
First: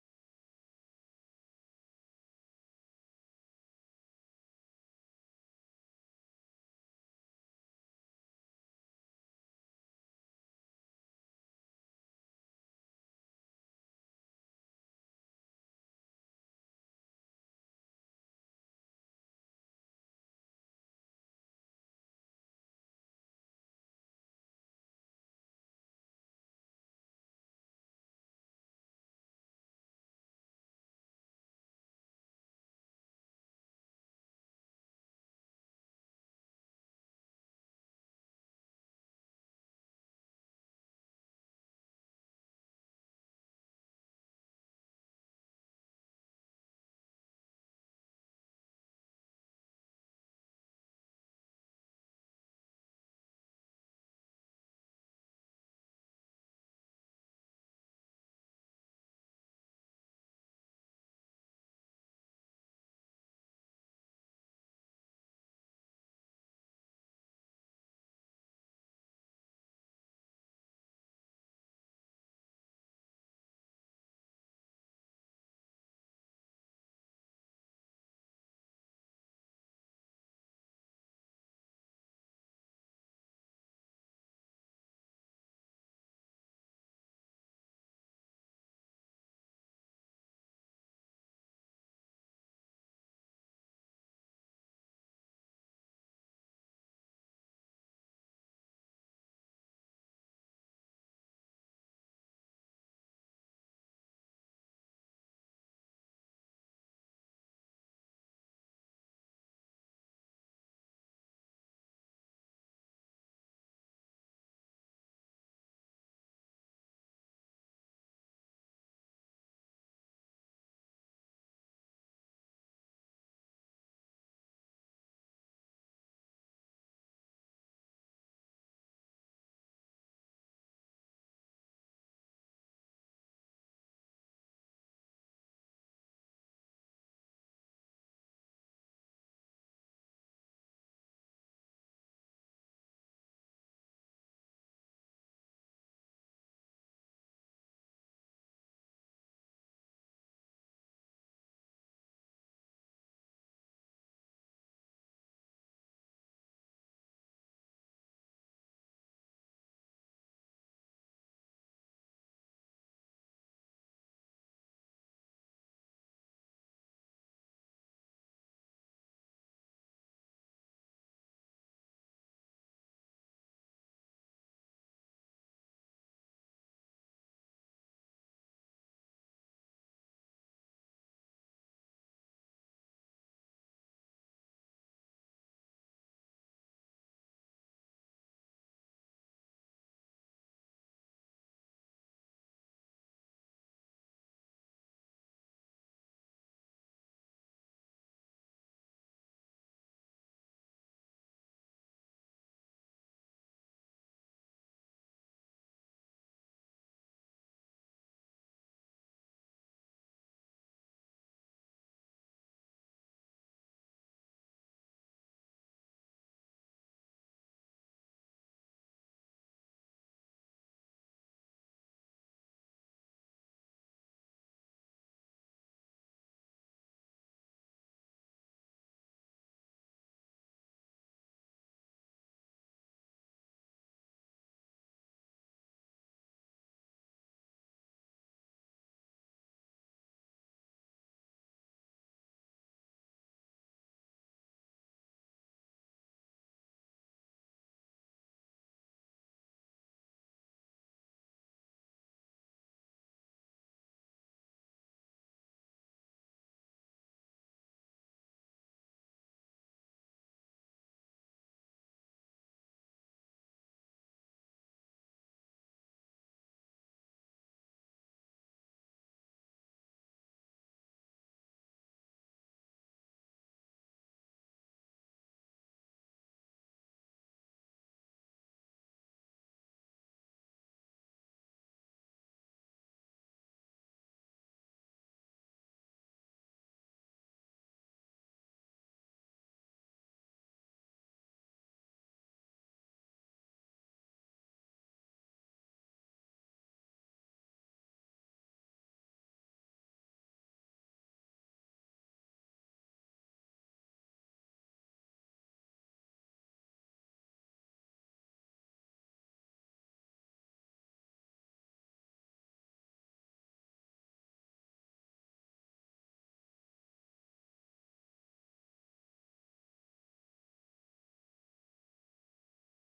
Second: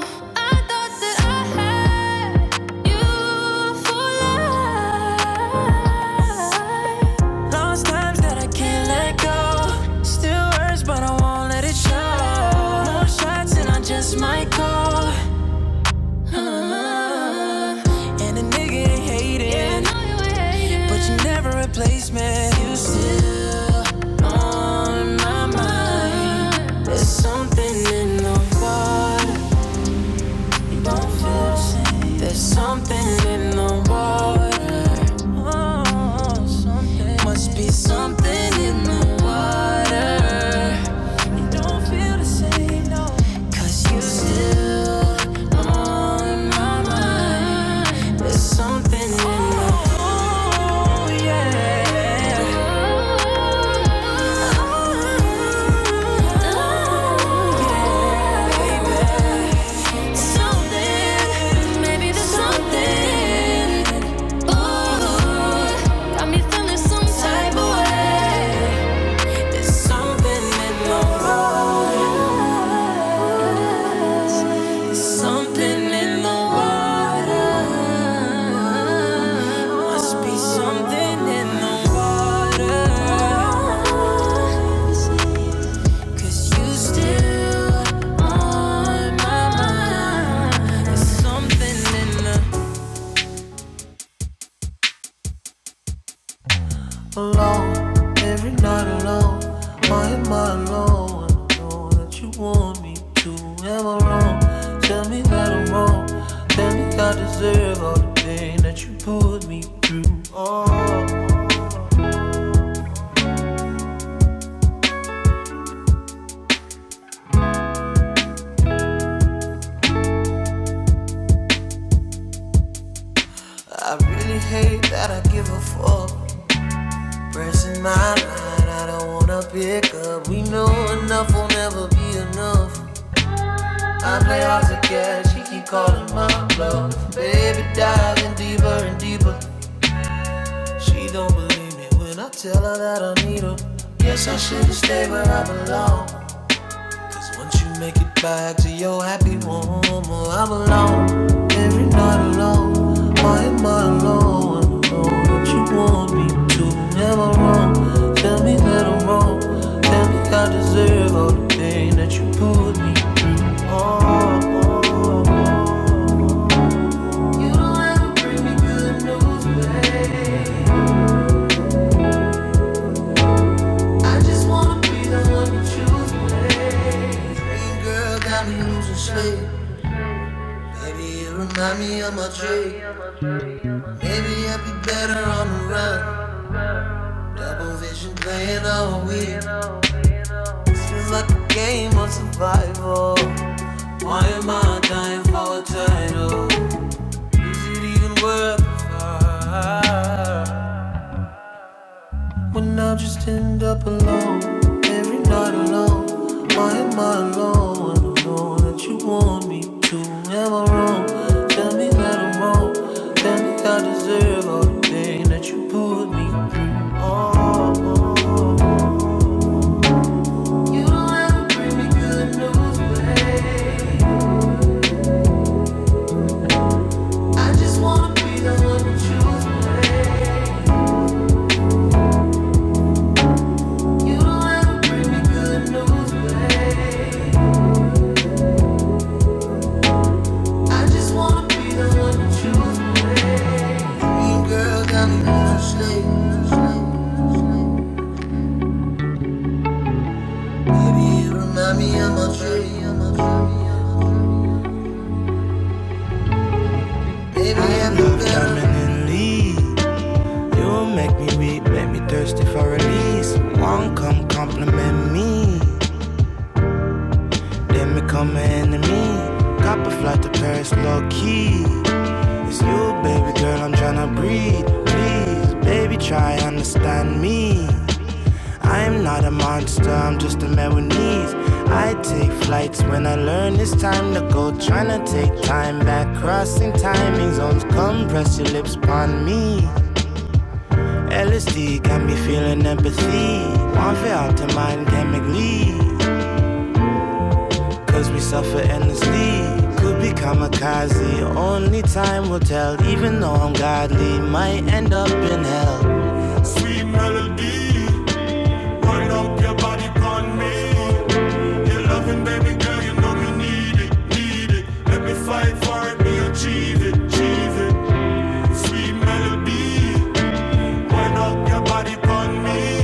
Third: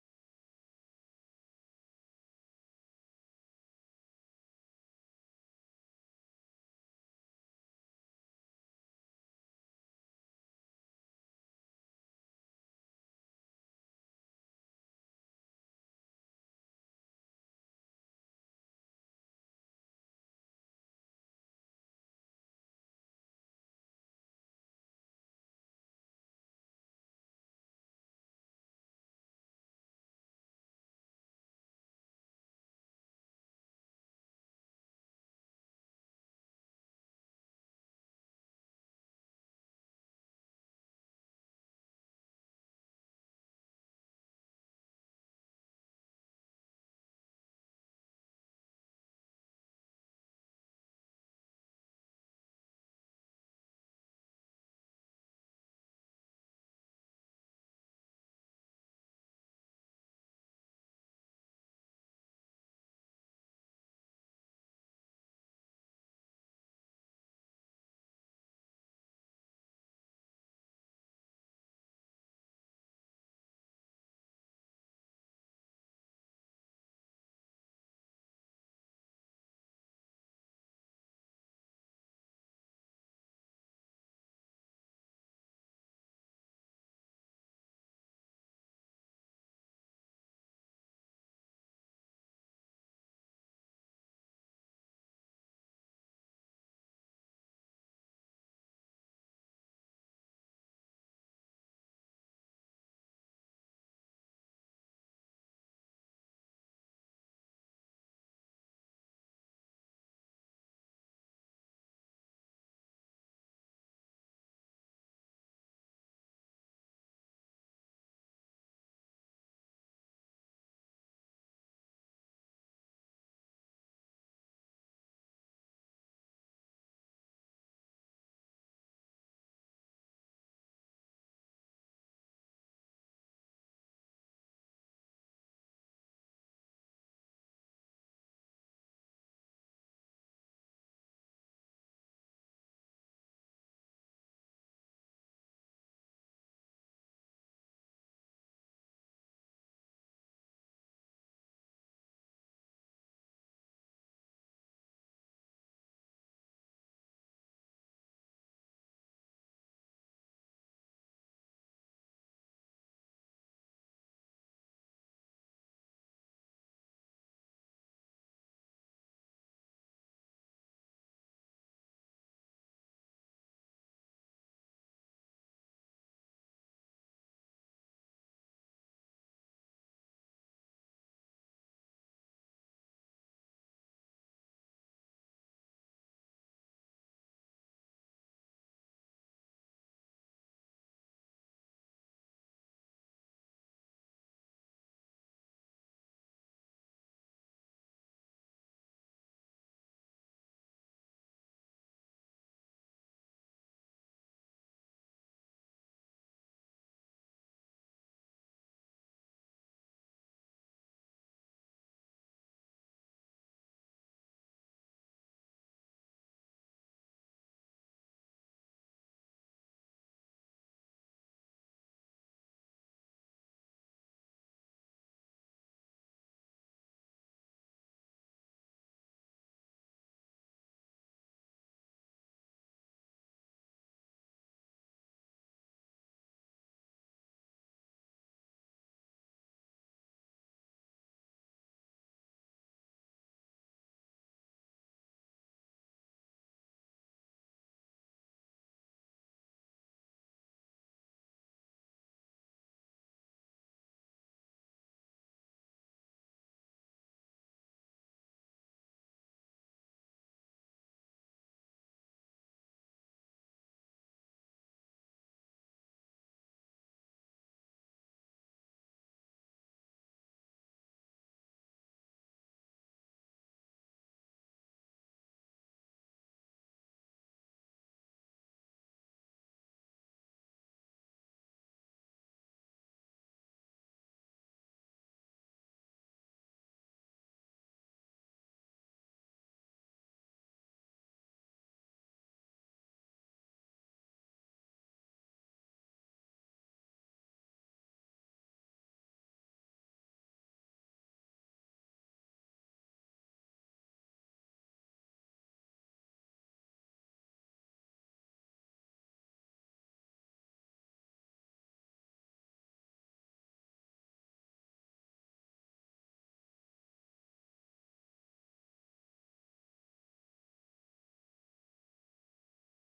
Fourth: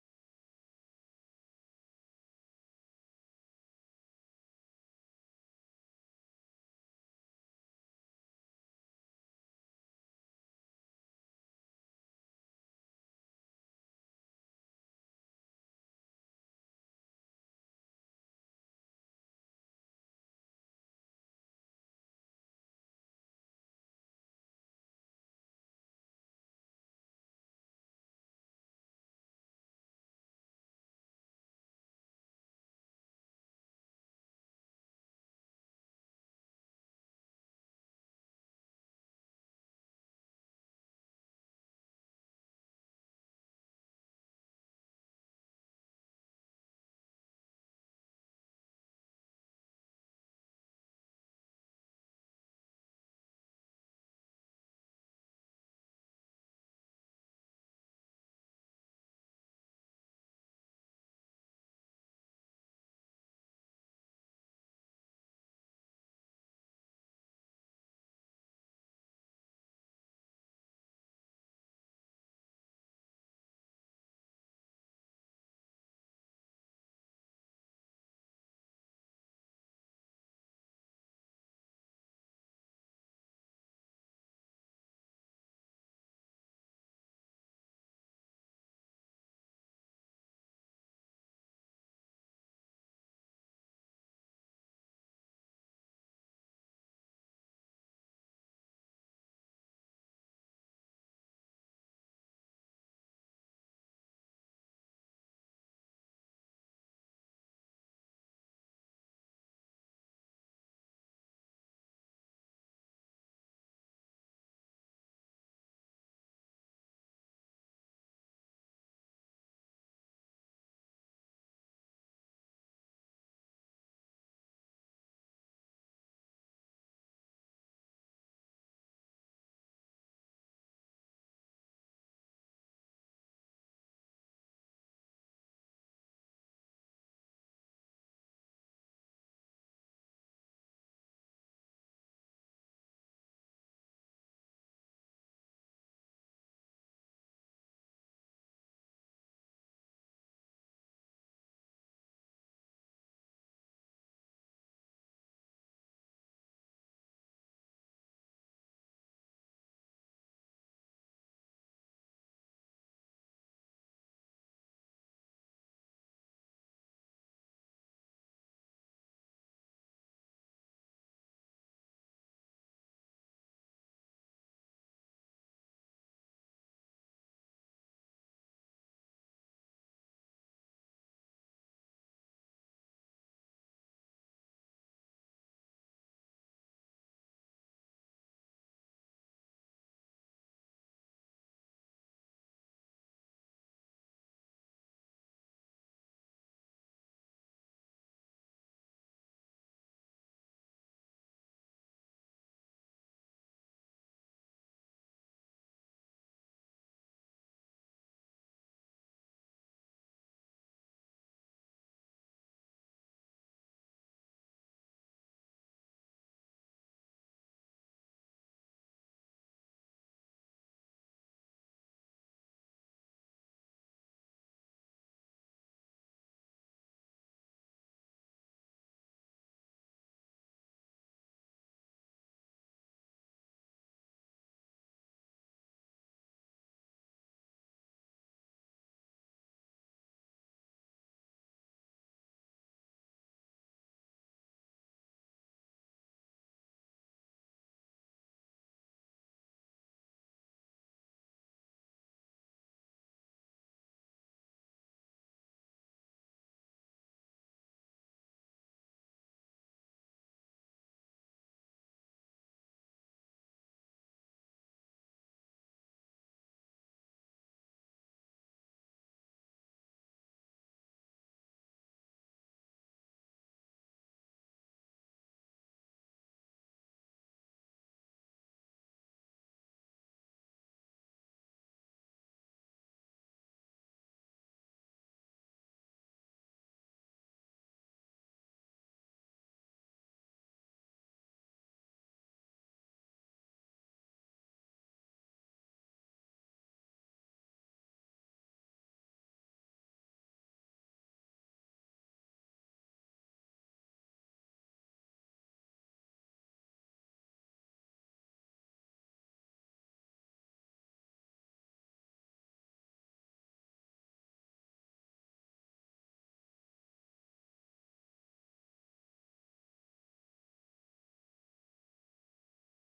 [SPEAKER 4] I thought that I had you for life. Lost times that I can't let go. Still hurts, but I won't let it show. No shots, and I just might go. Uh, and a nigga hating. Yeah, hating. But you never replace me. You still on my mind. There's something in the water. You don't feel the same. There's something in the water. Oh, something. Must be something in the water. You don't feel the same, no. 'Cause you still on my mind. There's something in the water. Oh, yeah. Oh, oh, oh, oh. There's something in the road. Something in the water. Must be something in the water. 'Cause you still on my mind. There's something in the alone, every night alone. Why am I alone? I know that you want me to. Am I wrong? Tell me that I'm wrong. Tell me I deserve all the pain that you put me through. Oh, I really hate that I give a fuck. Pressing my line, I don't wanna pick up. We know enough will never be enough. I play hard to get, she keep calling my bluff. Baby, diving deeper and deeper. She don't believe me when I tell her that I need her. Guess I should've stayed where I belong. Cause once you make it back to your happy home, well, I'm alone. Every night alone, why am I alone? I know that you want me to. never I wrong? Tell me that I'm wrong. Tell me I deserve all the pain that you put me through. Oh, oh, oh. oh. You don't ever bring me good news, babe. I just wanna be the one you choose. Hey girl, got me losing sleep. Maybe you remind me of my dream. Maybe I'd be better on the run. Double vision playing all week. Seems like a game of survival. Why am I dying for a title? Is it even worth the fight? When I just end up alone, every night alone. Why am I alone? I don't know that you want me to. Am I wrong? Tell me that I'm wrong. Tell me I deserve all the pain that you put me through. Oh, oh. oh. you don't ever bring me good news, babe. I just wanna be the one you choose. babe. You don't ever bring me good news, babe. I just wanna be the one you choose. babe. Green girl got me going to sleep. Baby, you remind me of my tree. Baby, I'm the better. One come compliment me, then become an enemy. Cop a flight to Paris, low key. It's you, baby girl, I'm tryna breathe. Please, baby, try understand me. I'm not a monster, I'm just a man with needs. I take flights when I learn it's time to go. Tryna take time back, crossing timing zones. Come press your lips upon me. Only time will tell, even though I'm godly, might end up in hell. Sweet melody, wind up your body on me. You're loving, baby girl, you know you need it, need it. Let me fight for it, we achieve it, achieve it. Sweet melody, Wind up your body upon me.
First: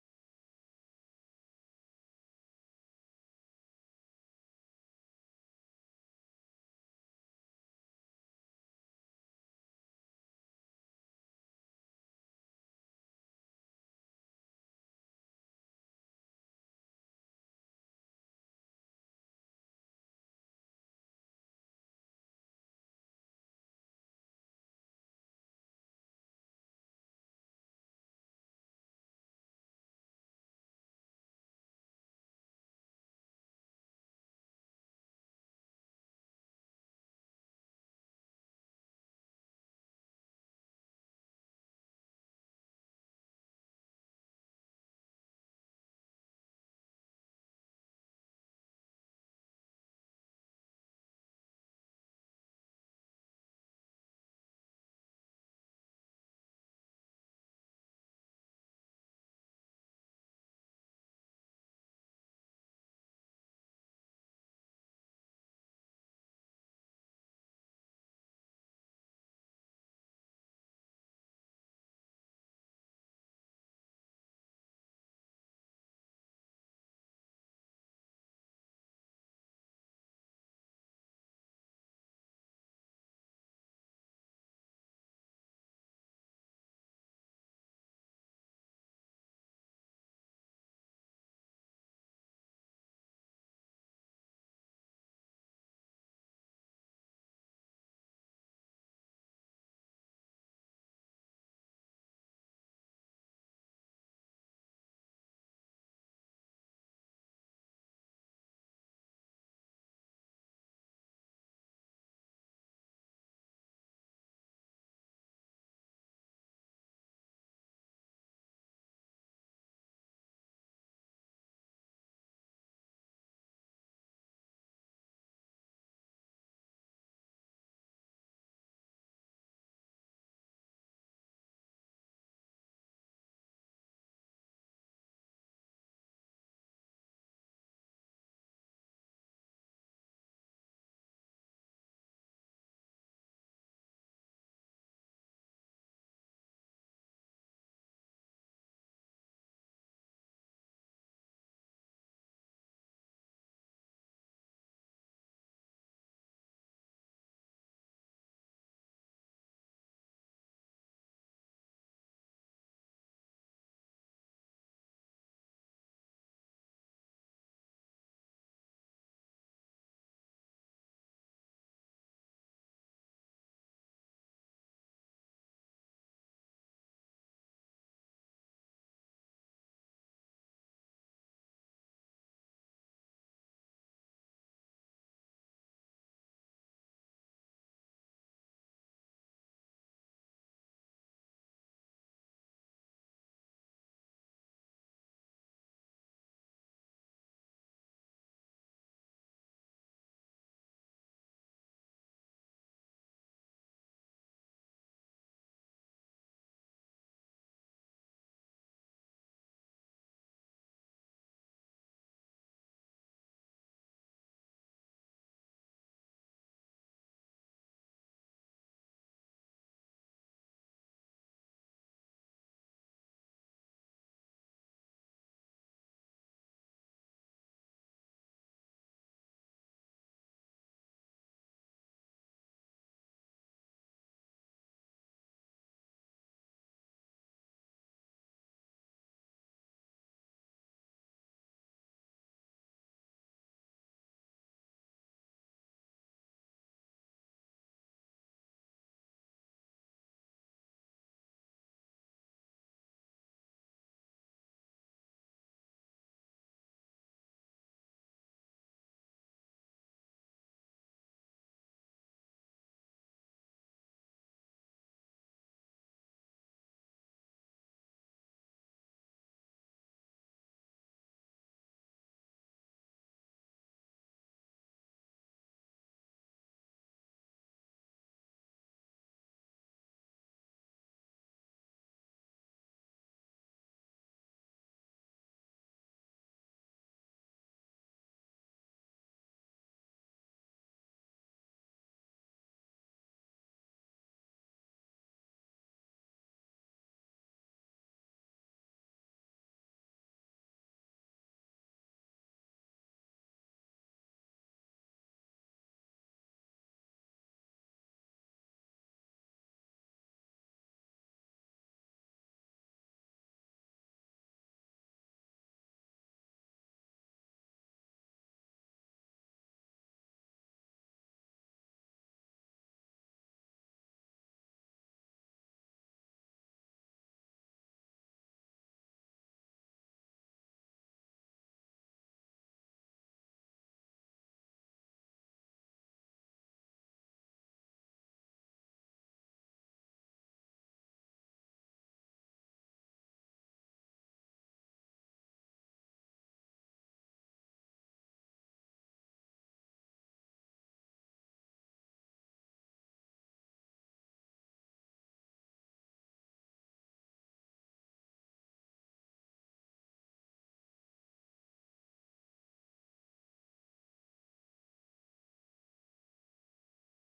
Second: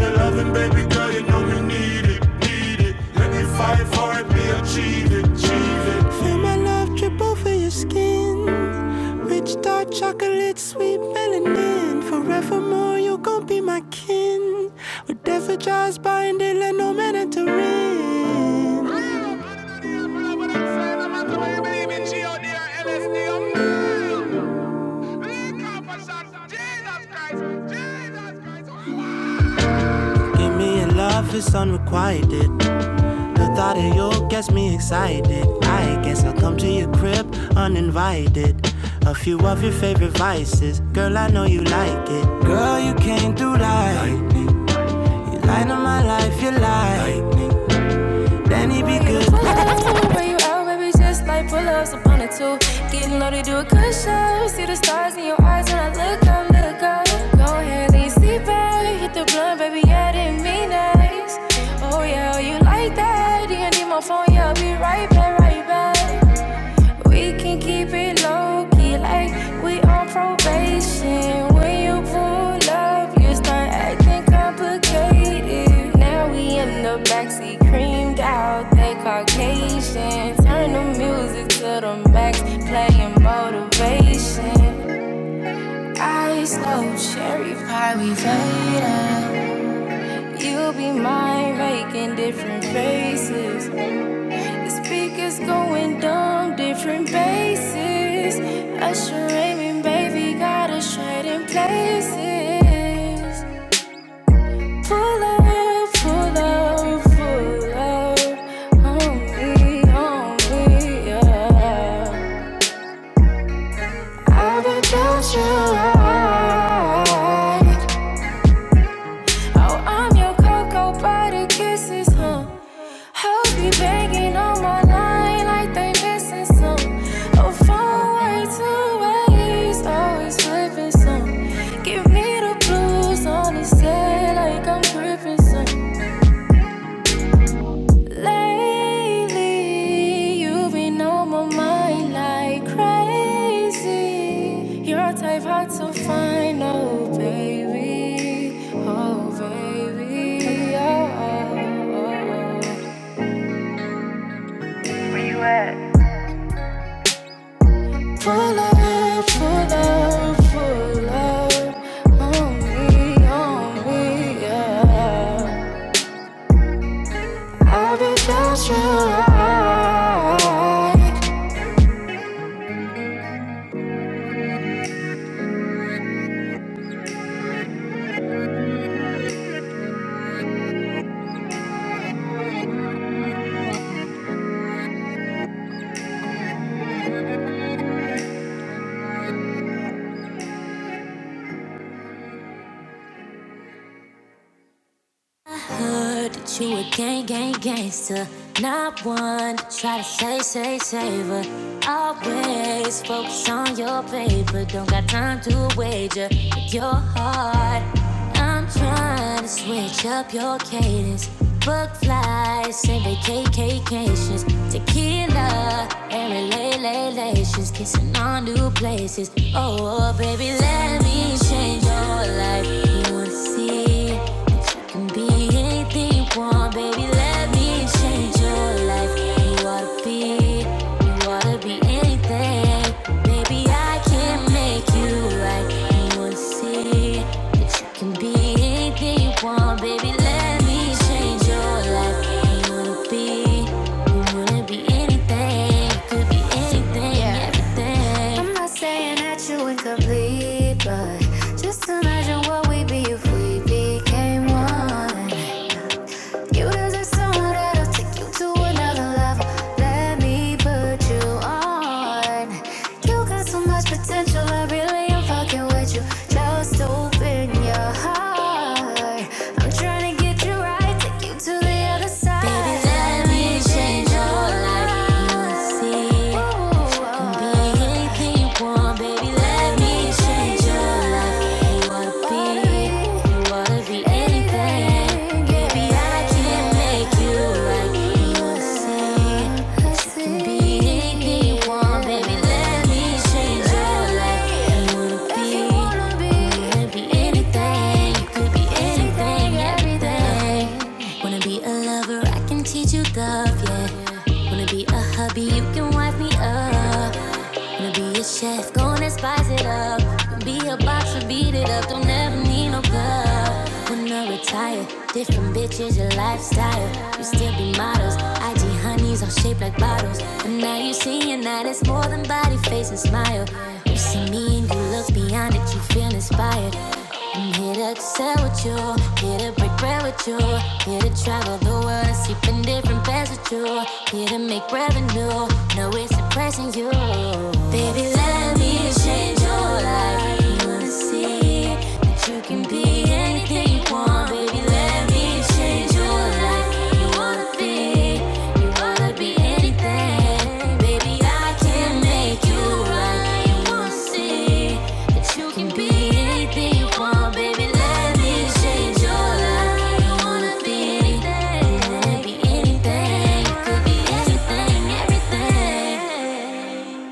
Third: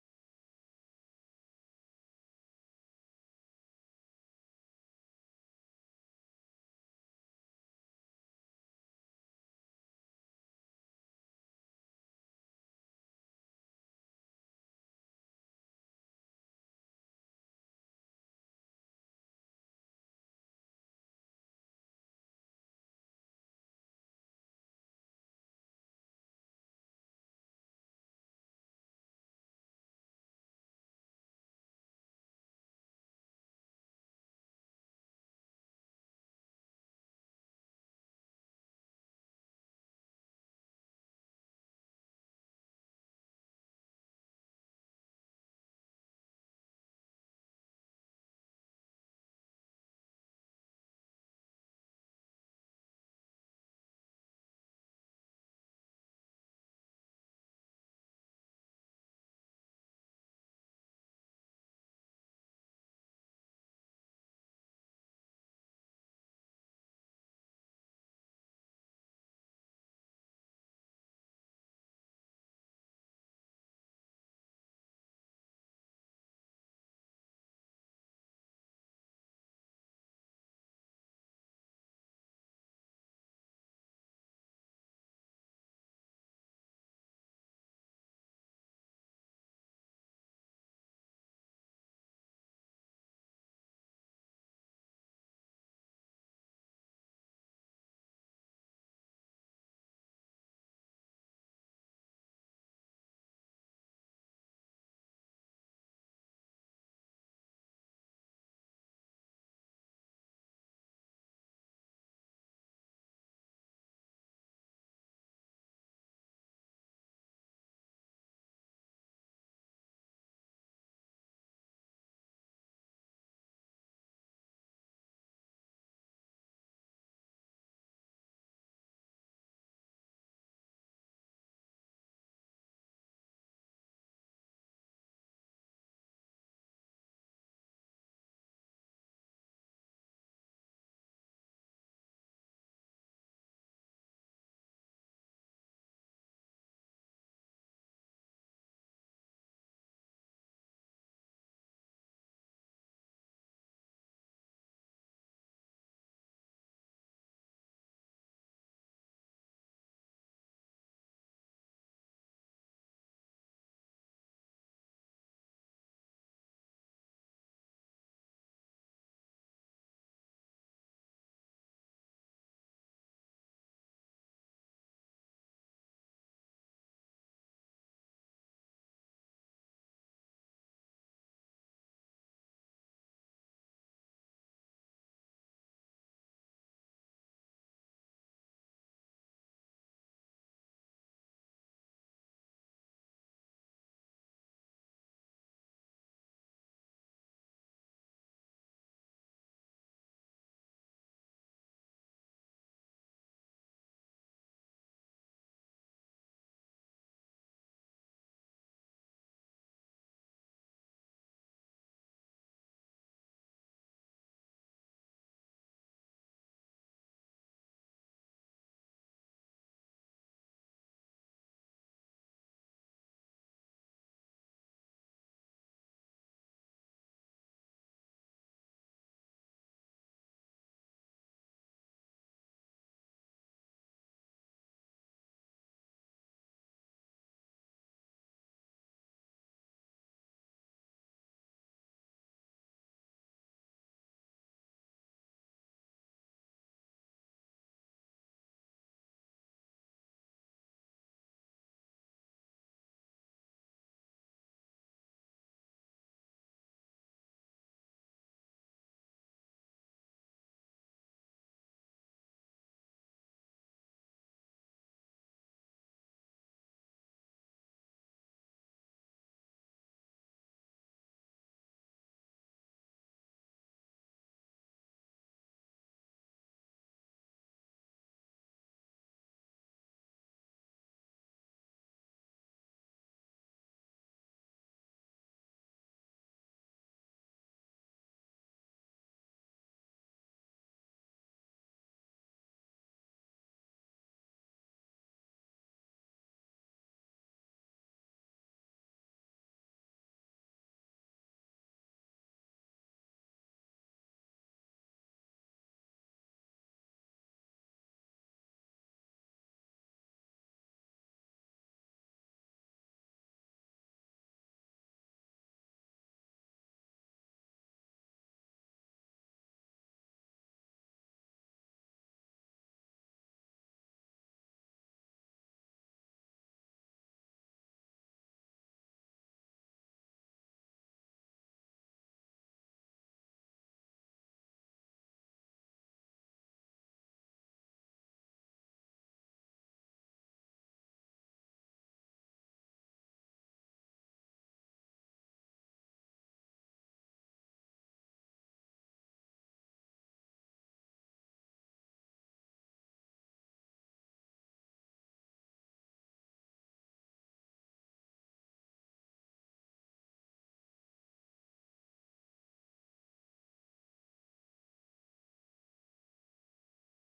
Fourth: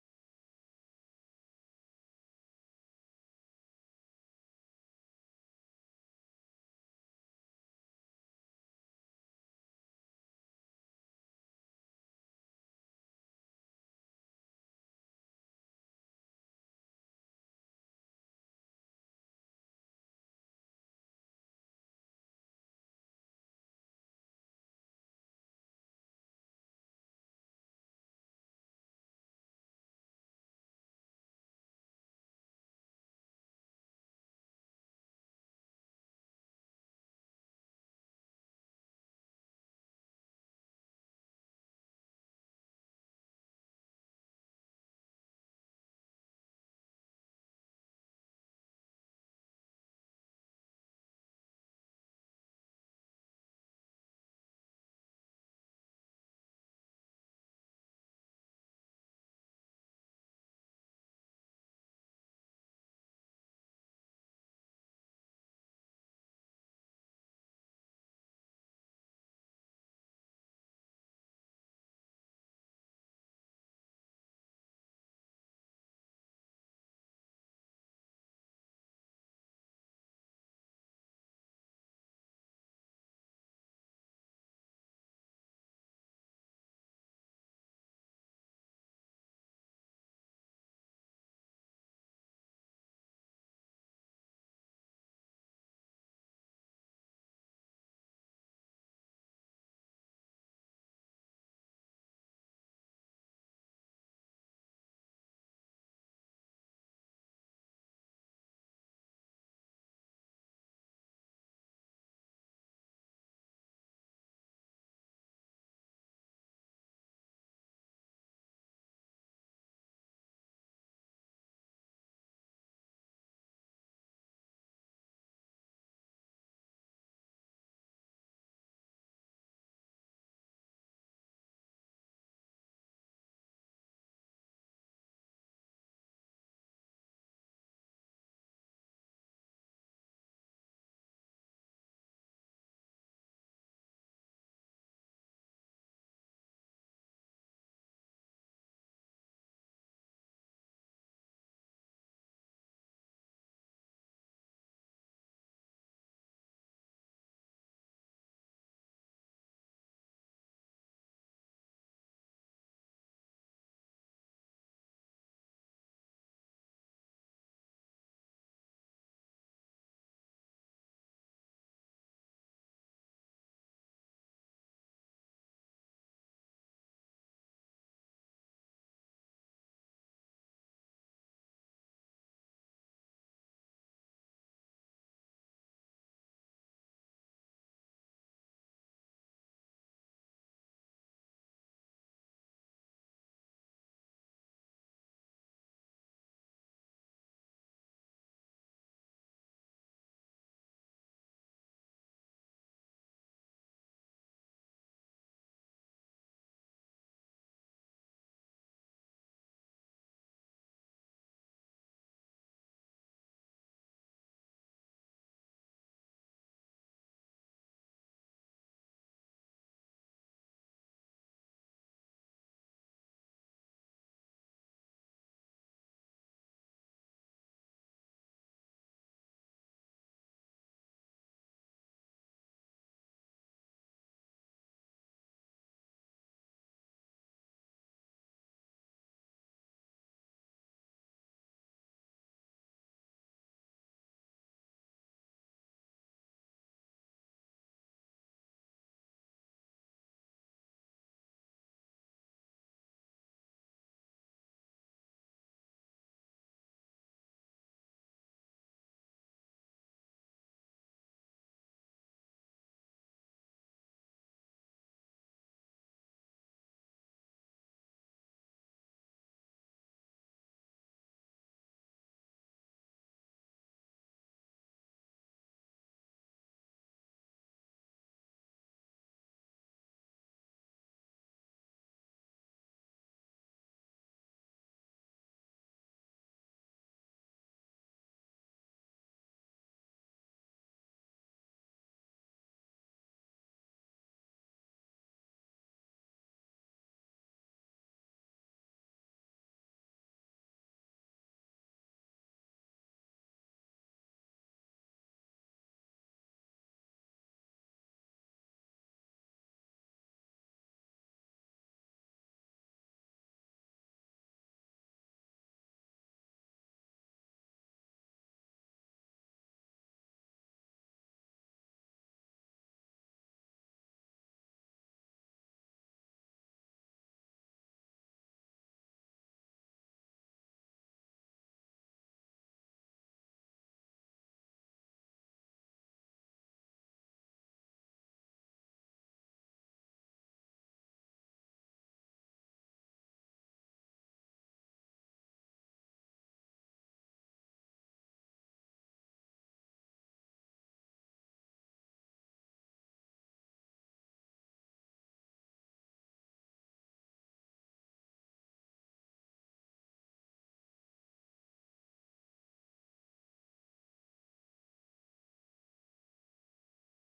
[SPEAKER 4] Your loving, baby girl, you know we need it, need it. Let me fight for it, we achieve it, achieve Feel my love drip over your skin. Rich dark chocolate, sweet melanin. Forevermore, you gon' be my kin. Whatever jaws bind let no man enter in. Believe in G-O-D or LSD, I'm Jesus Then it be good. where you out, baby, just like pull-ups up on a two. Getting loaded, do a good cushion. See the stars in your eyes when I look up, look up. Go ahead, lean sleep back. Hit the blunt, baby, yeah, didn't mean nice. Oh yeah, oh, you like that? DND my phone, yeah, I'll be right back, right back. We can keep it low key, like we on probation. When you pull up, you start acting complicated. Now we in the backseat, creamed out, they Caucasian. Turn the music to the max, playing motivation. Ice low, cherry pie, we fade faded. You be mine, making different faces. Speakers going dumb, different bases. Usher aiming, baby, got us trading places. Pull up, pull up, pull up. On me, on me, yeah. I've been felt you right. Oh, I'm your cocoa butter kisses, huh? Hope you banging on my line like they missing some. Oh, found way to waste, always slipping some. Give me the blues on this day, like I'm gripping some. Lately, you've on my mind like crazy. you type hard to find, oh baby, oh baby, oh. oh, oh. oh. Full love, full love, full love. On me, on me, yeah. I've been felt you right. Heard that you a gang, gang, gangster. Not one to try to say, say, say, but always focus on your paper. Don't got time to wager with your heart. I'm trying to switch up your cadence. Book flights and vacations, tequila and relations, kissing on new places. Oh, baby, let me change your life. You wanna see that you can be anything you want, baby. Let me change your life. You wanna be, you wanna be anything, baby. I can make you right. You wanna see that you can be anything you want, baby. Let me change your life. You wanna be, you wanna be anything. Could be anything, Yeah. everything. I'm not saying that you incomplete, but just imagine what we'd be if we became one. You deserve someone that'll take you to another level. Let me put you on. You got so much potential, I really am fucking with you. Just open your heart. I'm trying to get you right, take you to the other side. Baby, let me change your life. You'll see. Ooh, Can be anything you want, baby. Let me change your life wanna be, you wanna be anything. Baby, I can make you like you say. You can be anything you want, baby. Let me change your life. You wanna be, you wanna be anything. You could be anything, everything. Wanna be a lover, I can teach you love, yeah. Wanna be a hubby, you can wipe me up. Wanna be a chef, gonna spice it up. Wanna be a boxer, beat it up. Don't ever need no glove. When I retire, different bitches, your lifestyle. You still be models, IG honeys all shaped like bottles. And now you see, and that it's more than body, face, and smile. You see me and you love looks beyond it, you feel inspired. I'm here to excel with you, here to break bread with you, here to travel the world and sleep in different beds with you, here to make revenue. No, it's impressing you, baby. Let me change your life. You wanna see that you can be anything you want, baby. Let me change your life. Anything, everything.